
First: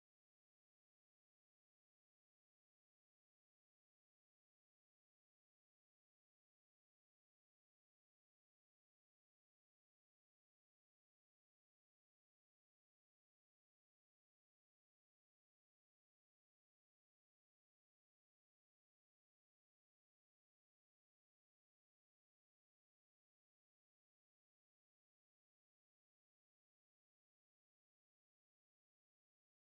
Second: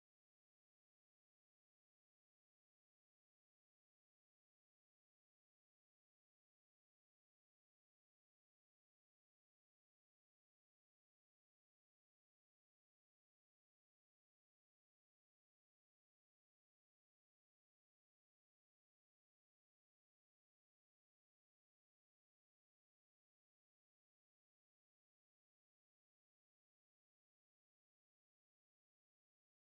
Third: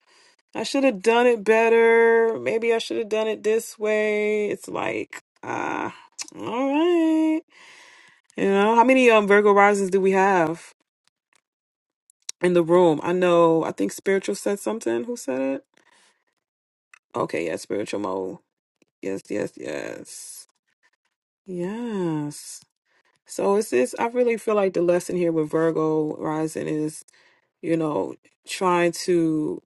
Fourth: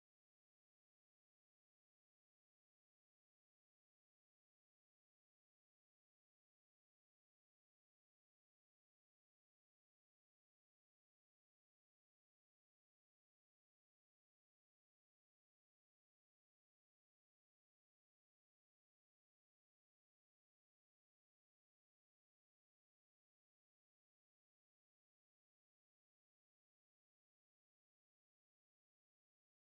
I should have done it better. Maybe I should have done it this way. It's like, ah, all right. You know, how many um, Virgo risings do we have in the room? I know, I think Spiritual said something. Who said it? Okay, yeah, Spiritual Mode. Yes, yes, yes. Yes. So it's this I really feel like the lesson here with Virgo rising is, you know, trying to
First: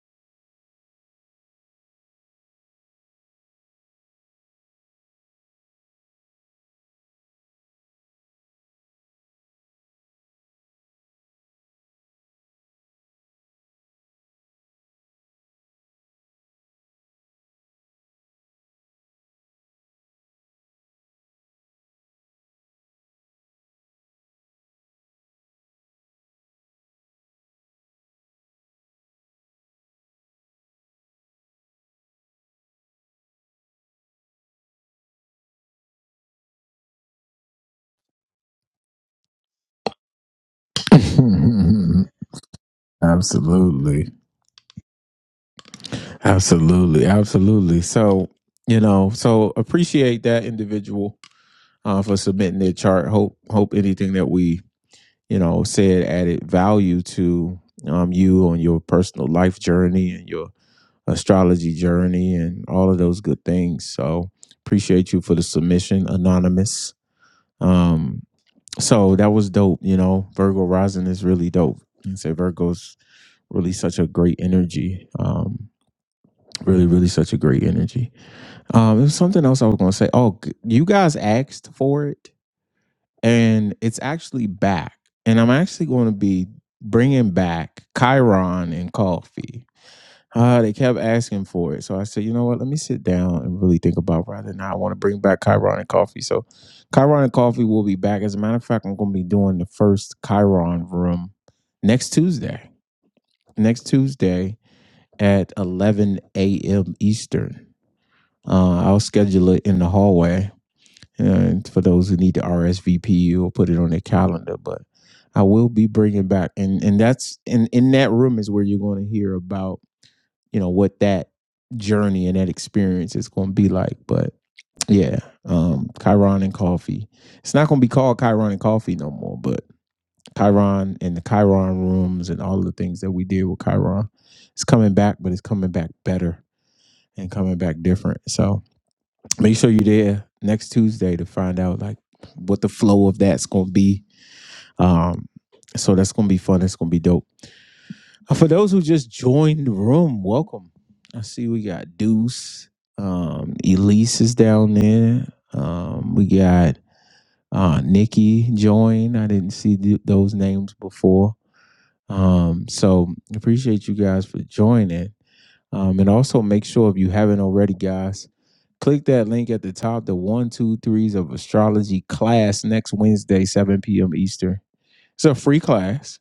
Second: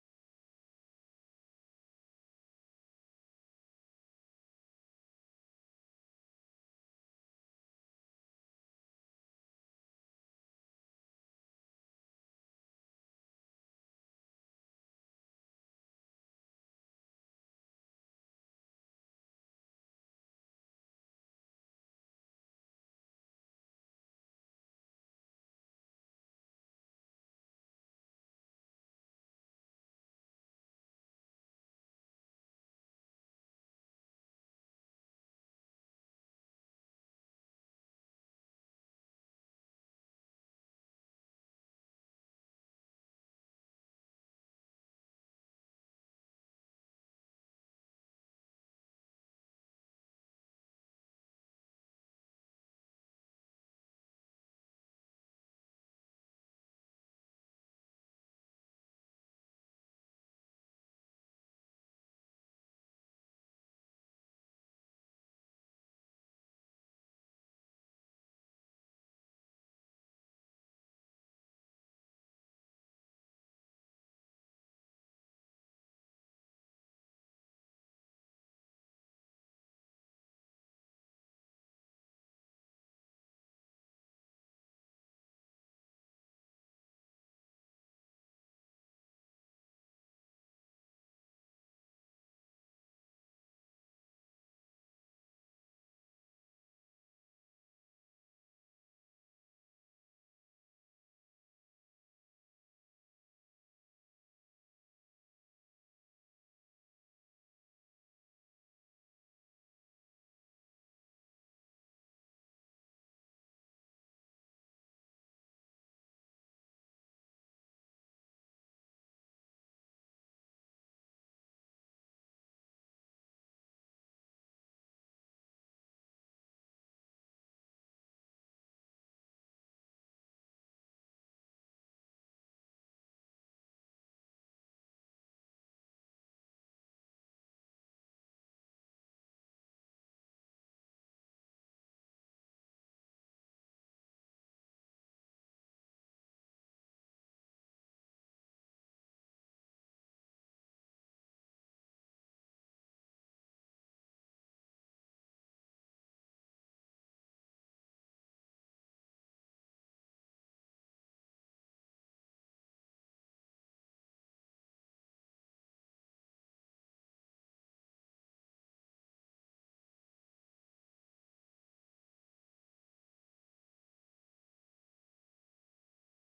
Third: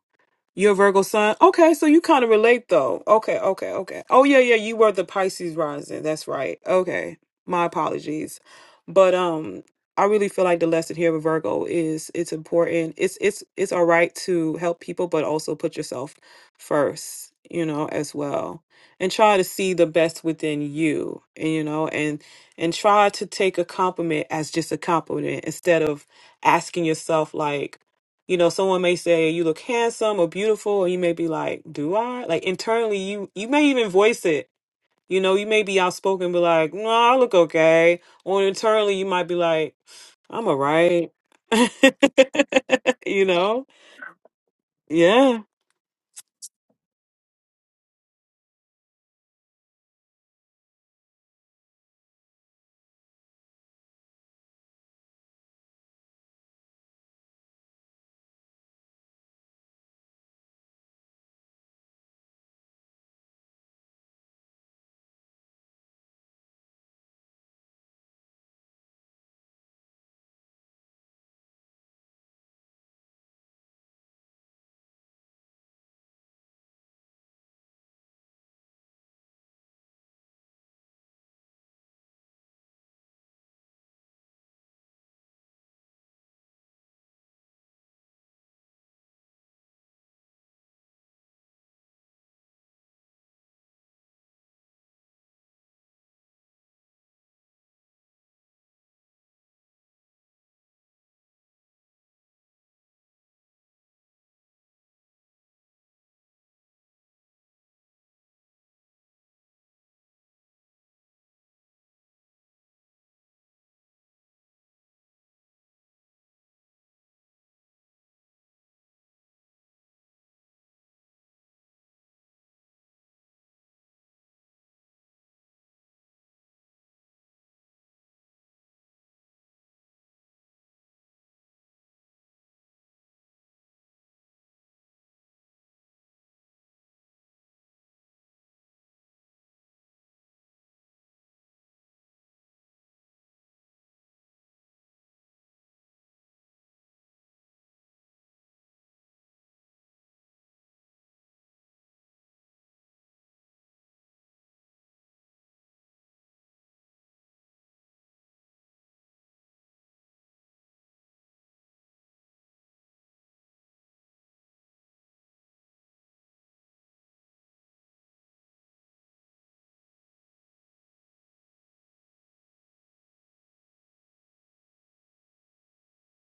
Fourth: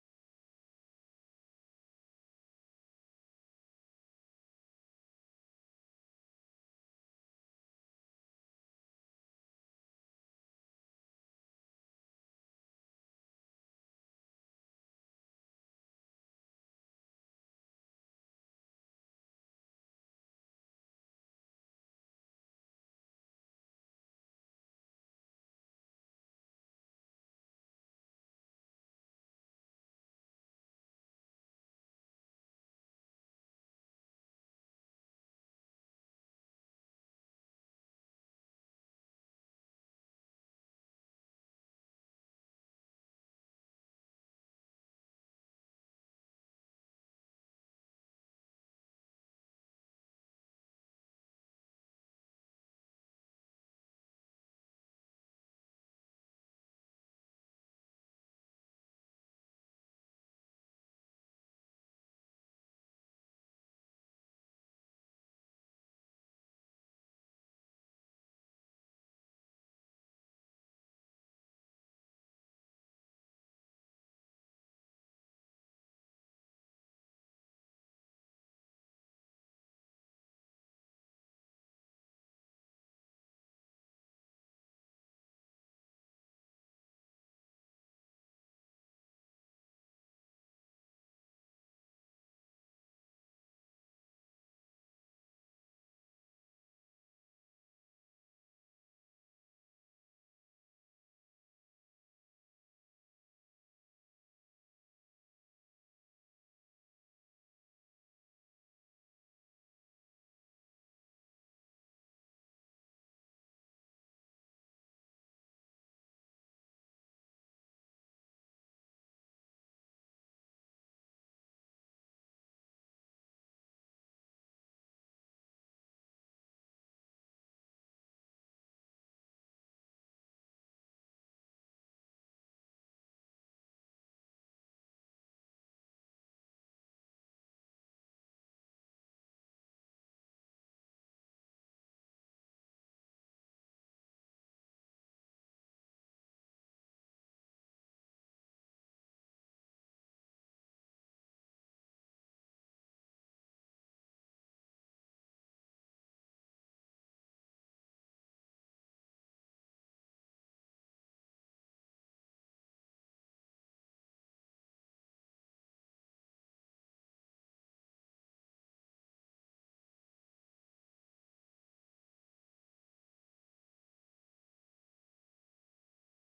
you're a Virgo sign. Okay, so you kind of relate though. Okay, okay, okay. Oh yeah, yeah, you were the Pisces rising. That's right. Okay. My apologies. But um I really feel like the lesson here with Virgo is it's important. It's it's it's all right to help people but also put yourself first, you know, as well. And try to see the best within you, and you know, and and try to take a compliment as just a compliment instead of asking yourself like you know someone may say you look handsome or beautiful and you may be like do i like internally you you may even voice it you know you may be outspoken be like no i look okay or internally you might be like i'm all right [laughs]
[laughs]
you know
Absolutely.
yeah
Absolutely. Absolutely. So, you know, so appreciate that individual uh, for submitting their chart. Hope hope anything that we, you know, said added value to um you on your personal life journey and your astrology journey and all of those good things. So appreciate you for the submission, anonymous. Um, so that was dope. You know, Virgo rising is really dope. And say Virgo's really such a great energy. Um, really, really such a great energy. Um, there's something else I was gonna say. Oh, g- you guys asked for it, and it's actually back. And I'm actually going to be bringing back Chiron and coffee. Uh, they kept asking for it. So I said, you know what? Let me sit down and really think about rather than I want to bring back Chiron and Coffee. So Chiron and Coffee will be back. As a matter of fact, I'm going to be doing the first Chiron room next Tuesday. Next Tuesday at 11 a.m. Eastern. Uh, I'll schedule it in the hallway. And for those who need to RSVP, you'll put it on their calendar. But I will be bringing back, and and that's in in that room is where you're going to hear about you know what that journey and that experience is going to be like. But yeah, um, Chiron and coffee. It's not going to be called Chiron and coffee no more, but Chiron and the Chiron rooms and all of the things that we did with Chiron, it's coming back, but it's coming back better and coming back different. So make sure you're there next Tuesday to find out like what the flow of that's going to be. Um, so that's going to be fun. It's going to be dope. Uh, For those who just joined the room, welcome. I see we got Deuce. Um, Elise is down there. Um, we got uh, Nikki joined. I didn't see th- those names before. Um, so appreciate you guys for joining. Um, and also make sure if you haven't already, guys, click that link at the top, the one, two, threes of astrology class next Wednesday, 7 p.m. Eastern. It's a free class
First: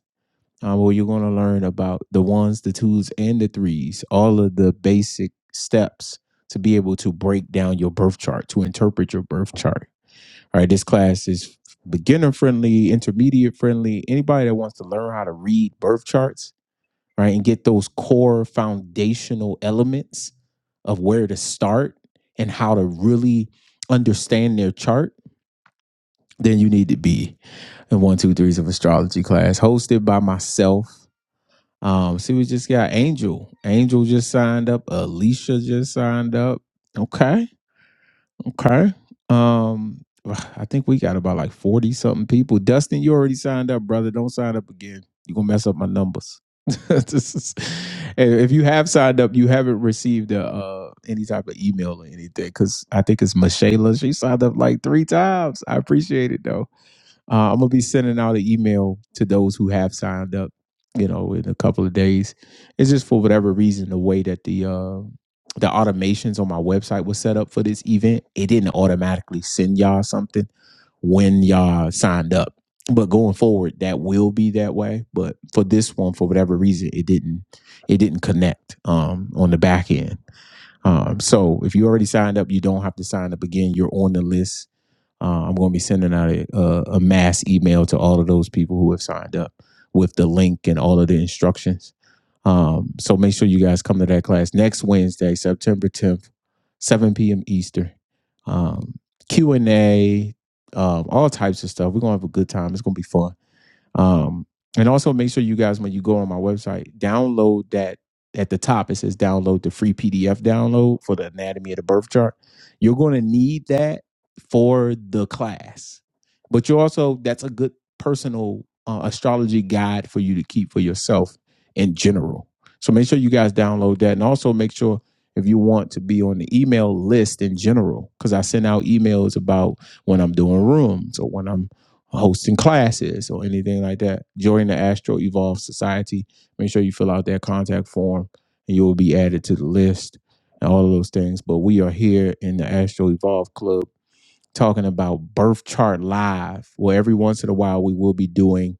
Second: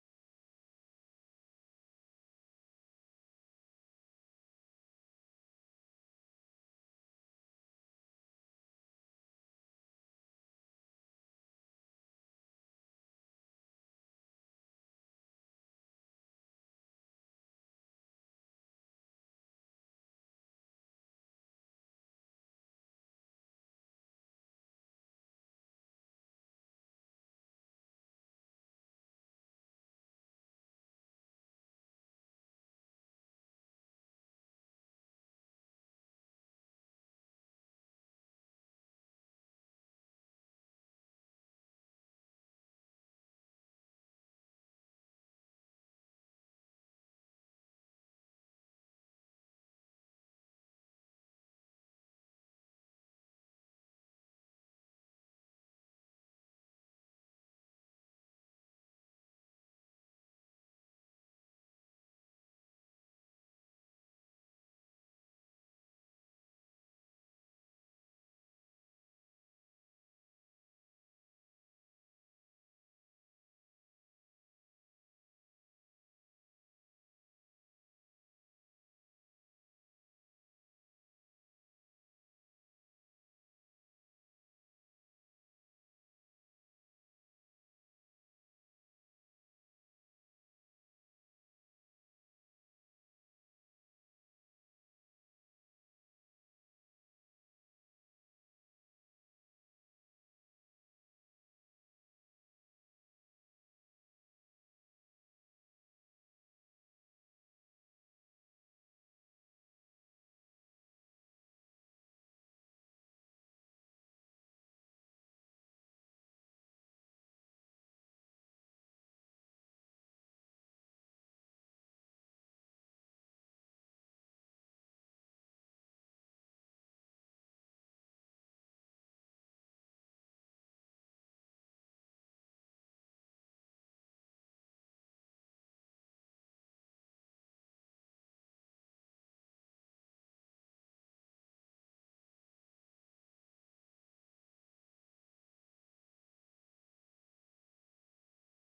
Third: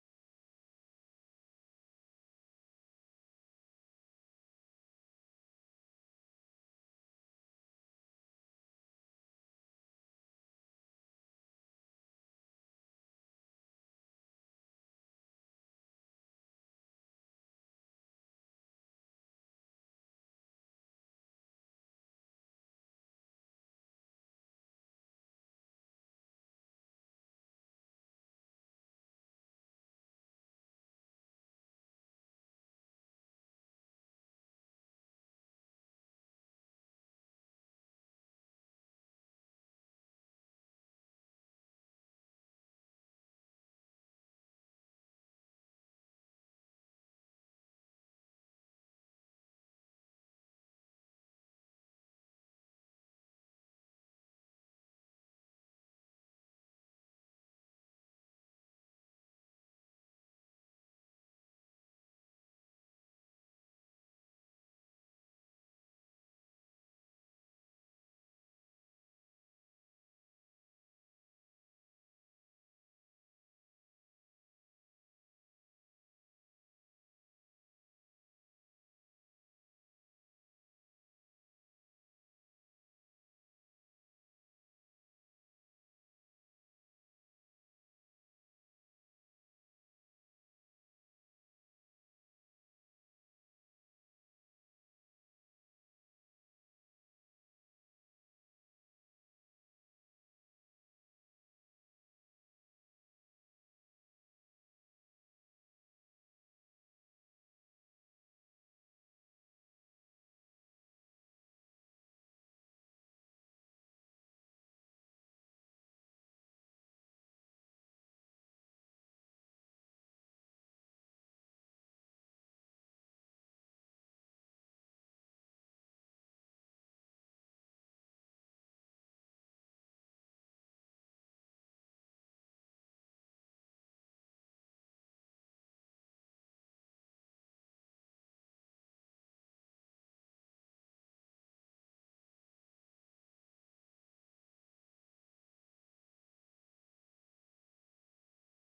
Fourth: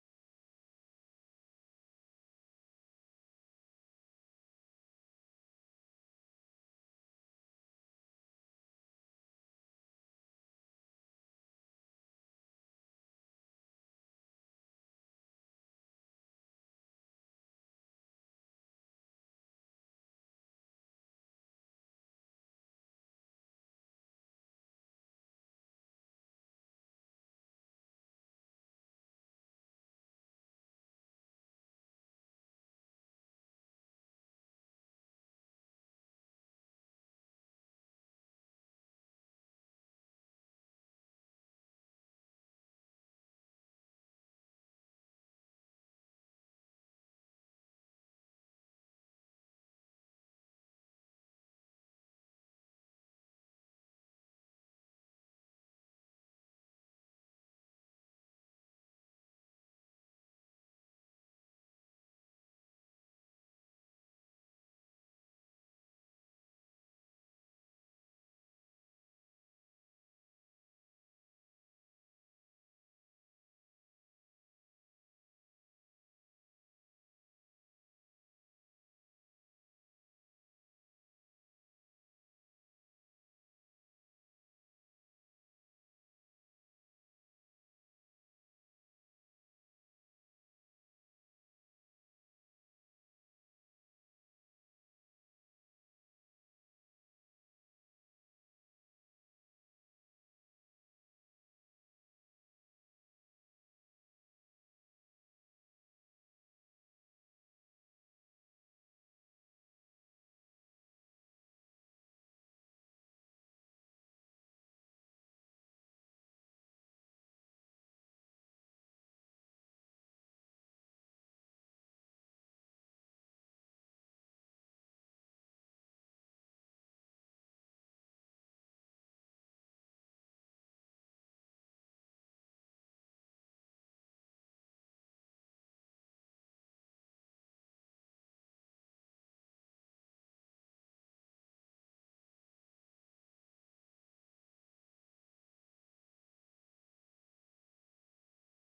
um, where you're going to learn about the ones, the twos, and the threes, all of the basic steps to be able to break down your birth chart, to interpret your birth chart. All right, this class is beginner friendly, intermediate friendly. Anybody that wants to learn how to read birth charts, right, and get those core foundational elements of where to start and how to really understand their chart, then you need to be in one, two, threes of astrology class hosted by myself um, see, we just got Angel. Angel just signed up. Alicia just signed up. Okay, okay. Um, I think we got about like forty something people. Dustin, you already signed up, brother. Don't sign up again. You are gonna mess up my numbers. [laughs] this is, if you have signed up, you haven't received a, uh, any type of email or anything because I think it's Michaela. She signed up like three times. I appreciate it though. Uh, I'm gonna be sending out an email to those who have signed up. You know, in a couple of days. It's just for whatever reason the way that the uh, the automations on my website was set up for this event. It didn't automatically send y'all something when y'all signed up. But going forward, that will be that way. But for this one, for whatever reason, it didn't it didn't connect um, on the back end. Um, so if you already signed up, you don't have to sign up again. You're on the list uh, I'm going to be sending out a, a, a mass email to all of those people who have signed up with the link and all of the instructions. Um, so make sure you guys come to that class next Wednesday, September 10th, 7 p.m. Eastern. Um, Q and A, um, all types of stuff. We're gonna have a good time. It's gonna be fun. Um, and also make sure you guys, when you go on my website, download that at the top. It says download the free PDF download for the anatomy of the birth chart. You're going to need that for the class, but you also, that's a good personal uh, astrology guide for you to keep for yourself in general. So make sure you guys download that and also make sure if you want to be on the email list in general, because I send out emails about when I'm doing rooms or when I'm hosting classes or anything like that. Join the Astro Evolve Society. Make sure you fill out that contact form and you will be added to the list and all of those things. But we are here in the Astro Evolve Club talking about Birth Chart Live, where every once in a while we will be doing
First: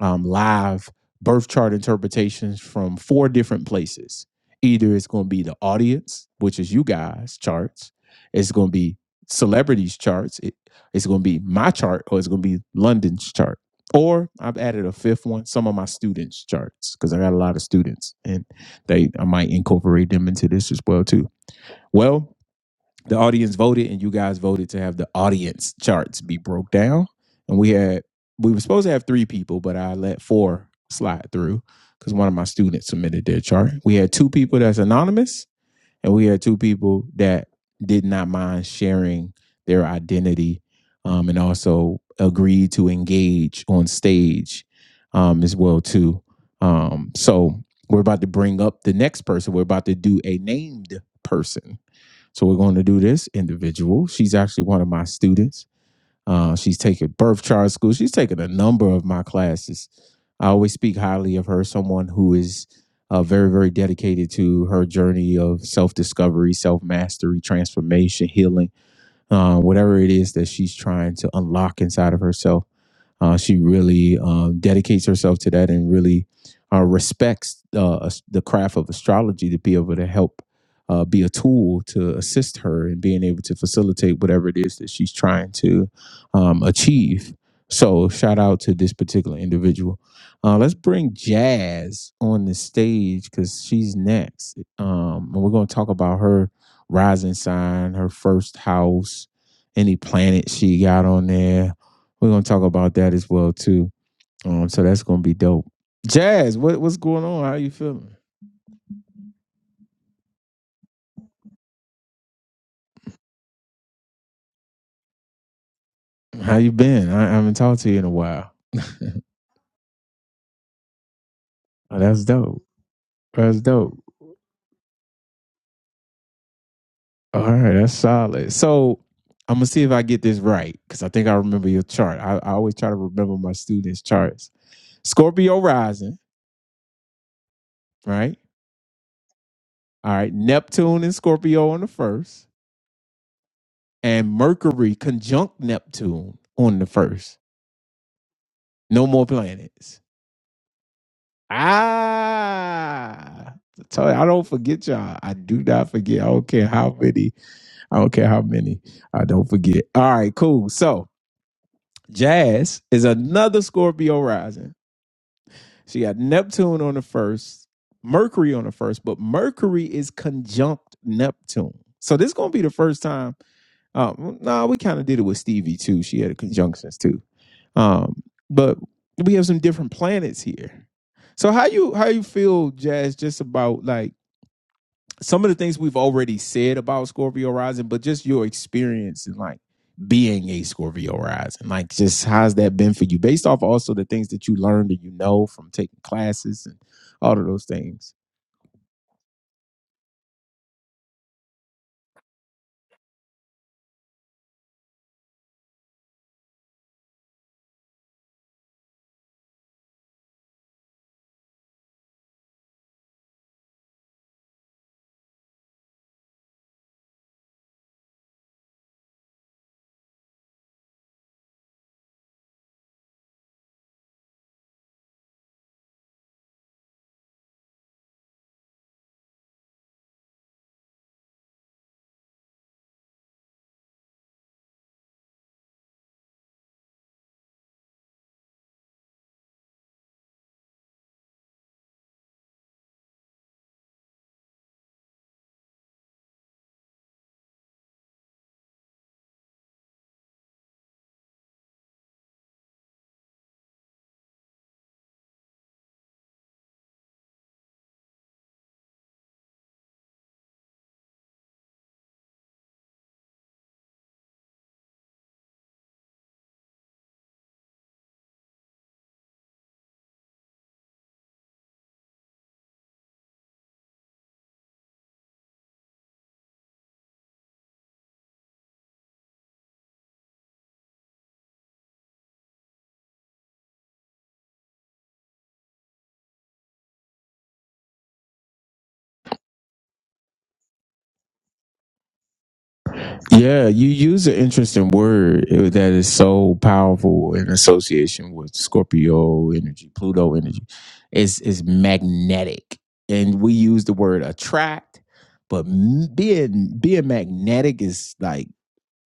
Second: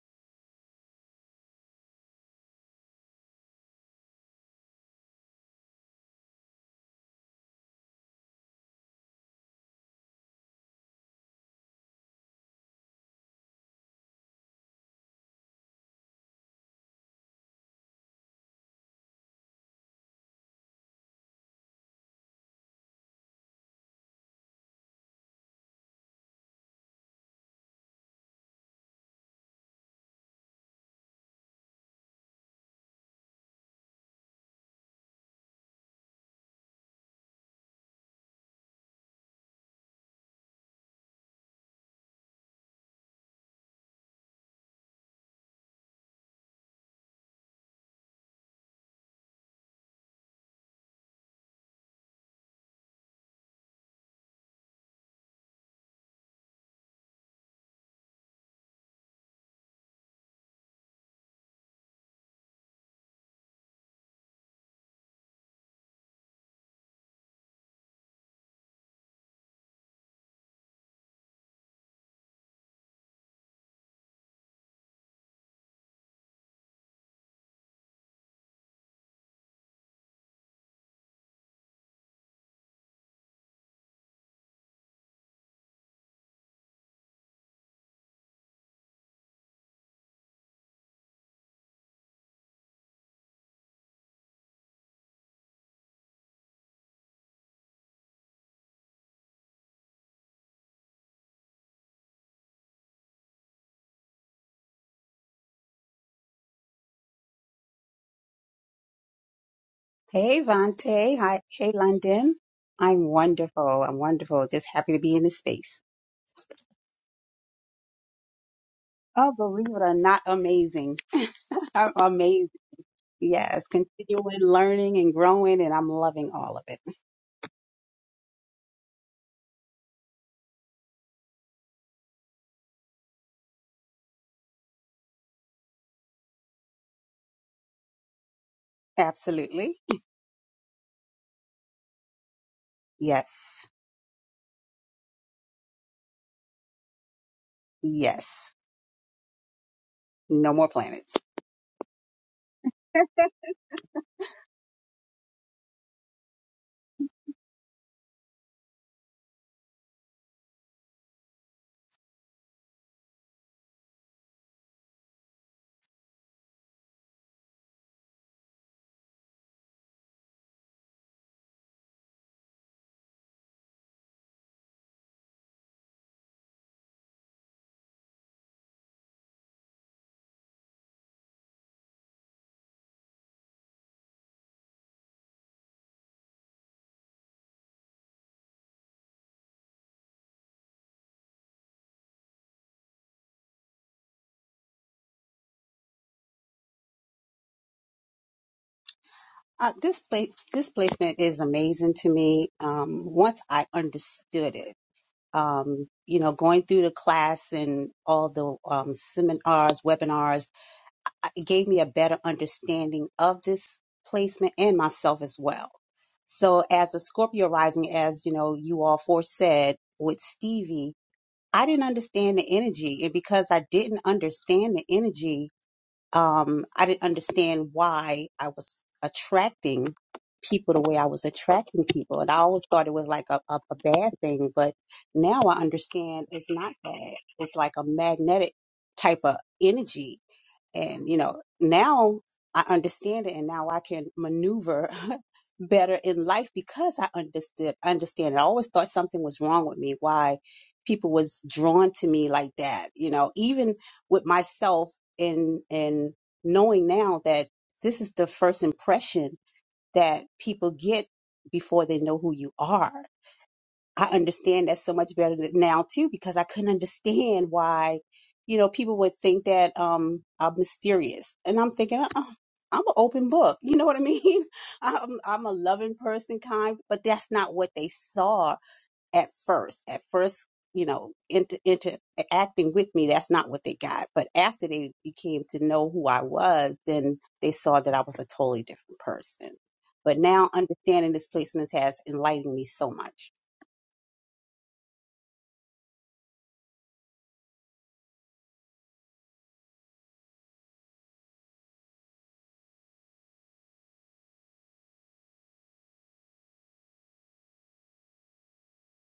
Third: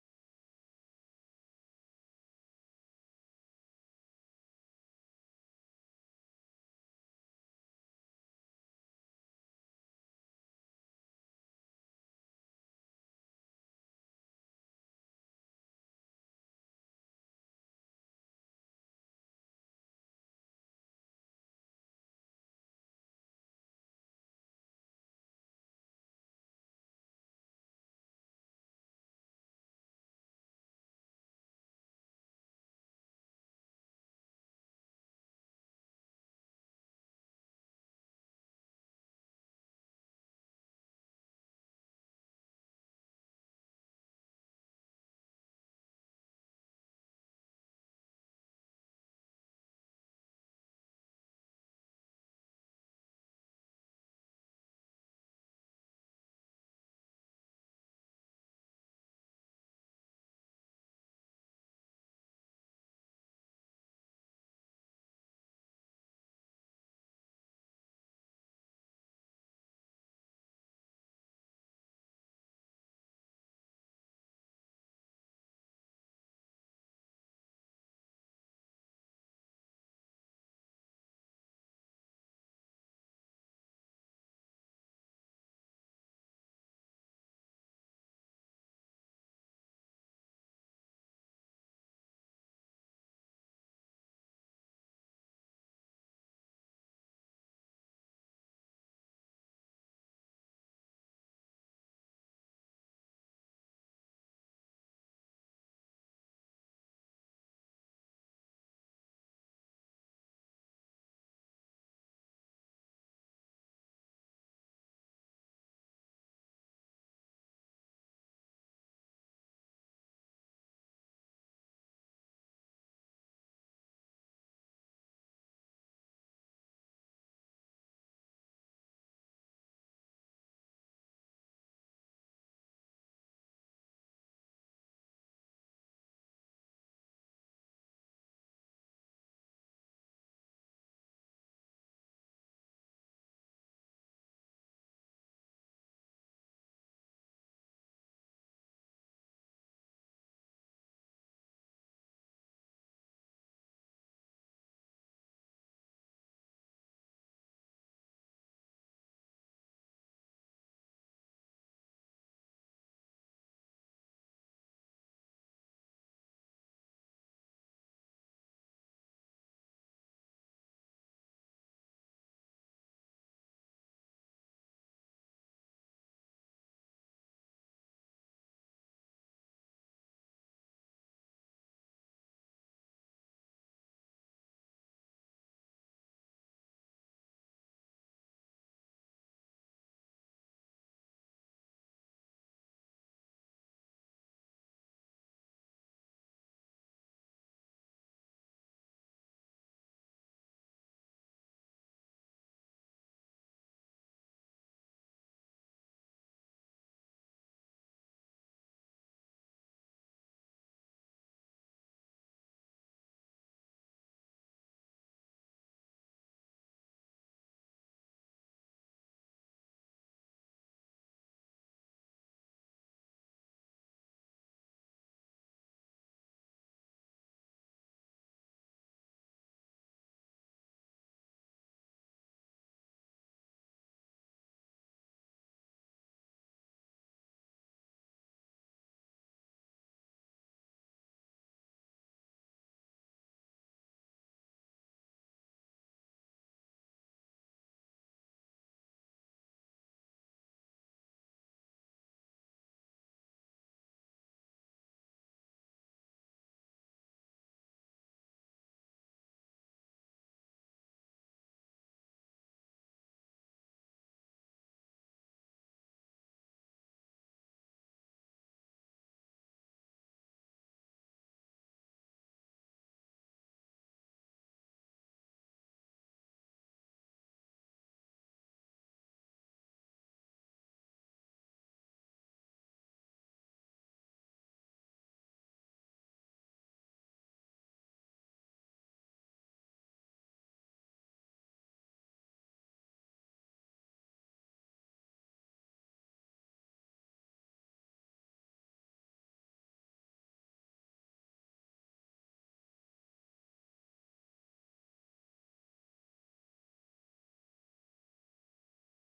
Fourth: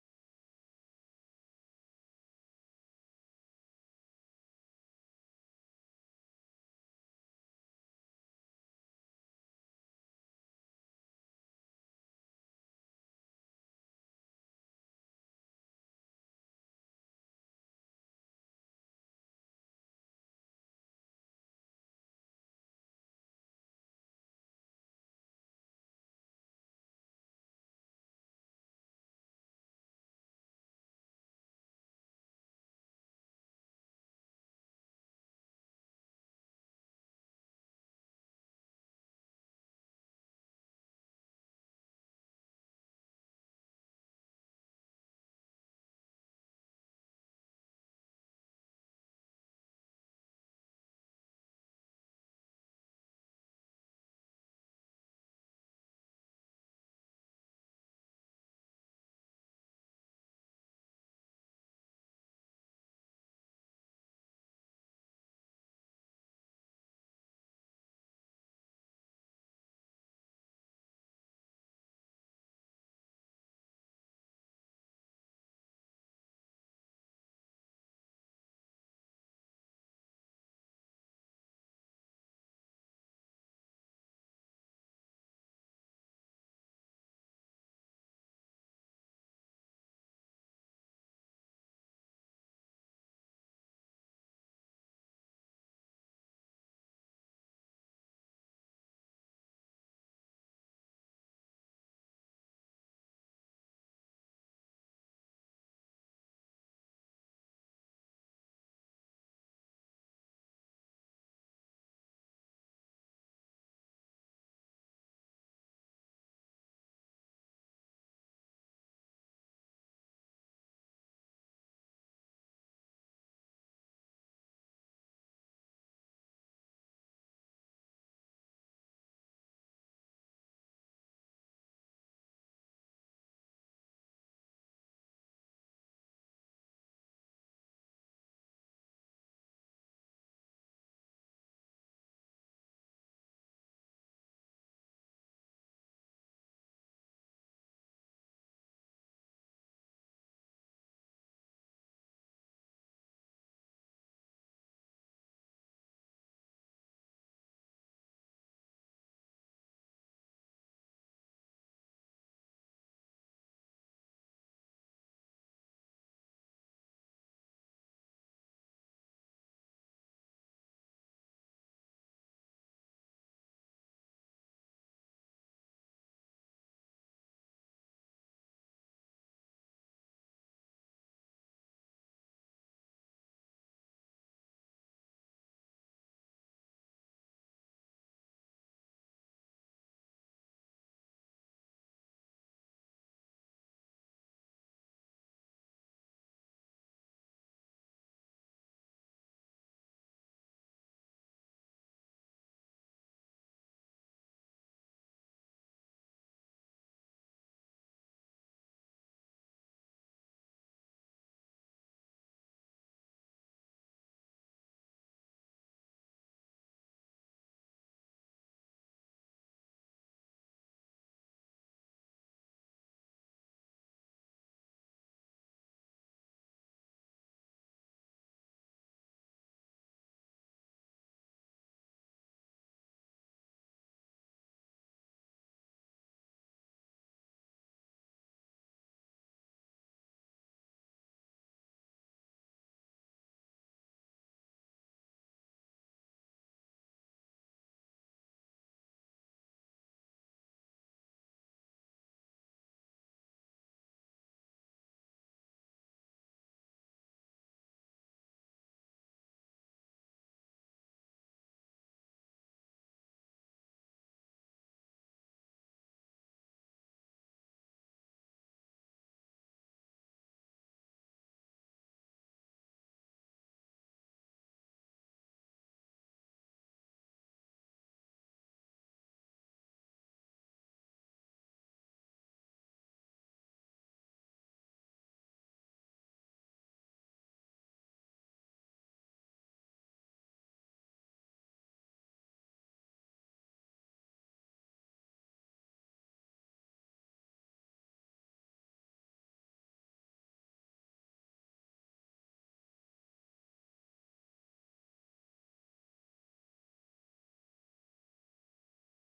um, live birth chart interpretations from four different places. Either it's going to be the audience, which is you guys' charts, it's going to be celebrities' charts, it, it's going to be my chart, or it's going to be London's chart. Or I've added a fifth one, some of my students' charts, because I got a lot of students, and they I might incorporate them into this as well too. Well, the audience voted and you guys voted to have the audience charts be broke down and we had we were supposed to have three people but i let four slide through because one of my students submitted their chart we had two people that's anonymous and we had two people that did not mind sharing their identity um, and also agreed to engage on stage um, as well too um, so we're about to bring up the next person we're about to do a named person so we're going to do this individual. She's actually one of my students. Uh, she's taking birth chart school. She's taken a number of my classes. I always speak highly of her, someone who is uh, very, very dedicated to her journey of self discovery, self mastery, transformation, healing, uh, whatever it is that she's trying to unlock inside of herself. Uh, she really um, dedicates herself to that and really uh, respects uh, the craft of astrology to be able to help uh, be a tool to assist her in being able to facilitate whatever it is that she's trying to um, achieve. So, shout out to this particular individual. Uh, let's bring Jazz on the stage because she's next. Um, and we're going to talk about her rising sign, her first house, any planet she got on there we're gonna talk about that as well too. Um, so that's gonna be dope. Jazz, what what's going on? How you feeling?
Hey, Vante. Hi. Hey, London. I'm wonderful. I'm wonderful. Just happy to be in this space.
How you been? I, I haven't talked to you in a while.
Oh, believe it or not, amazing. [laughs] I'm
Oh, that's
amazed.
dope. That's
Yes,
dope.
continuing learning and growing, and I'm loving all of it.
All right, that's solid. So I'm gonna see if I get this right because I think I remember your chart. I, I always try to remember my students' charts. Scorpio rising, right?
Absolutely.
All right, Neptune and Scorpio on the first,
Yes.
and Mercury conjunct Neptune on the first.
Yes.
No more planets.
No more planets.
Ah, I told you, I don't forget y'all. I do not forget. I don't care how many. I don't care how many. I don't forget. All right, cool. So Jazz is another Scorpio rising. She got Neptune on the first, Mercury on the first, but Mercury is conjunct Neptune. So this is gonna be the first time. Um, no, nah, we kind of did it with Stevie too. She had a conjunctions too. Um, but we have some different planets here. So how you how you feel, Jazz, just about like some of the things we've already said about Scorpio rising, but just your experience and like being a Scorpio rising, like just how's that been for you based off also the things that you learned and you know from taking classes and all of those things.
Uh, this place, this placement is amazing to me. Um, once I understood it, um, you know, going through the class and all the um, seminars, webinars it gave me a better understanding of this placement and myself as well. So as a Scorpio rising, as you know, you all foresaid with Stevie, I didn't understand the energy. And because I didn't understand the energy, um, I didn't understand why I was attracting people the way I was attracting people. And I always thought it was like a, a, a bad thing, but now I understand it's not bad. It's like a magnetic type of energy and, you know, now I understand it and now I can maneuver [laughs] better in life because I understood, understand it. I always thought something was wrong with me, why people was drawn to me like that, you know, even with myself and, and knowing now that this is the first impression that people get before they know who you are I understand that so much better now too because I couldn't understand why, you know, people would think that um I'm mysterious, and I'm thinking, oh, I'm an open book. You know what I mean? [laughs] I'm I'm a loving person, kind, but that's not what they saw at first. At first, you know, into interacting with me, that's not what they got. But after they became to know who I was, then they saw that I was a totally different person. But now understanding this placement has enlightened me so much.
Yeah, you use an interesting word eh, that is so powerful in association with Scorpio energy, Pluto energy. It's it's magnetic, and we use the word attract, but m- being being magnetic is like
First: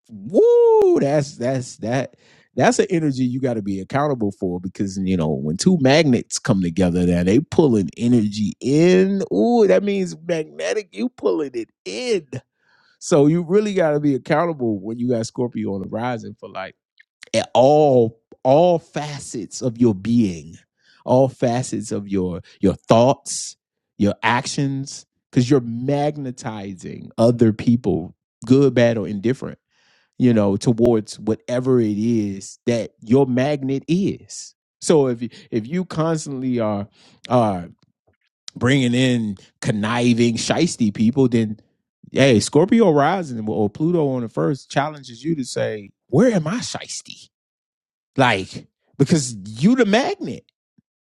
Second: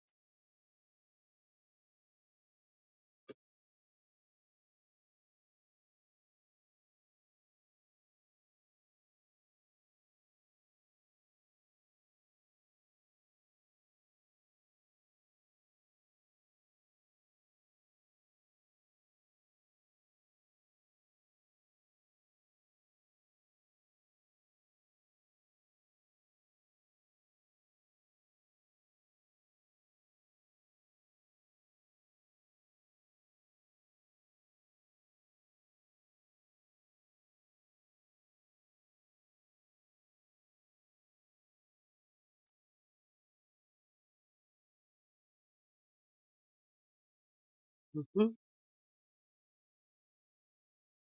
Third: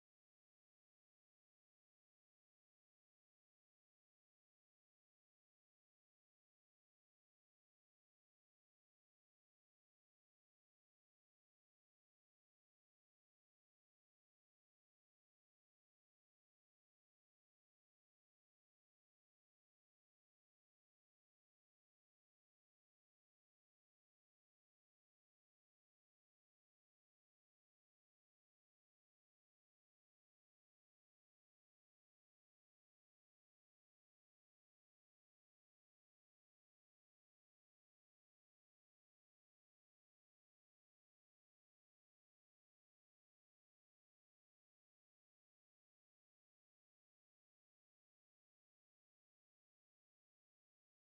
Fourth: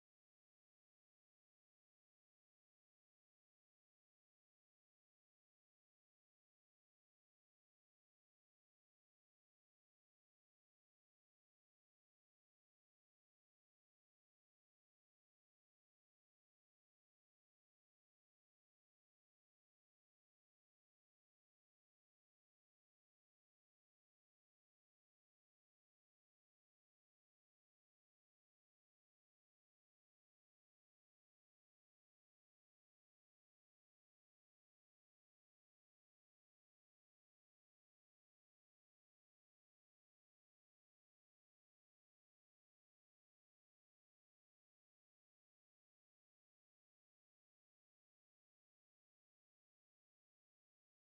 woo. That's that's that that's an energy you got to be accountable for because you know when two magnets come together, that they pulling energy in. Ooh, that means magnetic. You pulling it in so you really got to be accountable when you got Scorpio on the rising for like at all all facets of your being, all facets of your your thoughts, your actions, because you're magnetizing other people, good, bad, or indifferent, you know, towards whatever it is that your magnet is. So if you, if you constantly are are bringing in conniving, shisty people, then hey, Scorpio rising well, or Pluto on the first challenges you to say, where am I shisty?
Mm-hmm.
Like, because you the magnet,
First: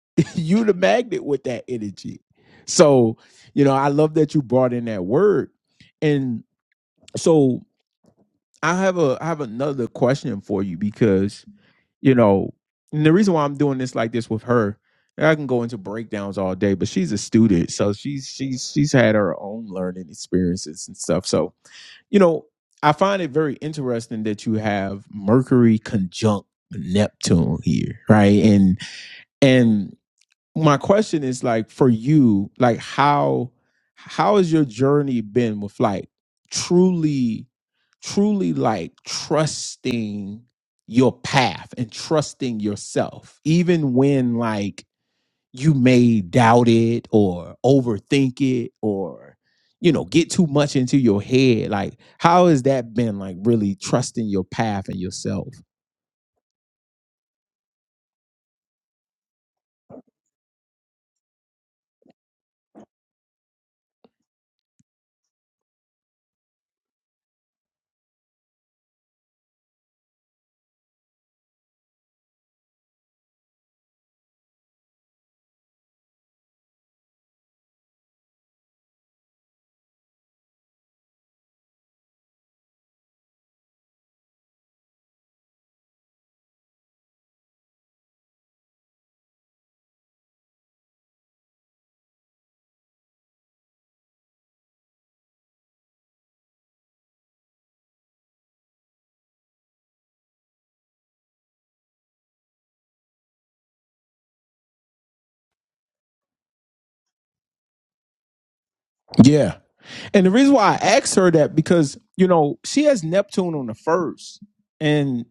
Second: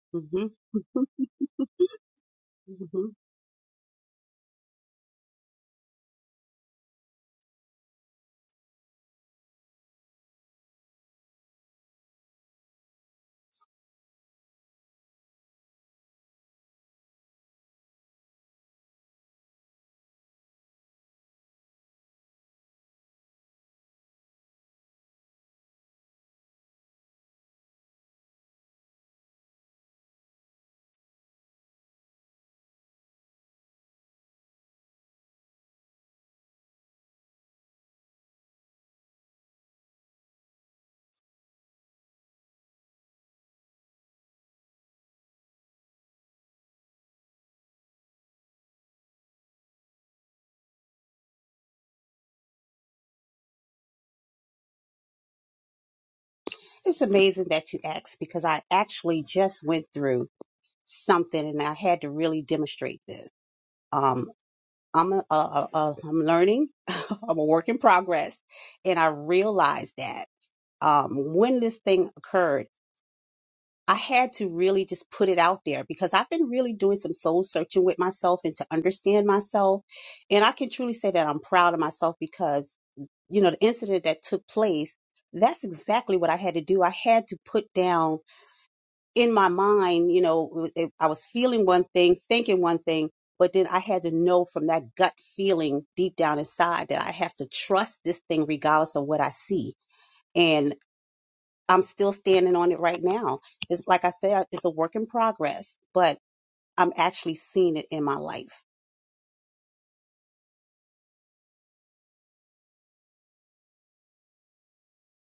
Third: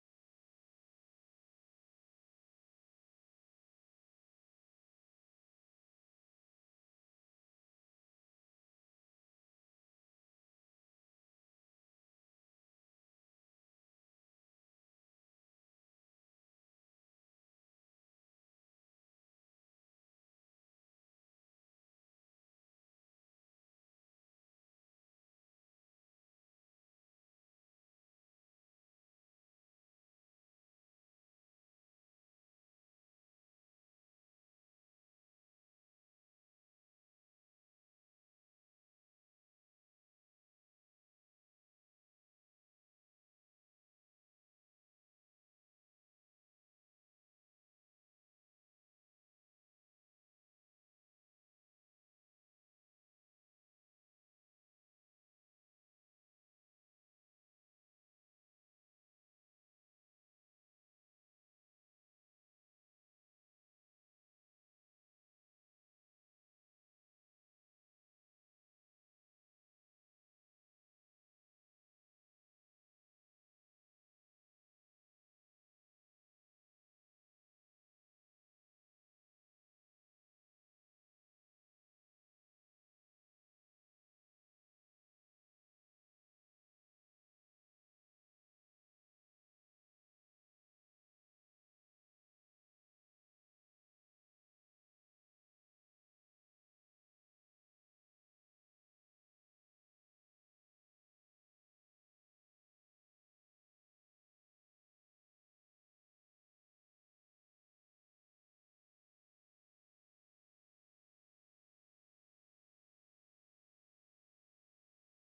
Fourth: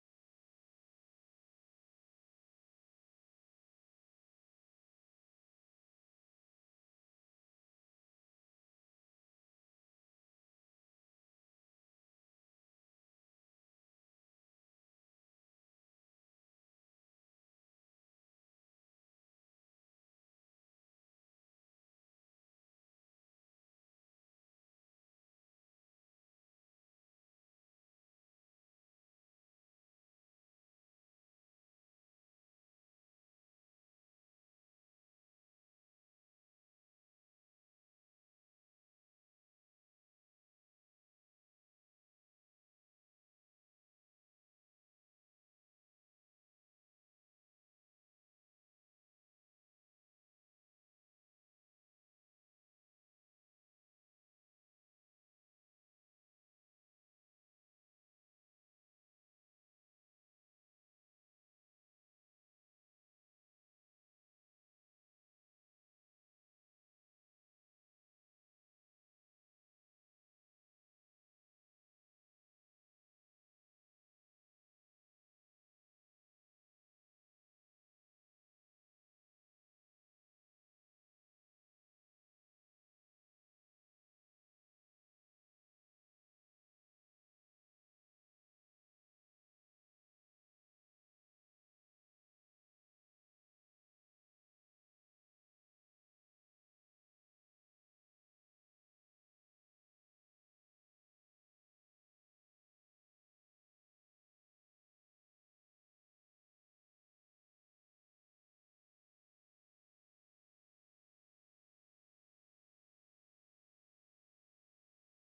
[laughs]
hmm
you the magnet with that energy.
hmm
So, you know, I love that you brought in that word. And so I have a I have another question for you because you know, and the reason why I'm doing this like this with her, I can go into breakdowns all day, but she's a student, so she's she's she's had her own learning experiences and stuff. So, you know, I find it very interesting that you have Mercury conjunct Neptune here, right? And And my question is like for you like how how has your journey been with like truly truly like trusting your path and trusting yourself even when like you may doubt it or overthink it or you know get too much into your head like how has that been like really trusting your path and yourself
It's amazing that you asked because I actually just went through something and I had to really demonstrate this. Um, I'm a, a, a, a, I'm learning. [laughs] I'm a work in progress, and I realized that um, when this thing occurred, I had to really just put it out there because I've been really doing some soul searching with myself and to understand myself, and I can truly say that I'm proud of myself because you know, the incident that took place, that's exactly what I had to do. I had to put down in my mind, you know, it I was feeling one thing, thinking one thing, but then I had to know from that gut feeling deep down inside that I have to trust this thing regardless of what I see. And I'm still standing on it right now. It's like I said, it's a work in progress, but I'm actually seeing it in my life.
Yeah. And the reason why I asked her that because, you know, she has Neptune on the first. And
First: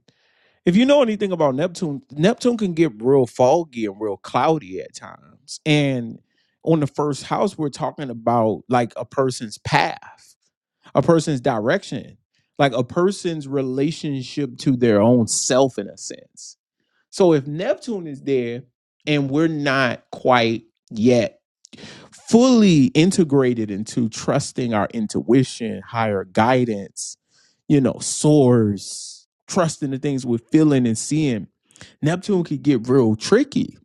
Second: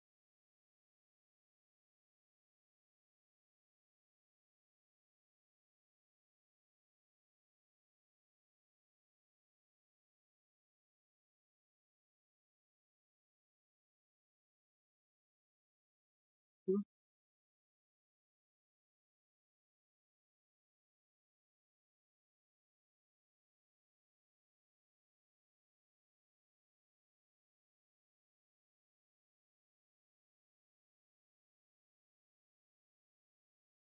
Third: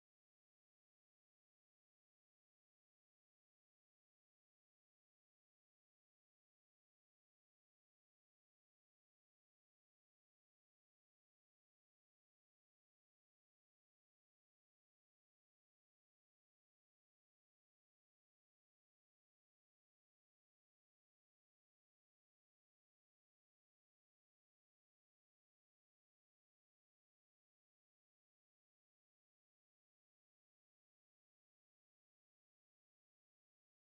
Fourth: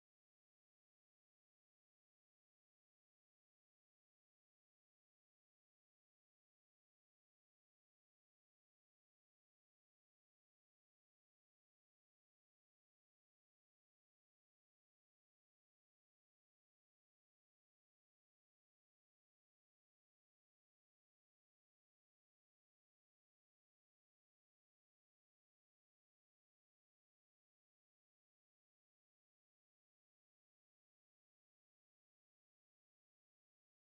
if you know anything about Neptune, Neptune can get real foggy and real cloudy at times. And on the first house, we're talking about like a person's path, a person's direction, like a person's relationship to their own self in a sense. So if Neptune is there and we're not quite yet fully integrated into trusting our intuition, higher guidance, you know, source, trusting the things we're feeling and seeing, Neptune can get real tricky.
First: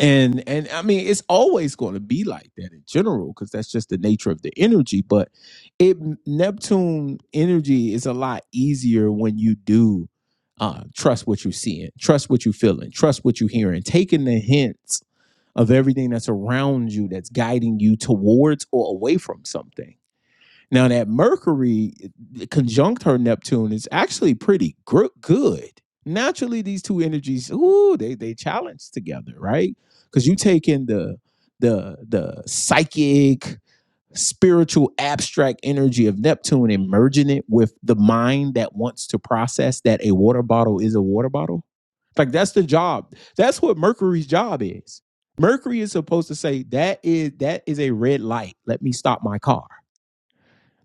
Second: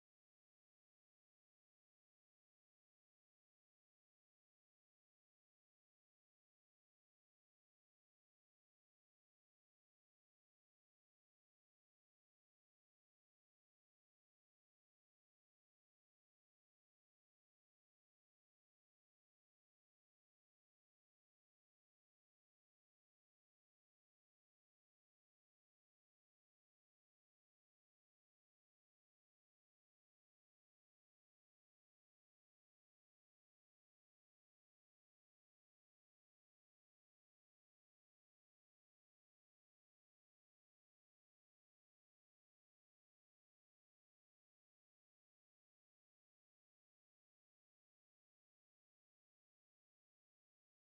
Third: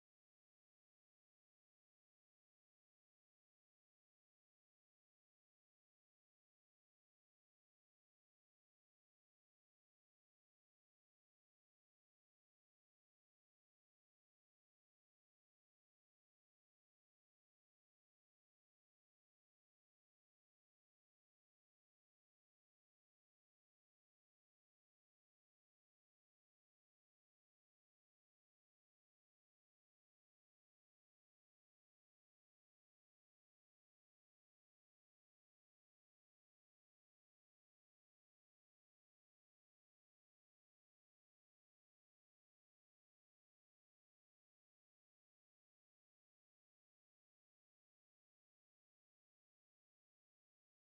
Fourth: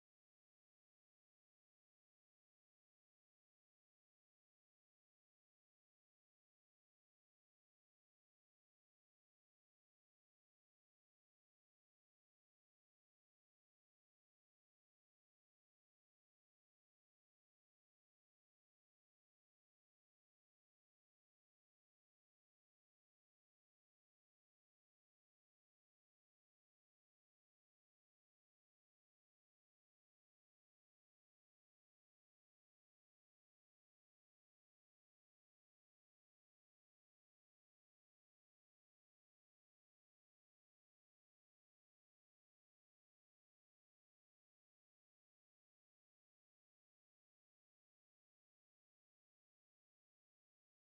And and I mean it's always going to be like that in general because that's just the nature of the energy. But it Neptune energy is a lot easier when you do uh, trust what you're seeing, trust what you're feeling, trust what you're hearing, taking the hints of everything that's around you that's guiding you towards or away from something. Now, that Mercury conjunct her Neptune is actually pretty gr- good. Naturally, these two energies, ooh, they they challenge together, right? Because you take in the the the psychic, spiritual abstract energy of Neptune and merging it with the mind that wants to process that a water bottle is a water bottle. Like that's the job. That's what Mercury's job is. Mercury is supposed to say that is that is a red light. Let me stop my car.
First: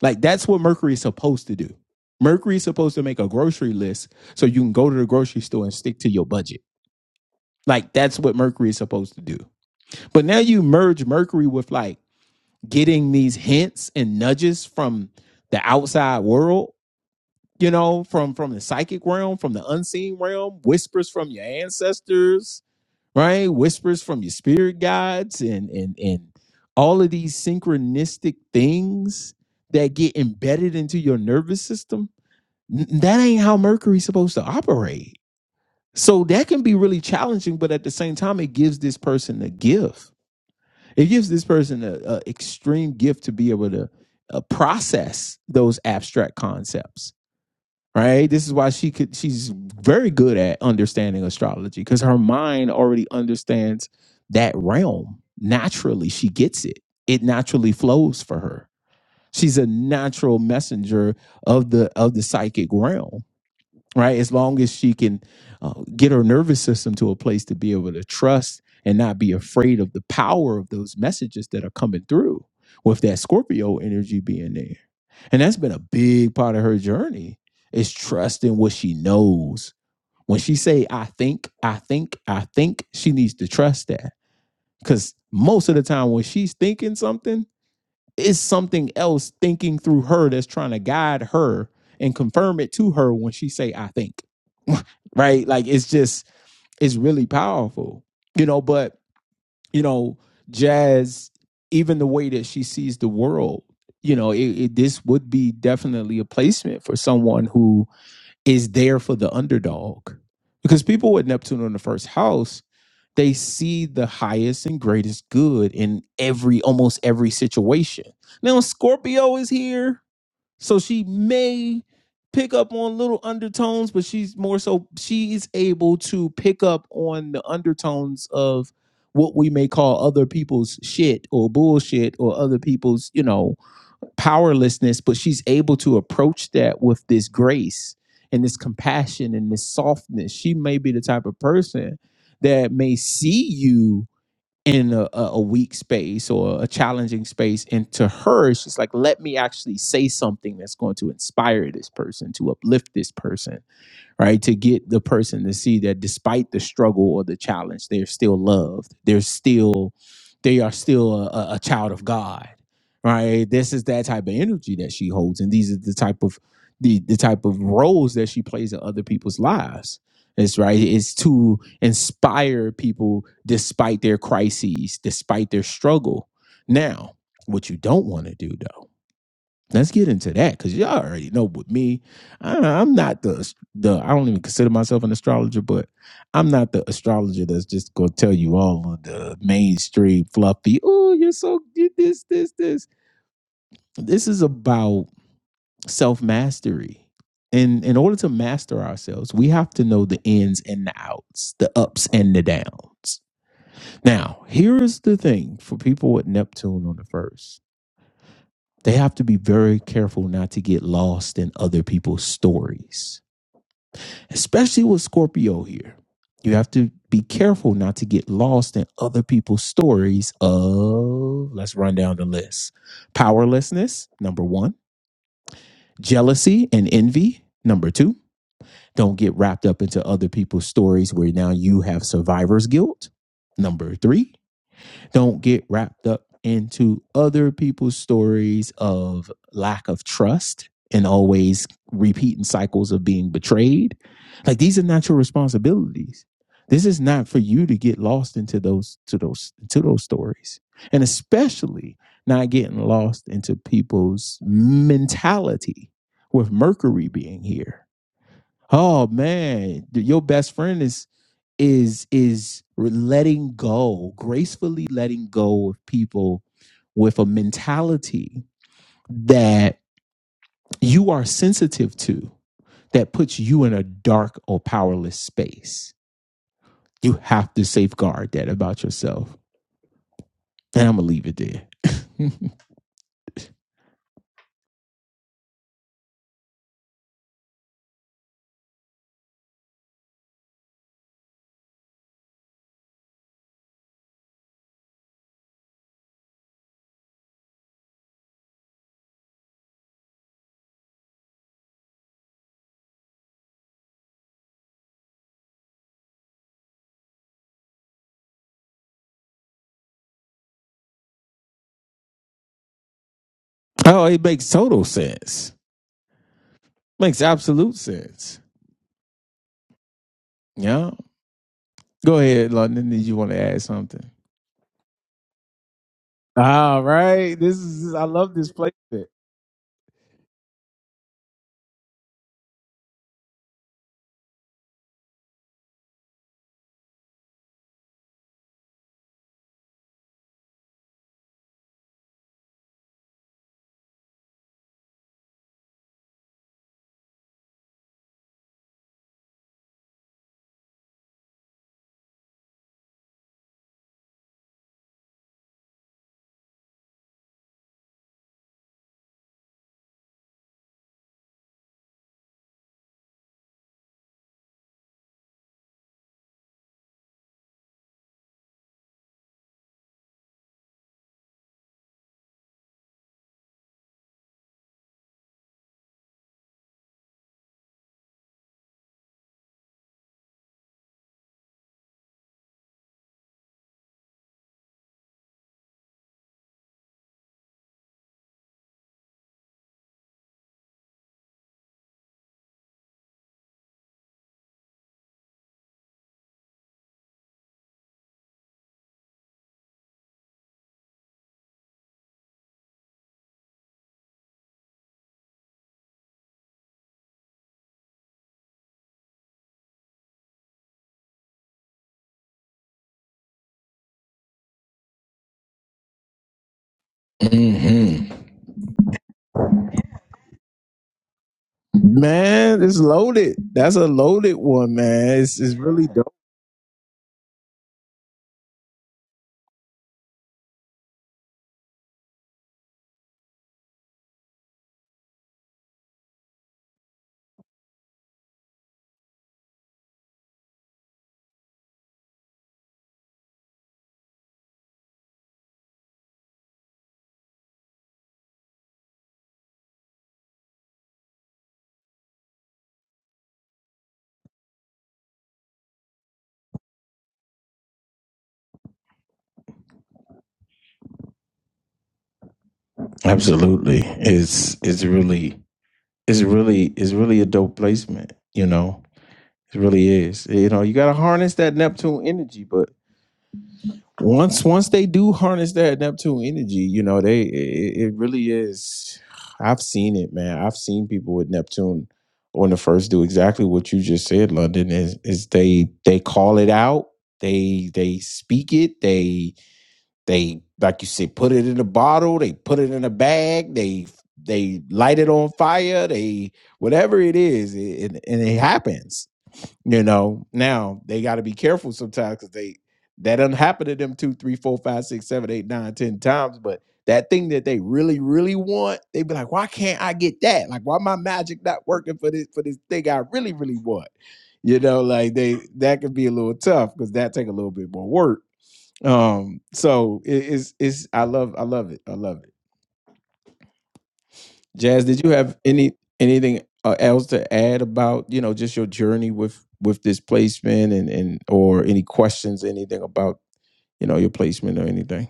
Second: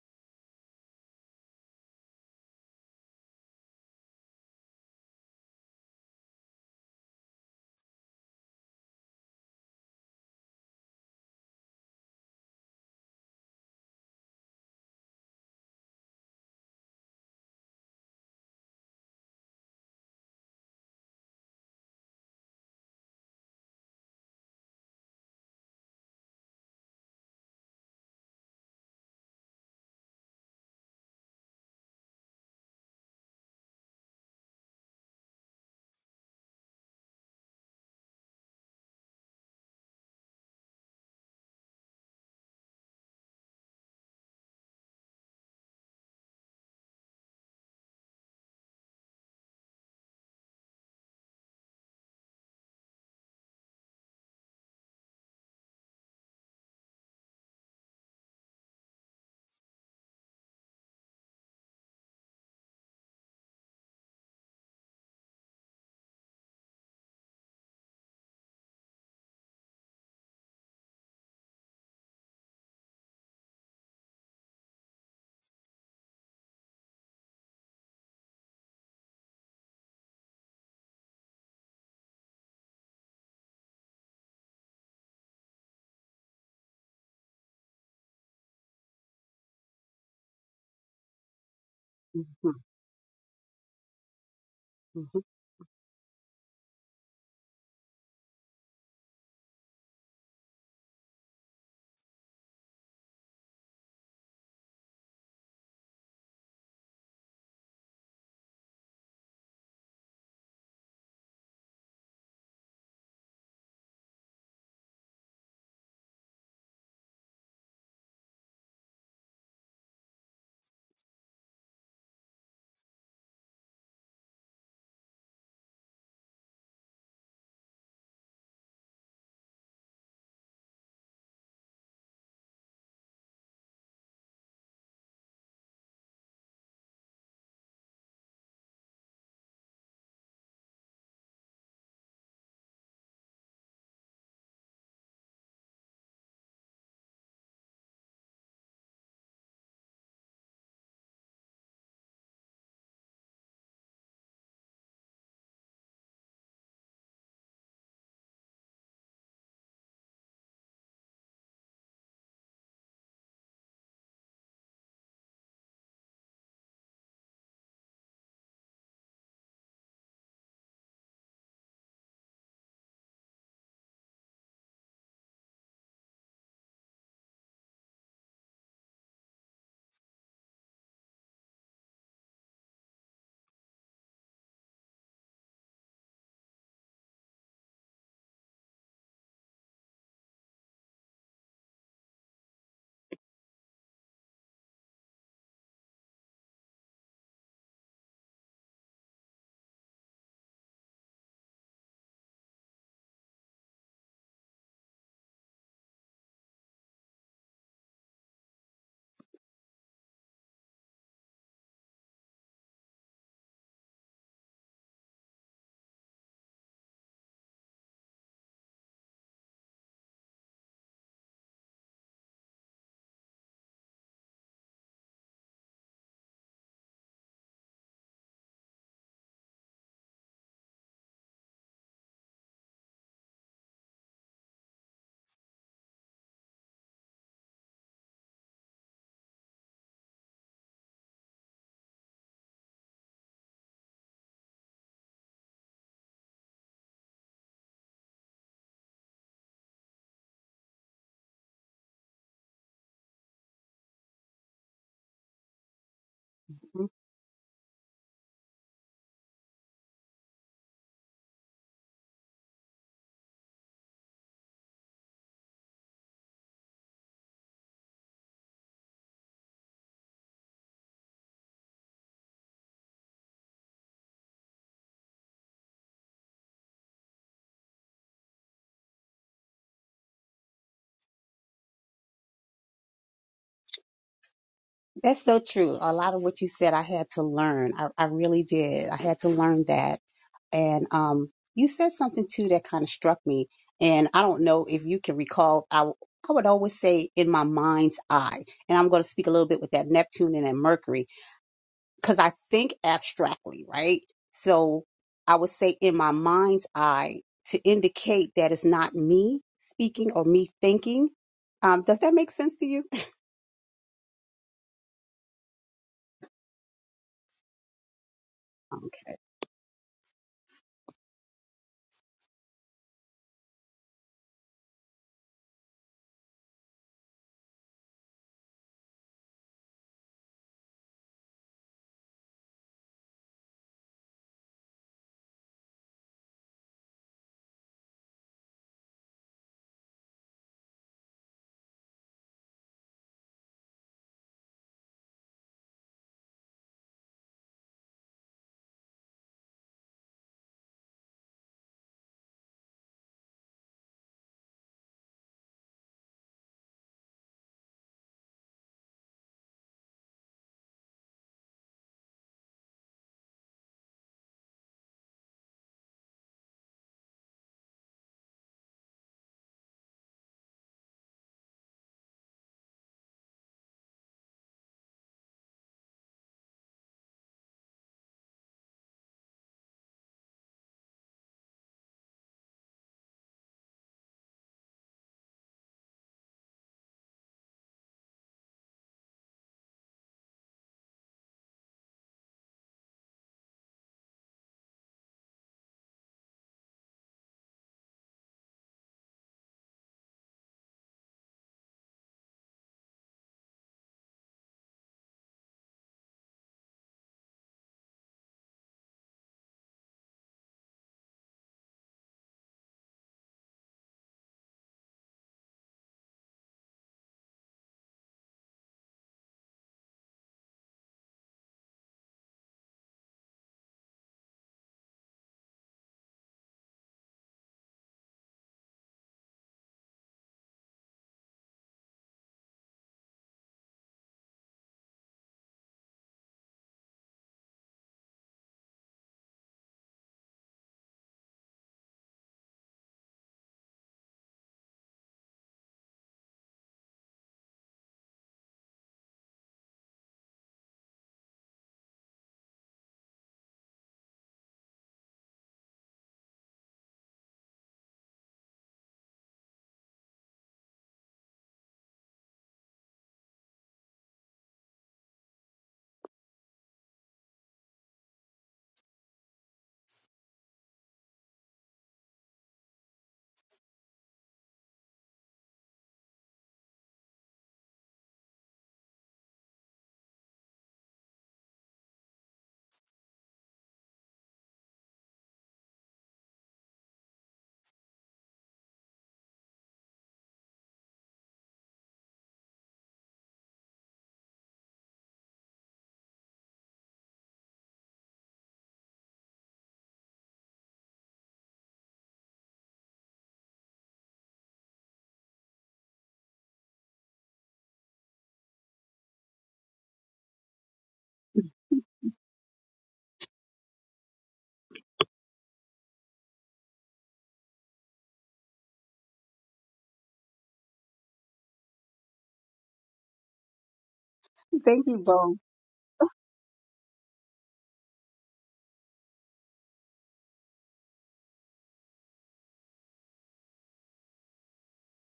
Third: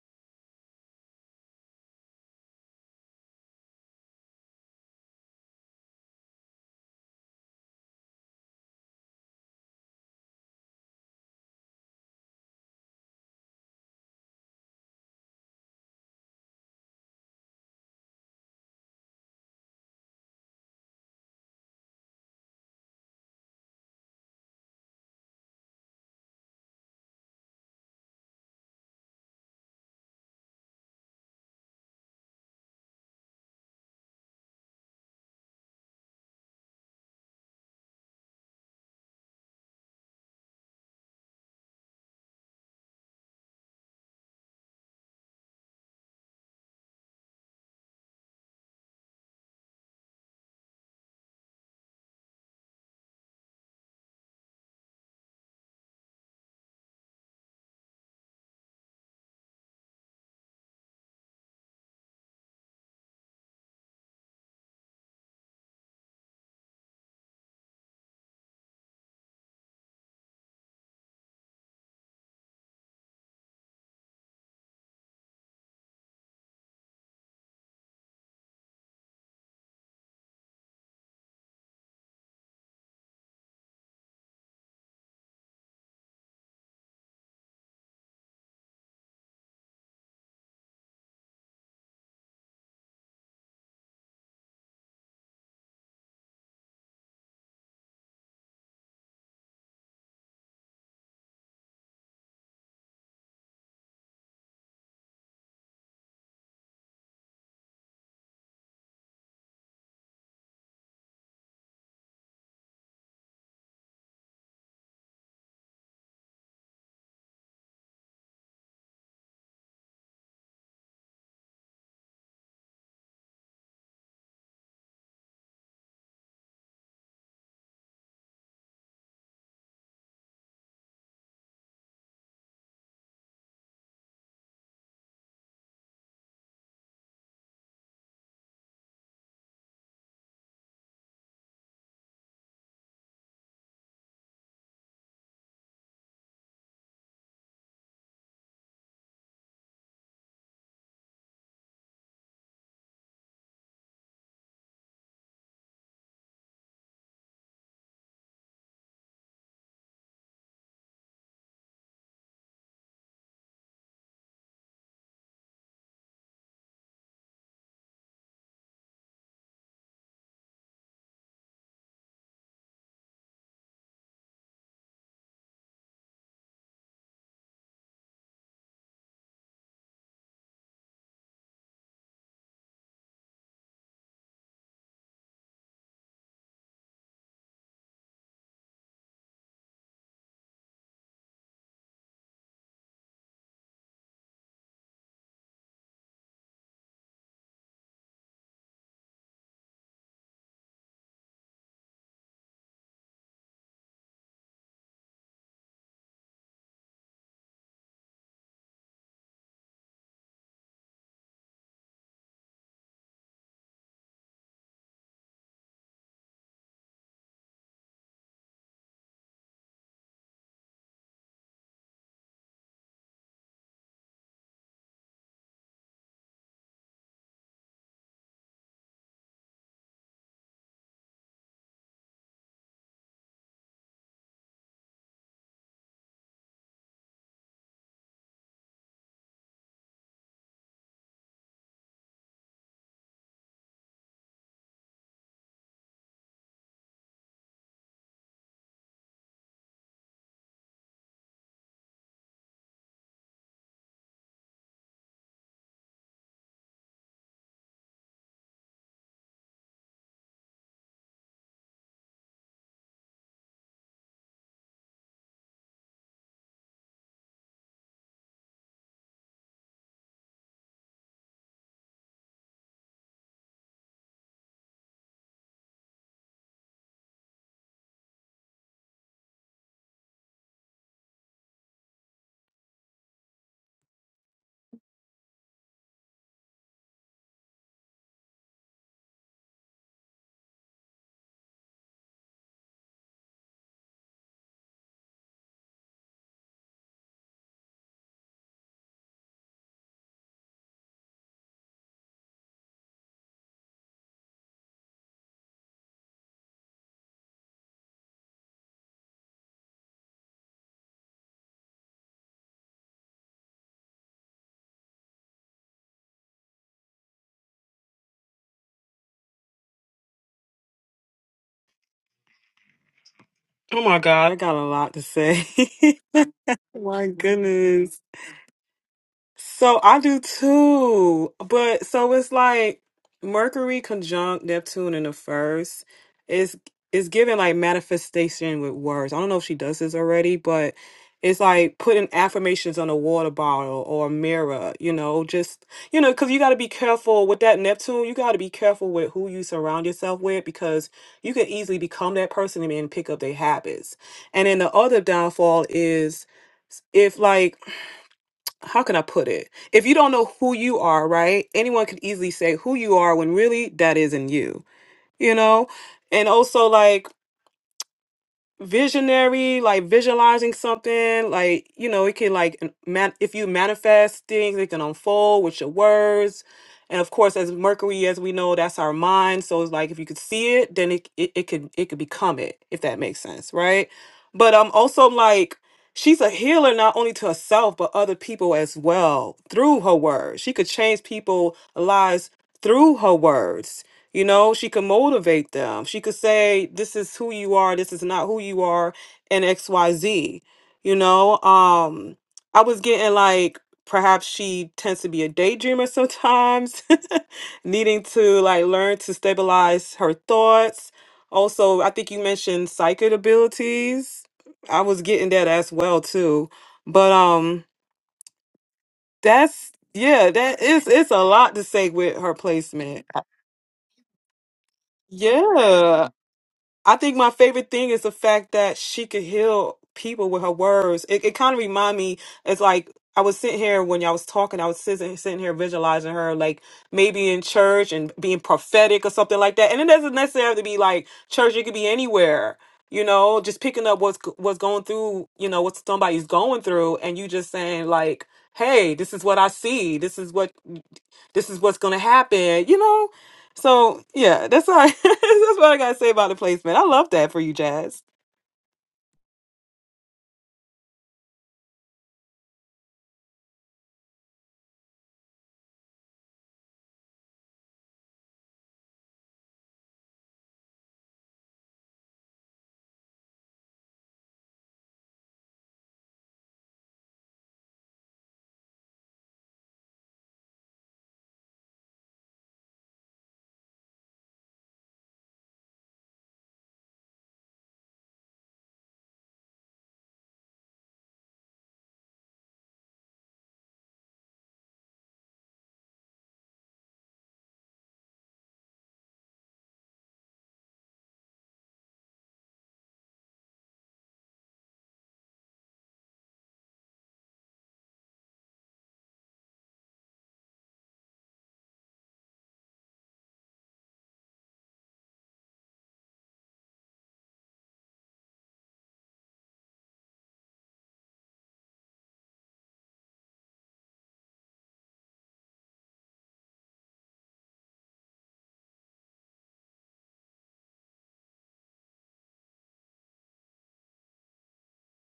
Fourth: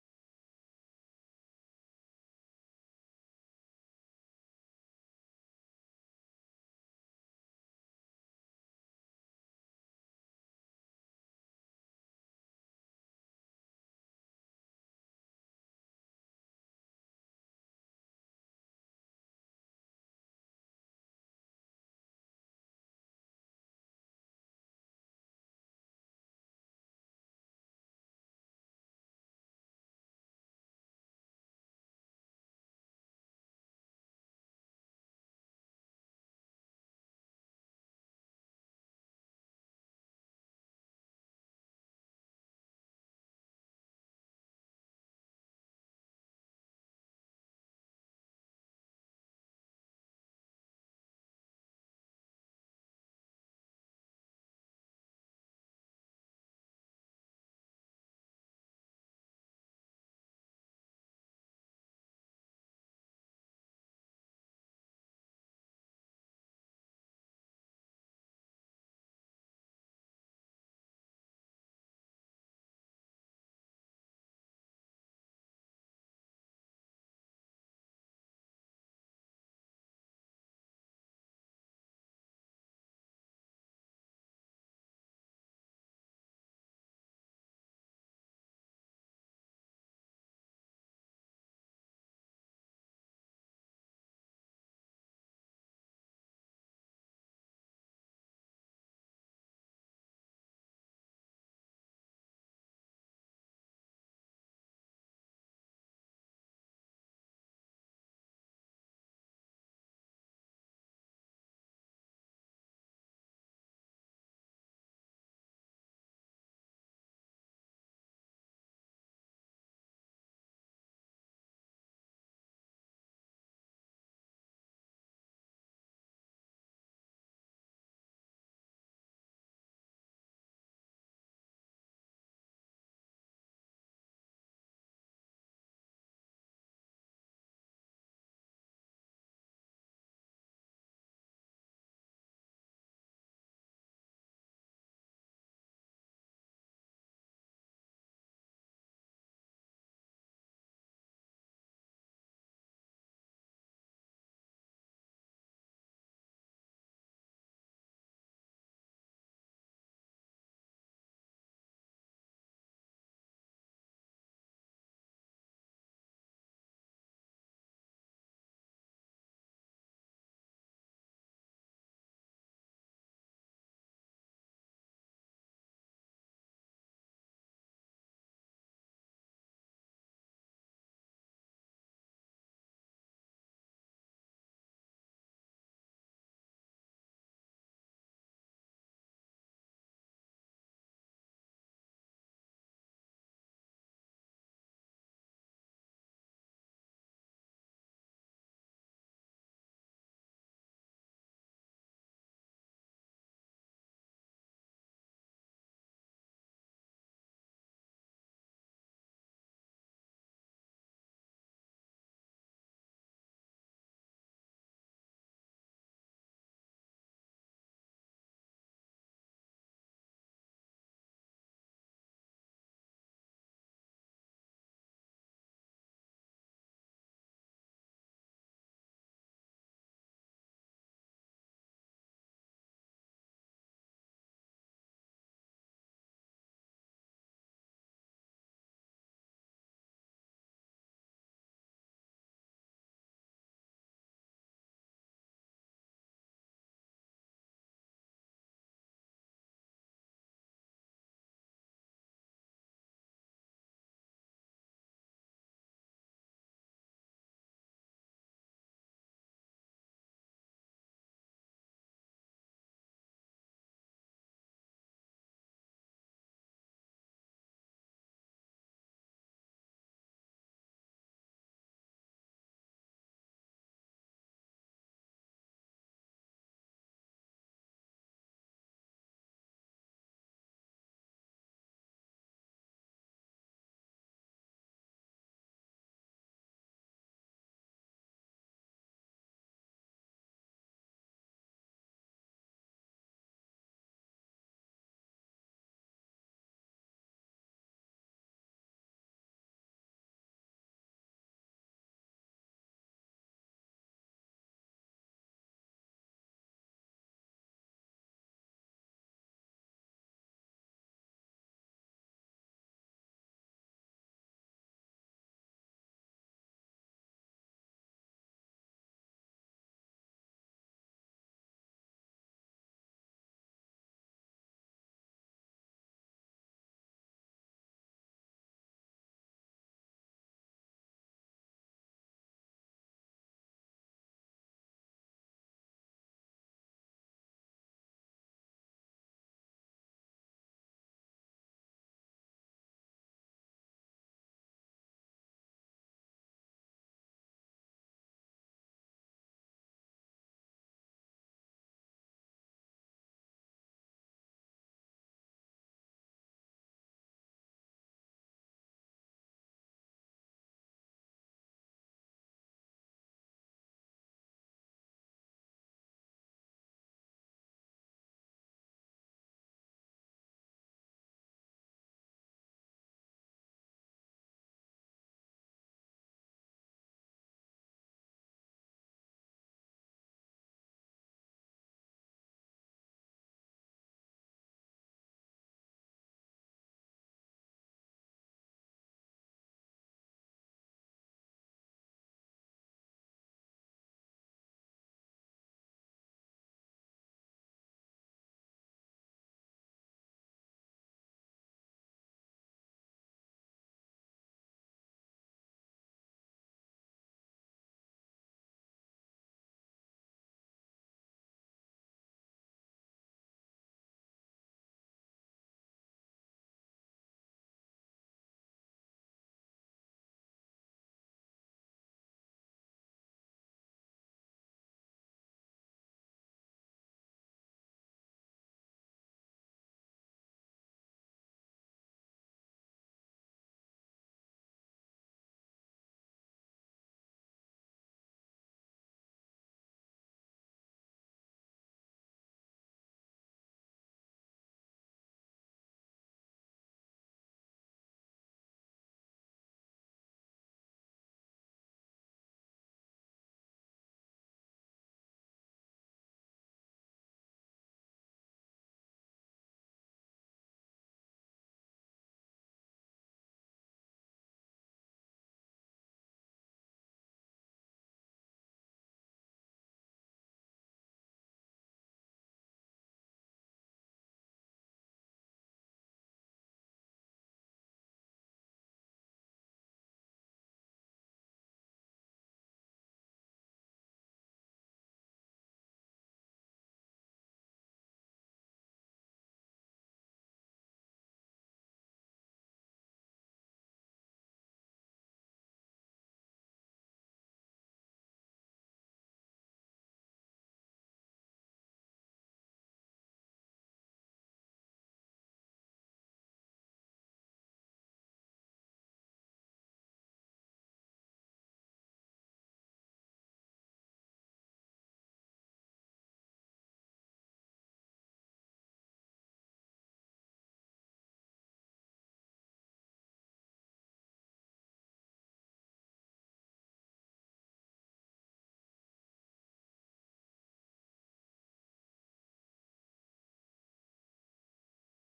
Like that's what Mercury is supposed to do. Mercury is supposed to make a grocery list so you can go to the grocery store and stick to your budget. Like that's what Mercury is supposed to do. But now you merge Mercury with like getting these hints and nudges from the outside world you know from from the psychic realm from the unseen realm whispers from your ancestors right whispers from your spirit guides and and and all of these synchronistic things that get embedded into your nervous system N- that ain't how mercury's supposed to operate so that can be really challenging but at the same time it gives this person a gift it gives this person an extreme gift to be able to uh, process those abstract concepts. Right. This is why she could. She's very good at understanding astrology because her mind already understands that realm naturally. She gets it. It naturally flows for her. She's a natural messenger of the of the psychic realm right? As long as she can uh, get her nervous system to a place to be able to trust and not be afraid of the power of those messages that are coming through with that Scorpio energy being there. And that's been a big part of her journey is trusting what she knows. When she say I think, I think, I think, she needs to trust that cuz most of the time when she's thinking something it's something else thinking through her that's trying to guide her and
Mhm, mhm,
confirm it to her when she say I think. [laughs] right? Like it's just it's really powerful. You know, but you know, jazz even the way that she sees the world, you know, it, it this would be definitely a placement for someone who is there for the underdog. Because people with Neptune in the first house they see the highest and greatest good in every almost every situation. Now Scorpio is here, so she may pick up on little undertones, but she's more so she is able to pick up on the undertones of what we may call other people's shit or bullshit or other people's, you know, powerlessness, but she's able to approach that with this grace and this compassion and this softness. She may be the type of person that may see you in a, a a weak space or a challenging space. And to her, she's like, let me actually say something that's going to inspire this person, to uplift this person right? To get the person to see that despite the struggle or the challenge, they're still loved. They're still, they are still a, a a child of God, right? This is that type of energy that she holds, and these are the type of the the type of roles that she plays in other people's lives. It's right. It's to inspire people despite their crises, despite their struggle. Now, what you don't want to do though Let's get into that because y'all already know with me, I, I'm not the the I don't even consider myself an astrologer, but I'm not the astrologer that's just gonna tell you all of the mainstream fluffy. Oh, you're so you this this this. This is about self mastery. And in order to master ourselves, we have to know the ins and the outs, the ups and the downs. Now, here's the thing for people with Neptune on the first They have to be very careful not to get lost in other people's stories, especially with Scorpio here. You have to be careful not to get lost in other people's stories of, let's run down the list powerlessness, number one, jealousy and envy, number two. Don't get wrapped up into other people's stories where now you have survivor's guilt, number three don't get wrapped up into other people's stories of lack of trust and always repeating cycles of being betrayed. Like these are not your responsibilities. This is not for you to get lost into those to those to those stories. And especially not getting lost into people's mentality with
mhm.
Mercury being here. Oh man, your best friend is is is letting go gracefully letting go of people with a mentality that you are sensitive to that puts you in a dark or powerless space you have to safeguard that about yourself and i'm gonna leave it there [laughs]
That's so true. A lot of what you said, I had to learn. I, I really did. I had to learn that. And um, you said something too that kind of struck me. And I don't know if you can recall. I w- I would always say in my mind's eye, and I'm going to speak a little bit with that Neptune and that Mercury because I think abstractly, right? So I would say in my mind's eye to indicate that it's not me speaking or me thinking. Um, does that make sense to you?
Oh, it makes total sense. Makes absolute sense. Yeah. Go ahead, London. Did you want to add
oh my
something?
god i got a lot to say [laughs]
All
my
right. This
goodness
is I love this placement.
So I do too. But so it's like Mercury conjunct Neptune in the first is is giving like manifestation with words. I don't know if she does this already, but it's like putting affirmations on a water bottle or a mirror, you know, just you know, because you got to be careful with that Neptune. You got to be careful with who you surround yourself with because you can easily become that person and then pick up their habits. And then the other downfall is if like how can I put it? If you don't know who you are, right? Anyone could easily say who you are when really that isn't you, you know? And also, like, visionary, like visualizing something, like you know, it can like an- man if you manifest things, it can unfold with your words. And of course, as Mercury, as we know, that's our mind. So it's like if you could see it, then it it, it could it could become it, if that makes sense, right? But um also like she's a healer not only to herself but other people as well through her words. She could change people lives through her words you know, she could motivate them. She could say, this is who you are, this is not who you are, and XYZ. You know, um, I was getting like perhaps she tends to be a daydreamer sometimes, [laughs] needing to like learn to stabilize her thoughts. Also, I think you mentioned psychic abilities. I was getting that as well too. But um
hmm
that's yeah, that is it's a lot to say with her
Man, it's
placement.
loaded. That's a loaded one, man. It's, it's really dope.
Yeah. I think my favorite thing is the fact that she could heal people with her words. It, it kind of remind me, it's like I was sitting here when y'all was talking, I was sitting, sitting here visualizing her like maybe in church and being prophetic or something like that. And it doesn't necessarily have to be like church, it could be anywhere. You know, just picking up what's what's going through, you know, what somebody's going through and you just saying like, "Hey, this is what I see. This is what this is what's going to happen." You know, so yeah, that's all. I, [laughs] that's what I gotta say about the placement. I love that for you, Jazz.
Absolutely. It's it's really it's really it's really a dope placement, you know. It really is. You know, you gotta harness that Neptune energy, but once once they do harness that Neptune energy, you know, they it, it really is I've seen it, man. I've seen people with Neptune on the first do exactly what you just said, London, is is they they call it out, they they speak it, they. They, like you said, put it in a bottle. They put it in a bag. They they light it on fire. They whatever it is, it, and and it happens. You know. Now they got to be careful sometimes because they that doesn't happen to them two, three, four, five, six, seven, eight, nine, ten times. But that thing that they really, really want, they be like, why can't I get that? Like, why my magic not working for this for this thing I really, really want? You know, like they that could be a little tough because that take a little bit more work um, so it is it's I love I love it. I love it.
[laughs]
Jazz,
Thank
did
you,
you
Bo.
have any anything uh, else to add about, you know, just your journey with with this placement and and or any questions anything about, you know, your placement or anything?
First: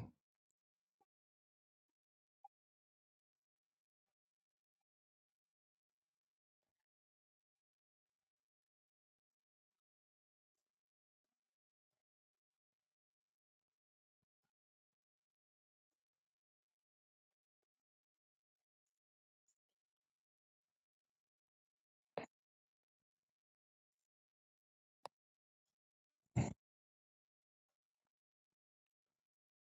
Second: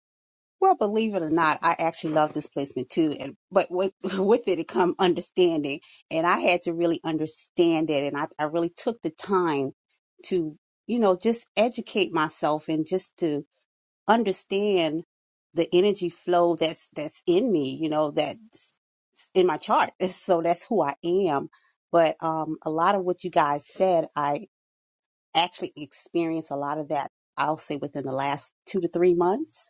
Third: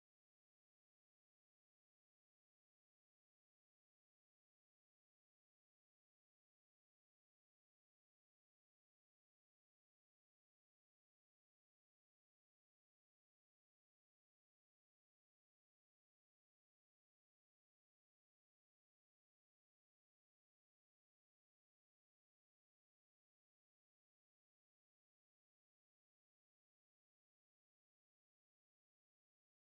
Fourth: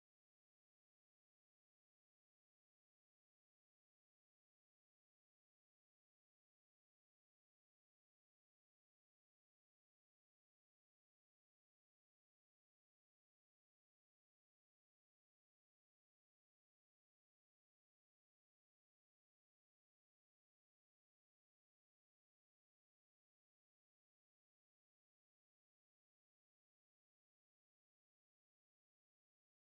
Well, believe it or not, I actually love displacement too, and but with, [laughs] with it, it come understanding, and I had to really understand it, and I, I really took the time to, you know, just educate myself and just to understand the energy flow that's that's in me you know that's in my chart [laughs] so that's who i am but um a lot of what you guys said i actually experienced a lot of that i'll say within the last two to three months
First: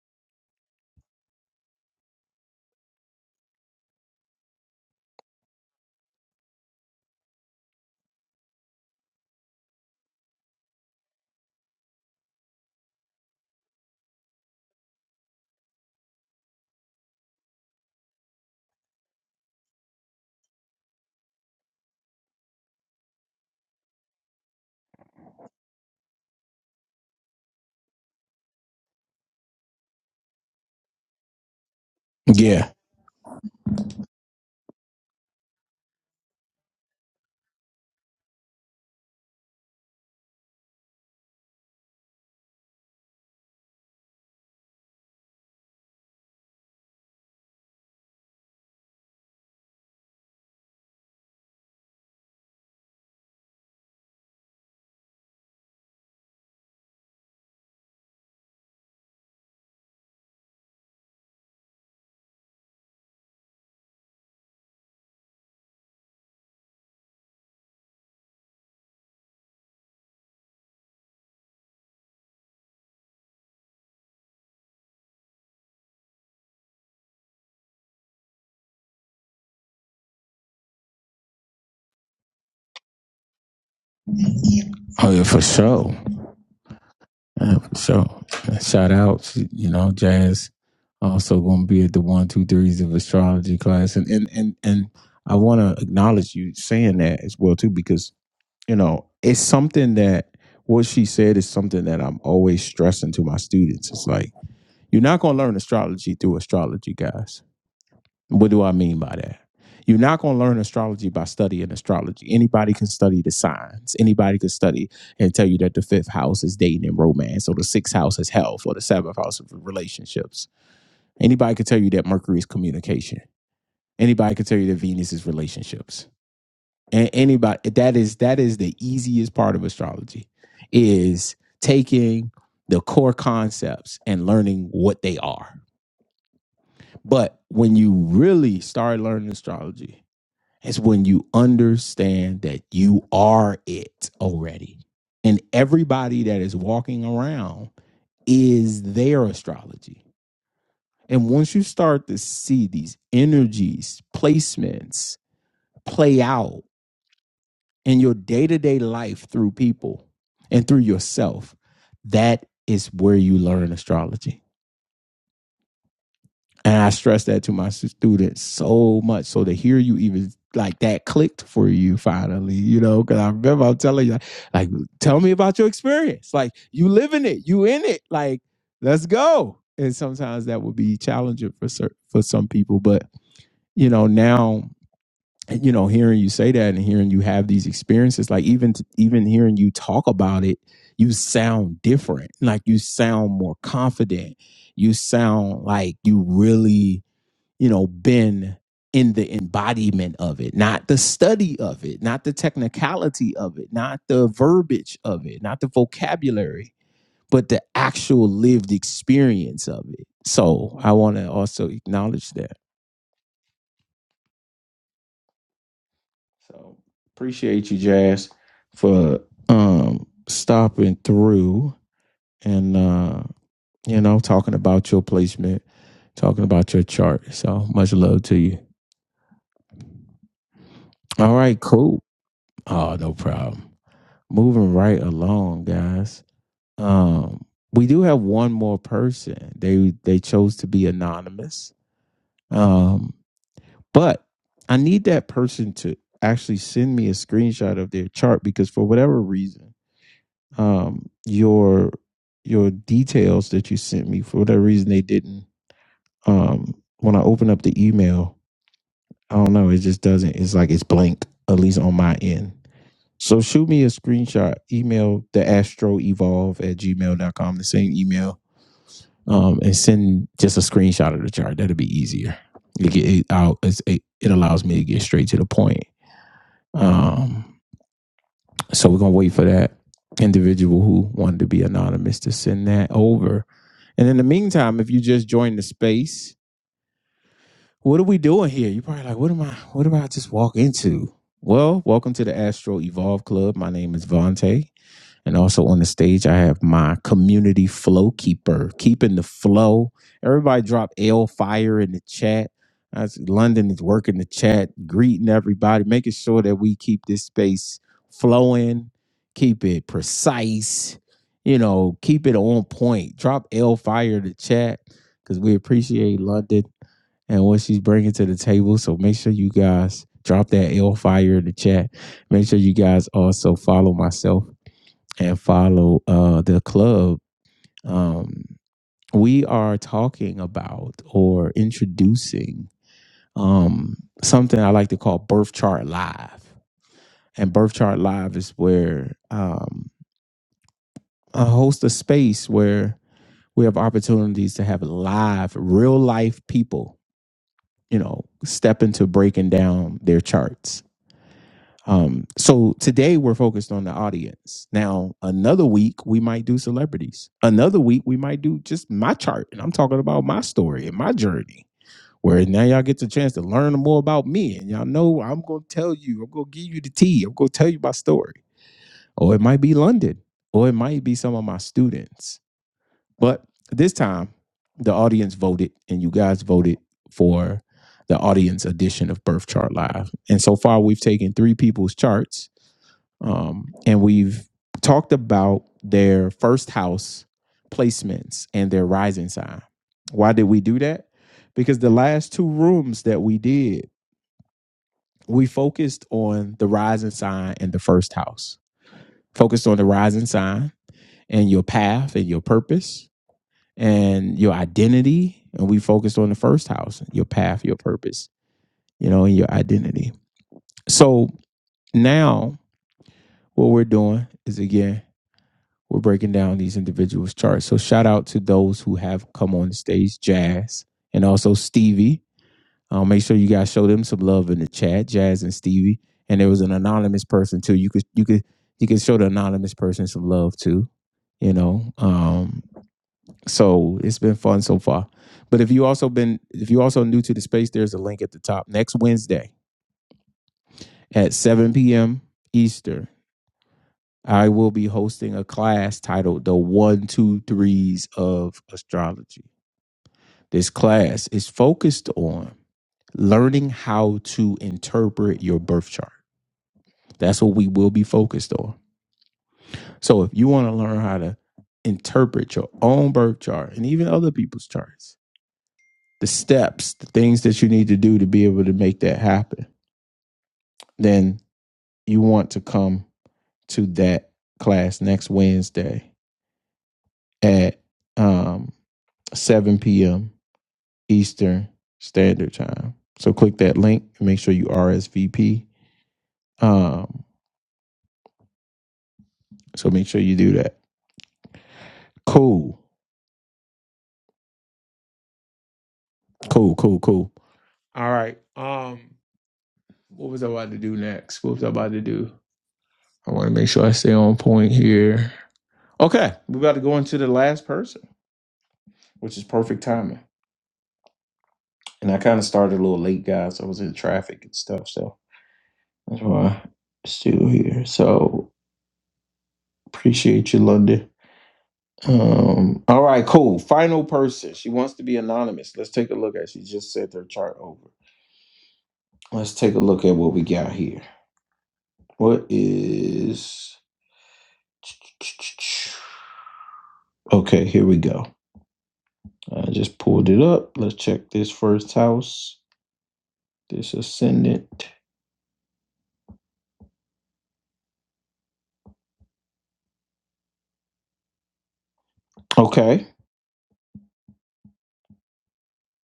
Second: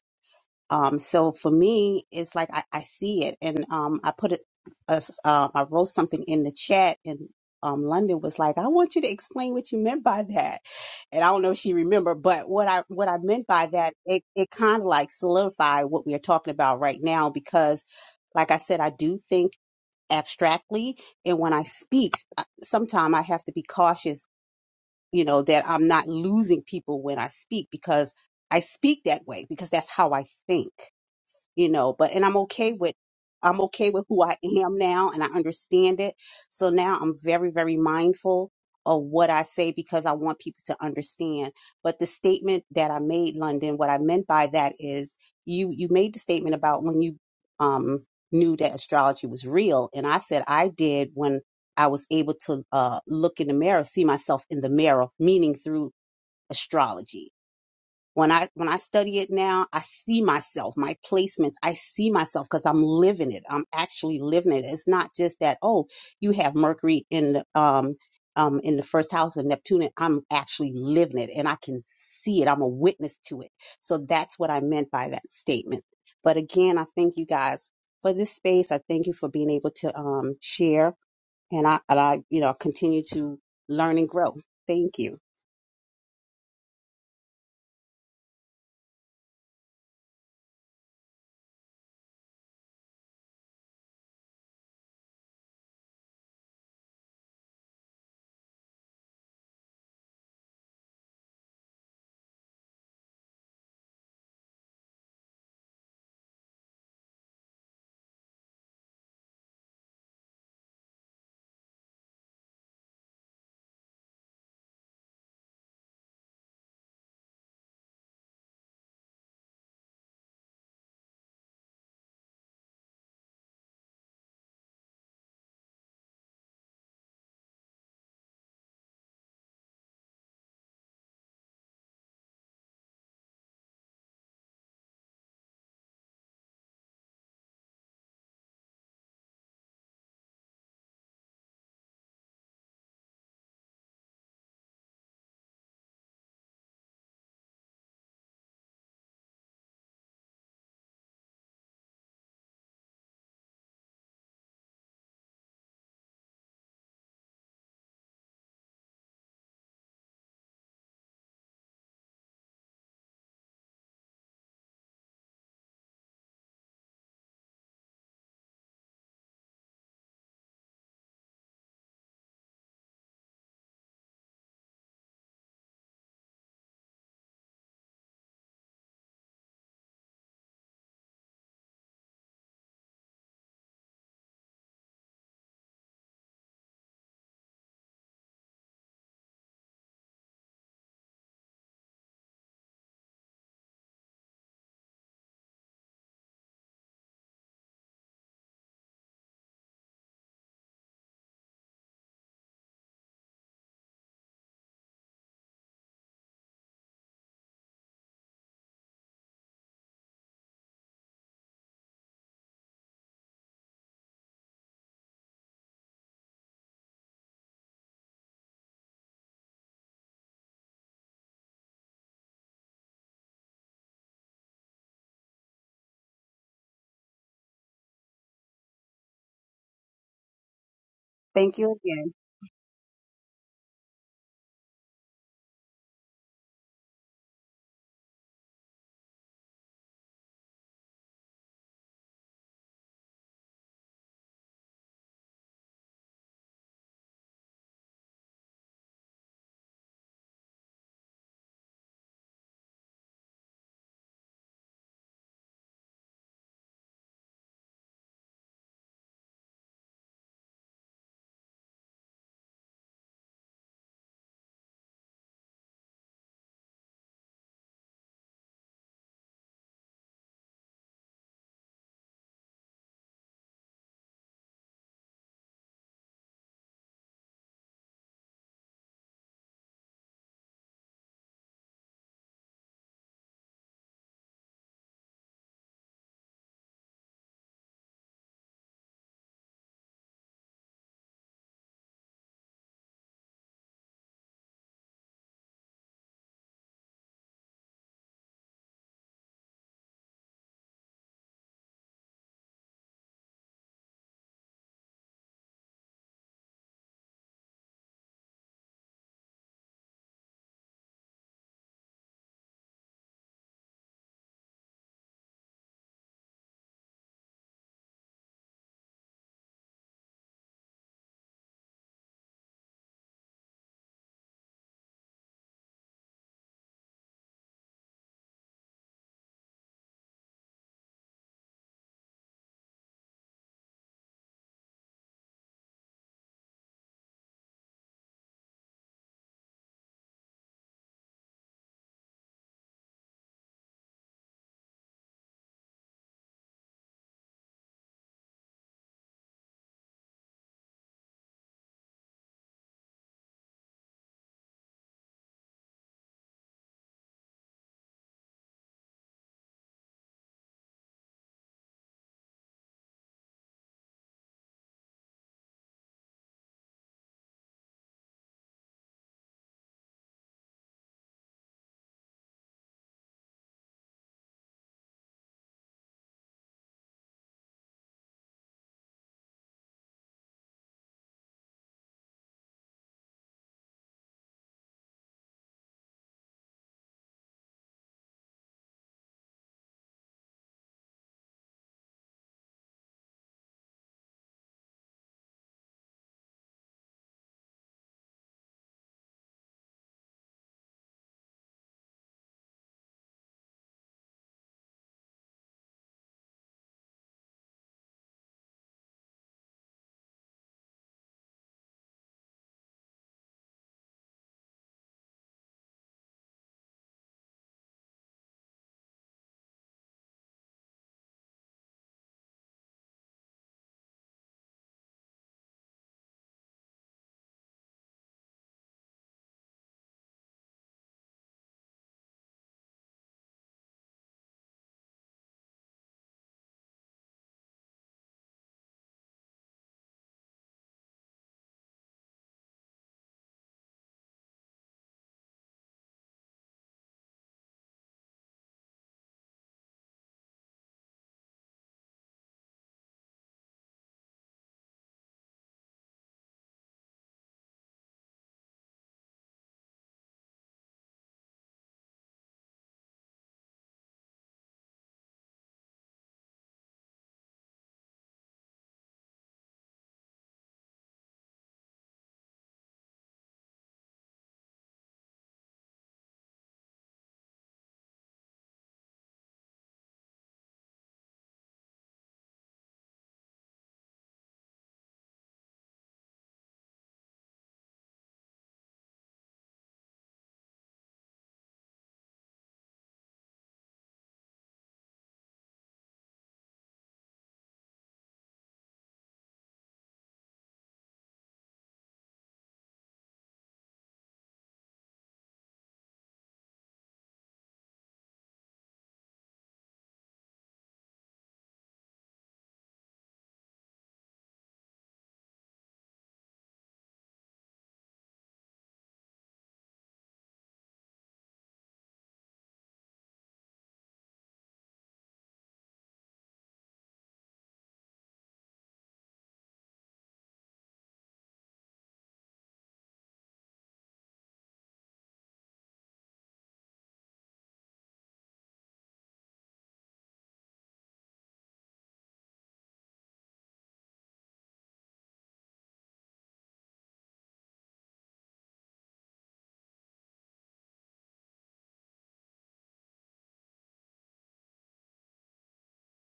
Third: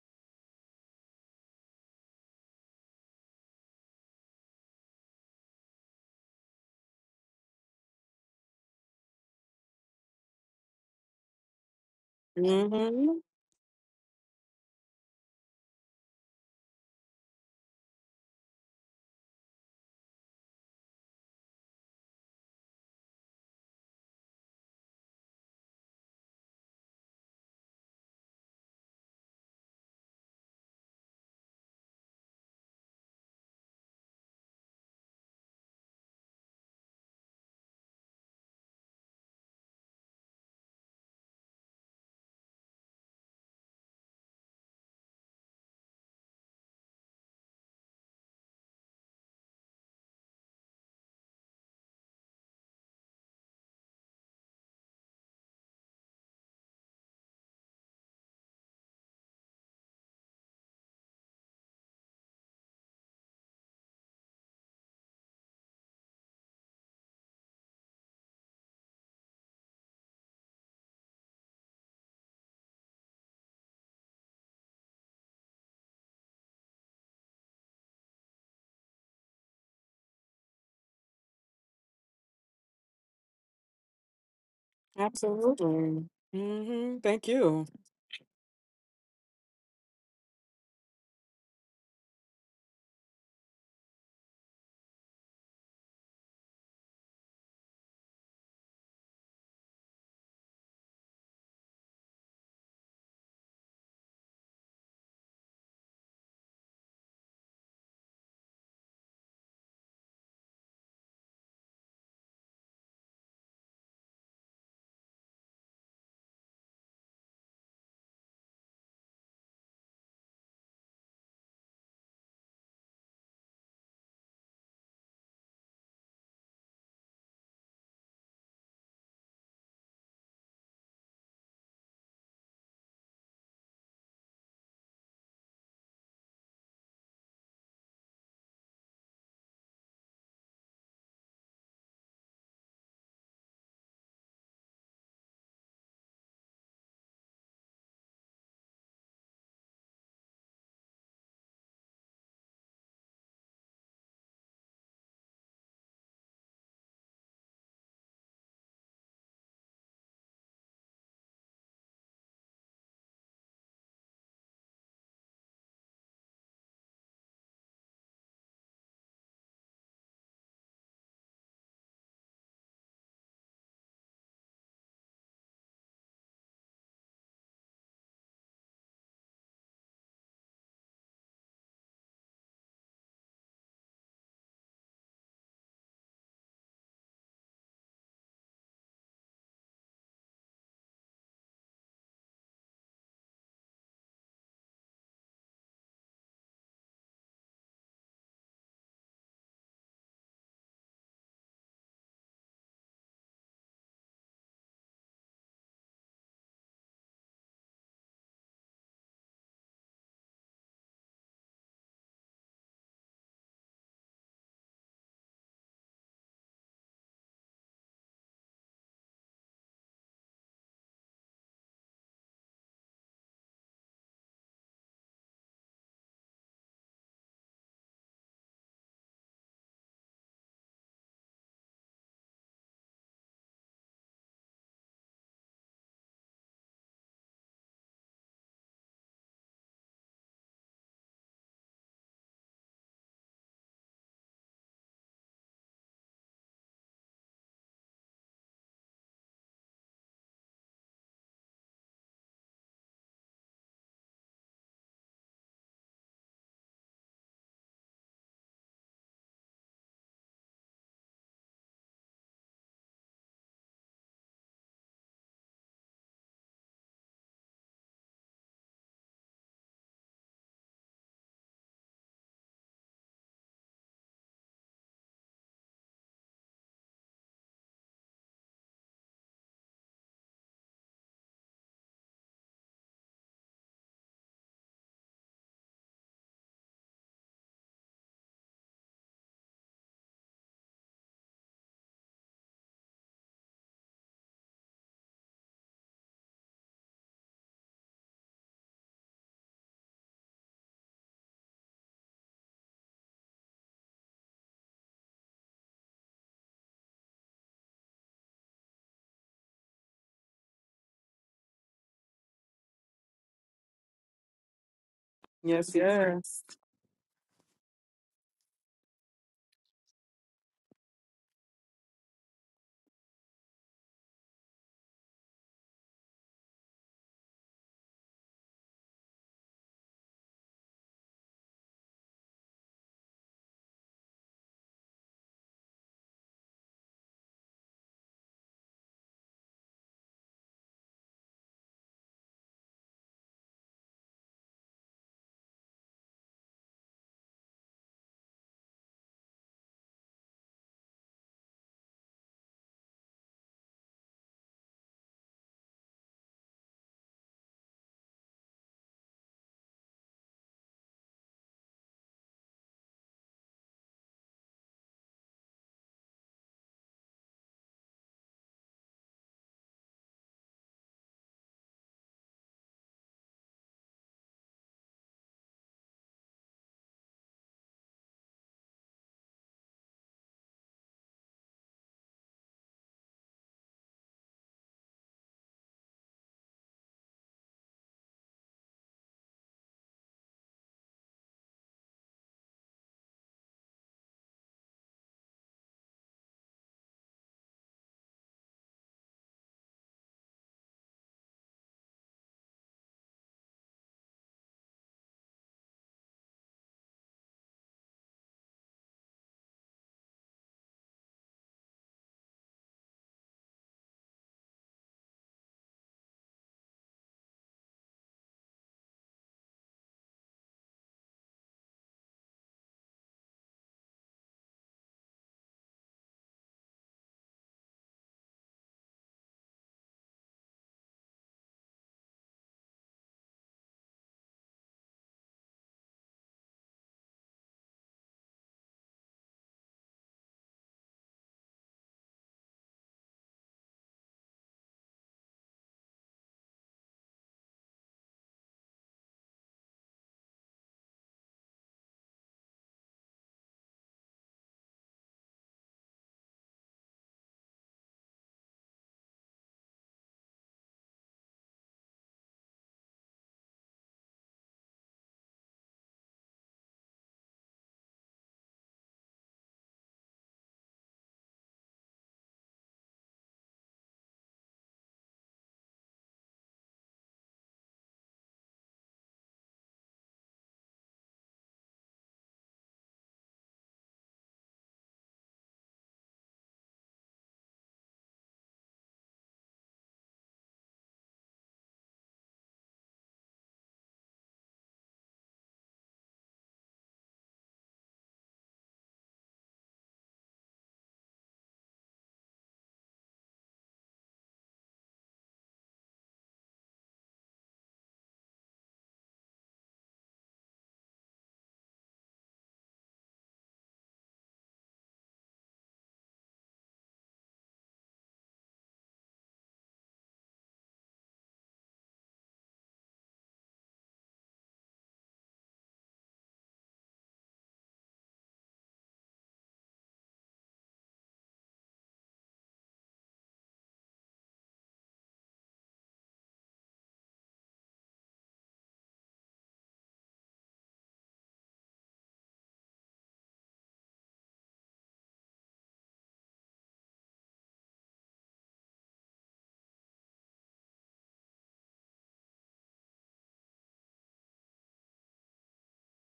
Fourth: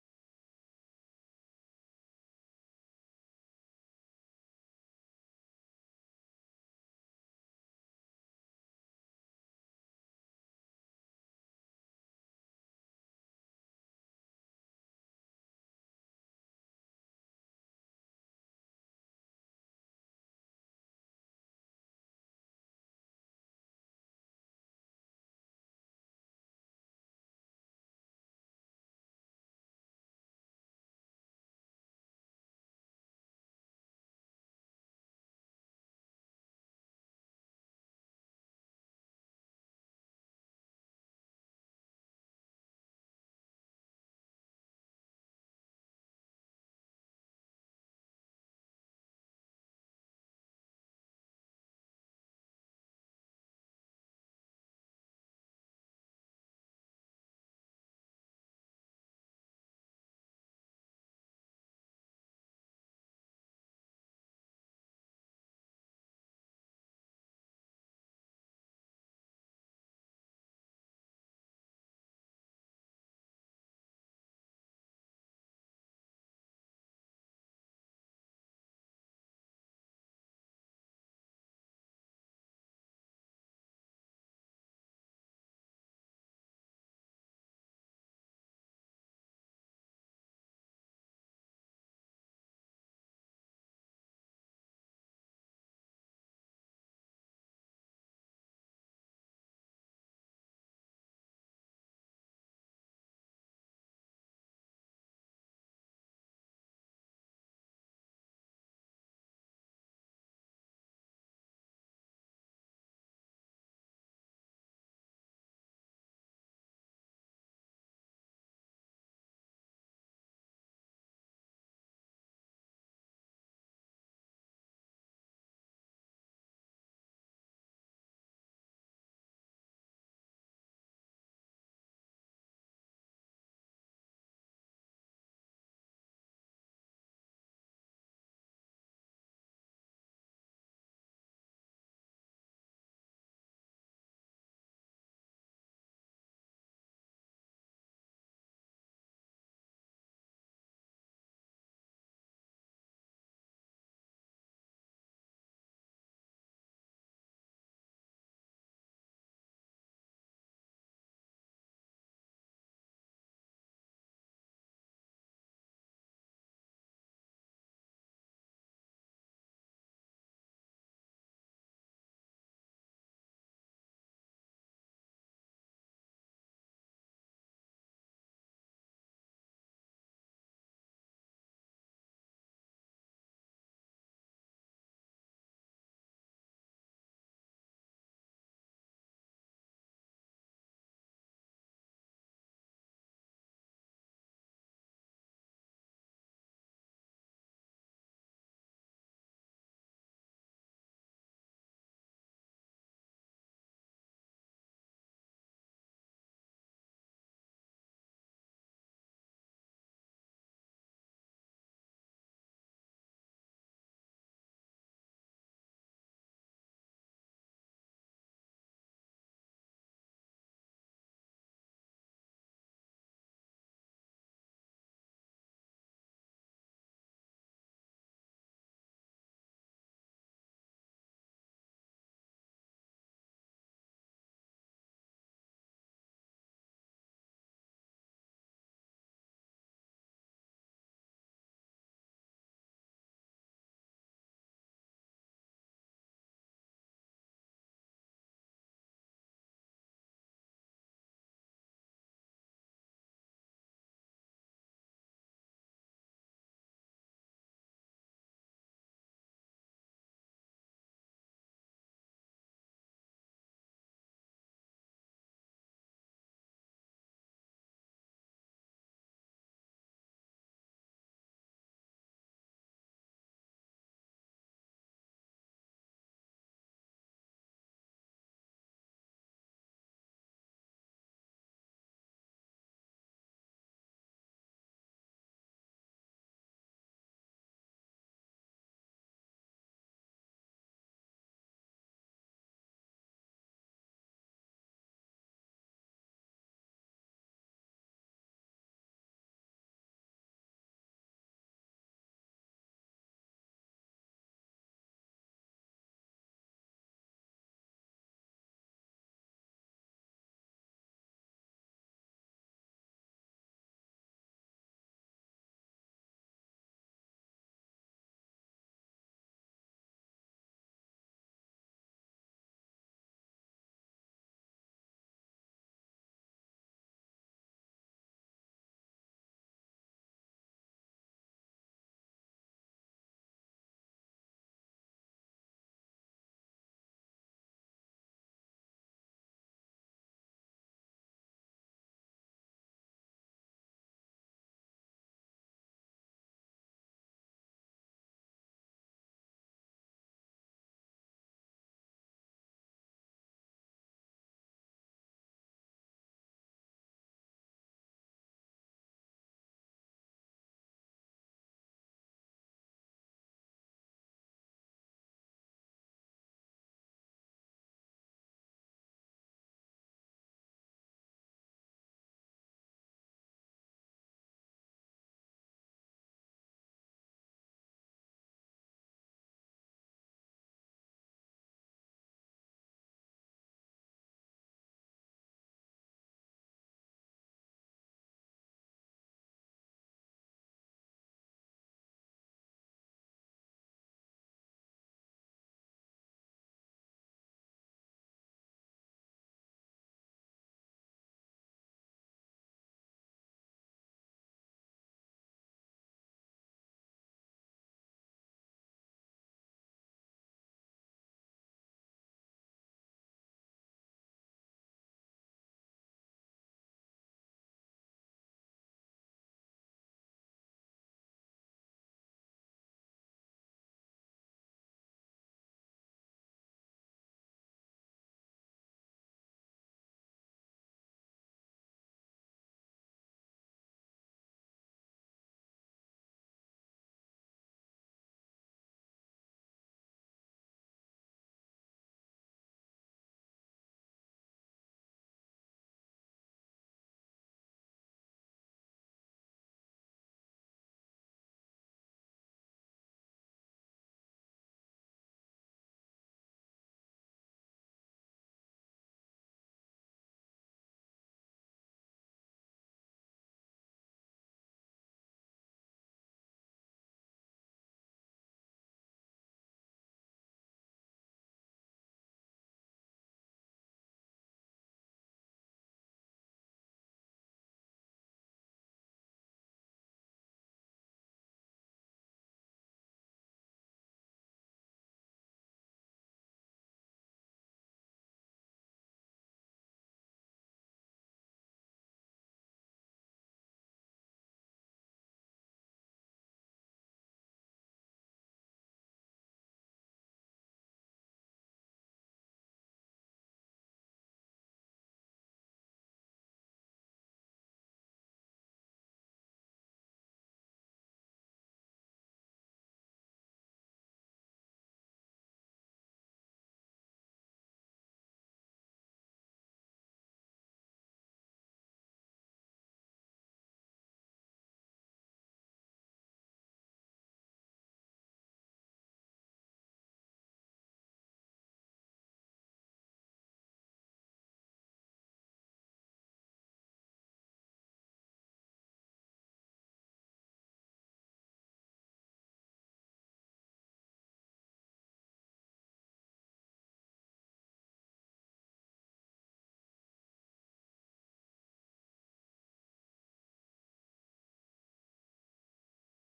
um, so for me, it's like I, I see it, and um, I put it. a s- Uh, I wrote something in the chat, and um, London was like, "I want you to explain what you meant by that." And I don't know if she remembered, but what I what
Mm-hmm.
I meant by that, it it kind of like solidified what we are talking about right now because, like I said, I do think abstractly, and when I speak, sometimes I have to be cautious, you know, that I'm not losing people when I speak because I speak that way because that's how I think you know but and i'm
Yeah.
okay with i'm okay with who i am now and i understand it so now i'm very very mindful of what i say because i want people to understand but the statement that i made london what i meant by that is you you made the statement about when you um knew that astrology was real and i said i did when i was able to uh look in the mirror see myself in the mirror meaning through astrology when i when i study it now i see myself my placements i see myself because i'm living it i'm actually living it it's not just that oh you have mercury in the um um in the first house of neptune and i'm actually living it and i can see it i'm a witness to it so that's what i meant by that statement but again i thank you guys for this space i thank you for being able to um share and i and i you know continue to learn and grow thank
Oh
you
yeah, for sure.
Absolutely. Mm-hmm. Thank
Yeah,
you.
for sure. And Shout out, you know, Jazz also gonna be at the one, two, threes of astrology class. And and and, and I wanna acknowledge you saying that as well too, because you know, it's something that what she said is something that I'm always stressing to my students. It's like, you're not gonna learn astrology through astrology, guys. What do I mean by that? You're not going to learn astrology by studying astrology. Anybody can study the signs. Anybody can study and tell you that the fifth house is dating and romance, or the sixth house is health, or the seventh house of relationships. Anybody can tell you that Mercury is communication. Anybody can tell you that Venus is relationships. And anybody that is that is the easiest part of astrology is taking the core concepts and learning what they are. But when you really start learning astrology, It's when you understand that you are it already. And everybody that is walking around is their astrology. And once you start to see these energies, placements play out in your day to day life through people and through yourself, that is where you learn astrology. And I stress that to my students so much. So to hear you even like that clicked for you finally, you know, because I remember I'm telling you, like, tell me about your experience. Like, you live in it, you in it. Like, let's go. And sometimes that would be challenging for certain for some people, but you know, now you know, hearing you say that and hearing you have these experiences, like even even hearing you talk about it, you sound different. Like you sound more confident. You sound like you really you know, been in the embodiment of it, not the study of it, not the technicality of it, not the verbiage of it, not the vocabulary, but the actual lived experience of it. So I want to also acknowledge that. So appreciate you, Jazz, for um stopping through and uh, you know, talking about your placement, talking about your chart. So much love to you. All
thank
right,
you
cool.
again
Oh, no problem. moving right along, guys. Um, we do have one more person. They they chose to be anonymous. Um, but I need that person to actually send me a screenshot of their chart because for whatever reason, um, your your details that you sent me for whatever reason they didn't. Um, when I open up the email, I don't know. It just doesn't. It's like it's blank at least on my end. So shoot me a screenshot, email the astro evolve at gmail dot com. the same email, um, and send just a screenshot of the chart. That'll be easier. It, get, it, out, it's, it, it allows me to get straight to the point. Um, so we're going to wait for that individual who wanted to be anonymous to send that over. And in the meantime, if you just joined the space, what are we doing here? You're probably like, what am I, what did I just walk into? Well, welcome to the Astro Evolve Club. My name is Vontae. And also on the stage, I have my community flow keeper, keeping the flow. Everybody drop L fire in the chat. As London is working the chat, greeting everybody, making sure that we keep this space flowing, keep it precise, you know, keep it on point. Drop L fire in the chat because we
Yes,
appreciate
yes.
London and what she's bringing to the table. So make sure you guys drop that L fire in the chat. Make sure you guys also follow myself and follow uh, the club, um, we are talking about or introducing um, something I like to call Birth Chart Live. And Birth Chart Live is where um, I host a space where we have opportunities to have live, real life people, you know, step into breaking down their charts Um, so today we're focused on the audience. Now, another week we might do celebrities. Another week we might do just my chart, and I'm talking about my story and my journey. Where now y'all get the chance to learn more about me, and y'all know I'm gonna tell you, I'm gonna give you the tea, I'm gonna tell you my story. Or it might be London, or it might be some of my students. But this time, the audience voted, and you guys voted for the audience edition of Birth Chart Live. And so far, we've taken three people's charts um, and we've talked about their first house placements and their rising sign. Why did we do that? Because the last two rooms that we did, we focused on the rising sign and the first house, focused on the rising sign and your path and your purpose and your identity. And we focused on the first house, your path, your purpose, you know, and your identity. So now what we're doing is again we're breaking down these individuals' charts. So shout out to those who have come on the stage, Jazz and also Stevie. Um, make sure you guys show them some love in the chat, Jazz and Stevie. And there was an anonymous person too. You could you could you could show the anonymous person some love too. You know, um, so it's been fun so far. But if you also been if you also new to the space, there's a link at the top. Next Wednesday at 7 p.m. Eastern. I will be hosting a class titled The One, Two, Threes of Astrology. This class is focused on learning how to interpret your birth chart. That's what we will be focused on. So if you want to learn how to interpret your own birth chart and even other people's charts, the steps, the things that you need to do to be able to make that happen, then you want to come to that class next Wednesday at um, 7 p.m Eastern Standard Time. So click that link and make sure you RSVP. Um, so make sure you do that. Cool. Cool, cool, cool. All right. Um, what was I about to do next? What was I about to do? I want to make sure I stay on point here. Okay, we're about to go into the last person, which is perfect timing. And I kind of started a little late, guys. So I was in traffic and stuff, so that's why I'm still here. So appreciate you, London. Um, all right, cool. Final person. She wants to be anonymous. Let's take a look at. She just sent her chart over. Let's take a look at what we got here. What is? [tsk] Okay, here we go. I just pulled it up. Let's check this first house. This ascendant. Okay.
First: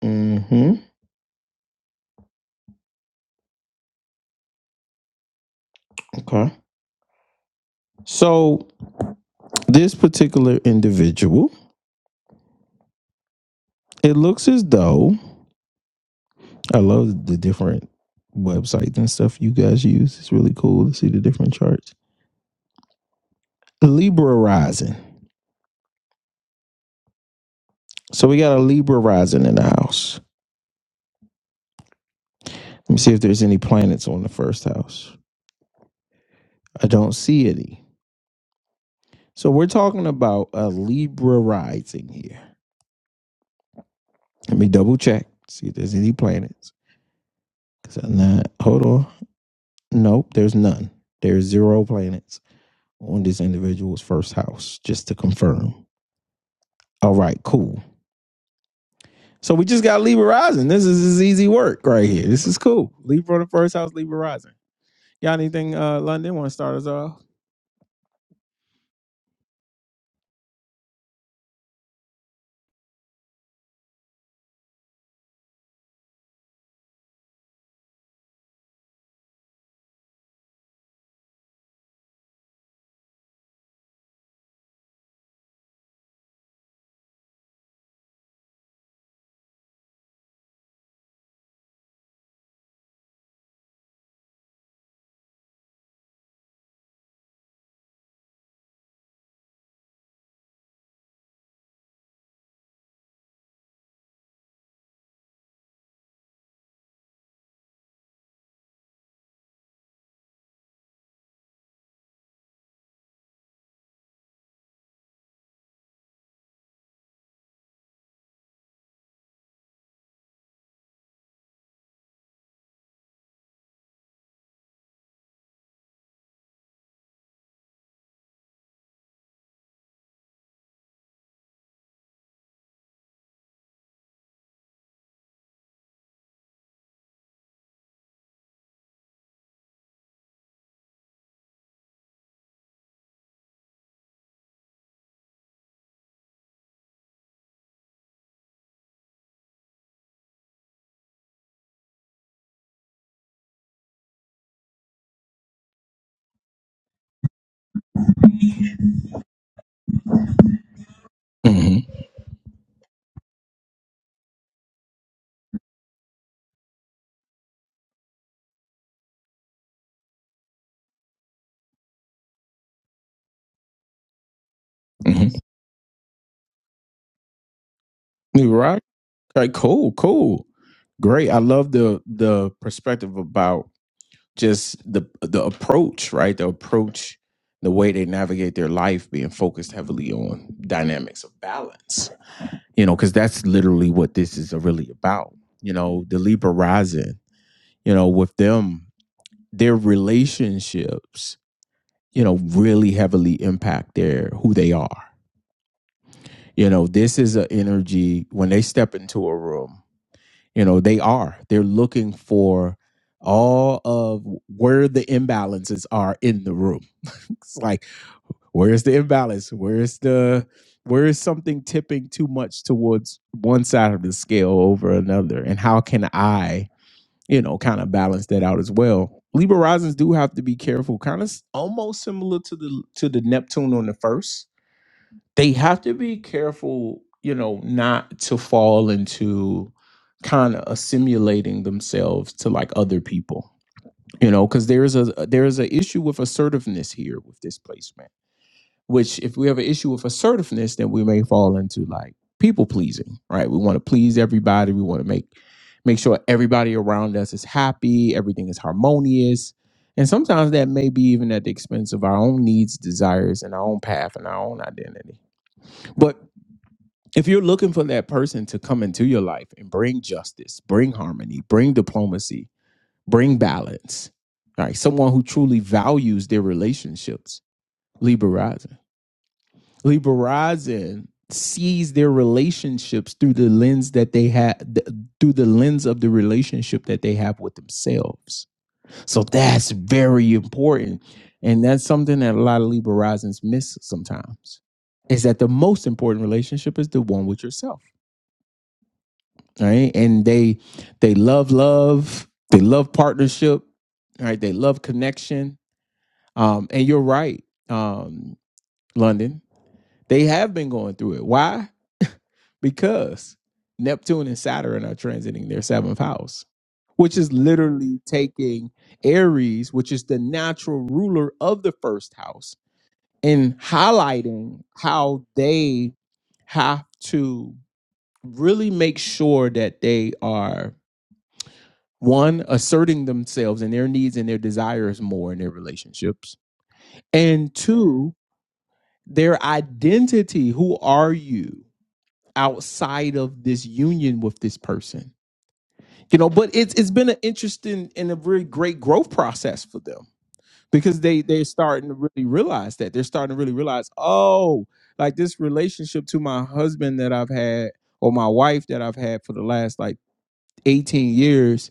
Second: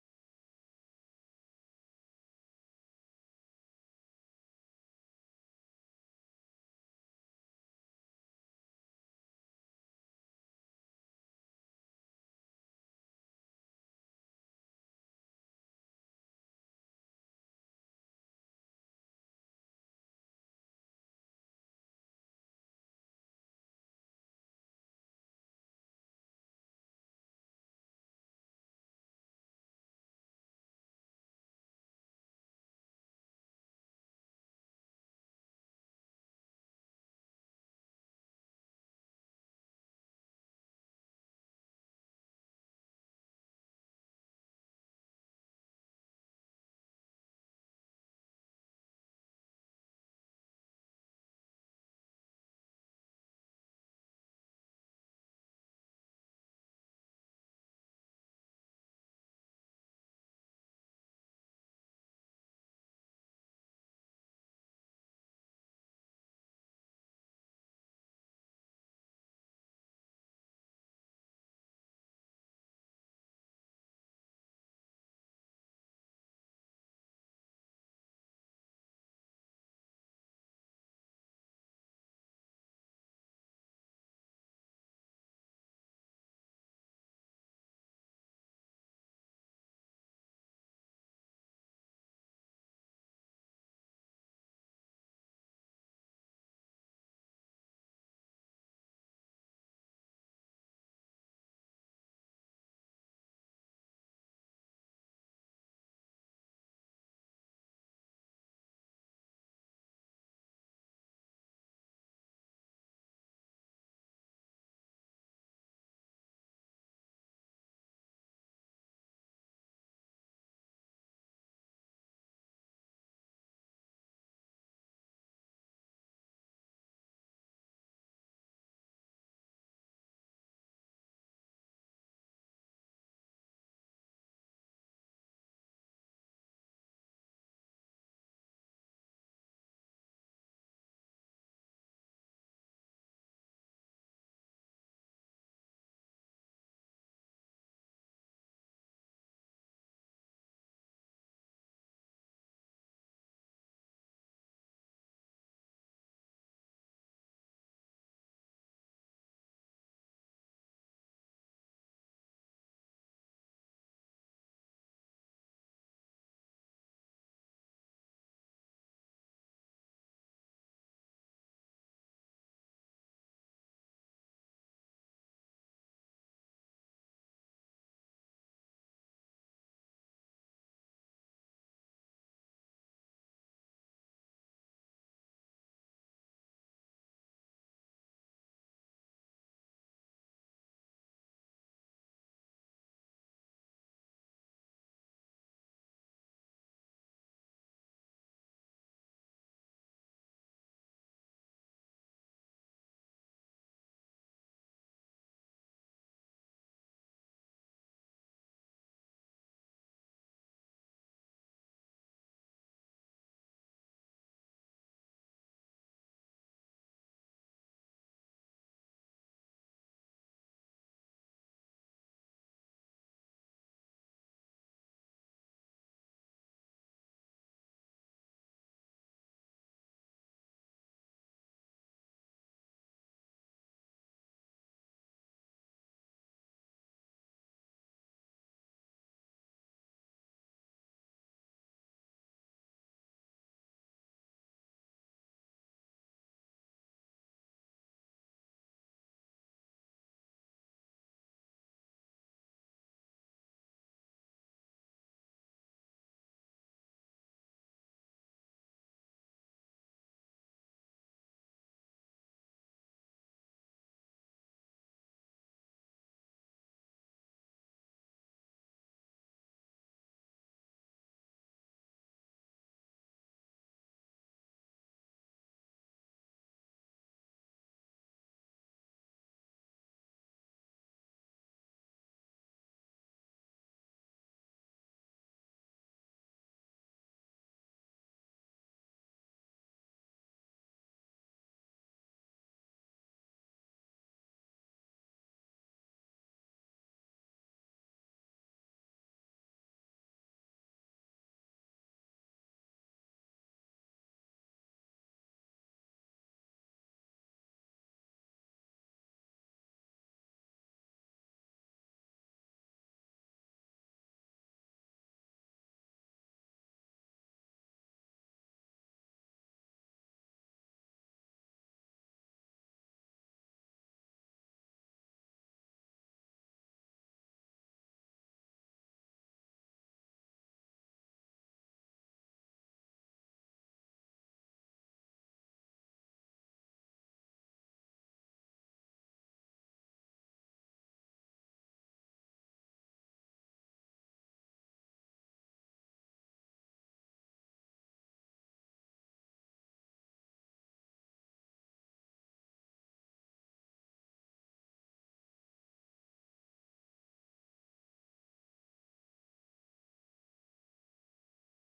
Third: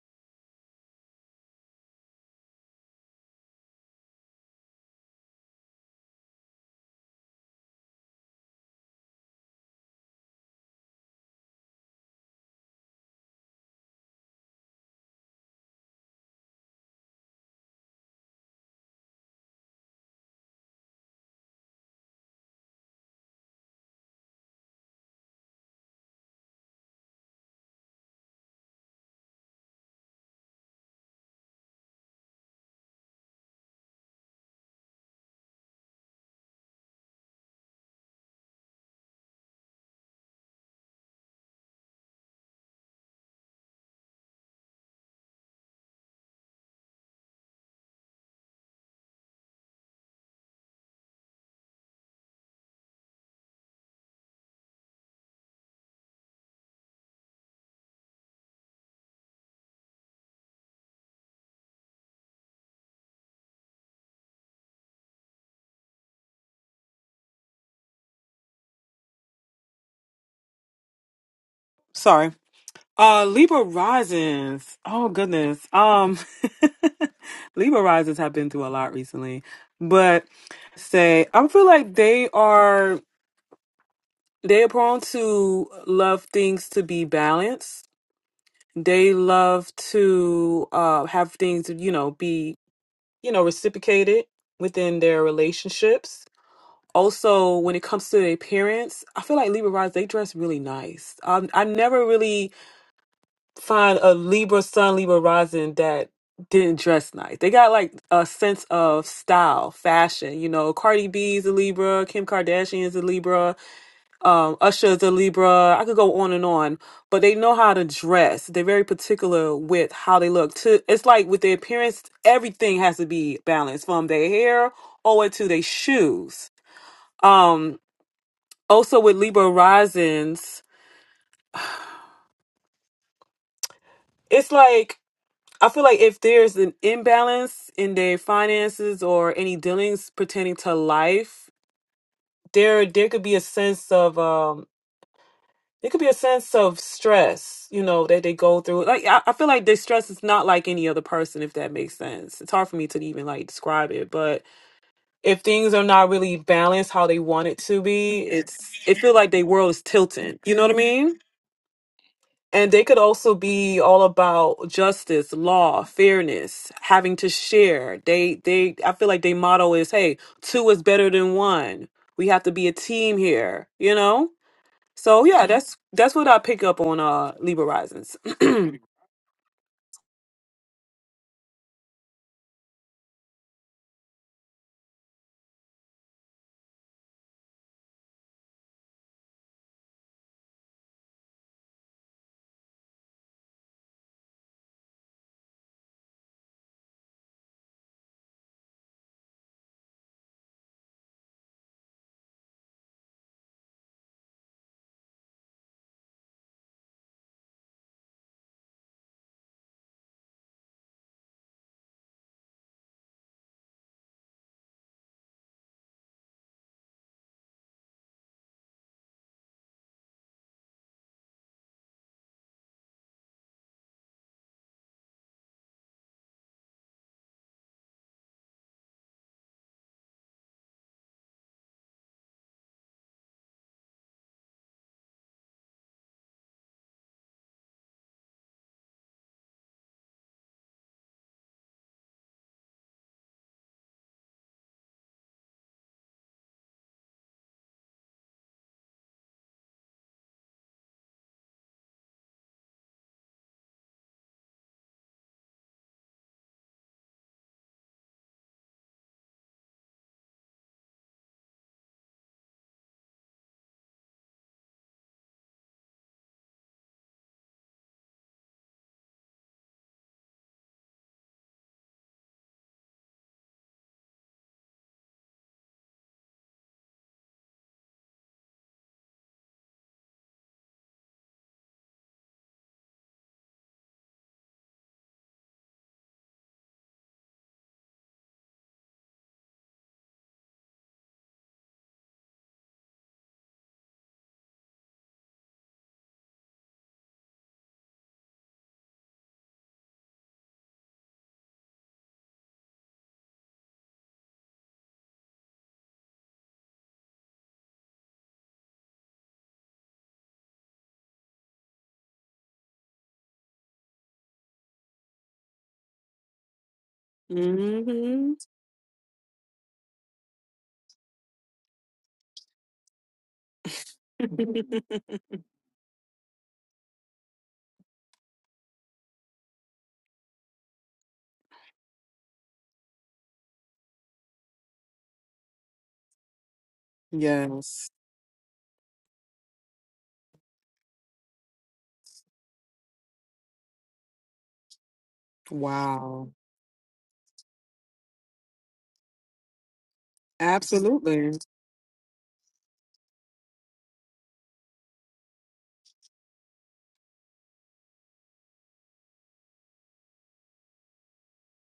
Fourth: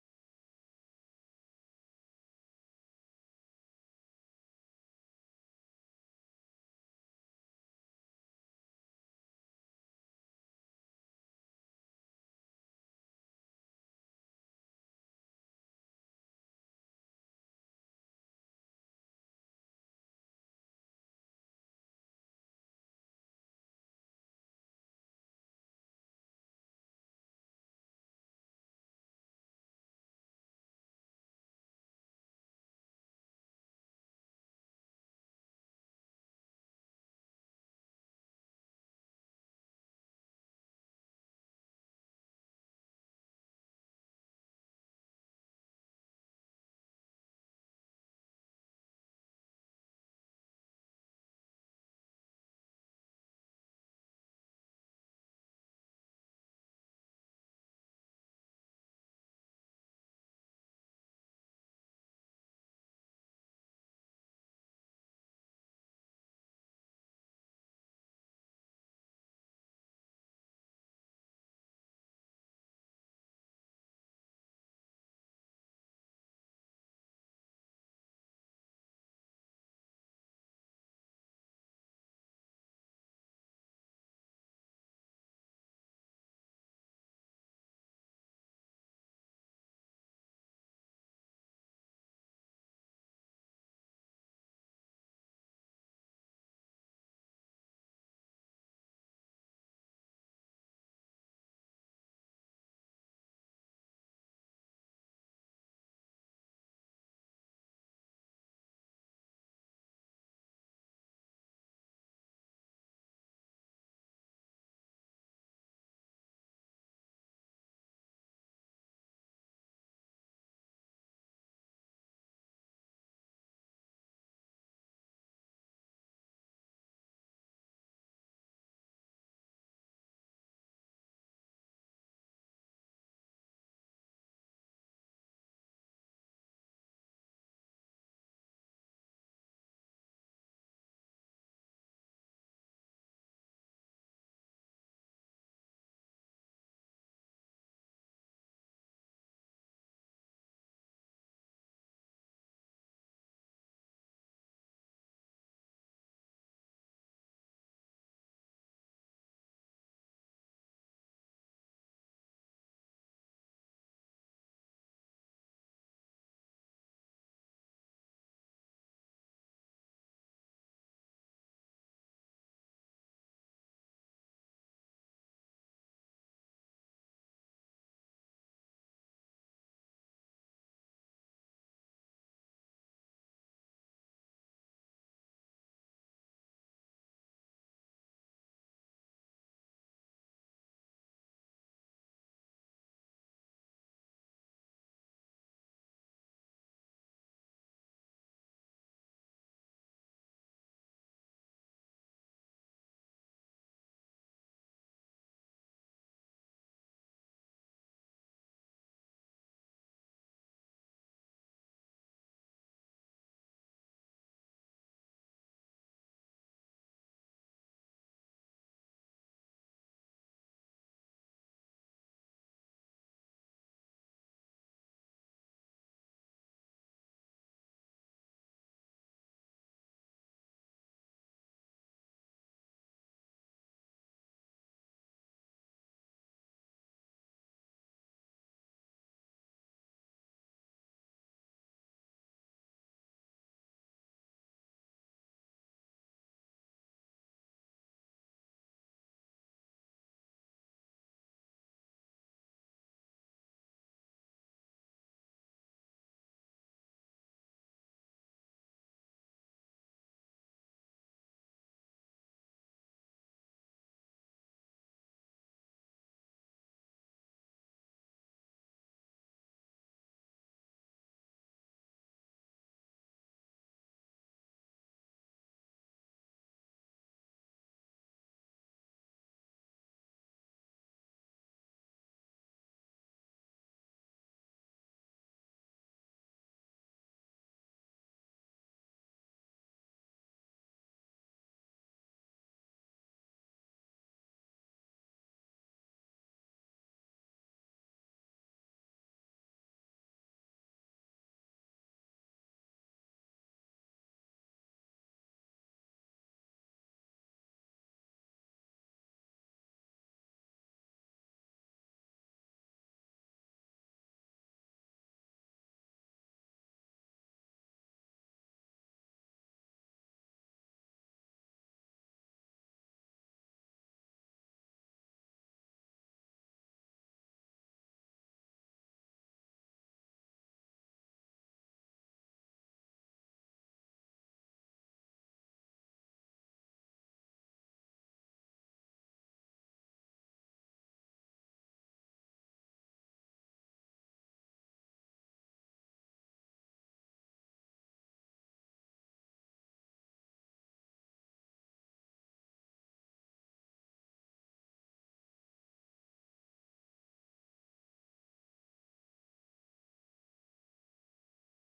Mm-hmm. Okay. So this particular individual, it looks as though I love the different websites and stuff you guys use. It's really cool to see the different charts Libra rising. So we got a Libra rising in the house. Let me see if there's any planets on the first house. I don't see any. So we're talking about a Libra rising here. Let me double check, see if there's any planets. Because I'm not, hold on. Nope, there's none. There's zero planets on this individual's first house, just to confirm. All right, cool. So we just got Libra rising. This is this is easy work right here. This is cool. Libra on the first house, Libra rising. Got anything, uh, London? Want to start us off?
Sorry. Uh Libra Risings. Oh goodness. Um [laughs] Libra Risings have been through a lot recently. But say I feel like they are they are prone to love things to be balanced. They love to uh have things, you know, be you know, reciprocated within their relationships. Also, when it comes to their appearance, I feel like Libra rising, they dress really nice. Um, I never really find a Libra sun, Libra rising that didn't dress nice. They got like a sense of style, fashion. You know, Cardi B is a Libra, Kim Kardashian is a Libra um Usher the Libra. I could go on and on, but they know how to dress. They're very particular with how they look. To it's like with their appearance, everything has to be balanced from their hair over to their shoes. Um also with Libra risings, it's like I feel like if there's an imbalance in their finances or any dealings pertaining to life, there there could be a sense of um, It could be a sense of stress, you know, that they go through. Like I, I feel like their stress is not like any other person, if that makes sense. It's hard for me to even like describe it, but if things are not really balanced how they want it to be, it's it feel like their world is tilting. You know what I mean?
hmm
And they could also be all about justice, law, fairness, having to share. They they I feel like their motto is, hey, two is better than one. We have to be a team here, you know? So
hmm
yeah, that's that's what I pick up on uh Libra Risings.
New
[clears throat]
Rock. Okay, cool, cool, great. I love the the perspective about just the the approach, right? The approach, the way they navigate their life, being focused heavily on dynamics of balance. You know, because that's literally what this is really about. You know, the Libra rising. You know, with them, their relationships. You know, really heavily impact their who they are. You know, this is an energy when they step into a room. You know, they are. They're looking for all of where the imbalances are in the room. [laughs] it's like, where's the imbalance? Where's the where is something tipping too much towards one side of the scale over another? And how can I, you know, kind of balance that out as well? Libra risings do have to be careful, kind of s- almost similar to the to the Neptune on the first they have to be careful, you know, not to fall into kind of assimilating themselves to like other people, you know, because there is a there is an issue with assertiveness here with this placement. Which, if we have an issue with assertiveness, then we may fall into like people pleasing, right? We want to please everybody. We want to make make sure everybody around us is happy, everything is harmonious. And sometimes that may be even at the expense of our own needs, desires, and our own path and our own identity. but if you're looking for that person to come into your life and bring justice, bring harmony, bring diplomacy, bring balance, all right, someone who truly values their relationships, Libra Rising. Libra Rising sees their relationships through the lens that they have, through the lens of the relationship that they have with themselves. So that's very important. And that's something that a lot of Libra Risings miss sometimes is that the most important relationship is the one with yourself right? And they they love love, they love partnership, right? They love connection. Um, and you're right, um, London. They have been going through it. Why? Because Neptune and Saturn are transiting their seventh house, which is literally
hmm
taking Aries, which is the natural ruler of the first house, and
[laughs]
highlighting how they have to really make sure that they are One, asserting themselves and their needs and their desires more in their relationships. And
Yes.
two, their identity. Who are you outside of this union with this person? You know,
Wow.
but it's it's been an interesting and a very great growth process for them because they
Absolutely.
they're starting to really realize that they're starting to really realize, oh, like this relationship to my husband that I've had or my wife that I've had for the last like 18 years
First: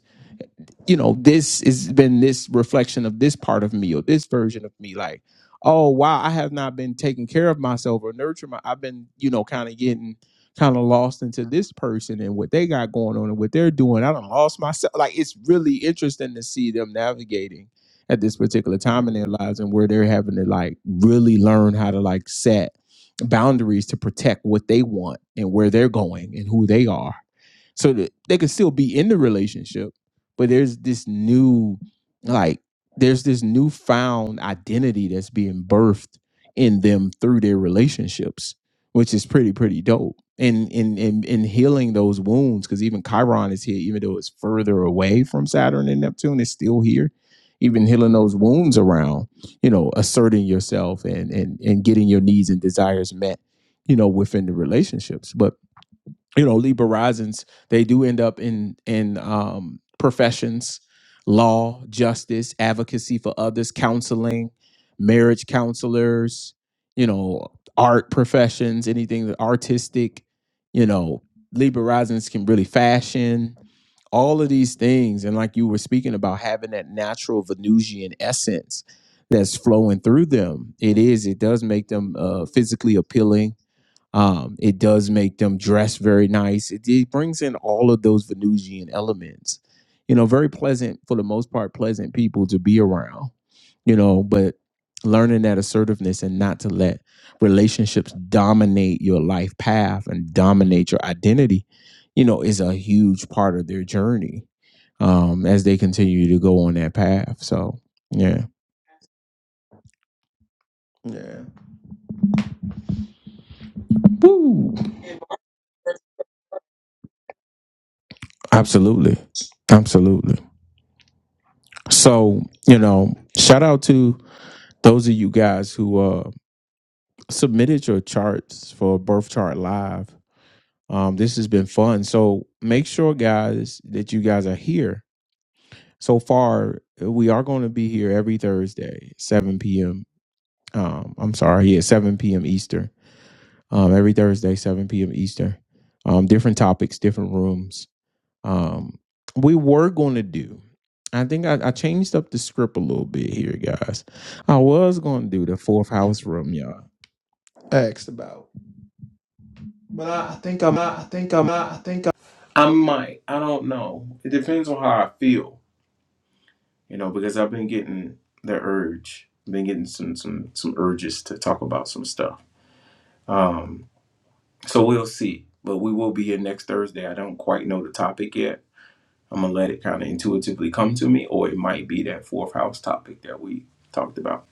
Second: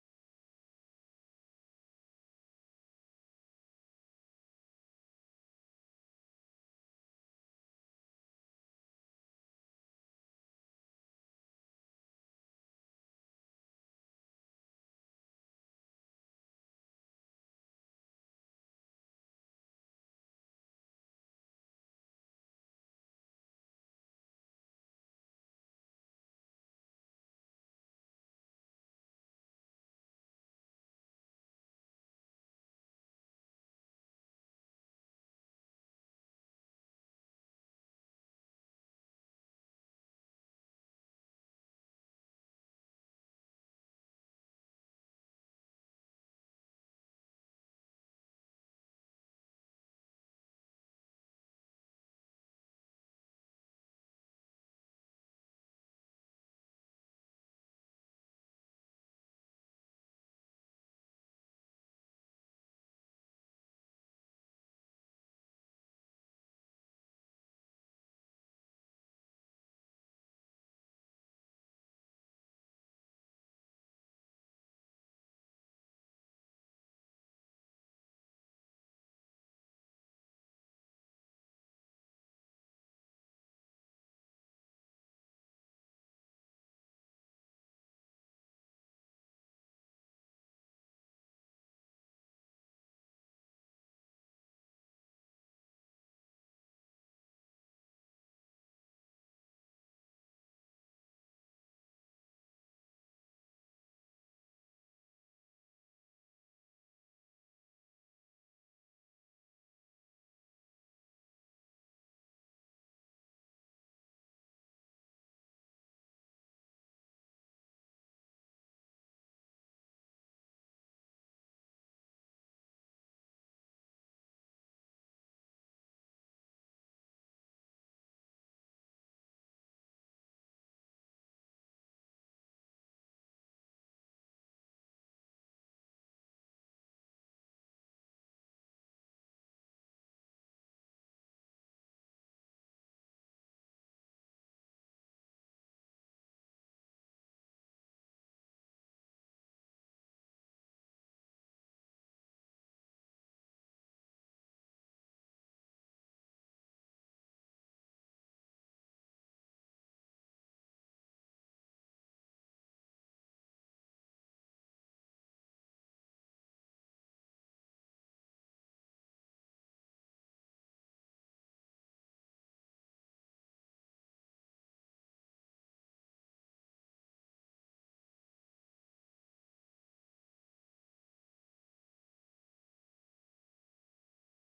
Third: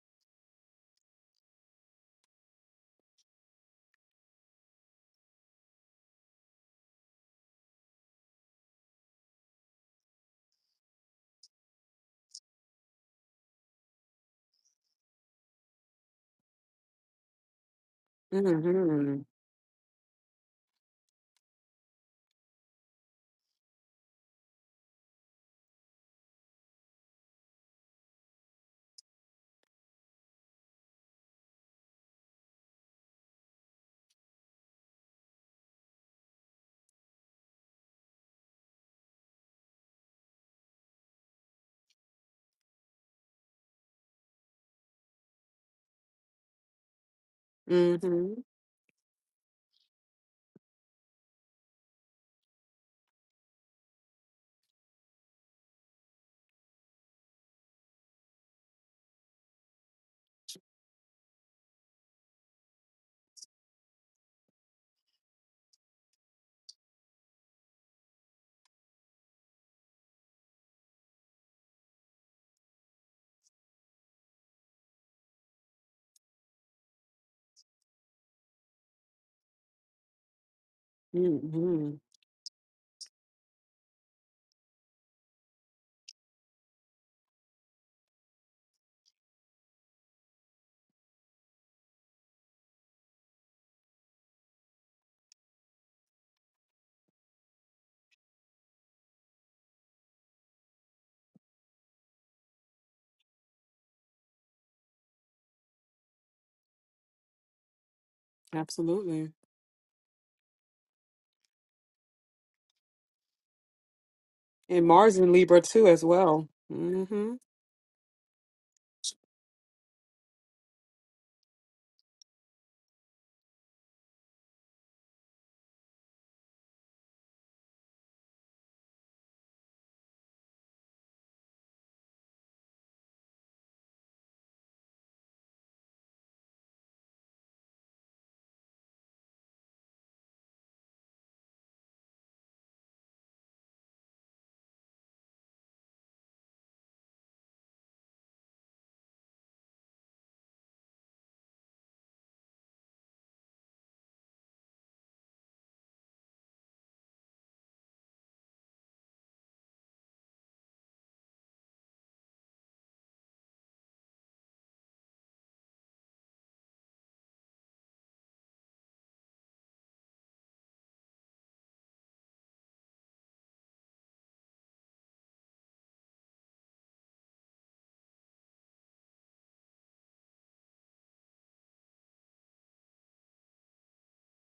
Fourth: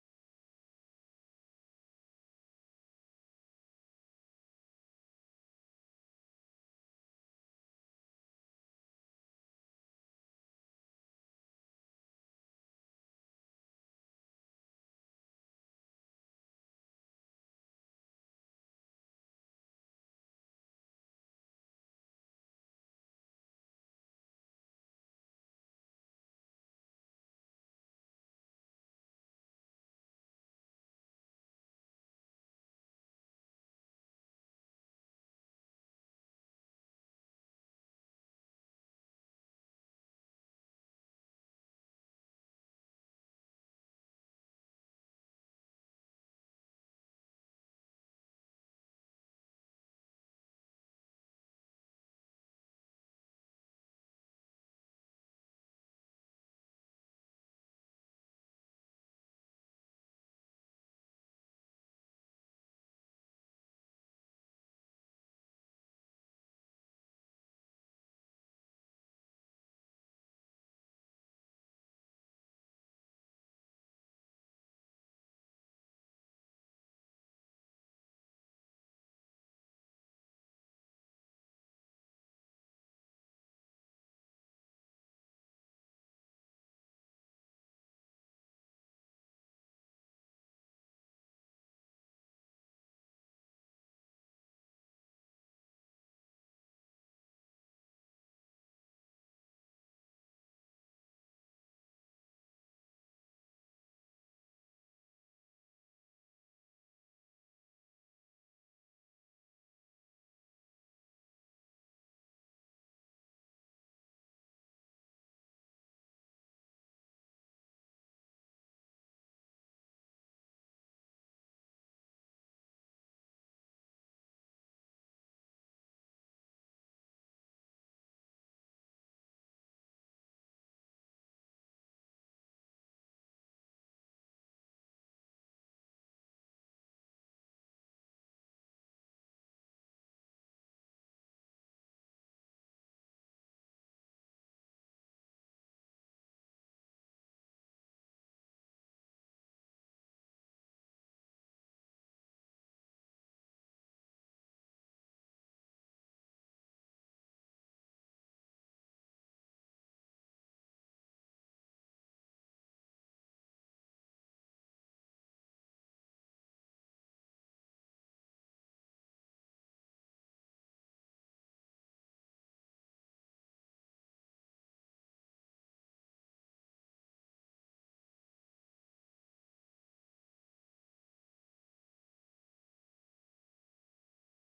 you know, this has been this reflection of this part of me or this version of me. Like, oh wow, I have not been taking care of myself or nurturing my. I've been, you know, kind of getting kind of lost into this person and what they got going on and what they're doing. I do lost myself. Like, it's really interesting to see them navigating at this particular time
hmm
in their lives and where they're having to like really learn how to like set boundaries to protect what they want and where they're going and who they are so that they could still be in the relationship but there's this new like there's this newfound identity that's being birthed in them through their relationships which is pretty pretty dope and in in in healing those wounds because even chiron is here even though it's further away from saturn and neptune it's still here even healing
hmm
those wounds around you know asserting yourself and and and getting your needs and desires met you know within the relationships but you know Libra risings they do end up in in um, professions law justice advocacy for others counseling marriage counselors you know art professions anything that artistic you know Libra risings can really fashion all of these things and like you were speaking about having that natural Venusian essence that's flowing through them it is it does make
hmm
them uh, physically appealing um, it does make them dress very nice. It, it brings in all of those Venusian elements. You know, very pleasant for the most part, pleasant people to be around. You know, but learning that assertiveness and not to let relationships dominate your life path and dominate your identity. You know, is a huge part of their journey um, as they continue to go on that path. So, yeah.
Absolutely.
Yeah. Woo!
And Mars in Libra too as well. hmm
Absolutely. Absolutely. So, you know, shout out to those of you guys who uh submitted your charts for Birth Chart Live. Um, this has been fun. So make sure, guys, that you guys are here. So far, we are going to be here every Thursday, 7 p.m. Um, I'm sorry, yeah, 7 p.m. Eastern. Um, every Thursday, 7 p.m. Eastern. Um, different topics, different rooms. um we were going to do i think I, I changed up the script a little bit here guys i was going to do the fourth house room y'all asked about but i, I think i'm i think i'm i think i i might i don't know it depends on how i feel you know because i've been getting the urge been getting some some some urges to talk about some stuff um so we'll see but we will be here next thursday i don't quite know the topic yet I'm gonna let it kind of intuitively come to me, or it might be that fourth house topic that we talked about.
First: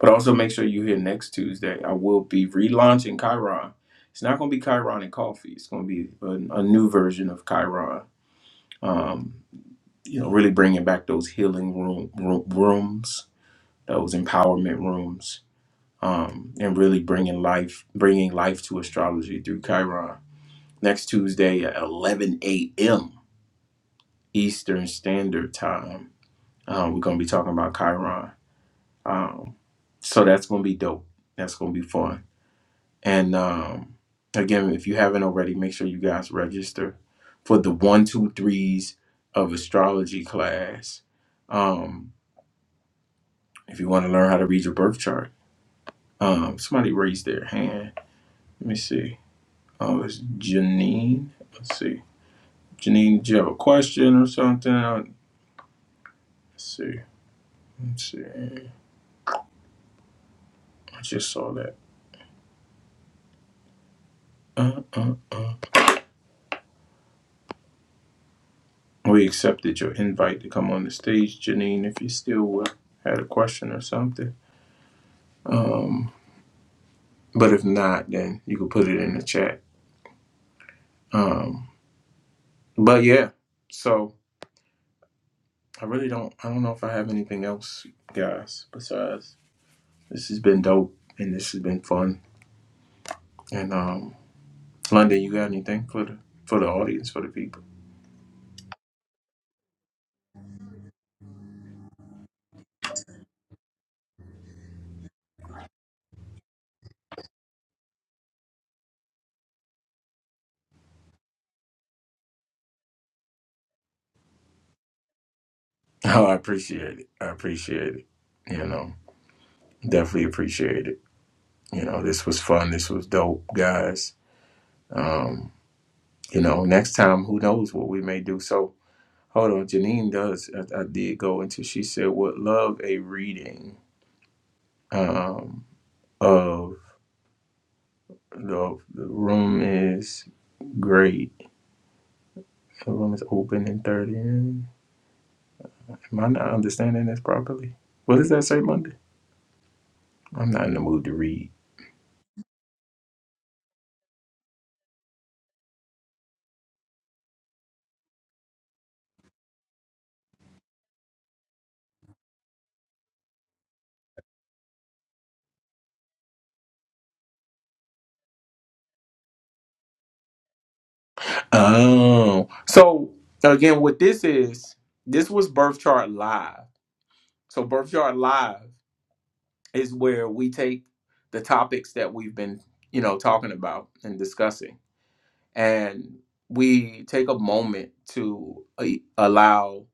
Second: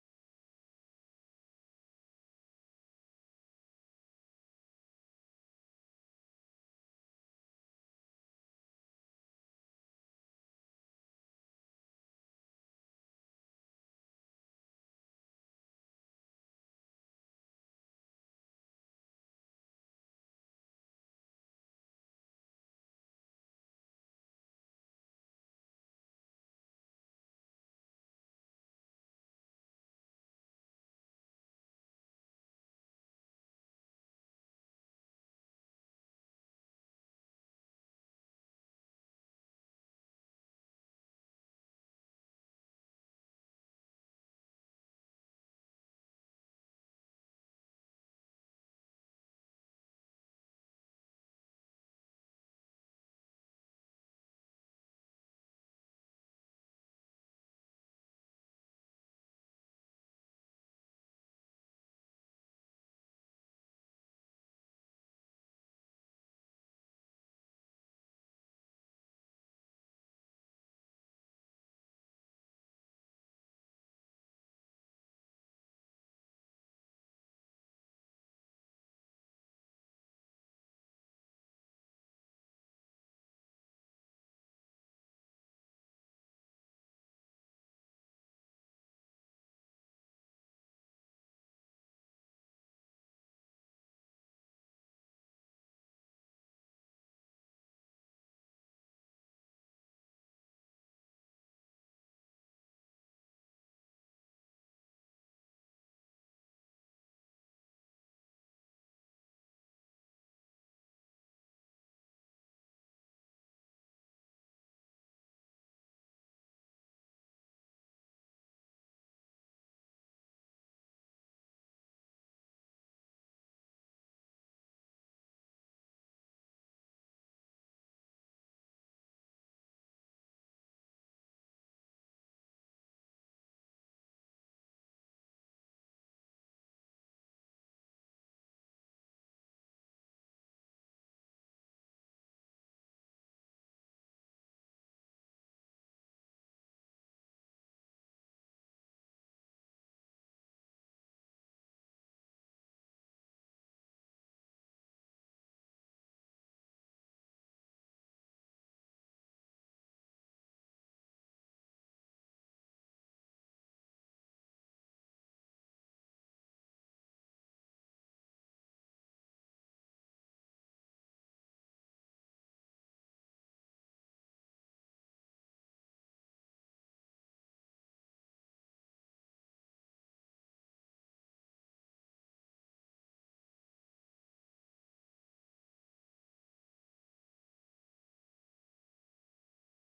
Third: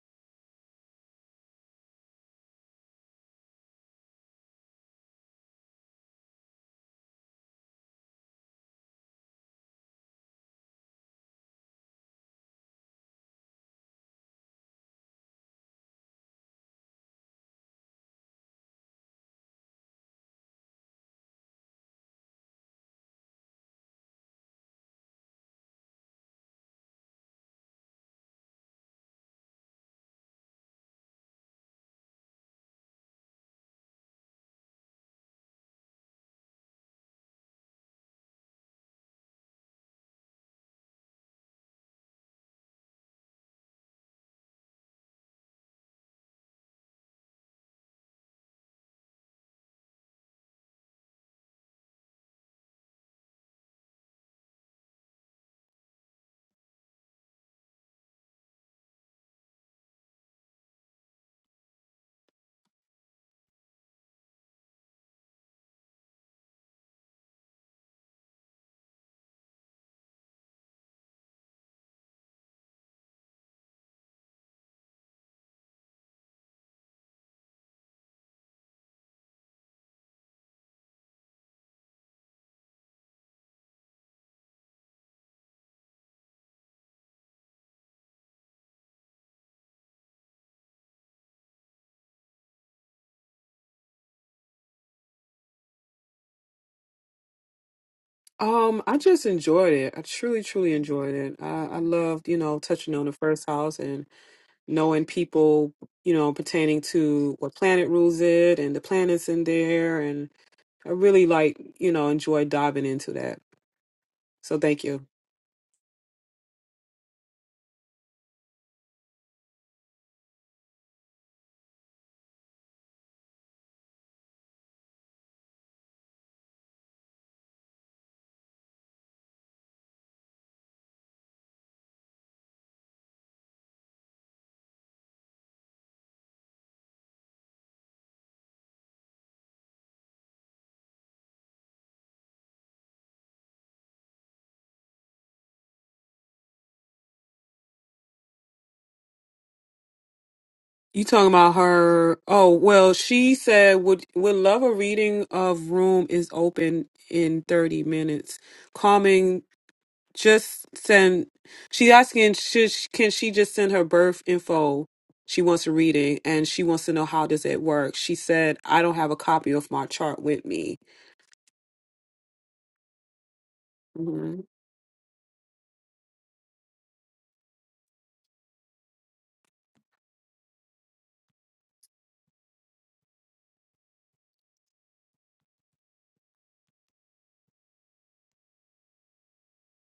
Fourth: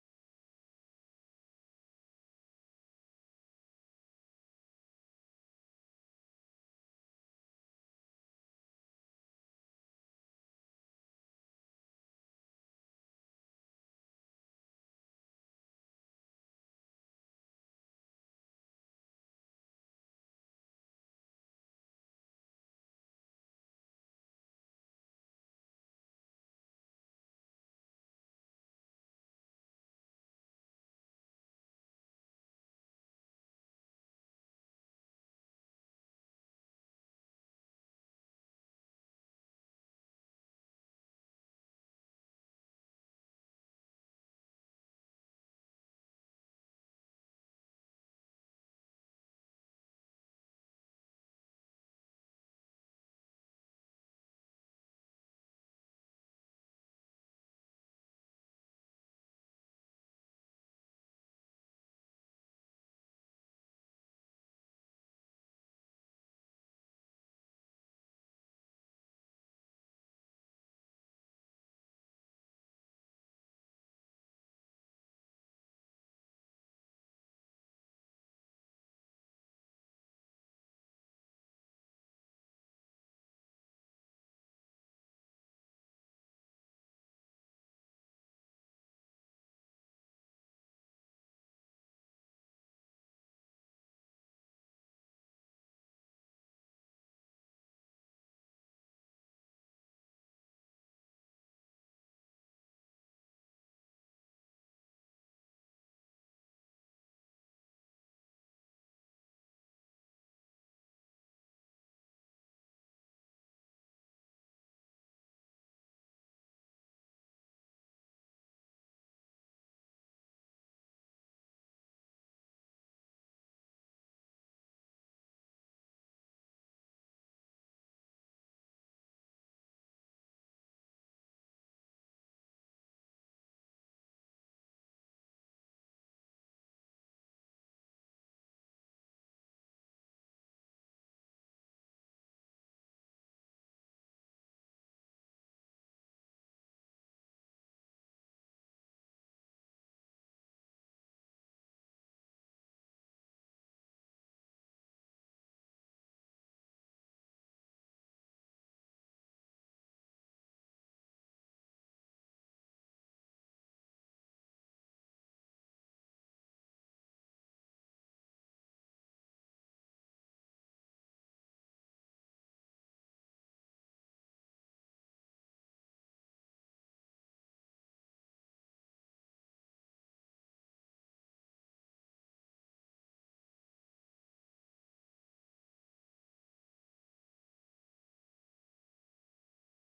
But also make sure you're here next Tuesday. I will be relaunching Chiron. It's not gonna be Chiron and coffee. It's gonna be a, a new version of Chiron. Um, you know, really bringing back those healing room, room rooms, those empowerment rooms, um, and really bringing life, bringing life to astrology through Chiron. Next Tuesday at 11 a.m. Eastern Standard Time Um, we're gonna be talking about Chiron. Um, so that's gonna be dope. That's gonna be fun. And um, again, if you haven't already, make sure you guys register for the one, two, threes of astrology class. Um, if you want to learn how to read your birth chart, um, somebody raised their hand. Let me see. Oh, it's Janine. Let's see. Janine, do you have a question or something? Uh, Let's see. Let's see. I just saw that. Uh. Uh. Uh. We accepted your invite to come on the stage, Janine, if you still uh, had a question or something. Um, but if not, then you can put it in the chat. Um, but yeah, so I really don't, I don't know if I have anything else, guys, besides this has been dope and this has been fun. And um, London, you got anything for the for the audience, for the people? [laughs]
Um, I just enjoyed it. I truly, truly enjoyed it. I, I loved, you know, touching on the first house and knowing people, you know, pertaining to what planet rules it and the planets in there I really like, you know, enjoy diving into that. So thank you.
Oh, I appreciate it. I appreciate it. You know, definitely appreciate it. You know, this was fun. This was dope, guys. Um, you know, next time, who knows what we may do. So hold on, Janine does. I, I did go into. She said, "Would love a reading um, of the, the room is great. The room is open in thirty. Am I not understanding this properly? What does that say, Monday? I'm not in the
You
mood to
talking
read.
about her? Oh well, she said would would love a reading of room is open in thirty minutes. Calming, just send. She asking should she- can she just send her birth info? She wants a reading and she wants to know how does it work. She said I don't have a copy of my chart with me.
Oh, so again, what this
Mhm.
is? This was Birth Chart Live. So Birth Chart Live. is where we take the topics that we've been, you know, talking about and discussing, and we take a moment to a- allow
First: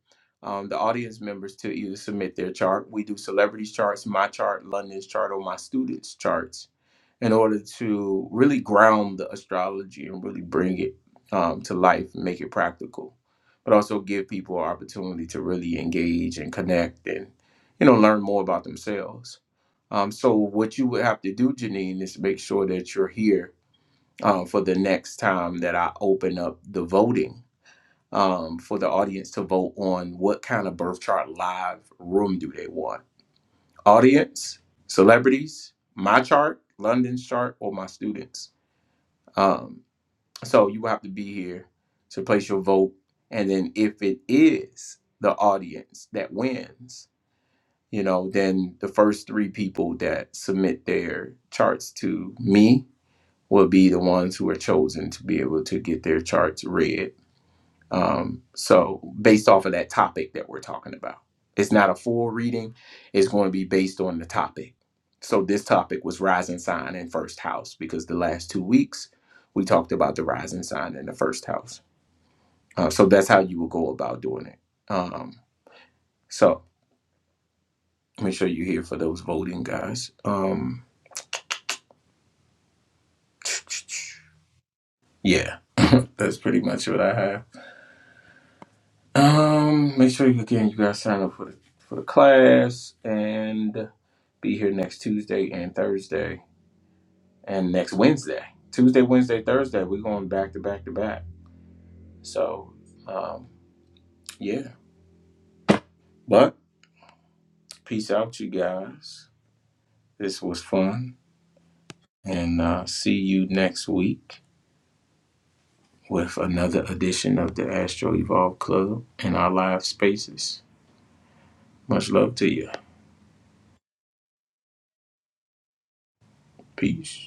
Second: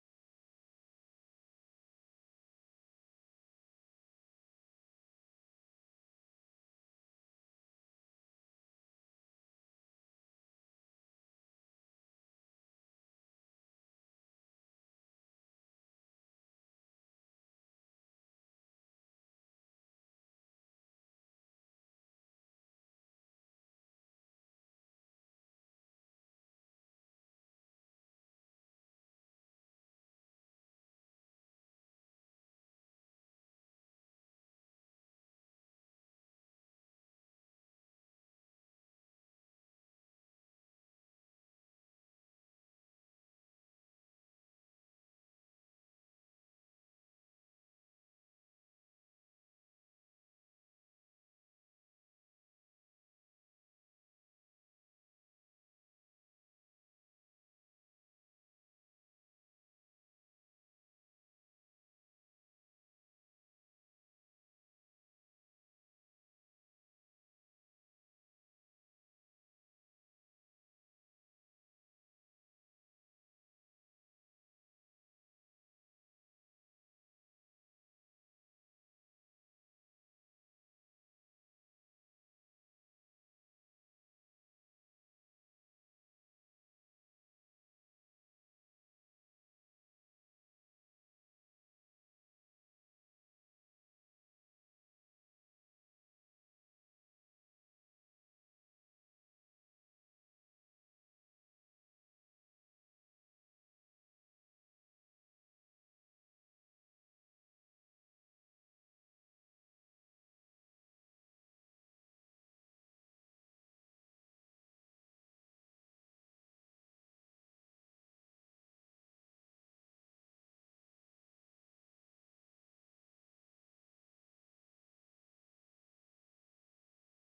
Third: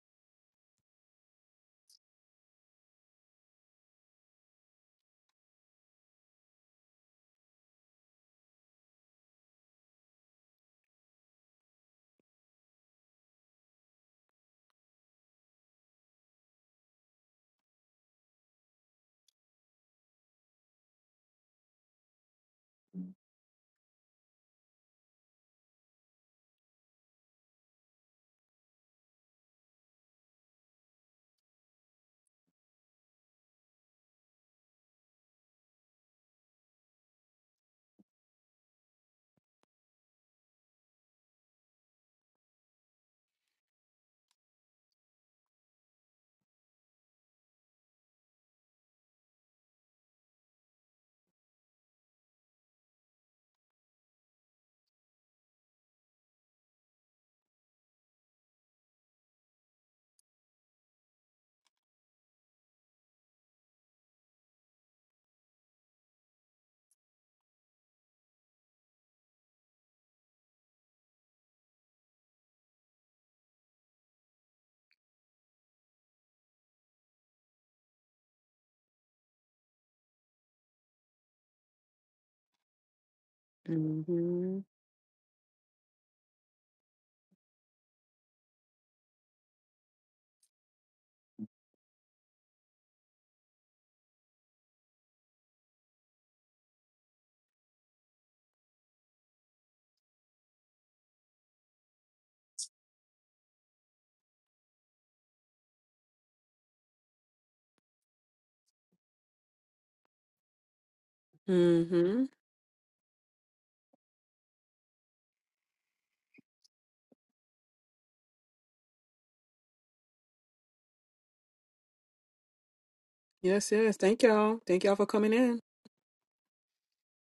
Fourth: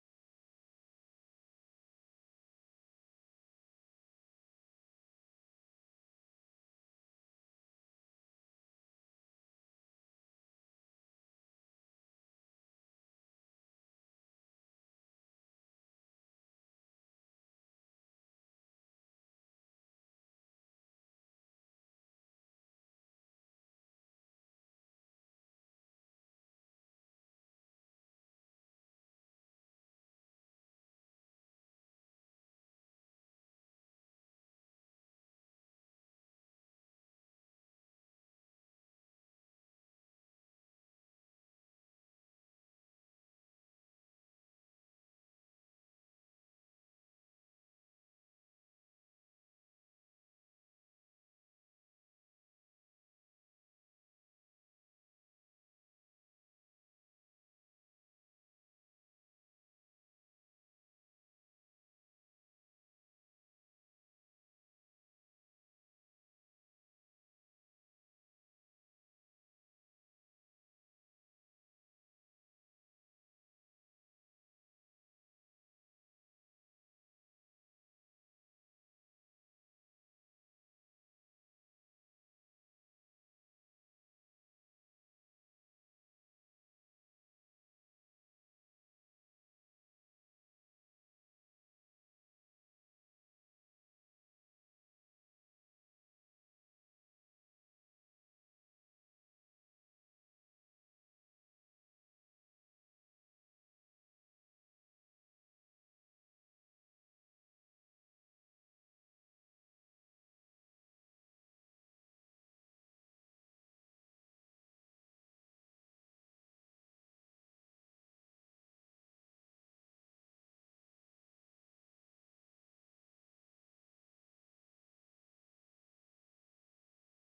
um, the audience members to either submit their chart. We do celebrities charts, my chart, London's chart, or my students' charts in order to really ground the astrology and really bring it um, to life and make it practical, but also give people an opportunity to really engage and connect and, you know, learn more about themselves um, so what you would have to do, Janine, is make sure that you're here um, for the next time that I open up the voting um, for the audience to vote on what kind of birth chart live room do they want? Audience, celebrities, my chart, London's chart, or my students. Um, so you will have to be here to place your vote, and then if it is the audience that wins, you know, then the first three people that submit their charts to me will be the ones who are chosen to be able to get their charts read. Um, so, based off of that topic that we're talking about, it's not a full reading, it's going to be based on the topic. So, this topic was rising sign in first house because the last two weeks we talked about the rising sign in the first house. Uh, so, that's how you will go about doing it. Um, so, make sure you're here for those voting guys. Um, [laughs]
Mhm.
yeah, that's pretty much what I have. Um, make sure you again you guys sign up for the for the class and be here next Tuesday and Thursday and next Wednesday. Tuesday, Wednesday, Thursday. We're going back to back to back. So um yeah. But peace out you guys. This was fun.
Mhm.
And uh see you next week with another edition of the Astro Evolve Club in our live spaces. Much love to you.
Yes. Yes. Thank y'all. Thank y'all for coming in.
Peace.